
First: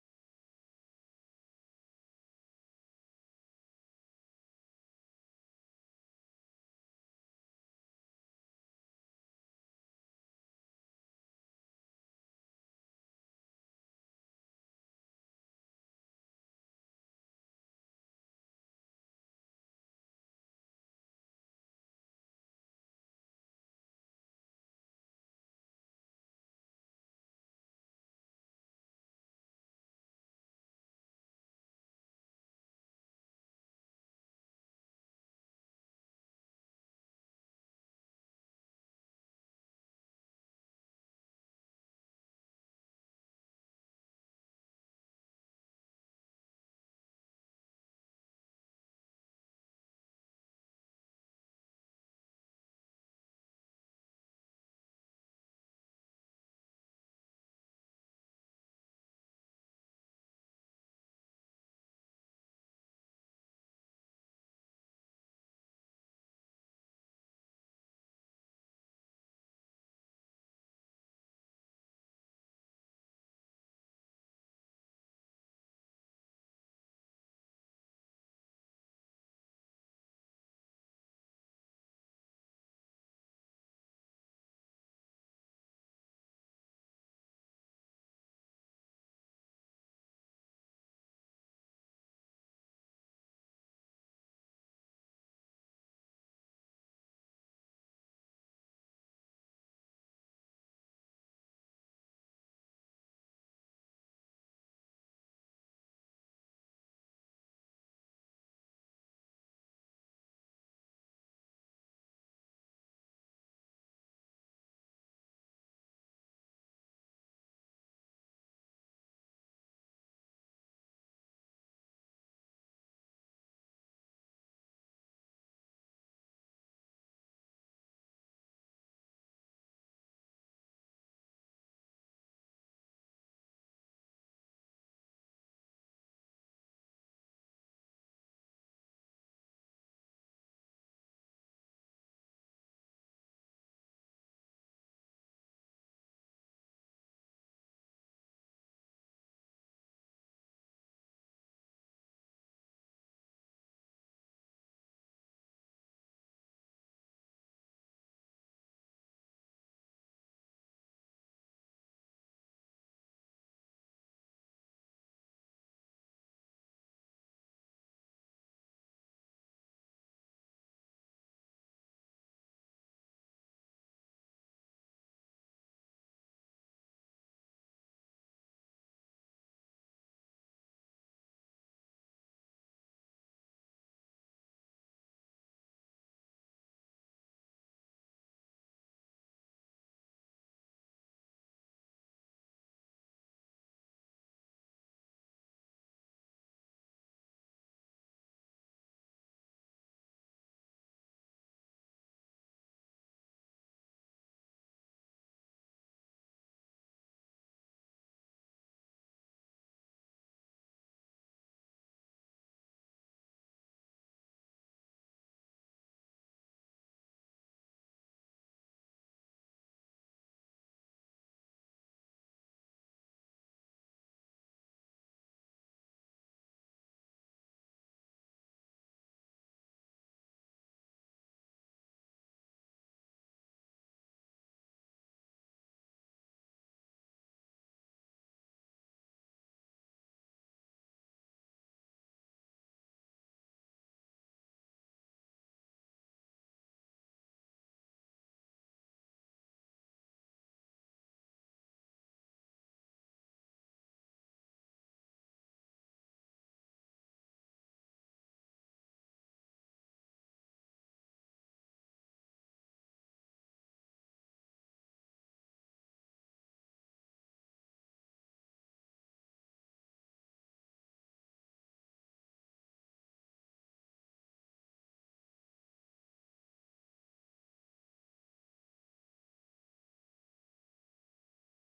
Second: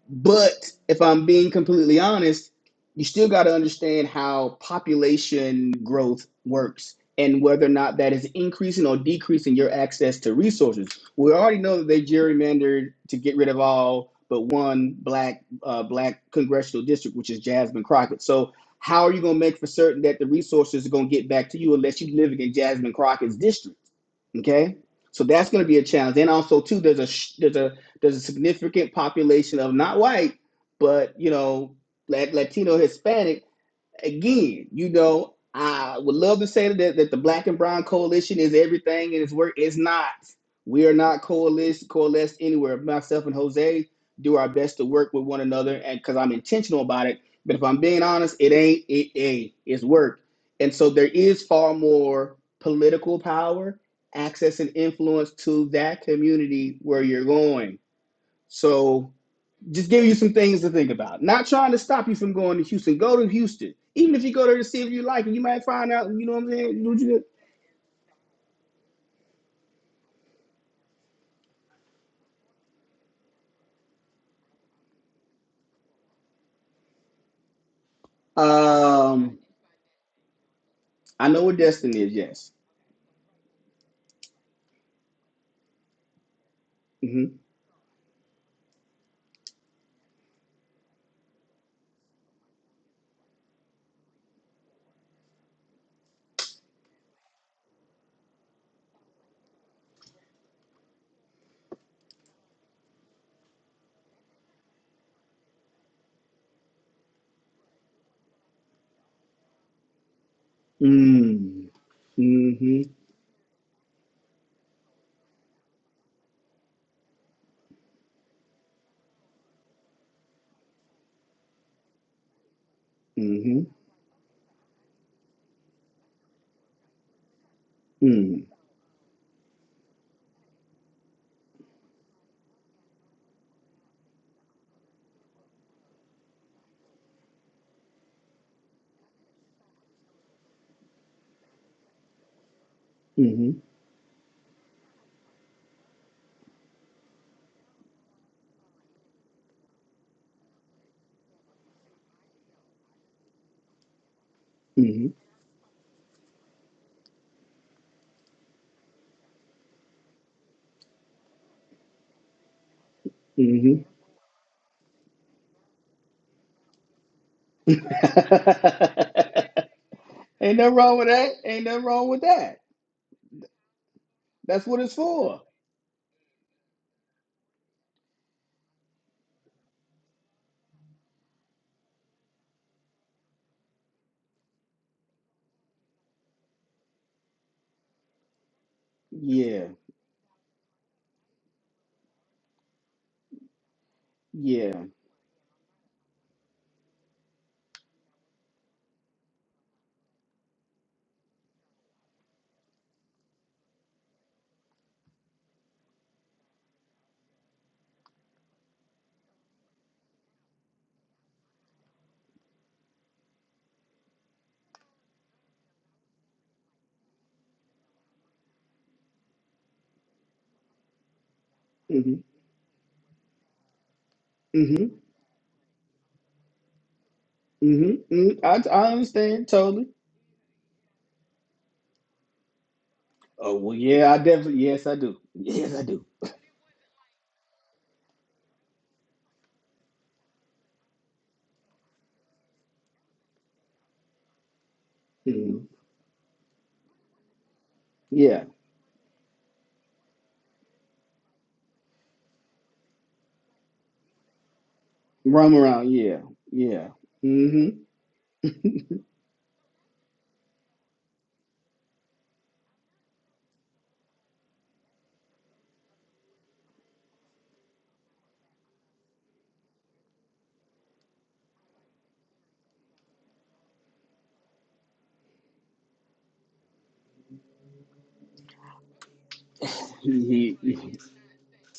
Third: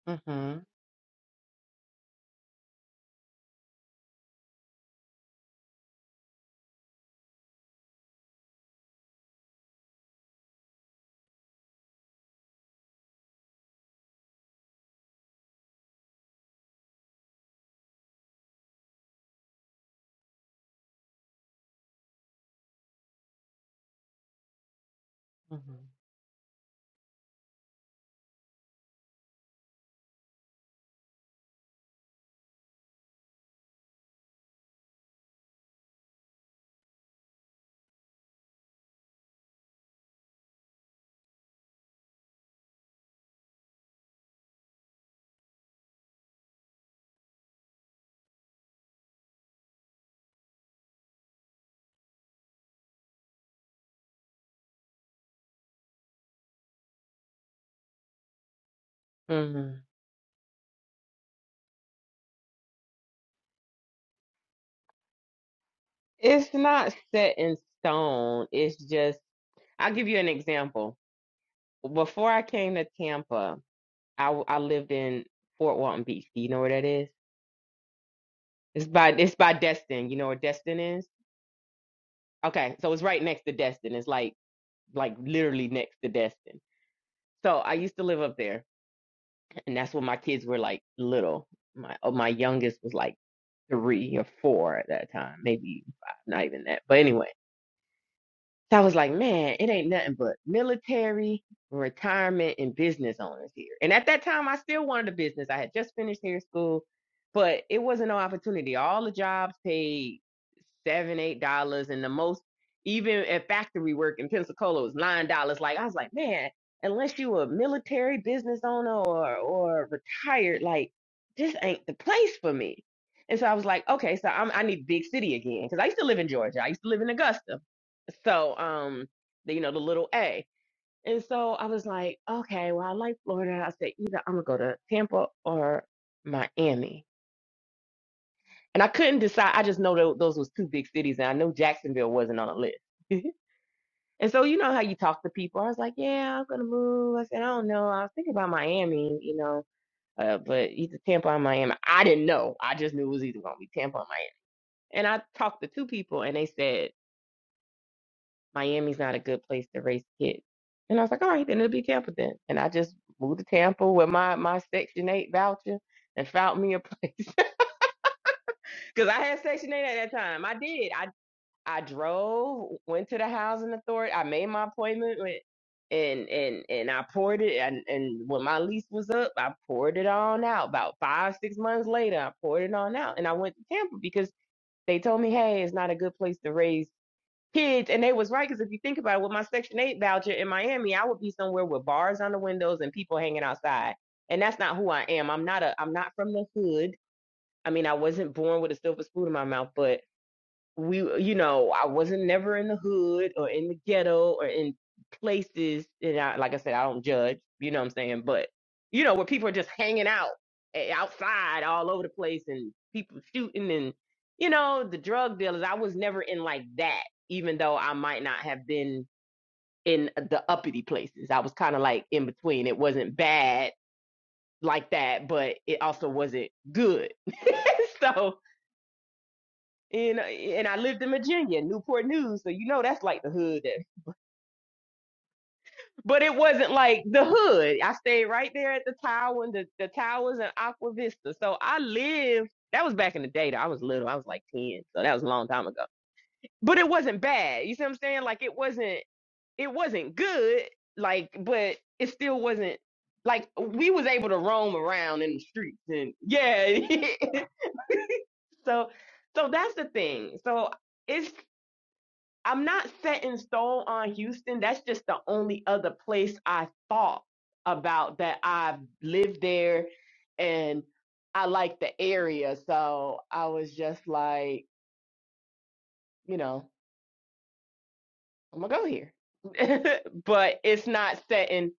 Speaker 2: Mm-hmm.
Speaker 3: but if I'm being completely honest, you still got to understand how population growth works and whether or not that is increasing or decreasing your access to resources. We already know that they gerrymandered to get rid of all but one black uh, black congressional district, which is Jasmine Crockett. So how are you going to make for certain that the resources are going to get back to you unless you're living in Jasmine Crockett's district? Okay, so that's
Speaker 2: Mm-hmm.
Speaker 3: going to be a challenge. And also too, there's a sh- there's a there's a significant population of not white, but you know, black, Latino, Hispanic. Again, you know, I would love to say that, that the Black and Brown Coalition is everything and it's work. It's not. We are not coalesced, coalesced anywhere. Myself and Jose do our best to work with one another, and because I'm intentional about it. But if I'm being honest, it ain't. It ain't. It's work. And so there is far more political power, access, and influence to that community where you're going so
Speaker 2: Mm-hmm.
Speaker 3: just give you some things to think about. Not trying to stop you from going to Houston. Go to Houston. Even if you go there to see if you like it, you might find out, you know what I'm
Speaker 2: It's
Speaker 3: saying? You know
Speaker 2: not
Speaker 3: what you did?
Speaker 2: set in stone. It's just, I'll give you an example. Before I came to Tampa, I, w- I lived in Fort Walton Beach. Do you know where that is? It's by it's
Speaker 3: Um,
Speaker 2: by Destin. You know where Destin is?
Speaker 3: I know what destiny is, yes.
Speaker 2: Okay, so it's right next to Destin. It's like like literally next to Destin.
Speaker 3: Mm-hmm.
Speaker 2: So I used to live up there and that's when my kids were like little. My oh, my youngest was like three or four at that time, maybe five, not even that. But anyway. So I was like, man, it ain't nothing but military, retirement, and business owners here. And at that time, I still wanted a business. I had just finished hair school, but it wasn't no opportunity. All the jobs paid seven, eight
Speaker 3: Mm.
Speaker 2: dollars, and the most,
Speaker 3: Mm-hmm.
Speaker 2: even at factory work in Pensacola, was nine dollars. Like I was like, man, unless you a military business owner or or retired, like this ain't the place for me. And so I
Speaker 3: Mm-hmm.
Speaker 2: was like, okay, so I'm, I need big city again because I used to live in Georgia. I used to live in Augusta
Speaker 3: Mm.
Speaker 2: so, um, the, you know, the little A. And so I was like, okay, well, I like Florida. I said, either I'm gonna go to Tampa or Miami. And I couldn't decide. I just know tho- those was two big cities, and I know Jacksonville wasn't on the list. <laughs>
Speaker 3: Mm-hmm.
Speaker 2: and so you know how you talk to people. I was like, yeah, I'm gonna move. I said, I don't know. I was thinking about Miami, you know, uh, but either Tampa or Miami. I didn't know. I just knew it was either gonna be Tampa or Miami. And I talked to two people, and they said Miami's not a good place to raise kids. And I was like, all right, then it'll be Tampa then. And I just moved to
Speaker 3: Mm-hmm.
Speaker 2: Tampa with my, my Section 8 voucher and found me a place. <laughs>
Speaker 3: Mm-hmm.
Speaker 2: Because I had
Speaker 3: <laughs>
Speaker 2: Section 8 at that time. I
Speaker 3: Ain't nothing
Speaker 2: did.
Speaker 3: wrong
Speaker 2: I,
Speaker 3: with that. Ain't
Speaker 2: I
Speaker 3: nothing wrong with that.
Speaker 2: drove, went to the housing authority. I made my
Speaker 3: That's what it's
Speaker 2: appointment with,
Speaker 3: for.
Speaker 2: and, and, and I poured it. And, and when my lease was up, I poured it on out. About five, six months later, I poured it on out. And I went to Tampa because they told me, hey, it's not a good place to raise kids and they was right because if you think about it with my
Speaker 3: Yeah.
Speaker 2: section 8 voucher in miami i would be somewhere with bars on the windows and people hanging outside and that's
Speaker 3: Yeah.
Speaker 2: not who i am i'm not a i'm not from the hood i mean i wasn't born with a silver spoon in my mouth but we you know i wasn't never in the hood or in the ghetto or in places and I, like i said i don't judge you know what i'm saying but you know where people are just hanging out eh, outside all over the place and people shooting and you know the drug dealers i was never in like that even though i might not have been in the uppity places i was kind of like
Speaker 3: Mm-hmm.
Speaker 2: in between it wasn't bad
Speaker 3: Mm-hmm.
Speaker 2: like that but it also wasn't good <laughs>
Speaker 3: Mm-hmm.
Speaker 2: so
Speaker 3: mm I, I understand totally.
Speaker 2: and and I lived in Virginia, Newport News, so you know that's like the
Speaker 3: Oh
Speaker 2: hood.
Speaker 3: well,
Speaker 2: That,
Speaker 3: yeah, I definitely yes, I do. Yes, I do.
Speaker 2: but it wasn't like the hood. I stayed right there at the tower and the, the towers and Aqua Vista. So I lived. That was back in the day. Though. I was little. I was like ten, so that was a long time
Speaker 3: Mhm.
Speaker 2: ago. But it wasn't bad. You see what I'm saying? Like
Speaker 3: Yeah,
Speaker 2: it wasn't. It wasn't good. Like, but it still wasn't. Like we was able to roam around in the
Speaker 3: roam
Speaker 2: streets
Speaker 3: around.
Speaker 2: and
Speaker 3: Yeah,
Speaker 2: yeah.
Speaker 3: yeah. hmm
Speaker 2: <laughs> so, so that's the thing. So it's. I'm not set in stone on Houston. That's just the only other place I thought about that I've lived there and I like the area. So I was just like, you know, I'm gonna go here. <laughs>
Speaker 3: he,
Speaker 2: but it's
Speaker 3: he-
Speaker 2: not set in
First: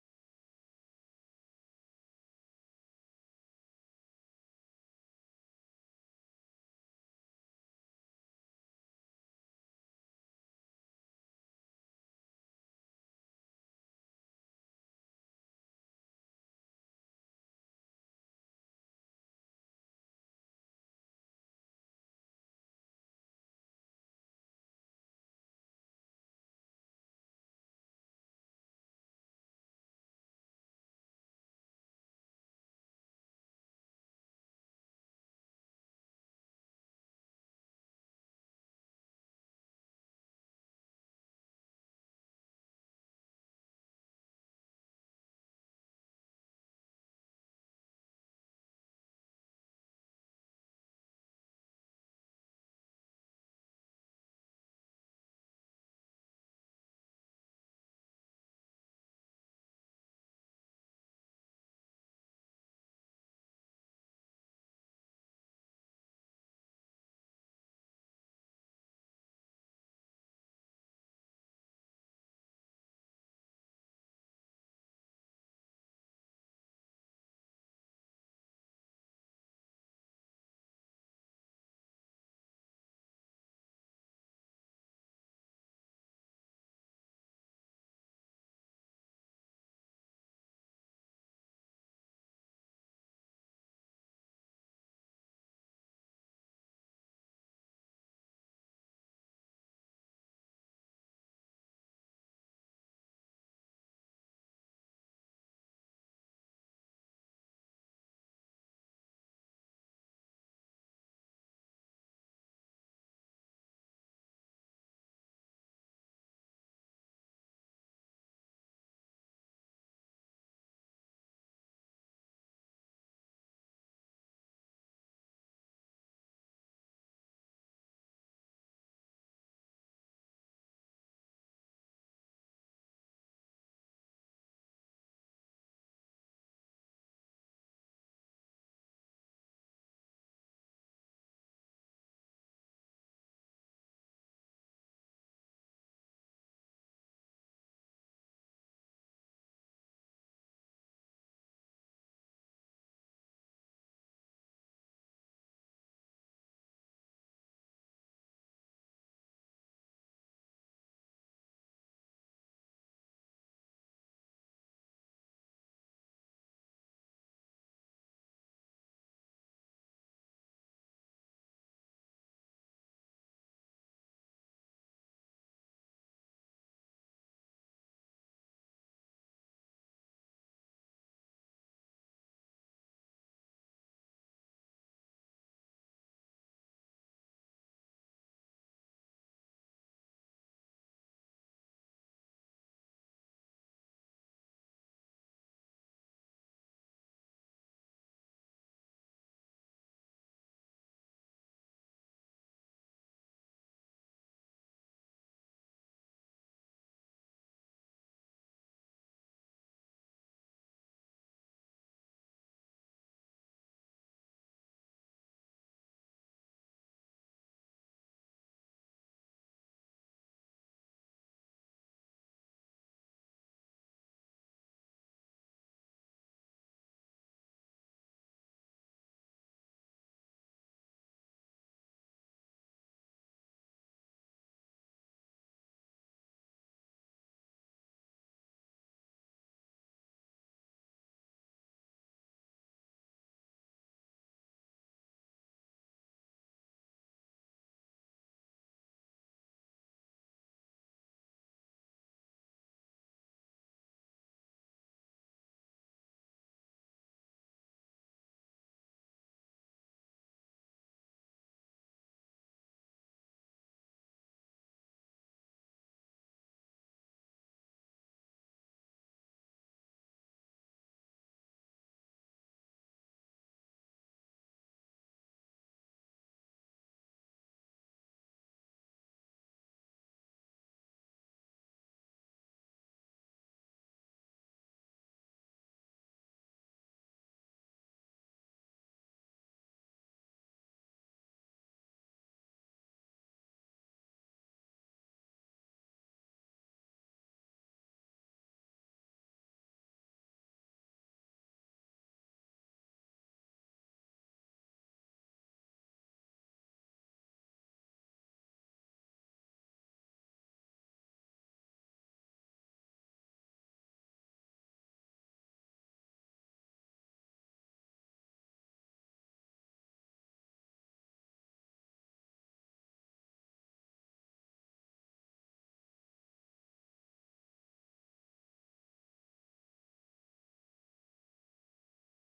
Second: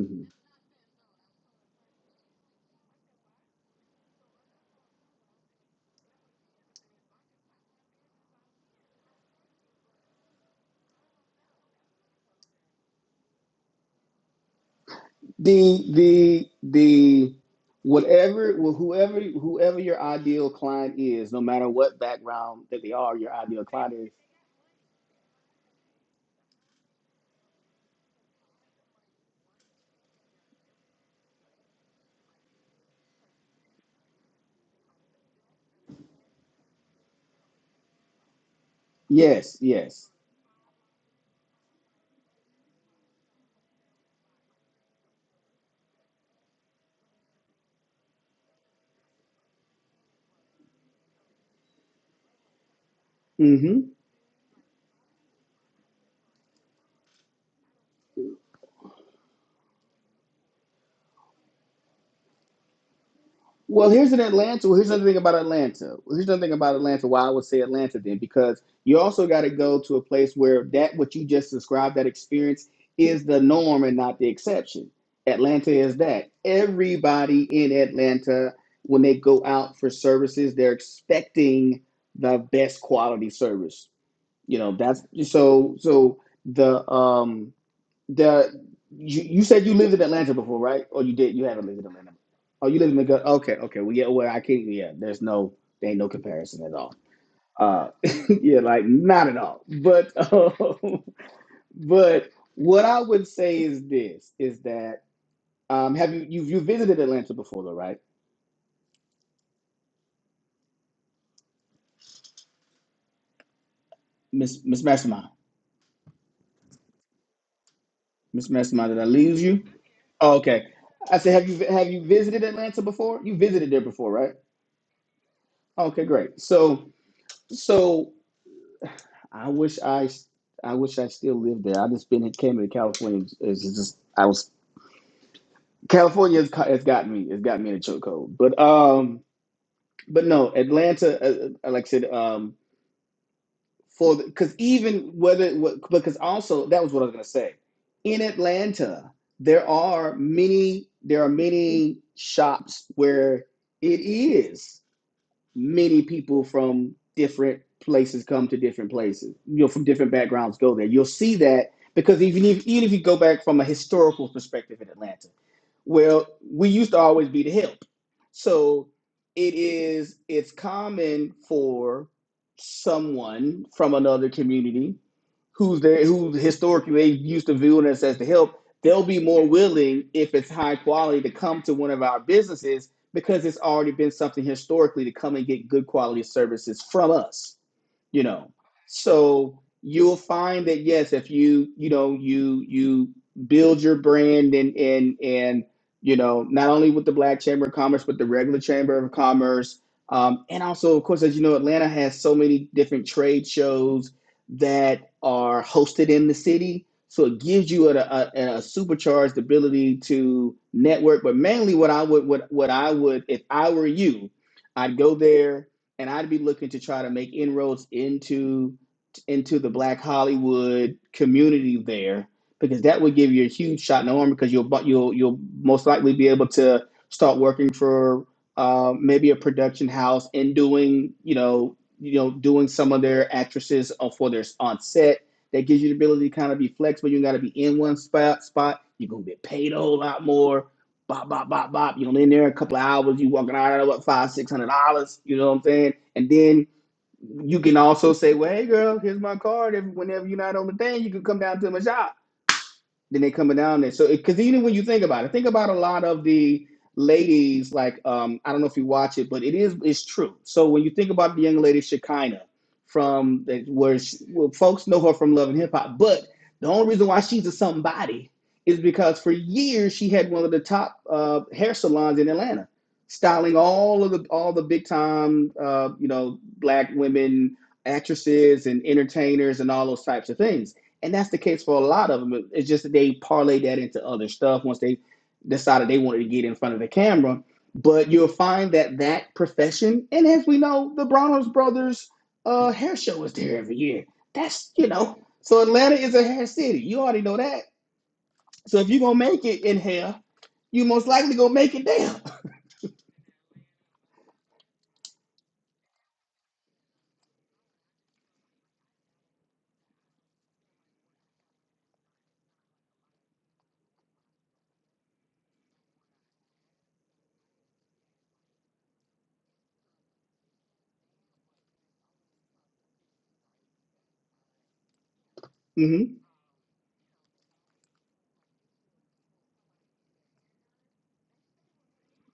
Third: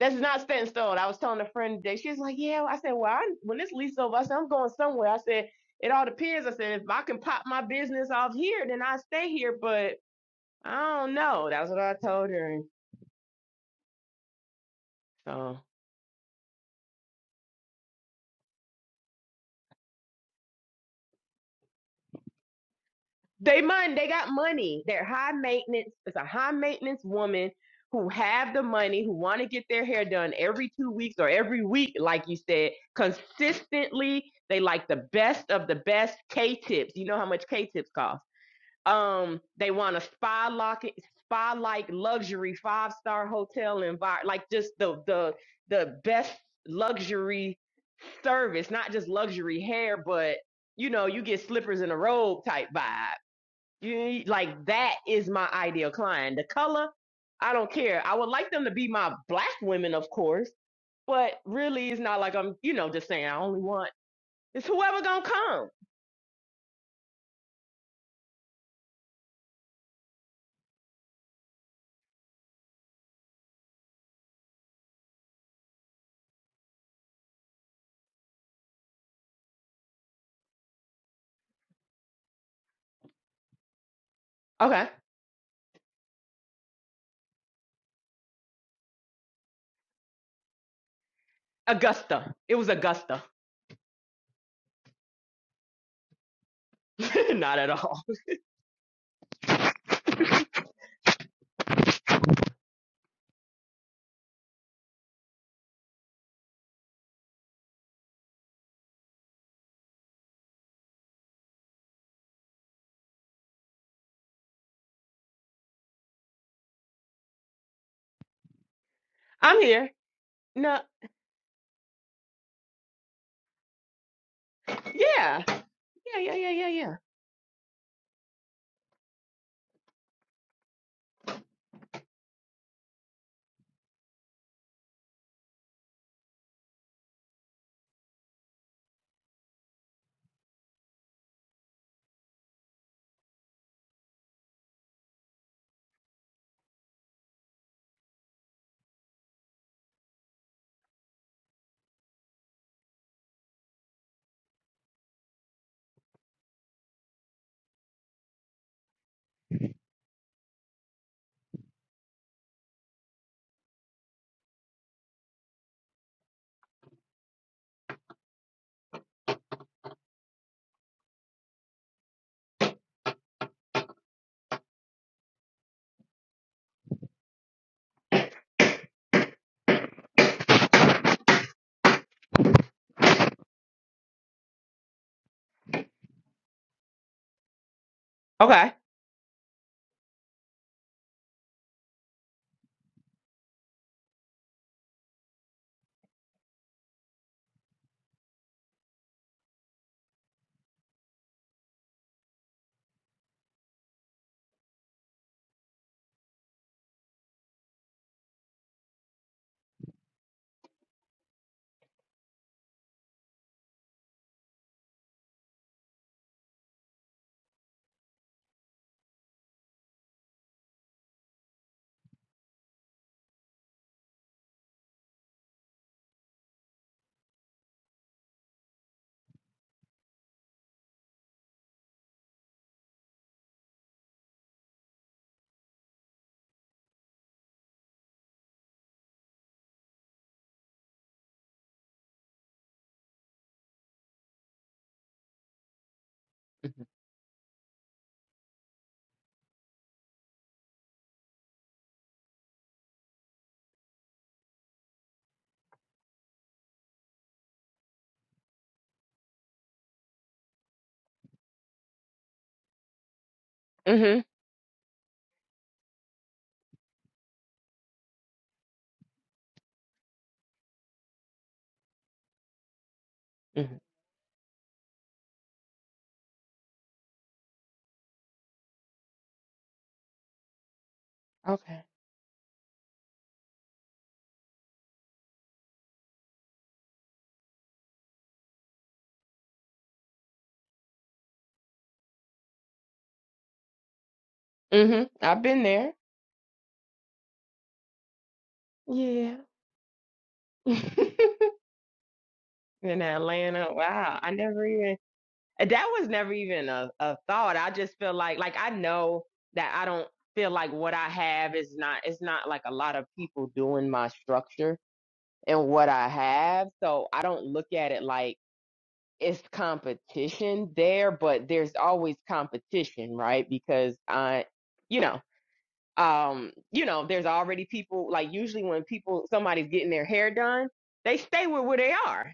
Speaker 2: that's not set in stone. I was telling a friend today, she was like, Yeah, I said, Well, I, when this lease over, I said, I'm going somewhere. I said, it all depends. I said, if I can pop my business off here, then I stay here. But I don't know. That's what I told her.
Speaker 3: <laughs>
Speaker 2: So
Speaker 3: the the the whatever well, whoever whoever your ideal client is no matter what background that they are your
Speaker 2: They
Speaker 3: ideal client
Speaker 2: money. They
Speaker 3: is
Speaker 2: got money. They're high maintenance. It's a high maintenance woman who have the money, who want to get their hair done every two weeks or every week, like you said, consistently. They like the best of the best K-tips. You know how much K-tips cost. Um,
Speaker 3: yes
Speaker 2: they want a
Speaker 3: yes
Speaker 2: spa lock, spa like luxury five star hotel environment, like just the the the best luxury service, not just luxury hair, but you know, you get slippers in a robe type vibe.
Speaker 3: Mm-hmm.
Speaker 2: You like that is my ideal client. The color, I don't care. I would like them to be my black women, of course, but really, it's not like I'm, you know, just saying I only
Speaker 3: Well,
Speaker 2: want.
Speaker 3: here's an
Speaker 2: It's
Speaker 3: Atlanta. Well, here's
Speaker 2: whoever
Speaker 3: another thing
Speaker 2: gonna
Speaker 3: about
Speaker 2: come.
Speaker 3: Atlanta. Well, here's another thing about Atlanta. Why I would say Atlanta then, because you also got to go to a place where that what you just described, that experience, is the norm and not the exception. Atlanta is that. Everybody in Atlanta, when they go out for services, they're expecting the best quality service. You know,
Speaker 2: Okay,
Speaker 3: that's so. So the um the you, you said you lived in Atlanta before, right? Or you did? You haven't lived in Atlanta.
Speaker 2: Augusta. It
Speaker 3: Oh,
Speaker 2: was
Speaker 3: you live in the
Speaker 2: Augusta.
Speaker 3: gut. Okay, okay. Well, yeah. Well, I can't. Yeah, there's no. There ain't no comparison at all.
Speaker 2: <laughs> not at
Speaker 3: Uh,
Speaker 2: all.
Speaker 3: <laughs> yeah, like not at all. But um, <laughs> but what I would say is this: is that um, have you you you visited Atlanta before, though, right, Miss Miss Mastermind? Miss Mastermind, did I lose
Speaker 2: I'm
Speaker 3: you?
Speaker 2: here.
Speaker 3: Oh, okay.
Speaker 2: No.
Speaker 3: I said, have you have you visited Atlanta before? You visited there before, right?
Speaker 2: Yeah.
Speaker 3: Okay,
Speaker 2: Yeah. Yeah.
Speaker 3: great.
Speaker 2: Yeah. Yeah.
Speaker 3: So
Speaker 2: Yeah.
Speaker 3: so I wish I, I wish I still lived there. I just been came to California. It's just I was California has, ca- has got me. It's got me in a chokehold. But um, but no, Atlanta. Uh, uh, like I said, um, for because even whether what because also that was what I was gonna say. In Atlanta, there are many there are many shops where it is. many people from different places come to different places. You know, from different backgrounds go there. You'll see that because even if even if you go back from a historical perspective in Atlanta, well, we used to always be the help. So it is it's common for someone from another community who's there who historically they used to view us as the help, they'll be more willing if it's high quality to come to one of our businesses because it's already been something historically to come and get good quality services from us you know
Speaker 2: Okay.
Speaker 3: so you'll find that yes if you you know you you build your brand and and and you know not only with the black chamber of commerce but the regular chamber of commerce um, and also of course as you know atlanta has so many different trade shows that are hosted in the city so it gives you a, a, a supercharged ability to network. But mainly, what I would what what I would if I were you, I'd go there and I'd be looking to try to make inroads into into the Black Hollywood community there because that would give you a huge shot in the arm because you'll bu- you'll you'll most likely be able to start working for uh, maybe a production house and doing you know you know doing some of their actresses uh, for their on set that gives you the ability to kind of be flexible. You got to be in one spot. Spot. You're gonna get paid a whole lot more. Bop, bop, bop, bop. You're gonna in there a couple of hours. You walking out of what five, six hundred dollars. You know what I'm saying? And then you can also say, "Well, hey, girl, here's my card. If whenever you're not on the thing, you can come down to my shop." then they coming down there. So, because even when you think about it, think about a lot of the ladies. Like, um, I don't know if you watch it, but it is it's true. So when you think about the young lady Shekinah from the, where she,
Speaker 2: Mhm.
Speaker 3: well, folks know her from Love and Hip Hop, but the only reason why she's a somebody is because for years she had one of the top uh, hair salons in Atlanta, styling
Speaker 2: Mhm.
Speaker 3: all of the all the big time, uh, you know, black women actresses and entertainers and all those types of things and that's the case
Speaker 2: Okay.
Speaker 3: for a lot of them. It's just that they parlay that into other stuff once they decided they wanted to get in front of the camera. But you'll find that that profession, and as we know, the Bronner's Brothers uh, hair show is there every year. That's you
Speaker 2: hmm
Speaker 3: know,
Speaker 2: I've
Speaker 3: so
Speaker 2: been there.
Speaker 3: Atlanta is a hair city. You already know that. So if you're gonna
Speaker 2: Yeah.
Speaker 3: make it in hair, you most likely gonna make it there.
Speaker 2: <laughs> in Atlanta. Wow. I never even that was never even a, a thought. I just feel like like I know that I don't feel like what I have is not it's not like a lot of people doing my structure and what I have. So I don't look at it like it's competition there, but there's always competition, right? Because I you know.
Speaker 3: hmm
Speaker 2: um, you know, there's already people like usually when people somebody's getting their hair done, they stay with where they are.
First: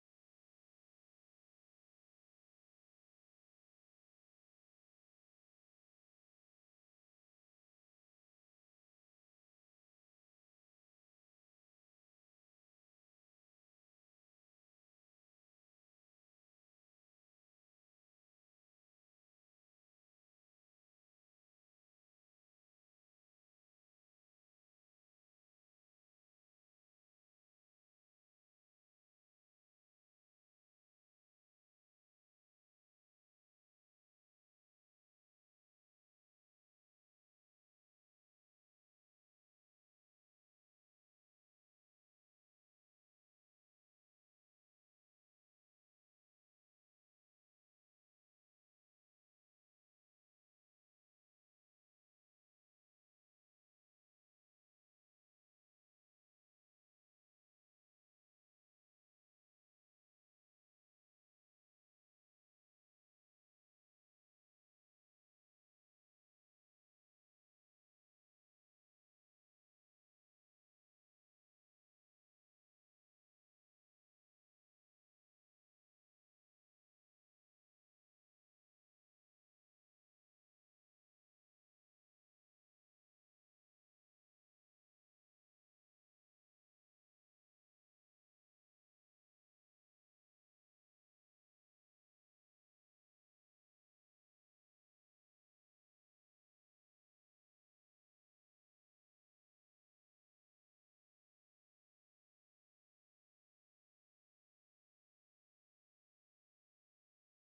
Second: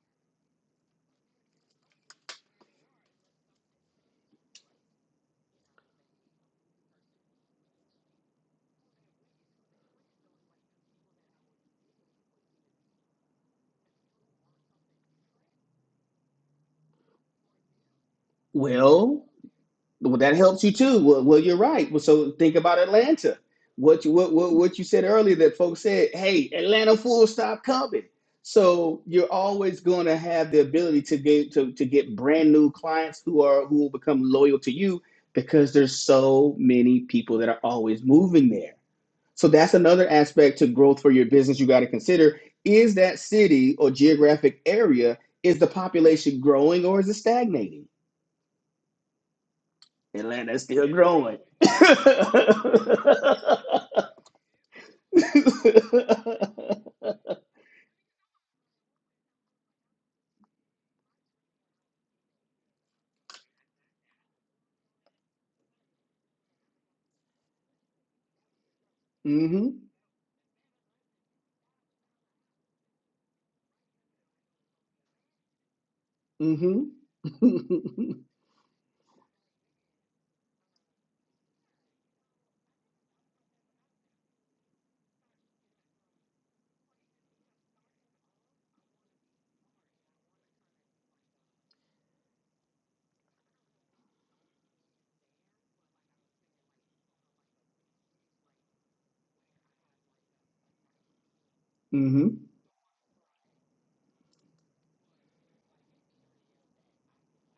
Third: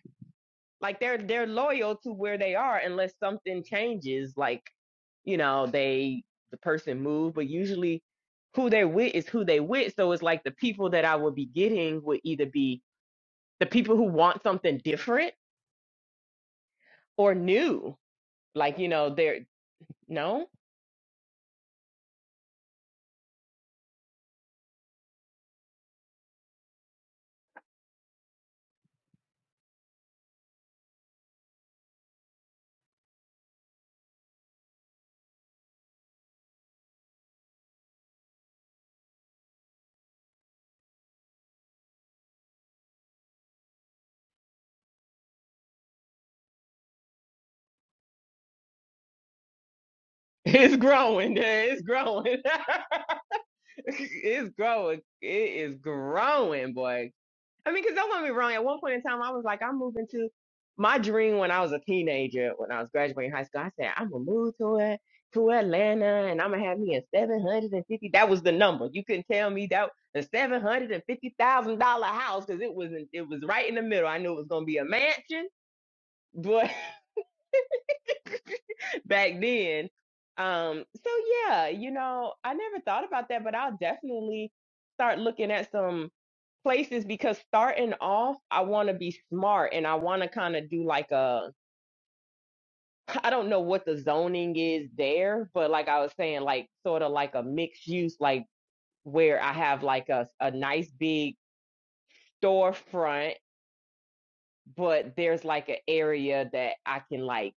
Speaker 2: Like they're they're loyal to where they are unless something changes, like, you know, they the person moved, but usually who they're with is who they with. So it's like the people that I would be getting would either be the people who want something different or new. Like, you know,
Speaker 3: Well,
Speaker 2: they're
Speaker 3: Well, that
Speaker 2: no. <laughs>
Speaker 3: helps you too. Well, well, you're right. Well, so think about Atlanta. What you what, what what you said earlier that folks said, "Hey, Atlanta fools stop coming." So you're always going to have the ability to get to, to get brand new clients who are who will become loyal to you because there's so many people that are always moving there. So that's another aspect to growth for your business you got to consider is that city or geographic area is the population growing or is it stagnating? Atlanta's
Speaker 2: It's
Speaker 3: still
Speaker 2: growing.
Speaker 3: growing. <laughs>
Speaker 2: It's growing. <laughs> it's growing. It is growing, boy. I mean, because don't get me wrong. At one point in time, I was like, I'm moving to my dream when I was a teenager, when I was graduating high school. I said, I'm gonna move to it to Atlanta, and I'm gonna have me a seven hundred and fifty. That was the number. You couldn't tell me
Speaker 3: mhm.
Speaker 2: that the seven hundred and fifty thousand dollar house because it was in- it was right in the middle. I knew it was gonna be a mansion, but
Speaker 3: Mhm.
Speaker 2: <laughs> back then. Um, so yeah, you know, I never thought about that, but I'll definitely start looking at some places because starting off, I want to be smart and I want to kind of do like a, <laughs> I don't know what the zoning is there, but like I was saying, like sort of like a mixed use, like where I have like a, a nice big
Speaker 3: mhm. <laughs>
Speaker 2: storefront, but there's like an area that I can like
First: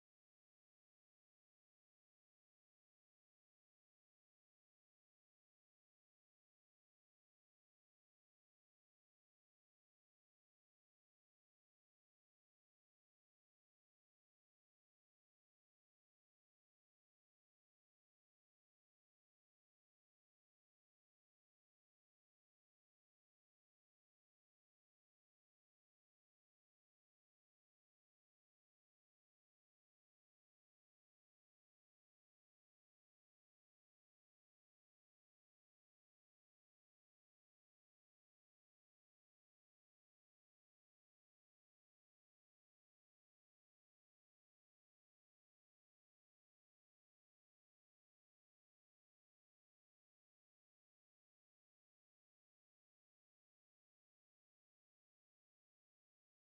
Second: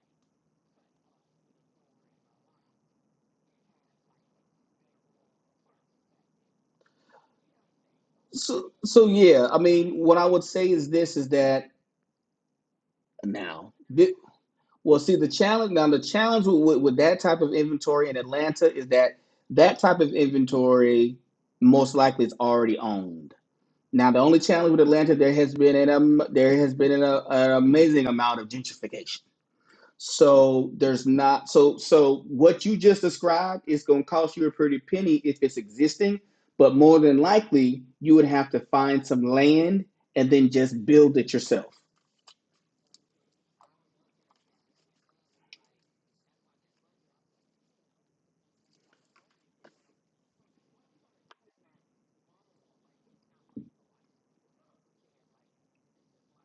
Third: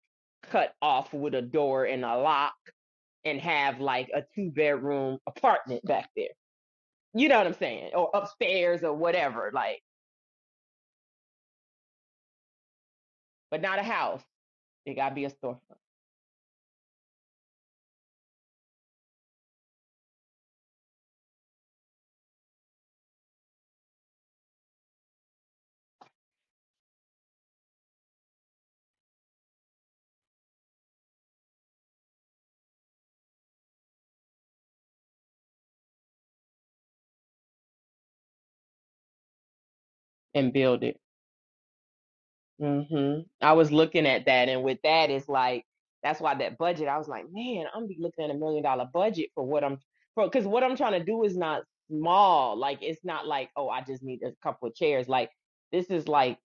Speaker 2: cut off with a door and a lock and have like a two bedroom apartment back there. You know what I'm saying? Or
Speaker 3: So
Speaker 2: upstairs or
Speaker 3: so yeah,
Speaker 2: whatever,
Speaker 3: I
Speaker 2: like,
Speaker 3: mean, what I would say is this is that
Speaker 2: but
Speaker 3: now
Speaker 2: not a
Speaker 3: thi-
Speaker 2: house. It
Speaker 3: well,
Speaker 2: gotta
Speaker 3: see
Speaker 2: be a
Speaker 3: the
Speaker 2: storefront
Speaker 3: challenge now the challenge with, with, with that type of inventory in Atlanta is that that type of inventory most likely is already owned. Now the only challenge with Atlanta there has been an um, there has been an, uh, an amazing amount of gentrification So there's not so so what you just described is going to cost you a pretty penny if it's existing, but more than likely you would have to find some land and then
Speaker 2: and build
Speaker 3: just
Speaker 2: it.
Speaker 3: build it yourself.
Speaker 2: hmm I was looking at that, and with that, it's like that's why that budget. I was like, man, I'm be looking at a million dollar budget for what I'm for because what I'm trying to do is not small. Like it's not like oh, I just need a couple of chairs. Like this is like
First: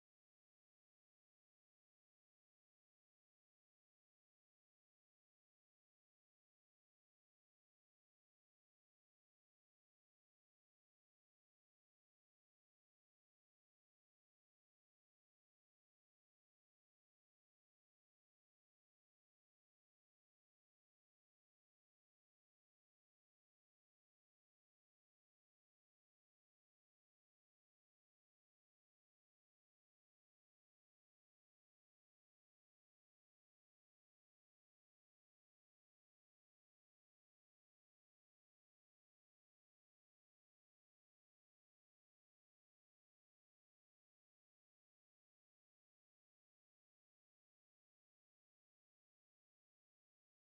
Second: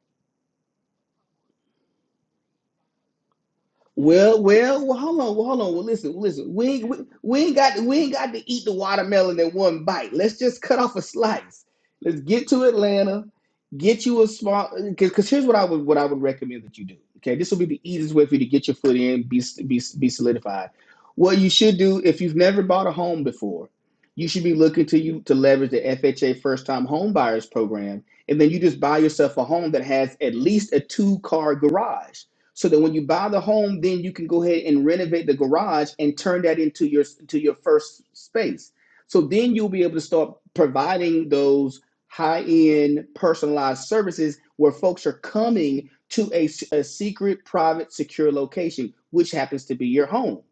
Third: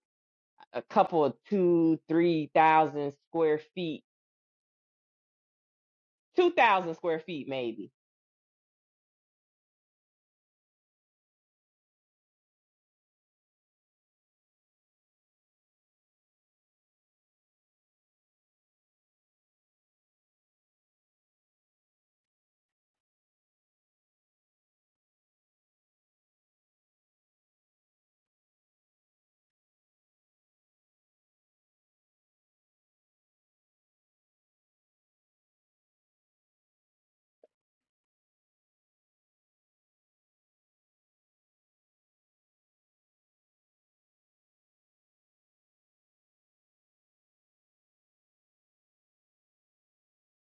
Speaker 2: a couple of two, three thousand square feet,
Speaker 3: Well, well, well, hold on, well, hold on. Well, listen,
Speaker 2: two
Speaker 3: listen. We, ain't-
Speaker 2: thousand
Speaker 3: we
Speaker 2: square
Speaker 3: we
Speaker 2: feet
Speaker 3: ain't got
Speaker 2: maybe.
Speaker 3: we ain't got to eat the watermelon at one bite. Let's just cut off a slice. Let's get to Atlanta, get you a small. Because here's what I would what I would recommend that you do. Okay, this will be the easiest way for you to get your foot in, be be be solidified. What you should do if you've never bought a home before, you should be looking to you to leverage the FHA First Time Home Buyers Program, and then you just buy yourself a home that has at least a two car garage so that when you buy the home, then you can go ahead and renovate the garage and turn that into your to your first space. So then you'll be able to start providing those high-end personalized services where folks are coming to a a secret, private, secure location, which happens to be your home.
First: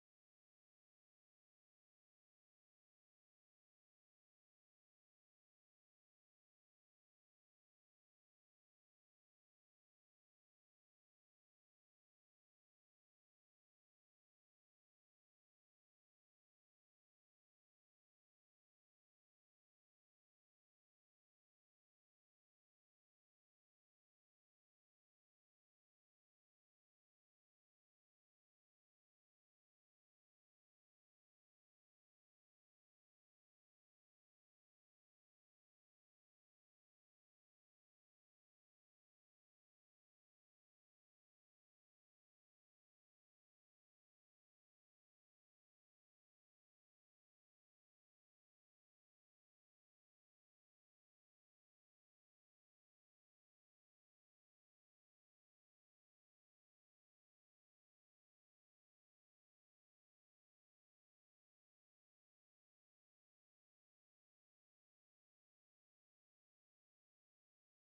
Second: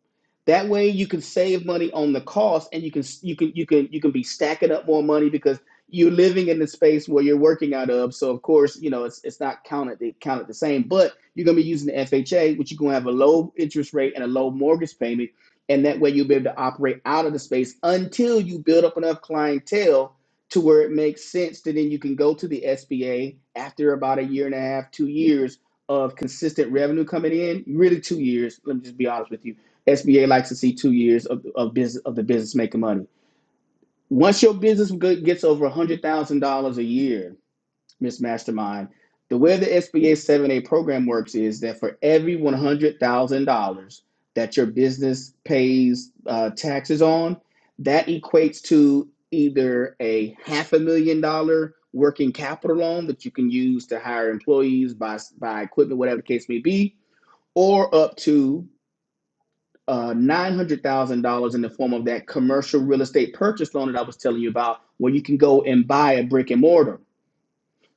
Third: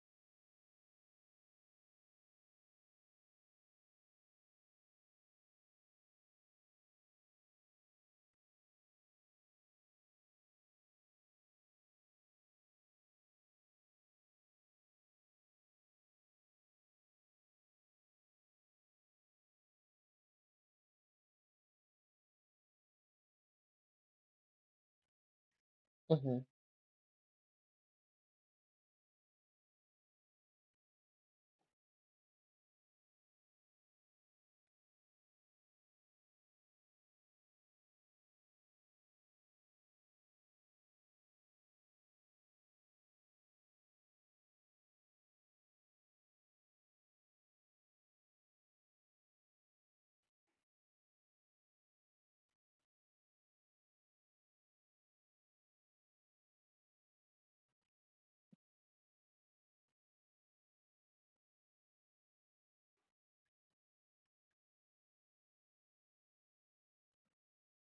Speaker 3: That way, you can save money on the cost, and you can you can you can you can be stacking up more money because you're living in the space where you're working out of. So of course, you know it's it's not counted counted the same, but you're going to be using the FHA, which you're going to have a low interest rate and a low mortgage payment. And that way you'll be able to operate out of the space until you build up enough clientele to where it makes sense to then you can go to the SBA after about a year and a half, two years of
Speaker 2: hmm
Speaker 3: consistent revenue coming in. Really two years. Let me just be honest with you. SBA likes to see two years of, of business of the business making money. Once your business gets over $100,000 a year, Miss Mastermind. The way the SBA 7A program works is that for every $100,000 that your business pays uh, taxes on, that equates to either a half a million dollar working capital loan that you can use to hire employees, buy, buy equipment, whatever the case may be, or up to uh, $900,000 in the form of that commercial real estate purchase loan that I was telling you about, where you can go and buy a brick and mortar.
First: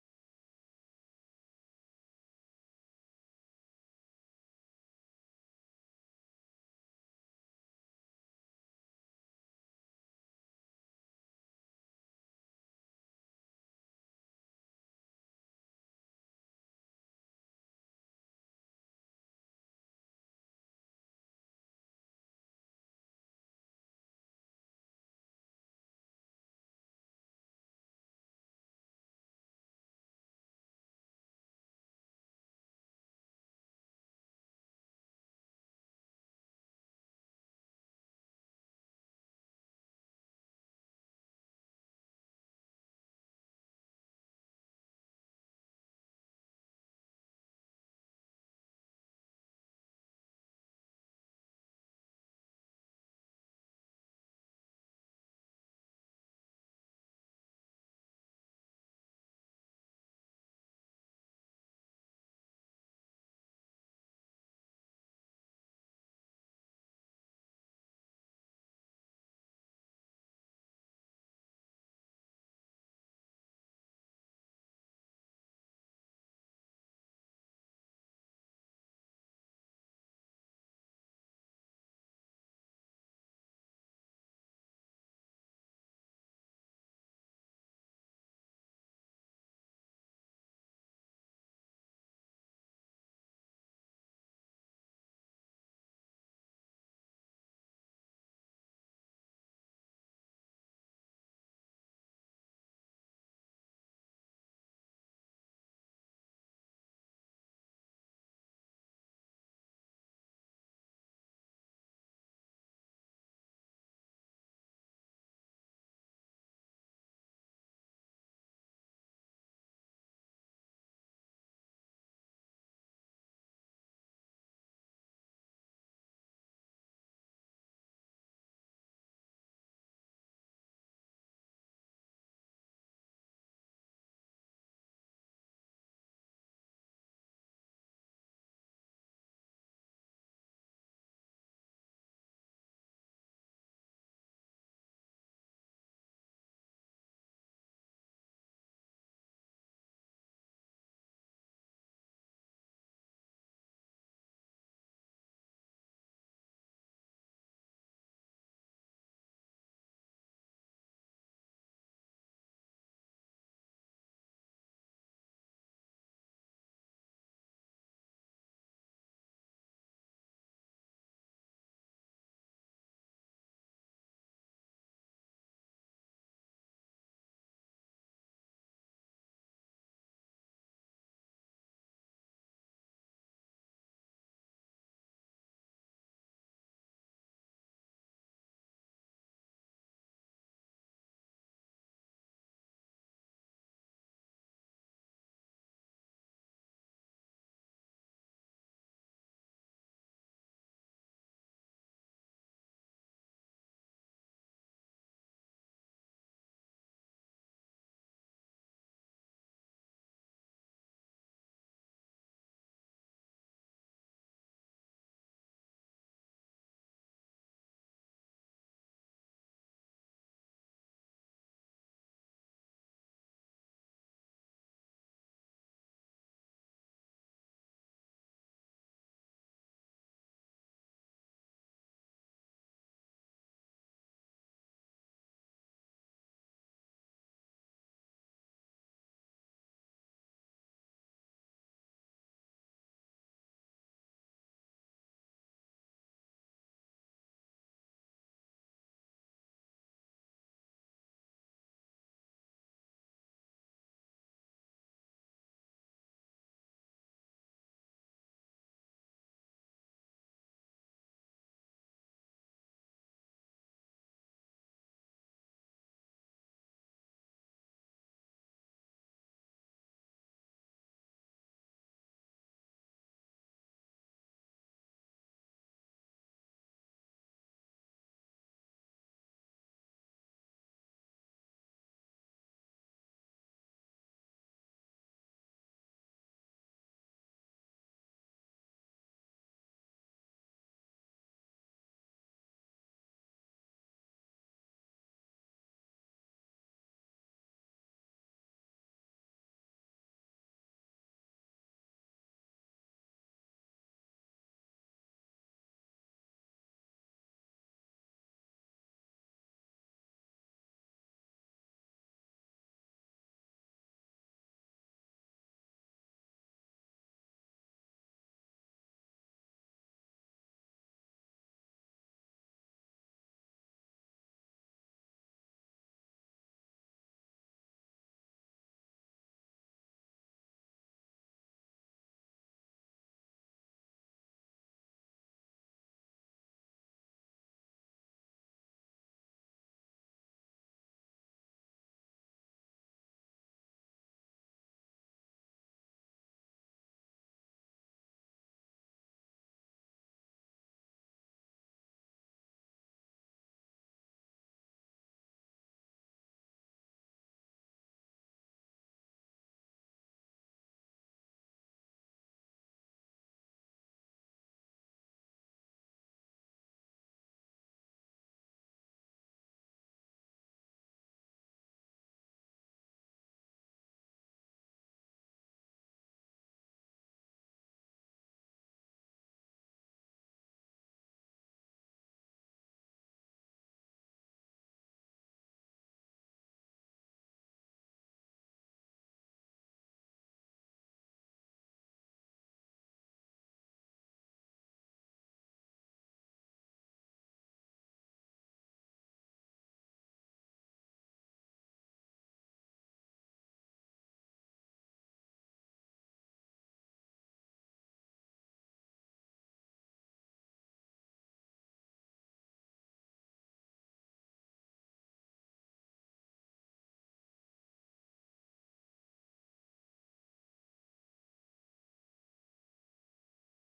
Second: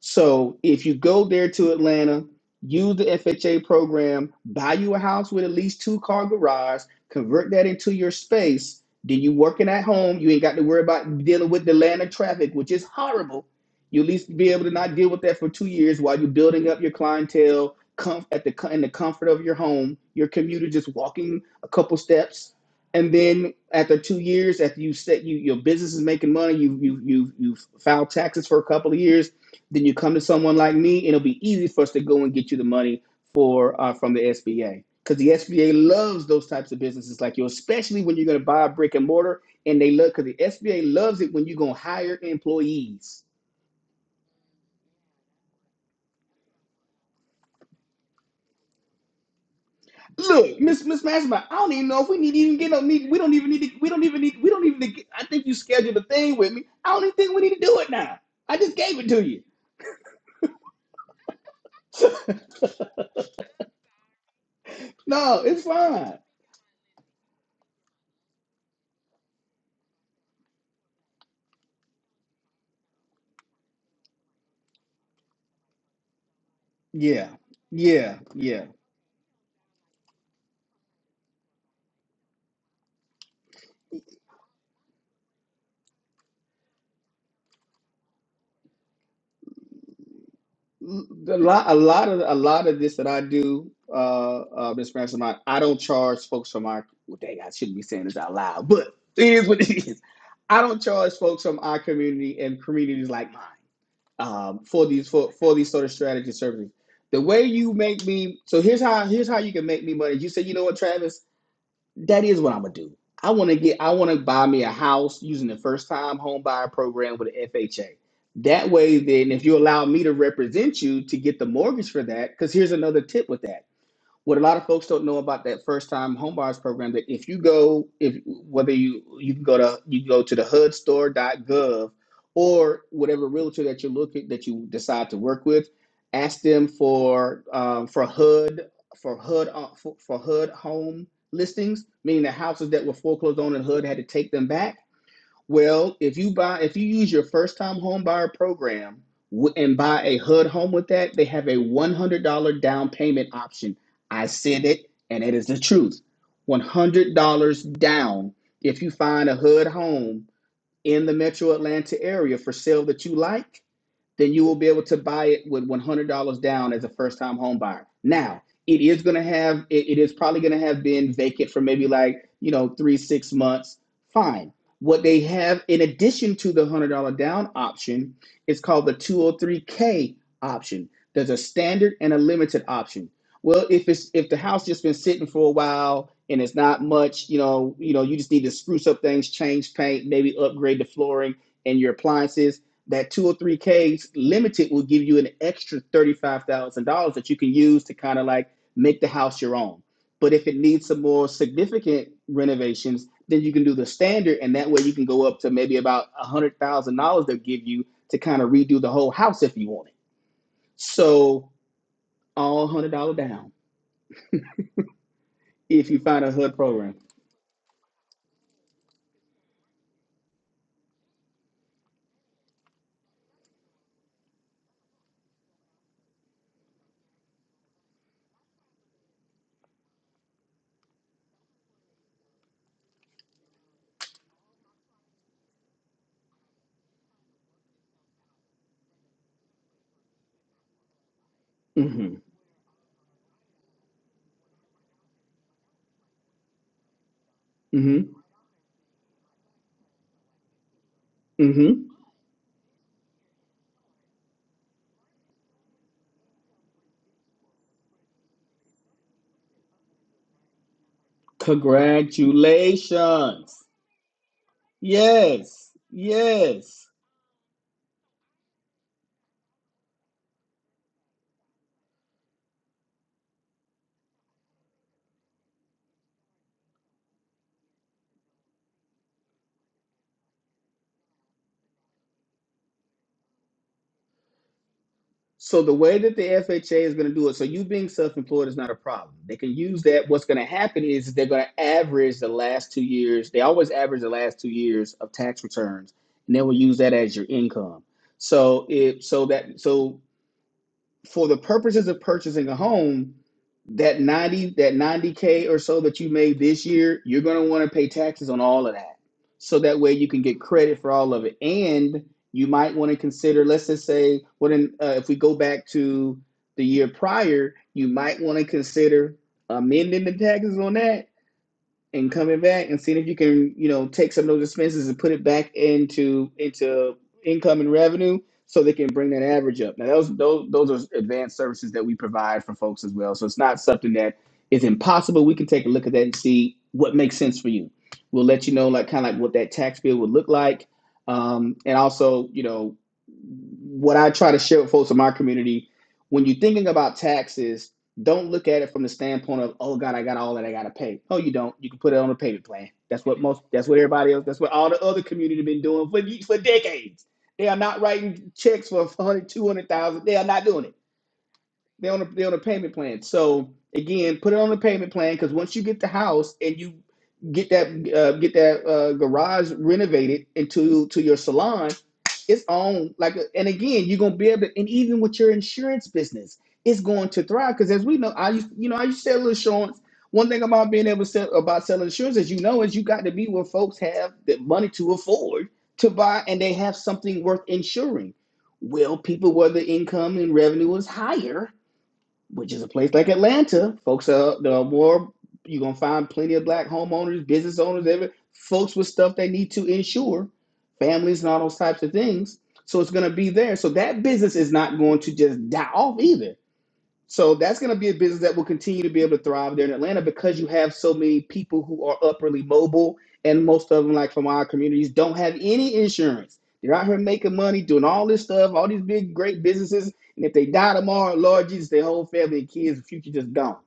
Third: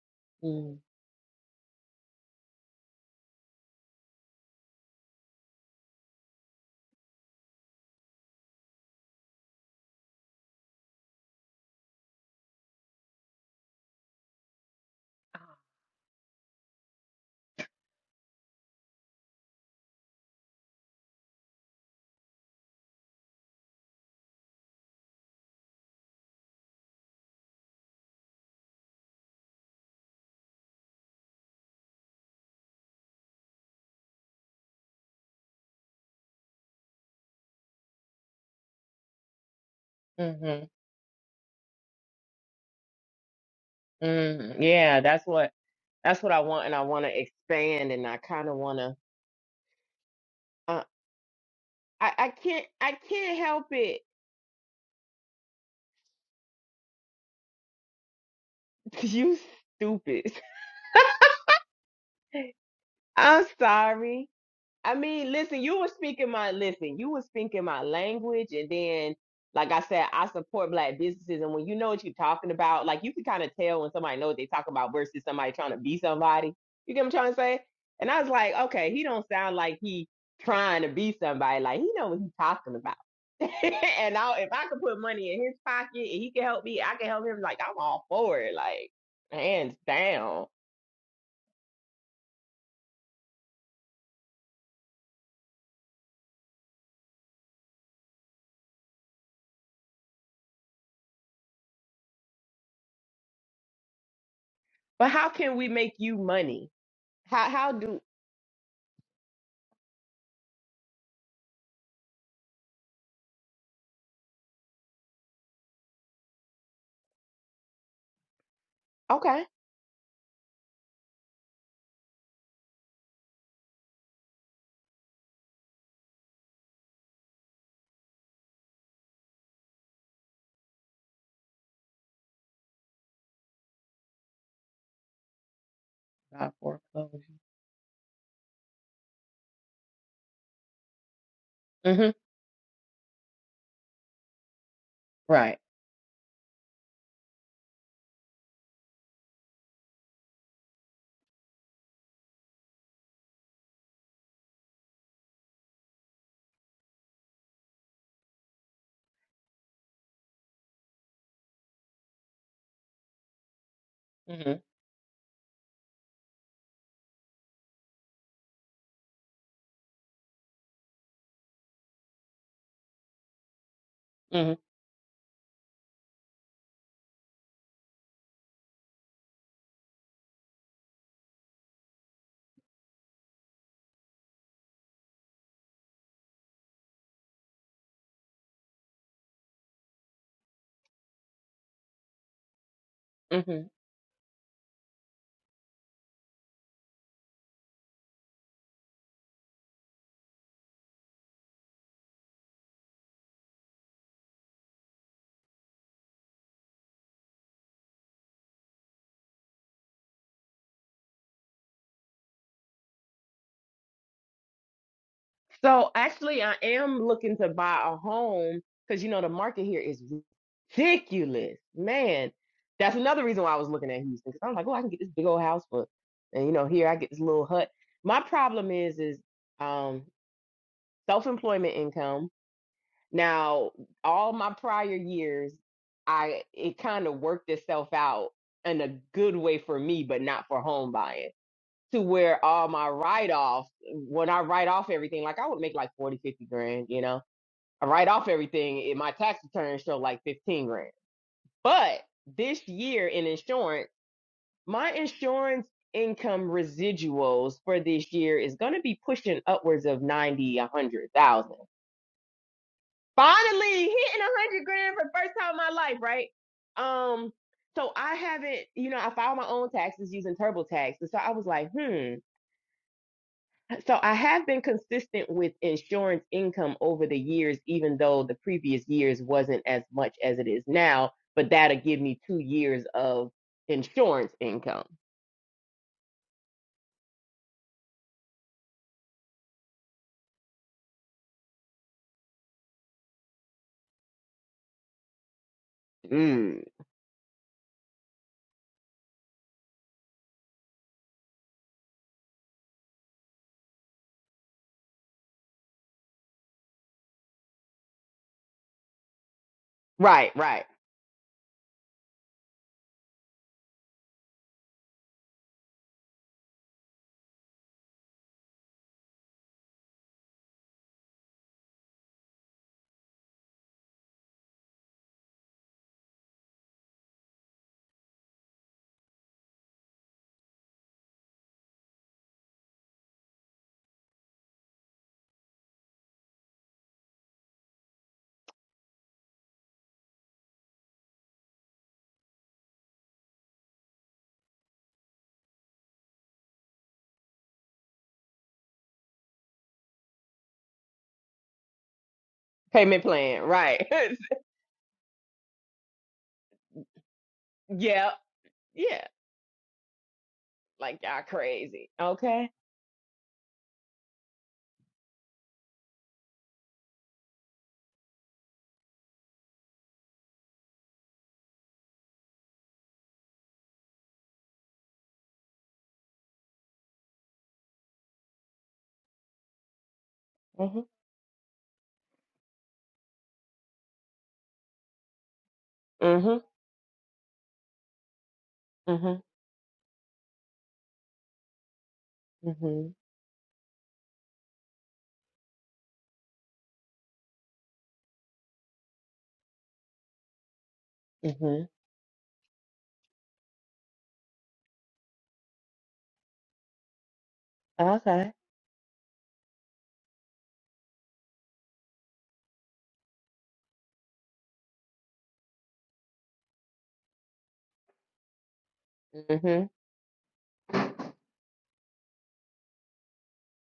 Speaker 3: So if you go there to Atlanta, use the FHA program, buy you a house with at least two car garage, convert that into your space. Then you working at home, you ain't got to worry about dealing with the Atlanta traffic, which is horrible. You at least be able to not deal with that for two years while you're building up your clientele comf- at the co- in the comfort of your home, your commuter just walking a couple steps. And then after two years, after you set you your business is making money, you you you you filed taxes for a couple of years then you come to someone like me, and it'll be easy for us to go and get you the money for uh, from the SBA because the SBA loves those types of businesses like you, especially when you're going to buy a brick and mortar, and they love because the
Speaker 2: Mm-hmm.
Speaker 3: SBA loves it when you're going to hire employees.
Speaker 2: hmm Yeah, that's what that's what I want, and I want to expand, and I kind of want to.
Speaker 3: Look,
Speaker 2: Uh,
Speaker 3: Miss Miss Mastermind, I don't even know if
Speaker 2: I
Speaker 3: we
Speaker 2: I
Speaker 3: need even
Speaker 2: can't
Speaker 3: get no
Speaker 2: I
Speaker 3: need. We don't
Speaker 2: can't
Speaker 3: even need
Speaker 2: help
Speaker 3: to. We
Speaker 2: it
Speaker 3: don't even need. We don't even. Need, I think you scheduled a thing with me. I don't even think we need to do it now. I just gave
Speaker 2: <laughs>
Speaker 3: it to
Speaker 2: You
Speaker 3: you.
Speaker 2: stupid.
Speaker 3: <laughs>
Speaker 2: <laughs> I'm sorry. I mean,
Speaker 3: no,
Speaker 2: listen,
Speaker 3: it's
Speaker 2: you were
Speaker 3: fine.
Speaker 2: speaking my listen, you were speaking my language and then like I said, I support black businesses and when you know what you're talking about, like you can kind of tell when somebody know what they talk about versus somebody trying to be somebody. You get what I'm
Speaker 3: Yeah,
Speaker 2: trying to say? And
Speaker 3: yeah,
Speaker 2: I was like,
Speaker 3: yeah.
Speaker 2: okay, he don't sound like he trying to be somebody. Like he know what he's talking about. <laughs> and I, if I could put money in his pocket and he can help me, I can help him. Like I'm all for it. Like hands down.
Speaker 3: A lot, a lot of a lot of this that I do, uh, uh, Miss Ransom, I, I don't charge folks from our. Well, dang, I shouldn't be saying this out loud, but it is what it is. I don't charge folks from our community and communities like mine um, for these
Speaker 2: But how
Speaker 3: for for
Speaker 2: can we
Speaker 3: these sort of
Speaker 2: make you
Speaker 3: strategy
Speaker 2: money?
Speaker 3: services. The way
Speaker 2: How how
Speaker 3: you
Speaker 2: do
Speaker 3: make me so here's how here's how you can make me money. You say, you know what, Travis? that is what I'm gonna do. I want to get, I want to buy me a house using the first time home buyer program with the FHA. That way, then,
Speaker 2: okay.
Speaker 3: if you allow me to represent you to get the mortgage for that, because here's another tip with that what a lot of folks don't know about that first time home buyers program that if you go if whether you you can go to you can go to the hudstore.gov or whatever realtor that you look at that you decide to work with ask
Speaker 2: Not
Speaker 3: them
Speaker 2: foreclosure.
Speaker 3: for um, for hud for hud uh, for, for hud home listings
Speaker 2: hmm
Speaker 3: meaning the houses that were foreclosed on and hud had to take them back
Speaker 2: Right.
Speaker 3: well, if you buy, if you use your first time home buyer program and buy a HUD home with that, they have a $100 down payment option. I said it, and it is the truth. $100 down if you find a HUD home in the metro Atlanta area for sale that you like then you
Speaker 2: hmm
Speaker 3: will be able to buy it with $100 down as a first-time home buyer. Now, it is going to have it, it is probably going to have been vacant for maybe like, you know, 3 6 months. Fine.
Speaker 2: hmm
Speaker 3: What they have in addition to the $100 down option is called the 203k option. There's a standard and a limited option. Well, if it's if the house just been sitting for a while and it's not much, you know, you know, you just need to spruce up things, change paint, maybe upgrade the flooring and your appliances that
Speaker 2: hmm
Speaker 3: 203k's limited will give you an extra $35,000 that you can use to kind of like make the house your own. But if it needs some more significant renovations, then you can do the standard and that way you can go up to maybe about $100,000 they'll give you to kind of redo the whole house if you want it. So all $100 down
Speaker 2: So
Speaker 3: if you find a
Speaker 2: actually I
Speaker 3: HUD program.
Speaker 2: am looking to buy a home because you know the market here is ridiculous. Man, that's another reason why I was looking at Houston. Because I was like, oh, I can get this big old house for and you know, here I get this little hut. My problem is is um self-employment income Now, all my prior years, I it kind of worked itself out in a good way for me, but not for home buying. To
Speaker 3: Mhm.
Speaker 2: where all my write offs, when I write off everything, like I would make like 40, 50 grand, you know. I write
Speaker 3: Mhm.
Speaker 2: off everything in my tax return show like 15 grand.
Speaker 3: Mhm.
Speaker 2: But this year in insurance, my insurance income residuals for this year is going to be pushing upwards of 90, a 100,000.
Speaker 3: Congratulations.
Speaker 2: Finally hitting a hundred grand for the first time in my
Speaker 3: Yes.
Speaker 2: life, right?
Speaker 3: Yes.
Speaker 2: Um, so I haven't, you know, I filed my own taxes using TurboTax. And so I was like, hmm. So I have been consistent with insurance income over the years, even though the previous years wasn't as much as it is now, but that'll give me two years of insurance income.
Speaker 3: So the way that the FHA is going to do it, so you being self-employed is not a problem. They can use that. What's going to happen is they're going to average the last two years. They always average the last two years of tax returns, and they will
Speaker 2: Mm.
Speaker 3: use that as your income. So if so that so for the purposes of purchasing a home, that 90 that 90k or so that you made this year, you're going to want to pay taxes on all of that. So that way you can
Speaker 2: Right,
Speaker 3: get
Speaker 2: right.
Speaker 3: credit for all of it and you might want to consider let's just say what in, uh, if we go back to the year prior, you might want to consider amending the taxes on that and coming back and seeing if you can, you know, take some of those expenses and put it back into into income and revenue so they can bring that average up. Now those those those are advanced services that we provide for folks as well. So it's not something that is impossible. We can take a look at that and see what makes sense for you. We'll let you know like kind of like what that tax bill would look like. Um, and also, you know, what I try to share with folks in my community, when you're thinking about taxes, don't look at it from the standpoint of, oh God, I got all that I gotta pay. No, you don't. You can put it on a payment plan.
Speaker 2: Payment
Speaker 3: That's what
Speaker 2: plan,
Speaker 3: most. That's what
Speaker 2: right.
Speaker 3: everybody else. That's what all the other community have been doing for for decades. They are
Speaker 2: <laughs>
Speaker 3: not
Speaker 2: yeah,
Speaker 3: writing checks for
Speaker 2: yeah.
Speaker 3: 100, 200,000. They are not doing it.
Speaker 2: Like y'all crazy.
Speaker 3: They're on a they're on a
Speaker 2: Okay.
Speaker 3: payment plan. So again, put it on a payment plan because once you get the house and you get that uh, get that uh, garage renovated into to your salon, it's on like uh, and again you're gonna be able to and even with your insurance business, it's going to thrive because as we know, I used you know I used to sell insurance. One thing about
Speaker 2: Mm-hmm.
Speaker 3: being able to sell about selling insurance, as you know, is you got to be where folks have the money to afford to buy and
Speaker 2: Mm-hmm.
Speaker 3: they have something worth insuring. Well,
Speaker 2: Mm-hmm.
Speaker 3: people where the income and revenue is higher which is a
Speaker 2: Mm-hmm.
Speaker 3: place like Atlanta. Folks are there are more. You're gonna find plenty of black homeowners, business owners, every folks with stuff they need to insure, families and all those
Speaker 2: hmm
Speaker 3: types of things. So it's gonna be there. So that business is not going to just die off either. So that's going to be a business
Speaker 2: Okay.
Speaker 3: that will continue to be able to thrive there in Atlanta because you have so many people who are upwardly mobile, and most of them, like from our communities, don't have any insurance. They're out here making money, doing all this stuff, all these big, great
Speaker 2: hmm
Speaker 3: businesses, and if they die tomorrow, Lord Jesus, their whole family and kids, the future just gone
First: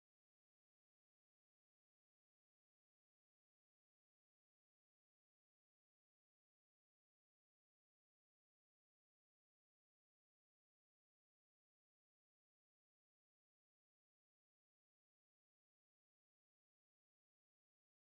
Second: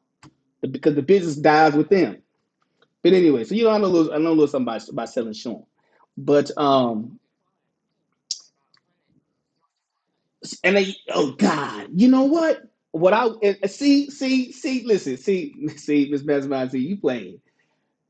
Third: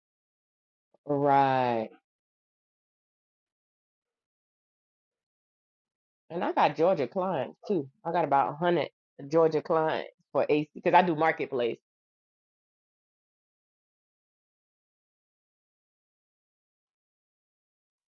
Speaker 3: because the business dies
Speaker 2: Right.
Speaker 3: with them. But anyway, so you know I know a little, I know a little something about, about selling insurance,
Speaker 2: And
Speaker 3: but
Speaker 2: I got Georgia
Speaker 3: um,
Speaker 2: clients too. I got about a hundred Georgia clients for AC
Speaker 3: And
Speaker 2: because
Speaker 3: they,
Speaker 2: I do
Speaker 3: oh
Speaker 2: marketplace.
Speaker 3: God, you know what? What I and- and see, see, see, listen, see, <laughs> see, Miss Mesmer, see you playing.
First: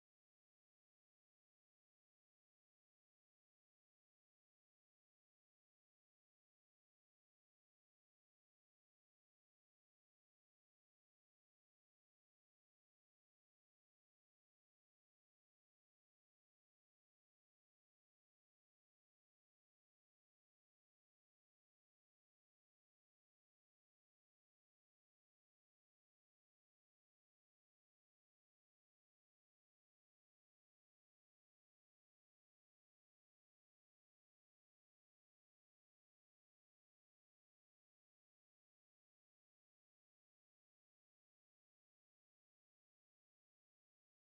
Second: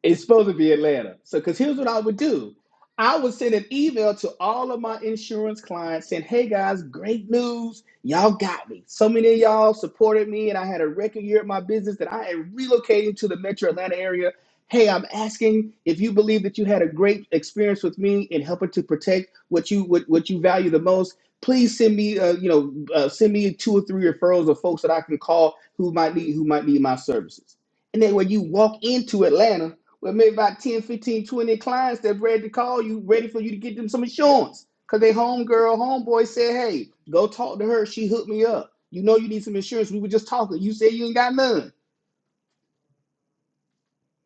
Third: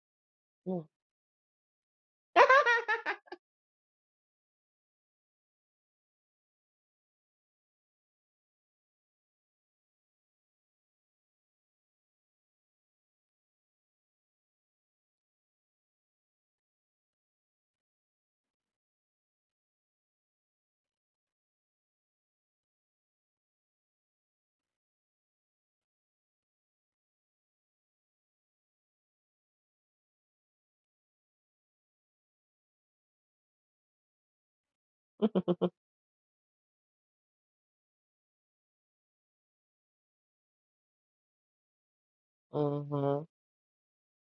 Speaker 3: It's supposed to be
Speaker 2: Mm.
Speaker 3: Atlanta. So, because here's what I would
Speaker 2: <laughs>
Speaker 3: do I would send an email to all of my insurance clients saying, hey guys, great news. Y'all got me. So many of y'all supported me, and I had a record year at my business that I am relocating to the metro Atlanta area. Hey, I'm asking if you believe that you had a great experience with me in helping to protect what you what, what you value the most. Please send me, uh, you know, uh, send me two or three referrals of folks that I can call who might need who might need my services. And then when you walk into Atlanta, well, maybe about 10, 15, 20 clients that ready to call you, ready for you to get them some insurance. Cause they homegirl, homeboy said, hey, go talk to her. She hooked me up. You know you need some insurance. We were just talking. You said you ain't got none.
Speaker 2: mm-hmm.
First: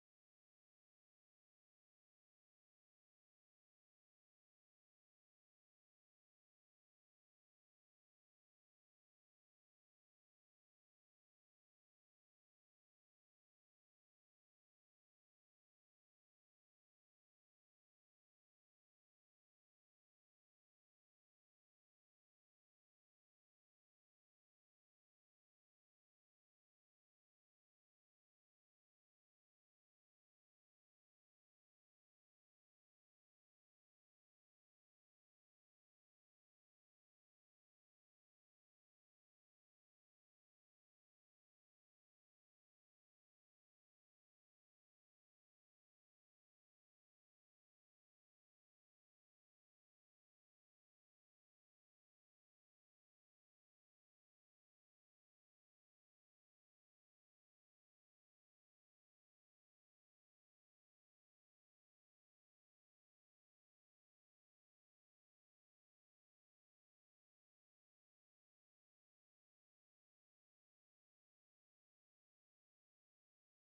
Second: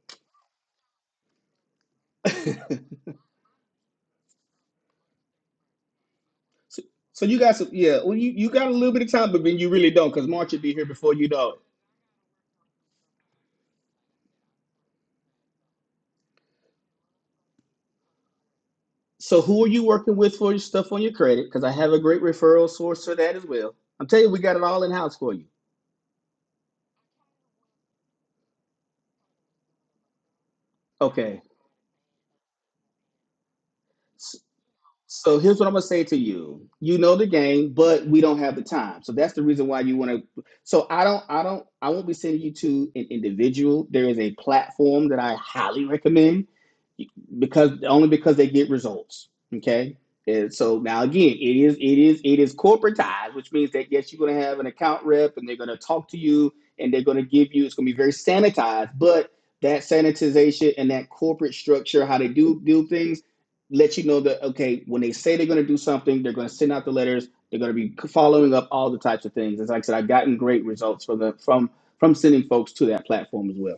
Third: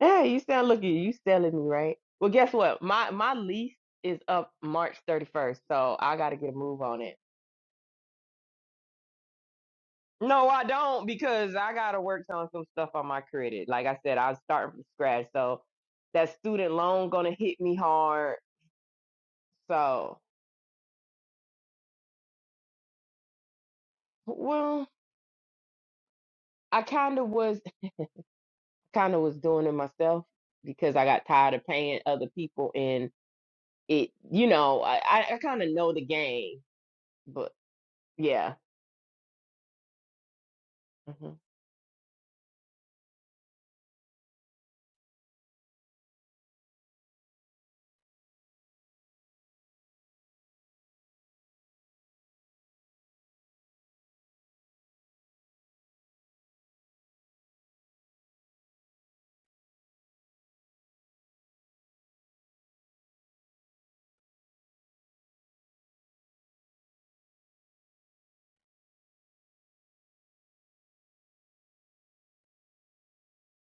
Speaker 2: Yeah, you sound looking. You selling me, right? Well, guess what? My my lease is up March 31st, so I got to get a move
Speaker 3: So,
Speaker 2: on it.
Speaker 3: so you got some, yeah. Well, you, you got a little bit of time, but then you really don't, because
Speaker 2: No,
Speaker 3: March will
Speaker 2: I
Speaker 3: be here
Speaker 2: don't
Speaker 3: before you know
Speaker 2: because
Speaker 3: it.
Speaker 2: I got to work on some stuff on my credit. Like I said, I was starting from scratch, so that student loan gonna hit me hard.
Speaker 3: So who are you working
Speaker 2: So,
Speaker 3: with for your stuff on your credit? Because I have a great referral source for that as well. I'm telling you, we got it
Speaker 2: well.
Speaker 3: all in house for you.
Speaker 2: I kind of was kind of was doing it myself because I got
Speaker 3: Okay.
Speaker 2: tired of paying other people and it you know I I
Speaker 3: So here's
Speaker 2: kind
Speaker 3: what
Speaker 2: of
Speaker 3: I'm gonna
Speaker 2: know the
Speaker 3: say to
Speaker 2: game
Speaker 3: you. You know the
Speaker 2: but
Speaker 3: game, but we don't
Speaker 2: yeah
Speaker 3: have the time. So that's the reason why you want to. So I don't,
Speaker 2: hmm
Speaker 3: I don't, I won't be sending you to an individual. There is a platform that I highly recommend because only because they get results. Okay. And so now again, it is it is it is corporatized, which means that yes, you're gonna have an account rep and they're gonna talk to you and they're gonna give you it's gonna be very sanitized, but that sanitization and that corporate structure, how they do do things, let you know that okay, when they say they're gonna do something, they're gonna send out the letters, they're gonna be following up all the types of things. As like I said, I've gotten great results from the from from sending folks to that platform as well.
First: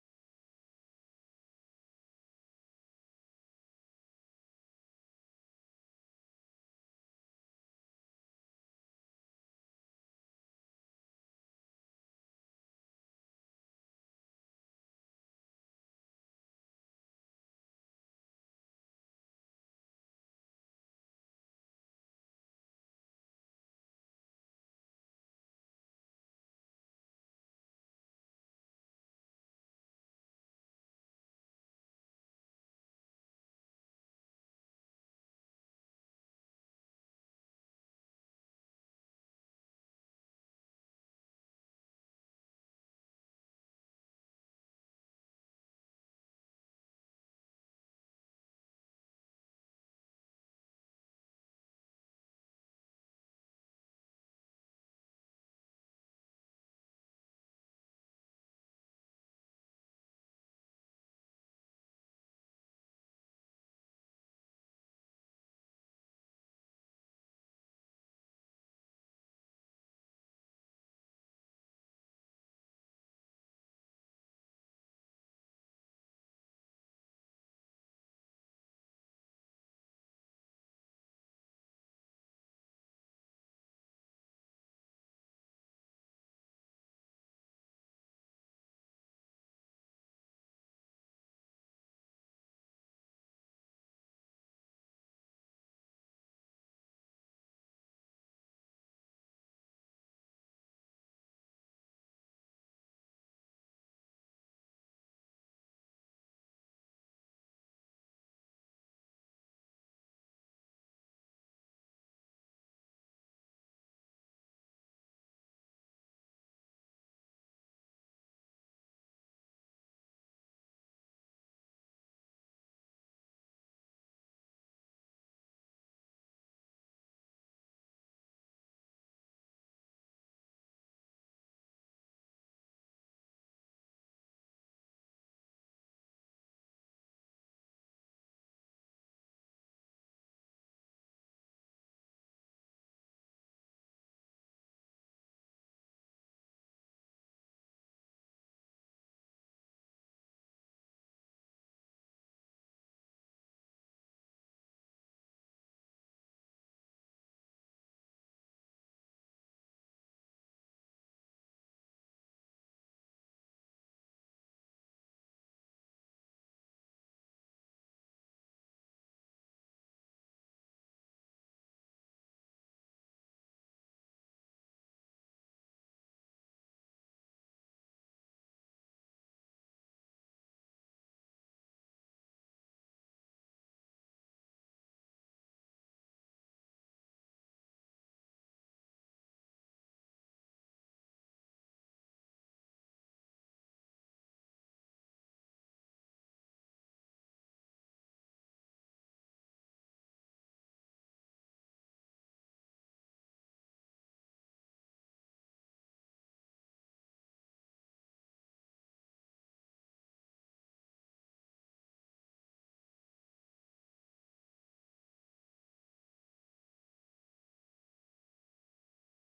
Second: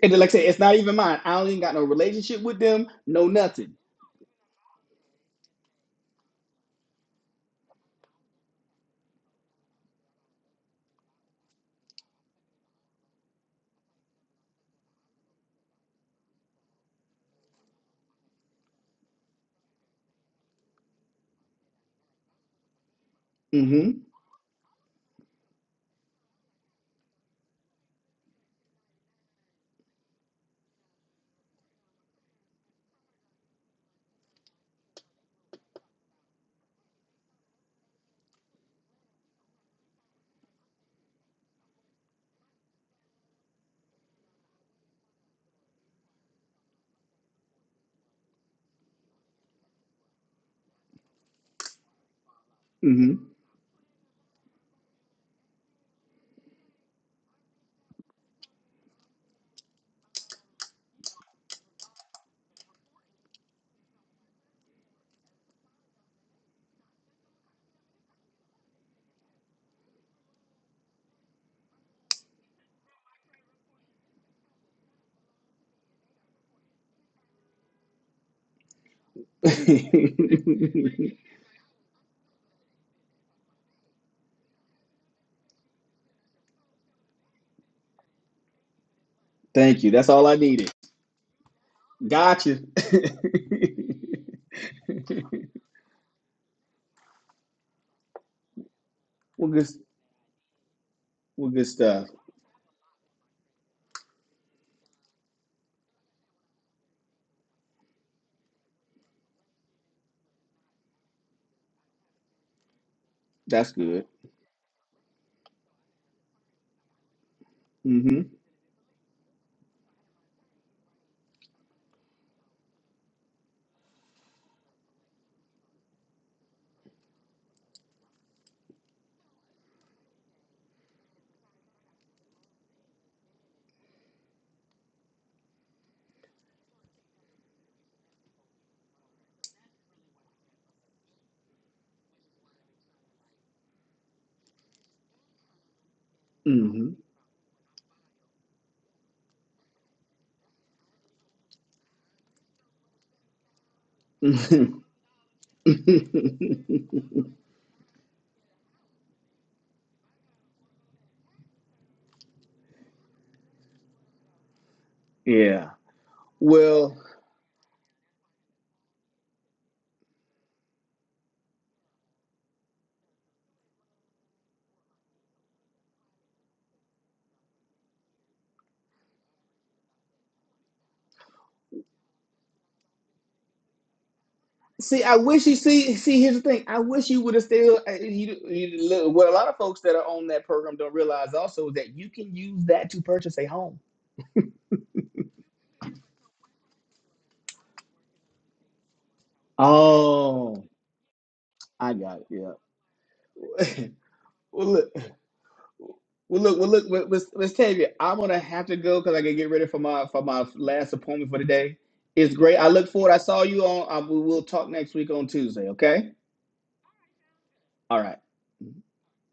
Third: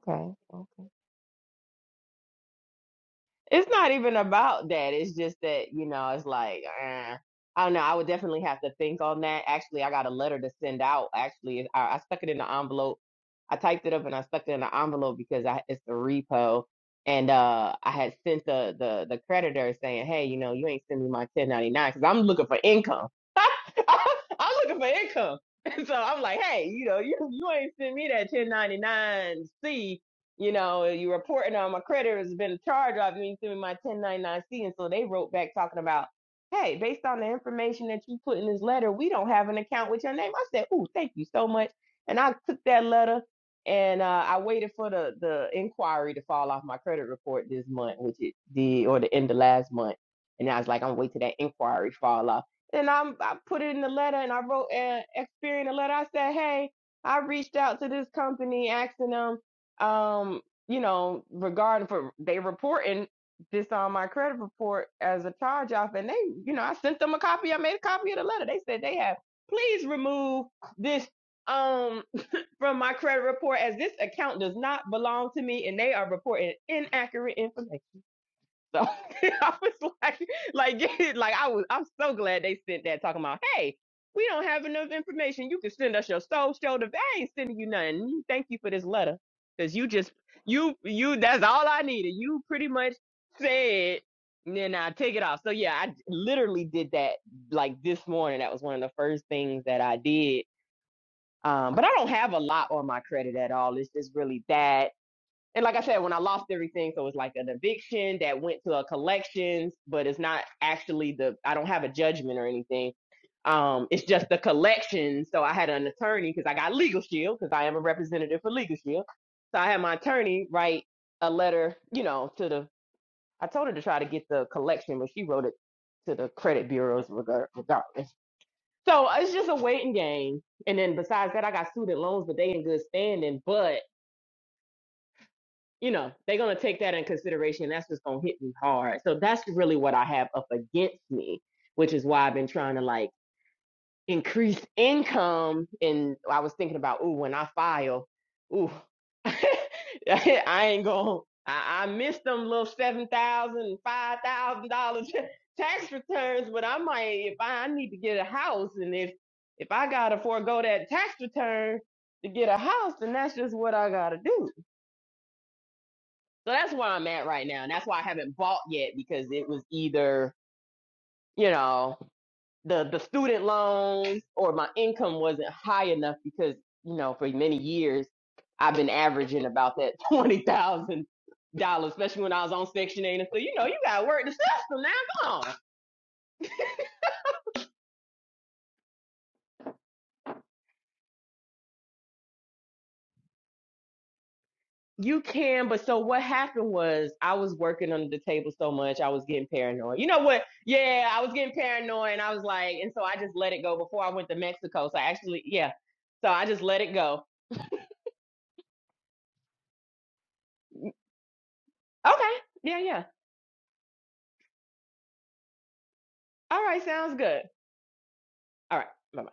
Speaker 3: And then, like I said, it's
Speaker 2: okay
Speaker 3: not even mine. I don't even got no relationship with them, no
Speaker 2: It's
Speaker 3: nothing.
Speaker 2: not even about that. It's just that, you know, it's like, eh. I don't know. I would definitely have to think on that. Actually, I got a letter to send out. Actually, I, I stuck it in the envelope. I typed it up and I stuck it in the envelope because I, it's the repo. And uh, I had sent the, the the creditor saying, hey, you know, you ain't send me my 1099 because I'm looking for income. <laughs>
Speaker 3: Mm-hmm.
Speaker 2: I'm looking for income. <laughs> And so I'm like, hey, you know, you, you ain't send me that 1099C you know, you reporting on my creditors has been a charge off you ain't send me my 1099C. And so they wrote back talking about, hey, based on the information that you put in this letter, we don't have an account with your name. I said, ooh, thank you so much. And I took that letter and uh, I waited for the, the inquiry to fall off my credit report this month, which it did, or the end of last month. And I was like, I'm gonna wait till that inquiry fall off. And I'm, I put it in the letter and I wrote uh, Experian a letter. I said, hey, I reached out to this company asking them um, you know, regarding for they reporting this on my credit report as a charge off, and they, you know, I sent them a copy. I made a copy of the letter. They said they have please remove this um from my credit report as this account does not belong to me, and they are reporting inaccurate information. So <laughs> I was like,
Speaker 3: Mm-hmm.
Speaker 2: like, <laughs> like I was, I'm so glad they sent that talking about, hey, we don't have enough information. You can send us your soul shoulder. I ain't sending you nothing. Thank you for this letter.
Speaker 3: <laughs>
Speaker 2: Cause
Speaker 3: Thank
Speaker 2: you
Speaker 3: you. That's
Speaker 2: just,
Speaker 3: all I needed.
Speaker 2: you, you, that's all I needed. You
Speaker 3: Gotcha.
Speaker 2: pretty much
Speaker 3: <laughs>
Speaker 2: said, and then I take it off. So yeah, I literally did that like this morning. That was one of the first
Speaker 3: well,
Speaker 2: things
Speaker 3: good.
Speaker 2: that I did.
Speaker 3: Well, good
Speaker 2: Um, but I
Speaker 3: stuff.
Speaker 2: don't have a lot on my credit at all. It's just really that and like I said, when I lost everything, so it was like an eviction that went to a collections, but it's not actually the I don't have a judgment or anything.
Speaker 3: That's
Speaker 2: Um, it's
Speaker 3: good.
Speaker 2: just the collection. So I had an attorney because I got Legal Shield because I am a representative for Legal Shield. So I had my attorney write a letter, you know, to the I told her to try to get the collection, but she wrote it to the credit bureaus regar- regardless. So it's just a waiting game. And then besides that, I got student loans, but they in good standing. But you know, they're going to take that in consideration. That's just going to hit me hard. So that's really what I have up against me, which is why I've been trying to like increase income. And I was thinking
Speaker 3: Mm-hmm.
Speaker 2: about, ooh, when I file, ooh, <laughs> I ain't going, to, I, I missed them little seven thousand, dollars, five thousand dollars <laughs>
Speaker 3: Mm-hmm.
Speaker 2: tax returns, but I might,
Speaker 3: <laughs>
Speaker 2: if I, I need to get a house and if, if I got to forego that tax return to get a house, then that's just what I got to do.
Speaker 3: yeah.
Speaker 2: So that's where
Speaker 3: Well,
Speaker 2: I'm at right now. And that's why I haven't bought yet because it was either, you know, the the student loans or my income wasn't high enough because, you know, for many years I've been averaging about that <laughs> twenty thousand dollars, especially when I was on Section 8 and so you know, you gotta work the system now.
Speaker 3: see, I
Speaker 2: Come on.
Speaker 3: wish you see. See, here's the thing. I wish you would have still. uh, You, you, look, what a lot of folks that are on that program don't realize also is that you can use that to purchase a home.
Speaker 2: You can, but so what happened was I was working under the table so much I was getting paranoid. You know what?
Speaker 3: Oh,
Speaker 2: Yeah, I was getting
Speaker 3: I
Speaker 2: paranoid
Speaker 3: got
Speaker 2: and
Speaker 3: it.
Speaker 2: I was like, and so I just let it go
Speaker 3: Yeah.
Speaker 2: before I went to
Speaker 3: <laughs> well,
Speaker 2: Mexico.
Speaker 3: look.
Speaker 2: So I actually, yeah.
Speaker 3: Well,
Speaker 2: So I
Speaker 3: look.
Speaker 2: just
Speaker 3: Well,
Speaker 2: let
Speaker 3: look.
Speaker 2: it
Speaker 3: Well,
Speaker 2: go.
Speaker 3: Miss Miss Tavia, I'm gonna have to go because I gotta get ready for my for my last appointment for the day.
Speaker 2: Okay.
Speaker 3: It's great. I
Speaker 2: Yeah,
Speaker 3: look
Speaker 2: yeah.
Speaker 3: forward. I saw you on. I, we will talk next week on Tuesday. Okay.
Speaker 2: All right, sounds good.
Speaker 3: All right.
Speaker 2: All right. Bye.